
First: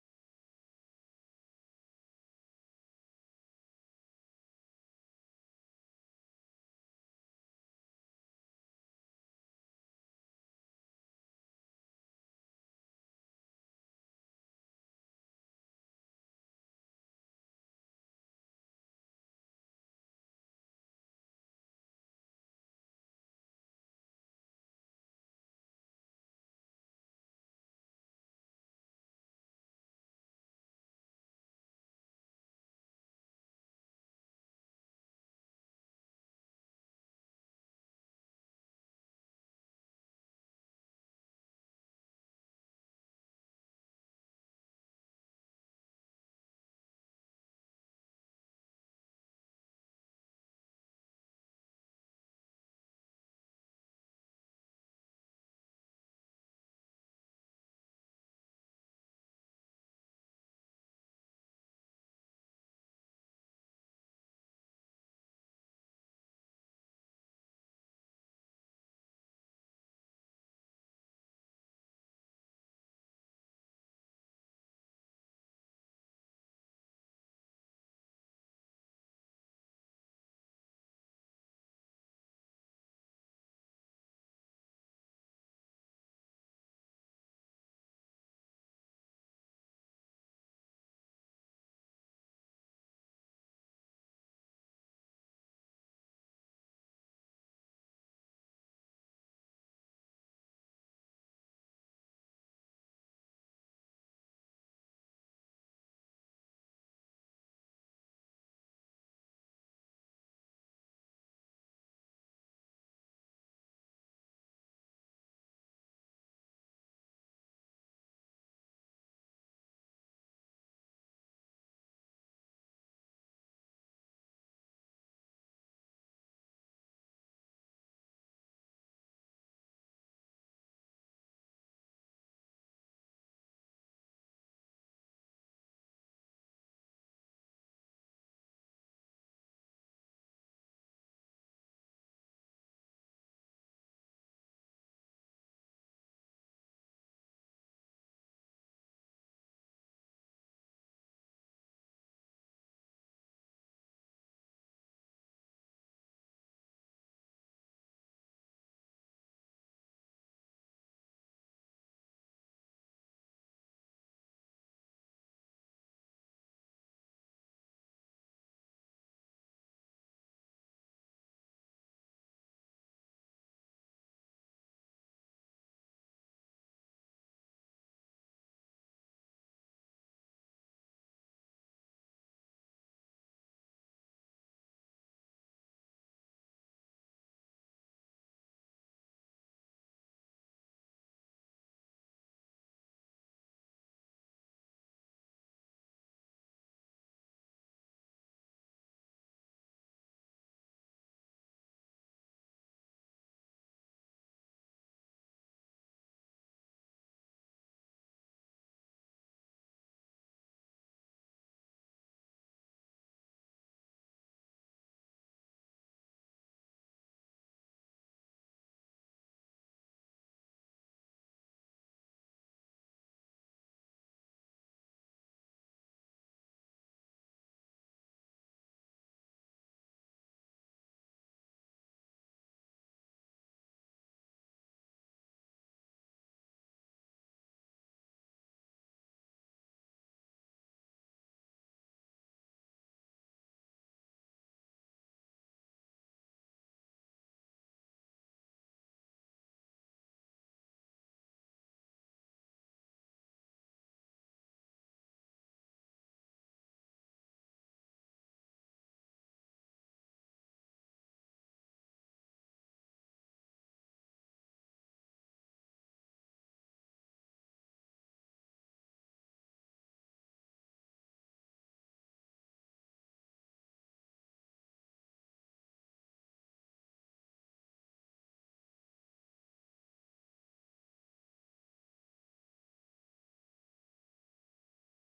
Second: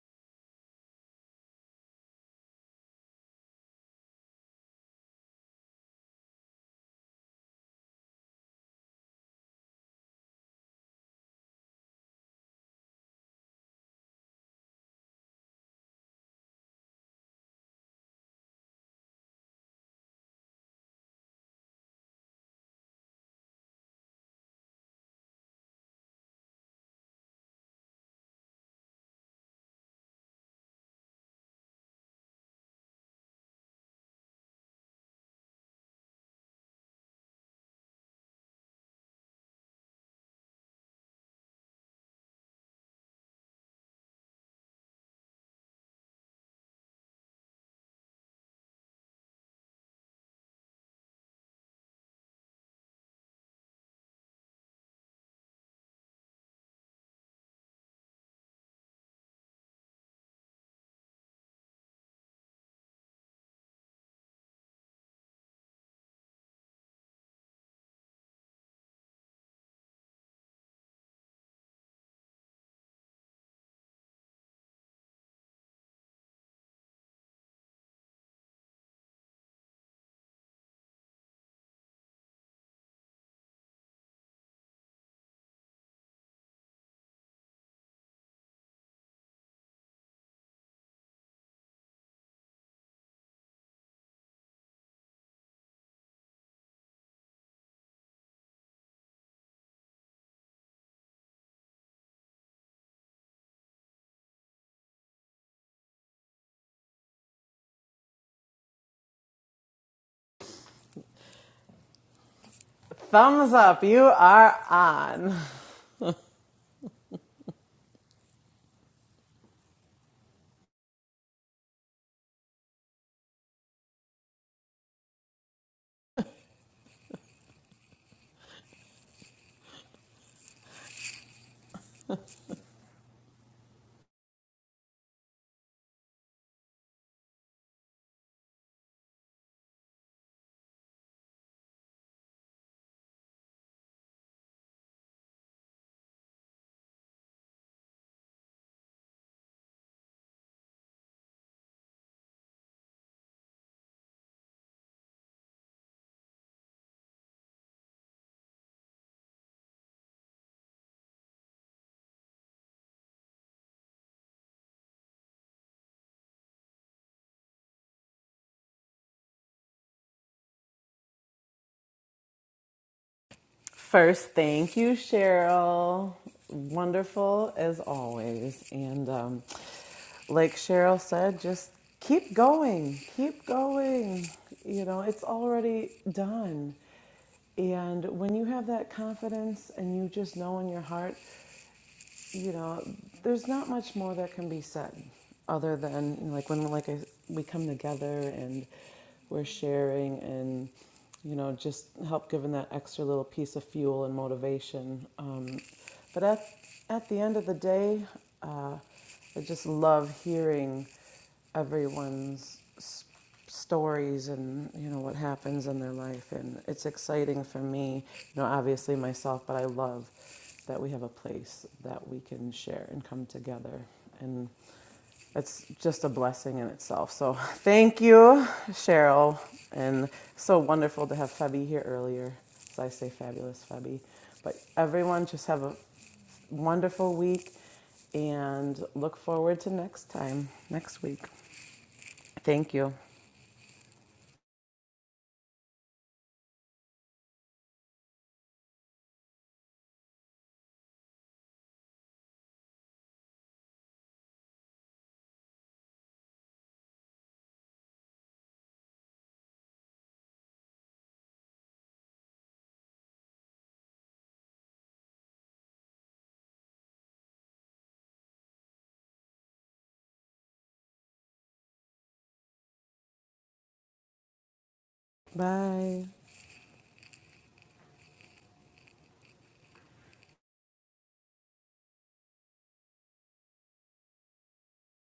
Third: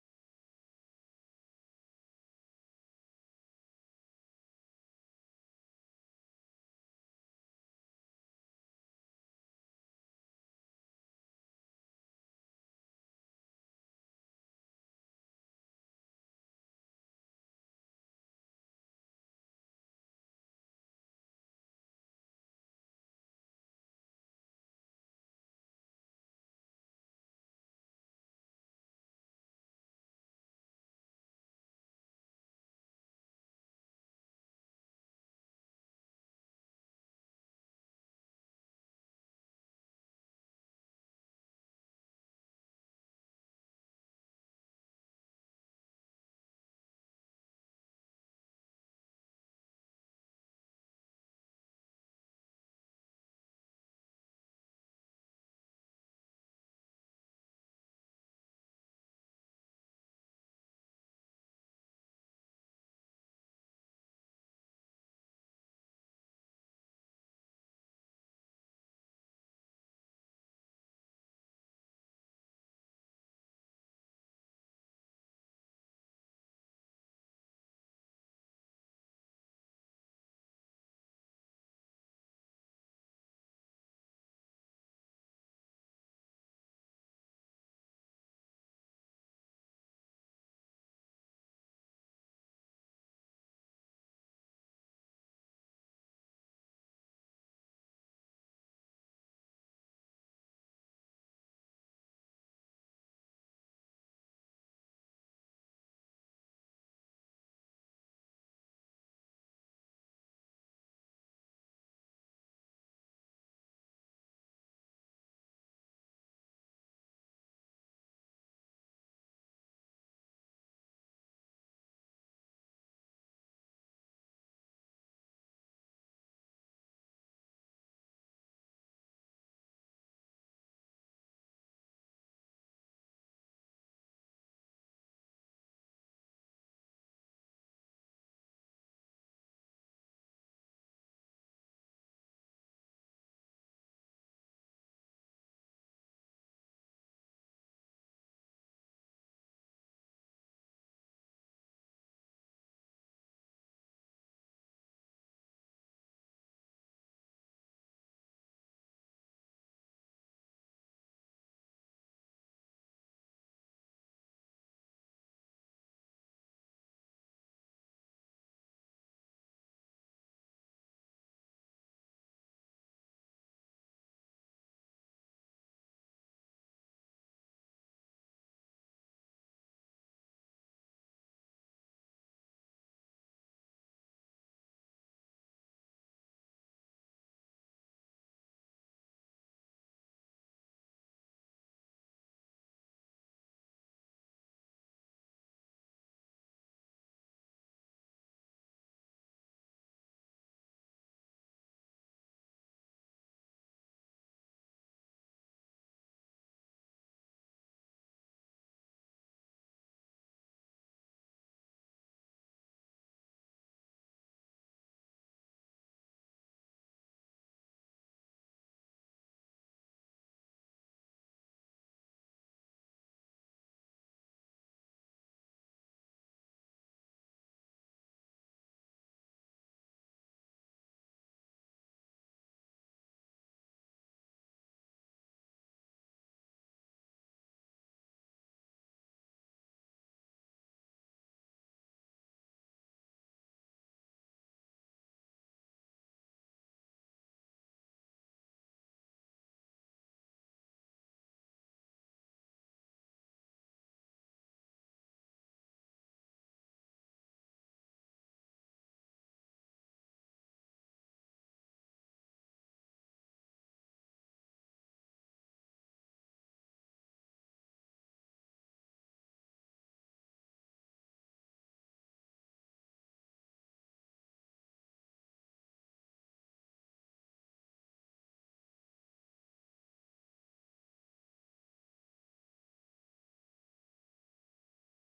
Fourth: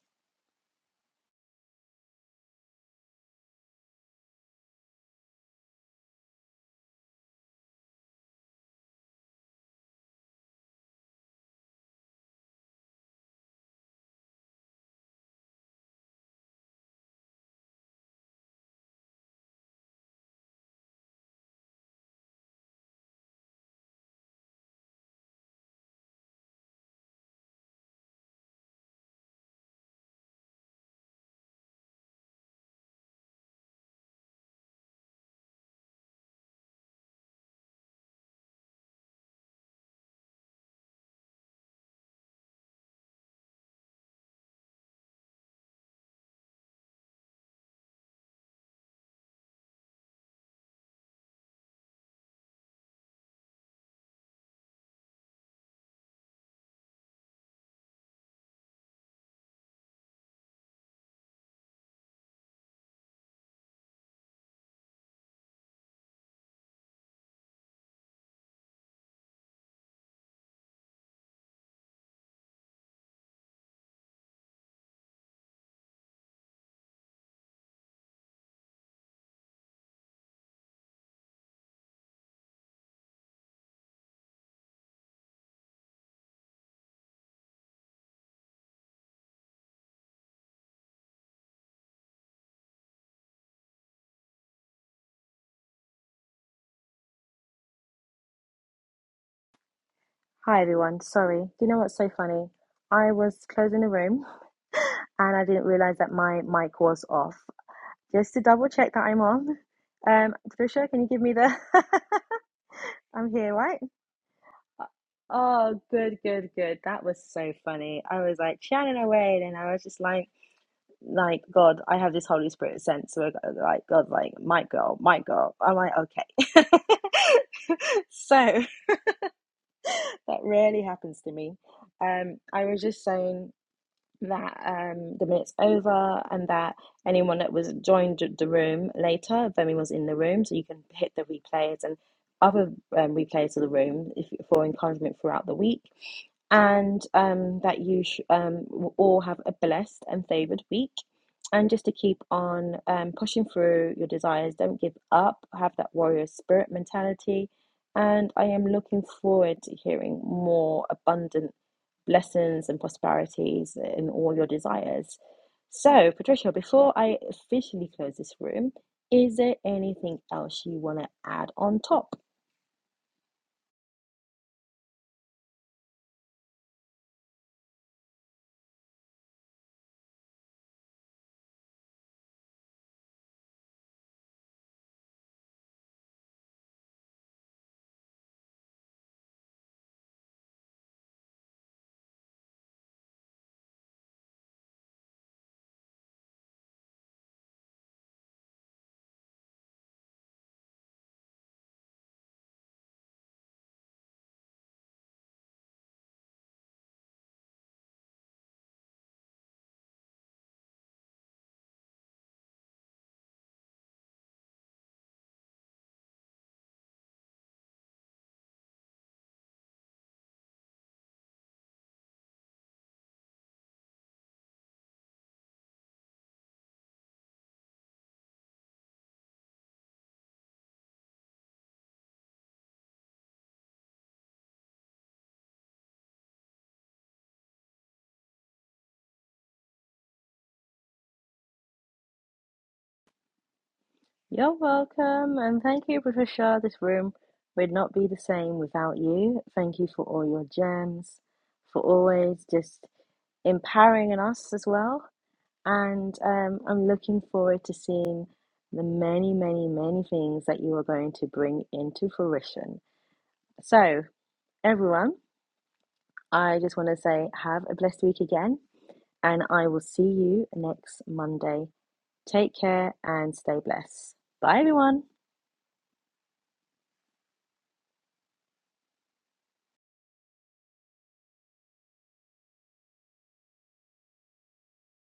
Speaker 2: Hi everyone. Sorry. Do you know what's so funny? I was closing the room and I didn't realize that my mic was off. Just to double check that I'm on. Um, Trisha, can you give me the? I'm
Speaker 3: Thumbs
Speaker 2: here, right?
Speaker 3: up. You are on.
Speaker 2: Oh, good, good, good. That was so funny. I was like chatting away, and I was just like, like God, I have this Holy Spirit sense. So like God, like my girl, my girl. I'm like, okay. So that rarely happens to me. Um, I was just saying. that um, the minute's over and that anyone that was joined the room later, if anyone was in the room, so you can hit the replays and other um, replays of the room if, for encouragement throughout the week. And um, that you sh- um, will all have a blessed and favored week. And just to keep on um, pushing through your desires, don't give up, have that warrior spirit mentality. And I am looking forward to hearing more abundant blessings and prosperities in all your desires. So, Patricia, before I officially close this room, is there anything else you want to add on top?
Speaker 3: First, thank you, Cheryl. Wonderful as always. And um, like Cheryl said, just keep going. Keep going. You know, it's already done. And when you have that confidence and you just know in your heart you know, there's not much more that can be said other than like when like I, we come together and we're sharing and you know just help giving that extra little piece of fuel and motivation. Um, but at at the end of the day, uh, I just love hearing everyone's stories and you know what happens in their life and it's exciting for me you know obviously myself but i love that we have a place that we can share and come together and it's just a blessing in itself so thank you cheryl and so wonderful to have febby here earlier so i say fabulous febby but everyone just have a wonderful week and look forward to next time, next week. Thank you.
Speaker 2: You're welcome, and thank you, Patricia. This room would not be the same without you. Thank you for all your gems, for always just empowering in us as well. And um, I'm looking forward to seeing the many, many, many things that you are going to bring into fruition. So, Everyone, I just want to say have a blessed week again, and I will see you next Monday. Take care and stay blessed. Bye, everyone.
Speaker 3: Bye.